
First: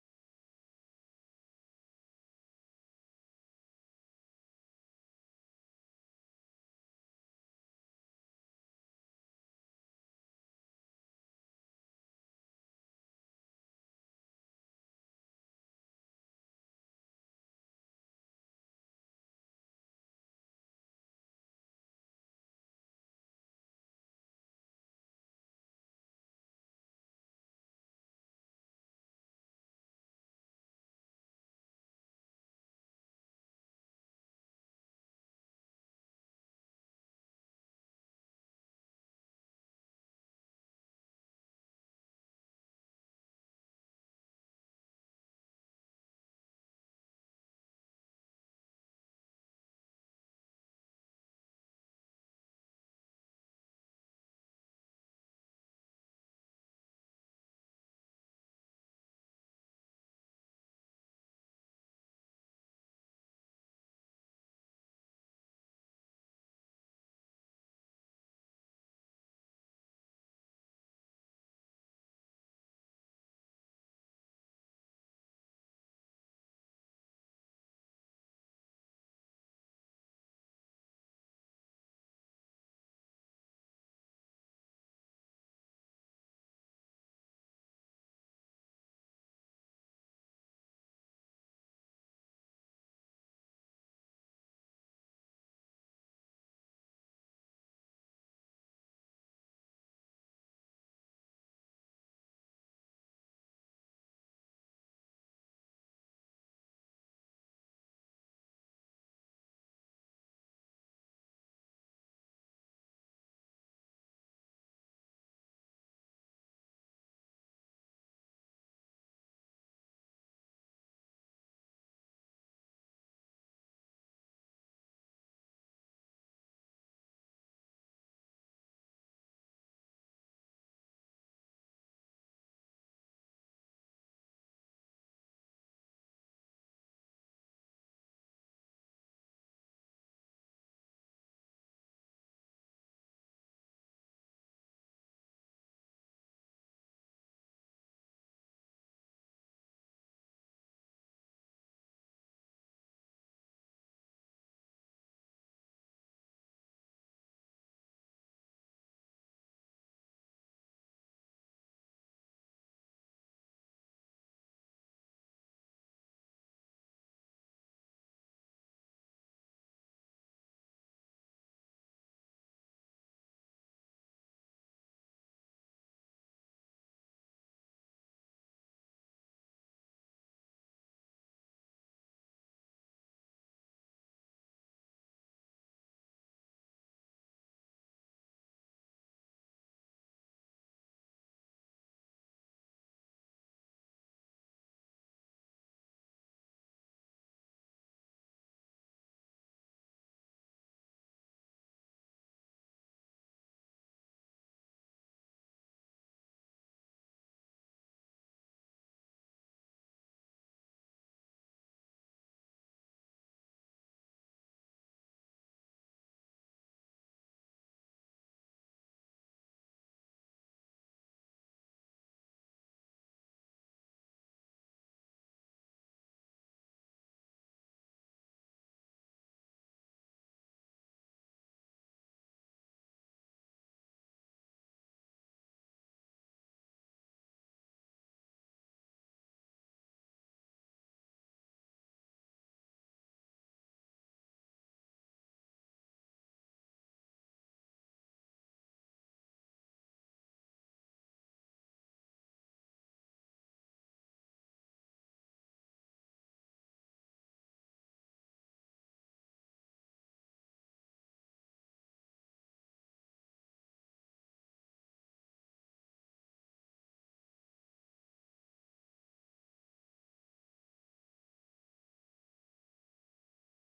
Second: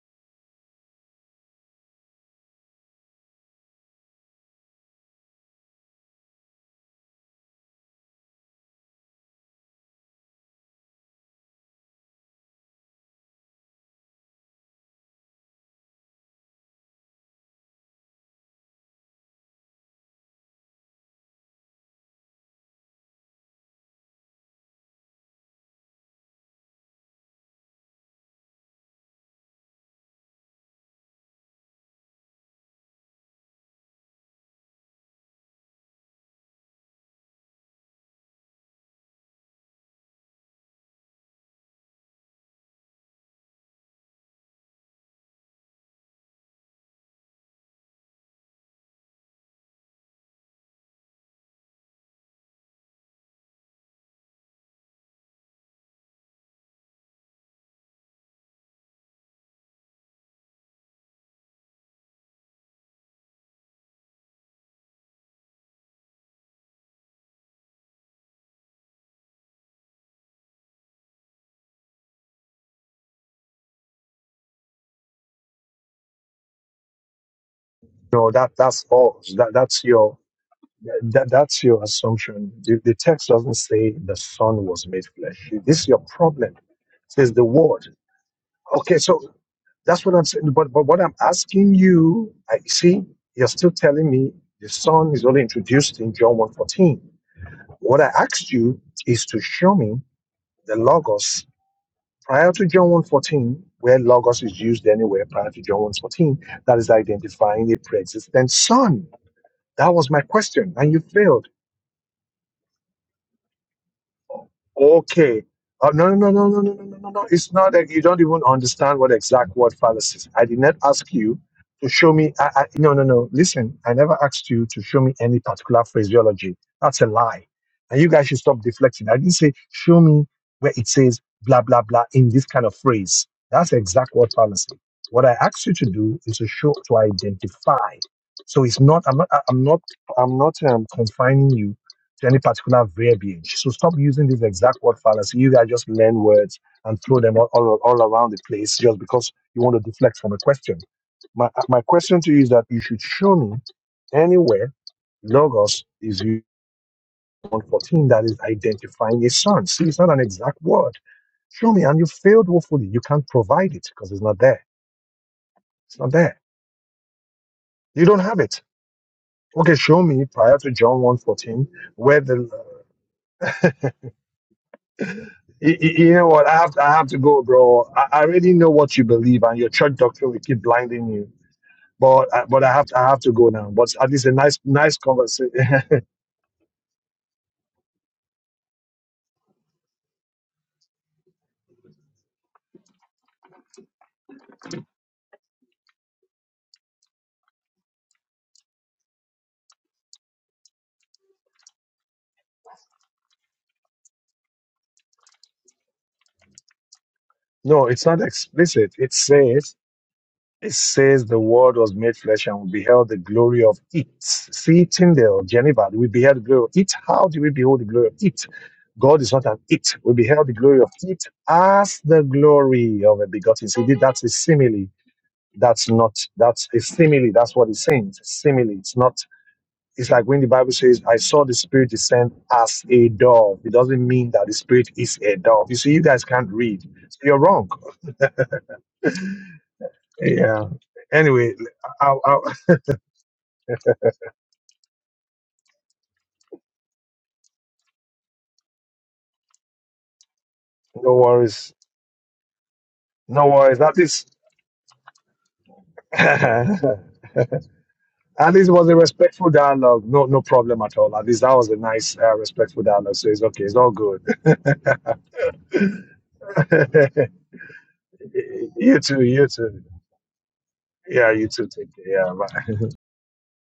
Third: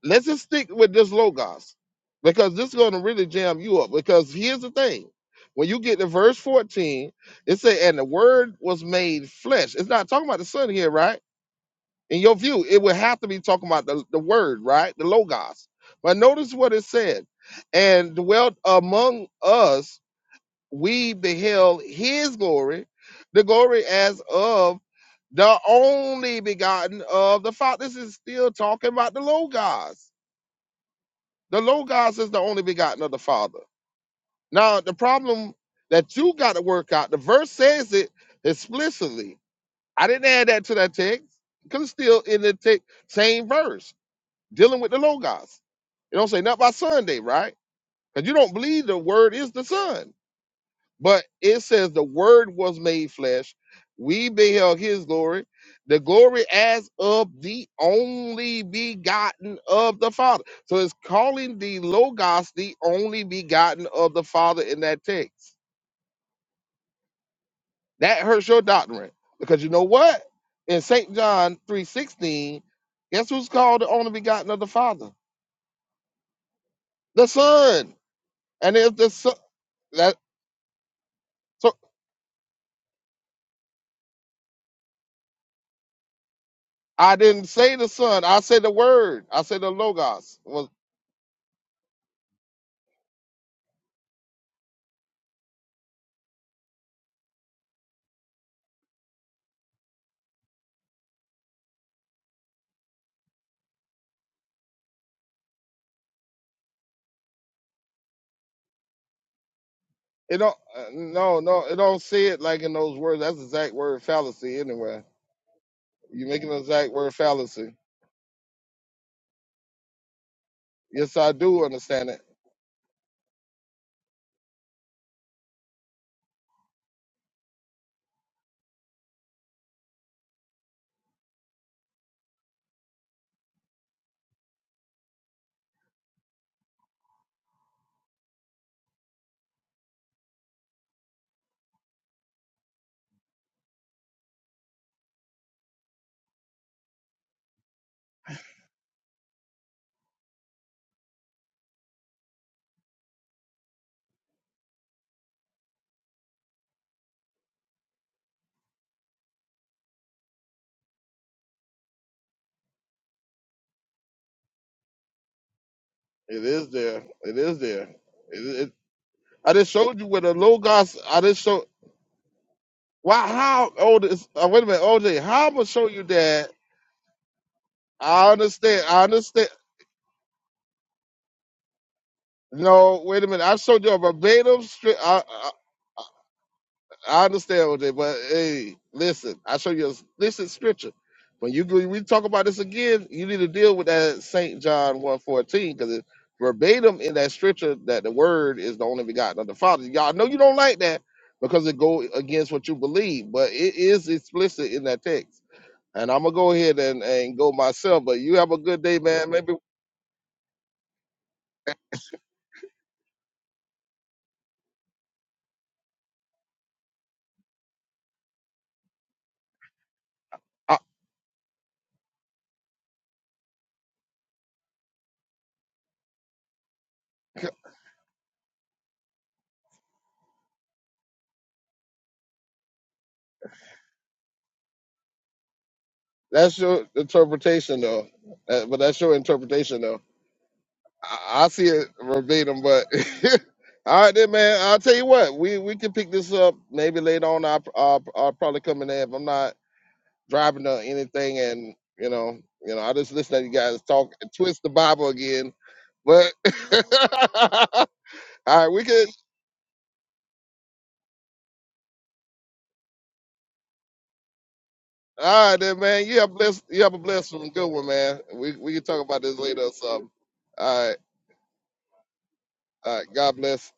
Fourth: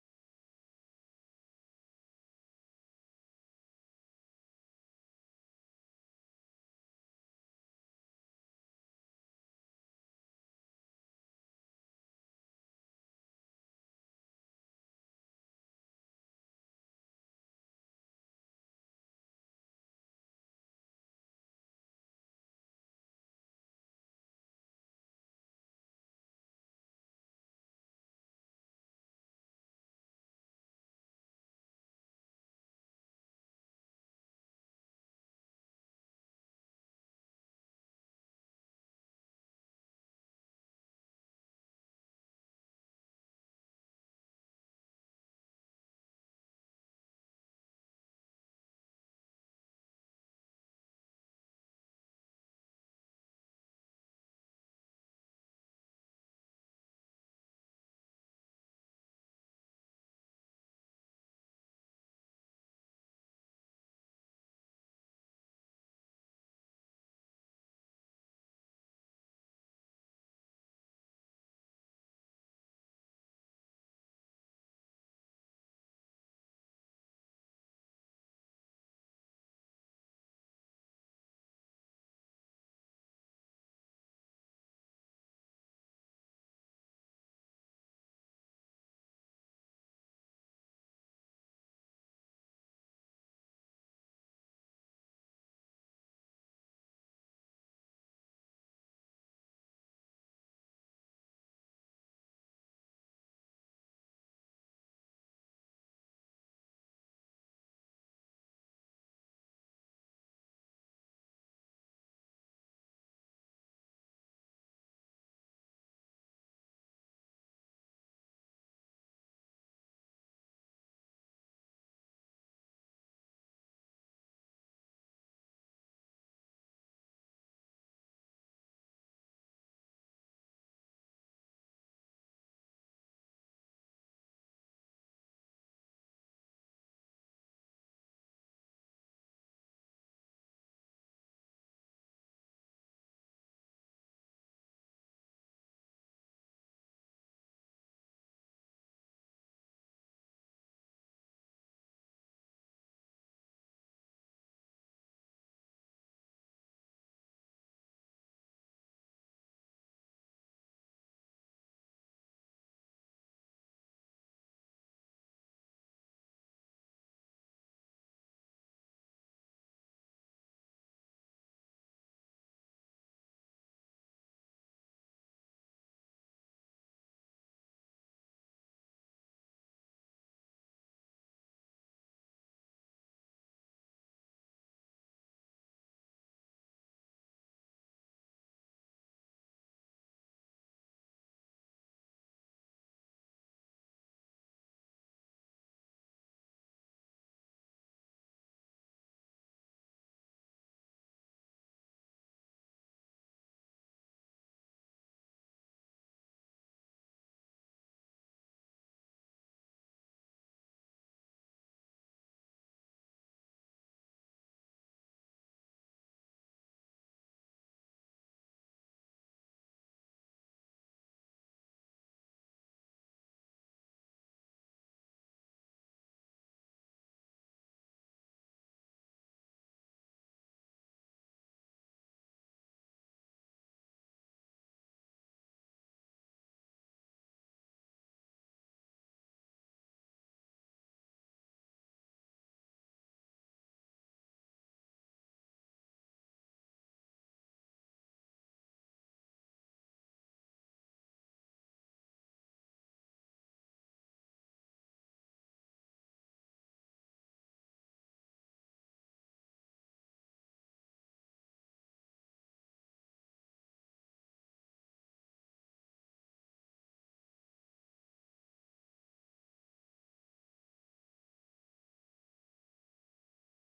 Speaker 2: let's just stick with this logos because this is gonna really jam you up. Because here's the thing. When you get to verse 14, it say, and the word was made flesh. It's not talking about the son here, right? In your view, it would have to be talking about the, the word, right? The logos. But notice what it said. And dwelt among us, we beheld his glory, the glory as of the only begotten of the Father. This is still talking about the logos. The logos is the only begotten of the Father. Now, the problem that you got to work out, the verse says it explicitly. I didn't add that to that text. Because still in the text, same verse. dealing with the logos. It don't say nothing about Sunday, right? Because you don't believe the word is the Son. But it says the word was made flesh. We beheld his glory, the glory as of the only begotten of the Father. So it's calling the Logos the only begotten of the Father in that text. That hurts your doctrine. Because you know what? In St. John 3.16, guess who's called the only begotten of the Father? The Son.
Speaker 4: No, that
Speaker 2: And
Speaker 4: that's
Speaker 2: if the Son
Speaker 4: false. That that's
Speaker 2: that
Speaker 4: your that, that's
Speaker 2: so
Speaker 4: your assumption. The, the text doesn't say the Son was made flesh. This is your problem. It
Speaker 2: I
Speaker 4: says the
Speaker 2: didn't say the
Speaker 4: Word.
Speaker 2: son. I said the
Speaker 4: Okay,
Speaker 2: word.
Speaker 4: so
Speaker 2: I said the
Speaker 4: that's what I'm
Speaker 2: logos.
Speaker 4: saying.
Speaker 2: Was
Speaker 4: But but what I'm asking you, I see, you're still telling me the Son is only introduced in John 1.14. What I asked you is to show me the logos prior to John one fourteen, where logos is used anywhere prior to John one fourteen. that is identifying a pre-existent son. That was my
Speaker 2: it don't
Speaker 4: question,
Speaker 2: uh,
Speaker 4: and you
Speaker 2: no
Speaker 4: failed.
Speaker 2: no it don't say it like in those words. That's the exact word fallacy anyway.
Speaker 4: Okay. Oh, no,
Speaker 2: You
Speaker 4: no, no,
Speaker 2: making an
Speaker 4: no, no, no,
Speaker 2: exact
Speaker 4: no, no.
Speaker 2: word
Speaker 4: no. It's not
Speaker 2: fallacy.
Speaker 4: that you don't even understand what exact word fallacy is. I did not ask
Speaker 2: Yes, I
Speaker 4: you
Speaker 2: do
Speaker 4: to
Speaker 2: understand
Speaker 4: show
Speaker 2: it.
Speaker 4: me. I, I, no, no, no. Listen, I never asked you to show me any particular phraseology. That's a lie. And you guys should stop deflecting. I didn't say, show me where it says blah, blah, blah in this kind of phrase. That's the exact word fallacy. What I asked you to do is to show, to identify. So it's not, I'm not, I- I'm not, I'm not um, confining you to any particular verbiage. So stop using this exact word fallacy. You guys just learn words and throw them all, all, all around the place just because you want to deflect from a question. My, my question to you is that you should show me anywhere logos is used in 114 that is identifying a son. See, it's not an exact word. Show me, and you failed woefully. You can't provide it because it's not there. It's not there.
Speaker 2: It is there. It is there.
Speaker 4: You don't have
Speaker 2: It,
Speaker 4: it.
Speaker 2: it, I just
Speaker 4: Okay,
Speaker 2: showed
Speaker 4: show
Speaker 2: you
Speaker 4: me
Speaker 2: with the
Speaker 4: prior to
Speaker 2: logos.
Speaker 4: John one
Speaker 2: I just showed.
Speaker 4: fourteen where the
Speaker 2: Why? How old is? Uh, wait a minute, OJ. How I'm gonna
Speaker 4: Y-
Speaker 2: show
Speaker 4: y-
Speaker 2: you
Speaker 4: You know what?
Speaker 2: that?
Speaker 4: I have to, I have to go, bro. I I
Speaker 2: I
Speaker 4: already know
Speaker 2: understand.
Speaker 4: what you
Speaker 2: I
Speaker 4: believe,
Speaker 2: understand.
Speaker 4: and your church doctrine will keep blinding you. But I- but I have to,
Speaker 2: No,
Speaker 4: I have
Speaker 2: wait a
Speaker 4: to
Speaker 2: minute.
Speaker 4: go
Speaker 2: I
Speaker 4: now.
Speaker 2: showed
Speaker 4: But
Speaker 2: you a
Speaker 4: at least a nice
Speaker 2: verbatim.
Speaker 4: nice
Speaker 2: Straight.
Speaker 4: conversation.
Speaker 2: I understand what they, but hey, listen, I show you a listen scripture. When you go, we talk about this again, you need to deal with that Saint John 114, because it's verbatim in that scripture that the word is the only begotten of the Father. Y'all know you don't like that because it go against what you believe, but it is explicit in that text. And I'm gonna go ahead and, and go
Speaker 4: no, it's
Speaker 2: myself,
Speaker 4: not
Speaker 2: but you have a good
Speaker 4: explicit.
Speaker 2: day,
Speaker 4: It
Speaker 2: man. Maybe
Speaker 4: says it says the Word was made flesh and we beheld the glory of it. See Tyndale, Geneva, we beheld the glory of it. How do we behold the glory of it? God is not an it. We beheld the
Speaker 2: uh,
Speaker 4: glory of it as the glory of a begotten. See, that's a simile That's not, that's a simile. That's what it's saying. It's a simile. It's not, it's like when the Bible says, I saw the Spirit descend as a dove. It doesn't mean that the Spirit is a dove. You see, you guys can't
Speaker 2: that's
Speaker 4: read.
Speaker 2: your
Speaker 4: So you're wrong.
Speaker 2: interpretation though. Uh, but that's your interpretation though.
Speaker 4: Yeah.
Speaker 2: I, I
Speaker 4: Anyway,
Speaker 2: see it
Speaker 4: I, I,
Speaker 2: verbatim, but all right, then, man. I'll tell you what, we we can pick this up maybe later on. I I'll, I'll probably come in there if I'm not driving or
Speaker 4: no
Speaker 2: anything,
Speaker 4: worries.
Speaker 2: and you know, you know, I just listen to
Speaker 4: No
Speaker 2: you
Speaker 4: worries.
Speaker 2: guys
Speaker 4: That
Speaker 2: talk
Speaker 4: is,
Speaker 2: and twist the Bible again. But
Speaker 4: at
Speaker 2: all right,
Speaker 4: least it
Speaker 2: we
Speaker 4: was a
Speaker 2: could.
Speaker 4: respectful dialogue. No, no problem at all. At least that was a nice, uh, respectful dialogue. So it's okay. It's all good.
Speaker 2: All right, then, man. You have blessed. You have a blessed one, good one, man. We we can
Speaker 4: you
Speaker 2: talk
Speaker 4: too.
Speaker 2: about this
Speaker 4: You
Speaker 2: later or
Speaker 4: too.
Speaker 2: something. All right,
Speaker 4: Yeah, you too. Take care. Yeah, bye.
Speaker 2: all right. God bless.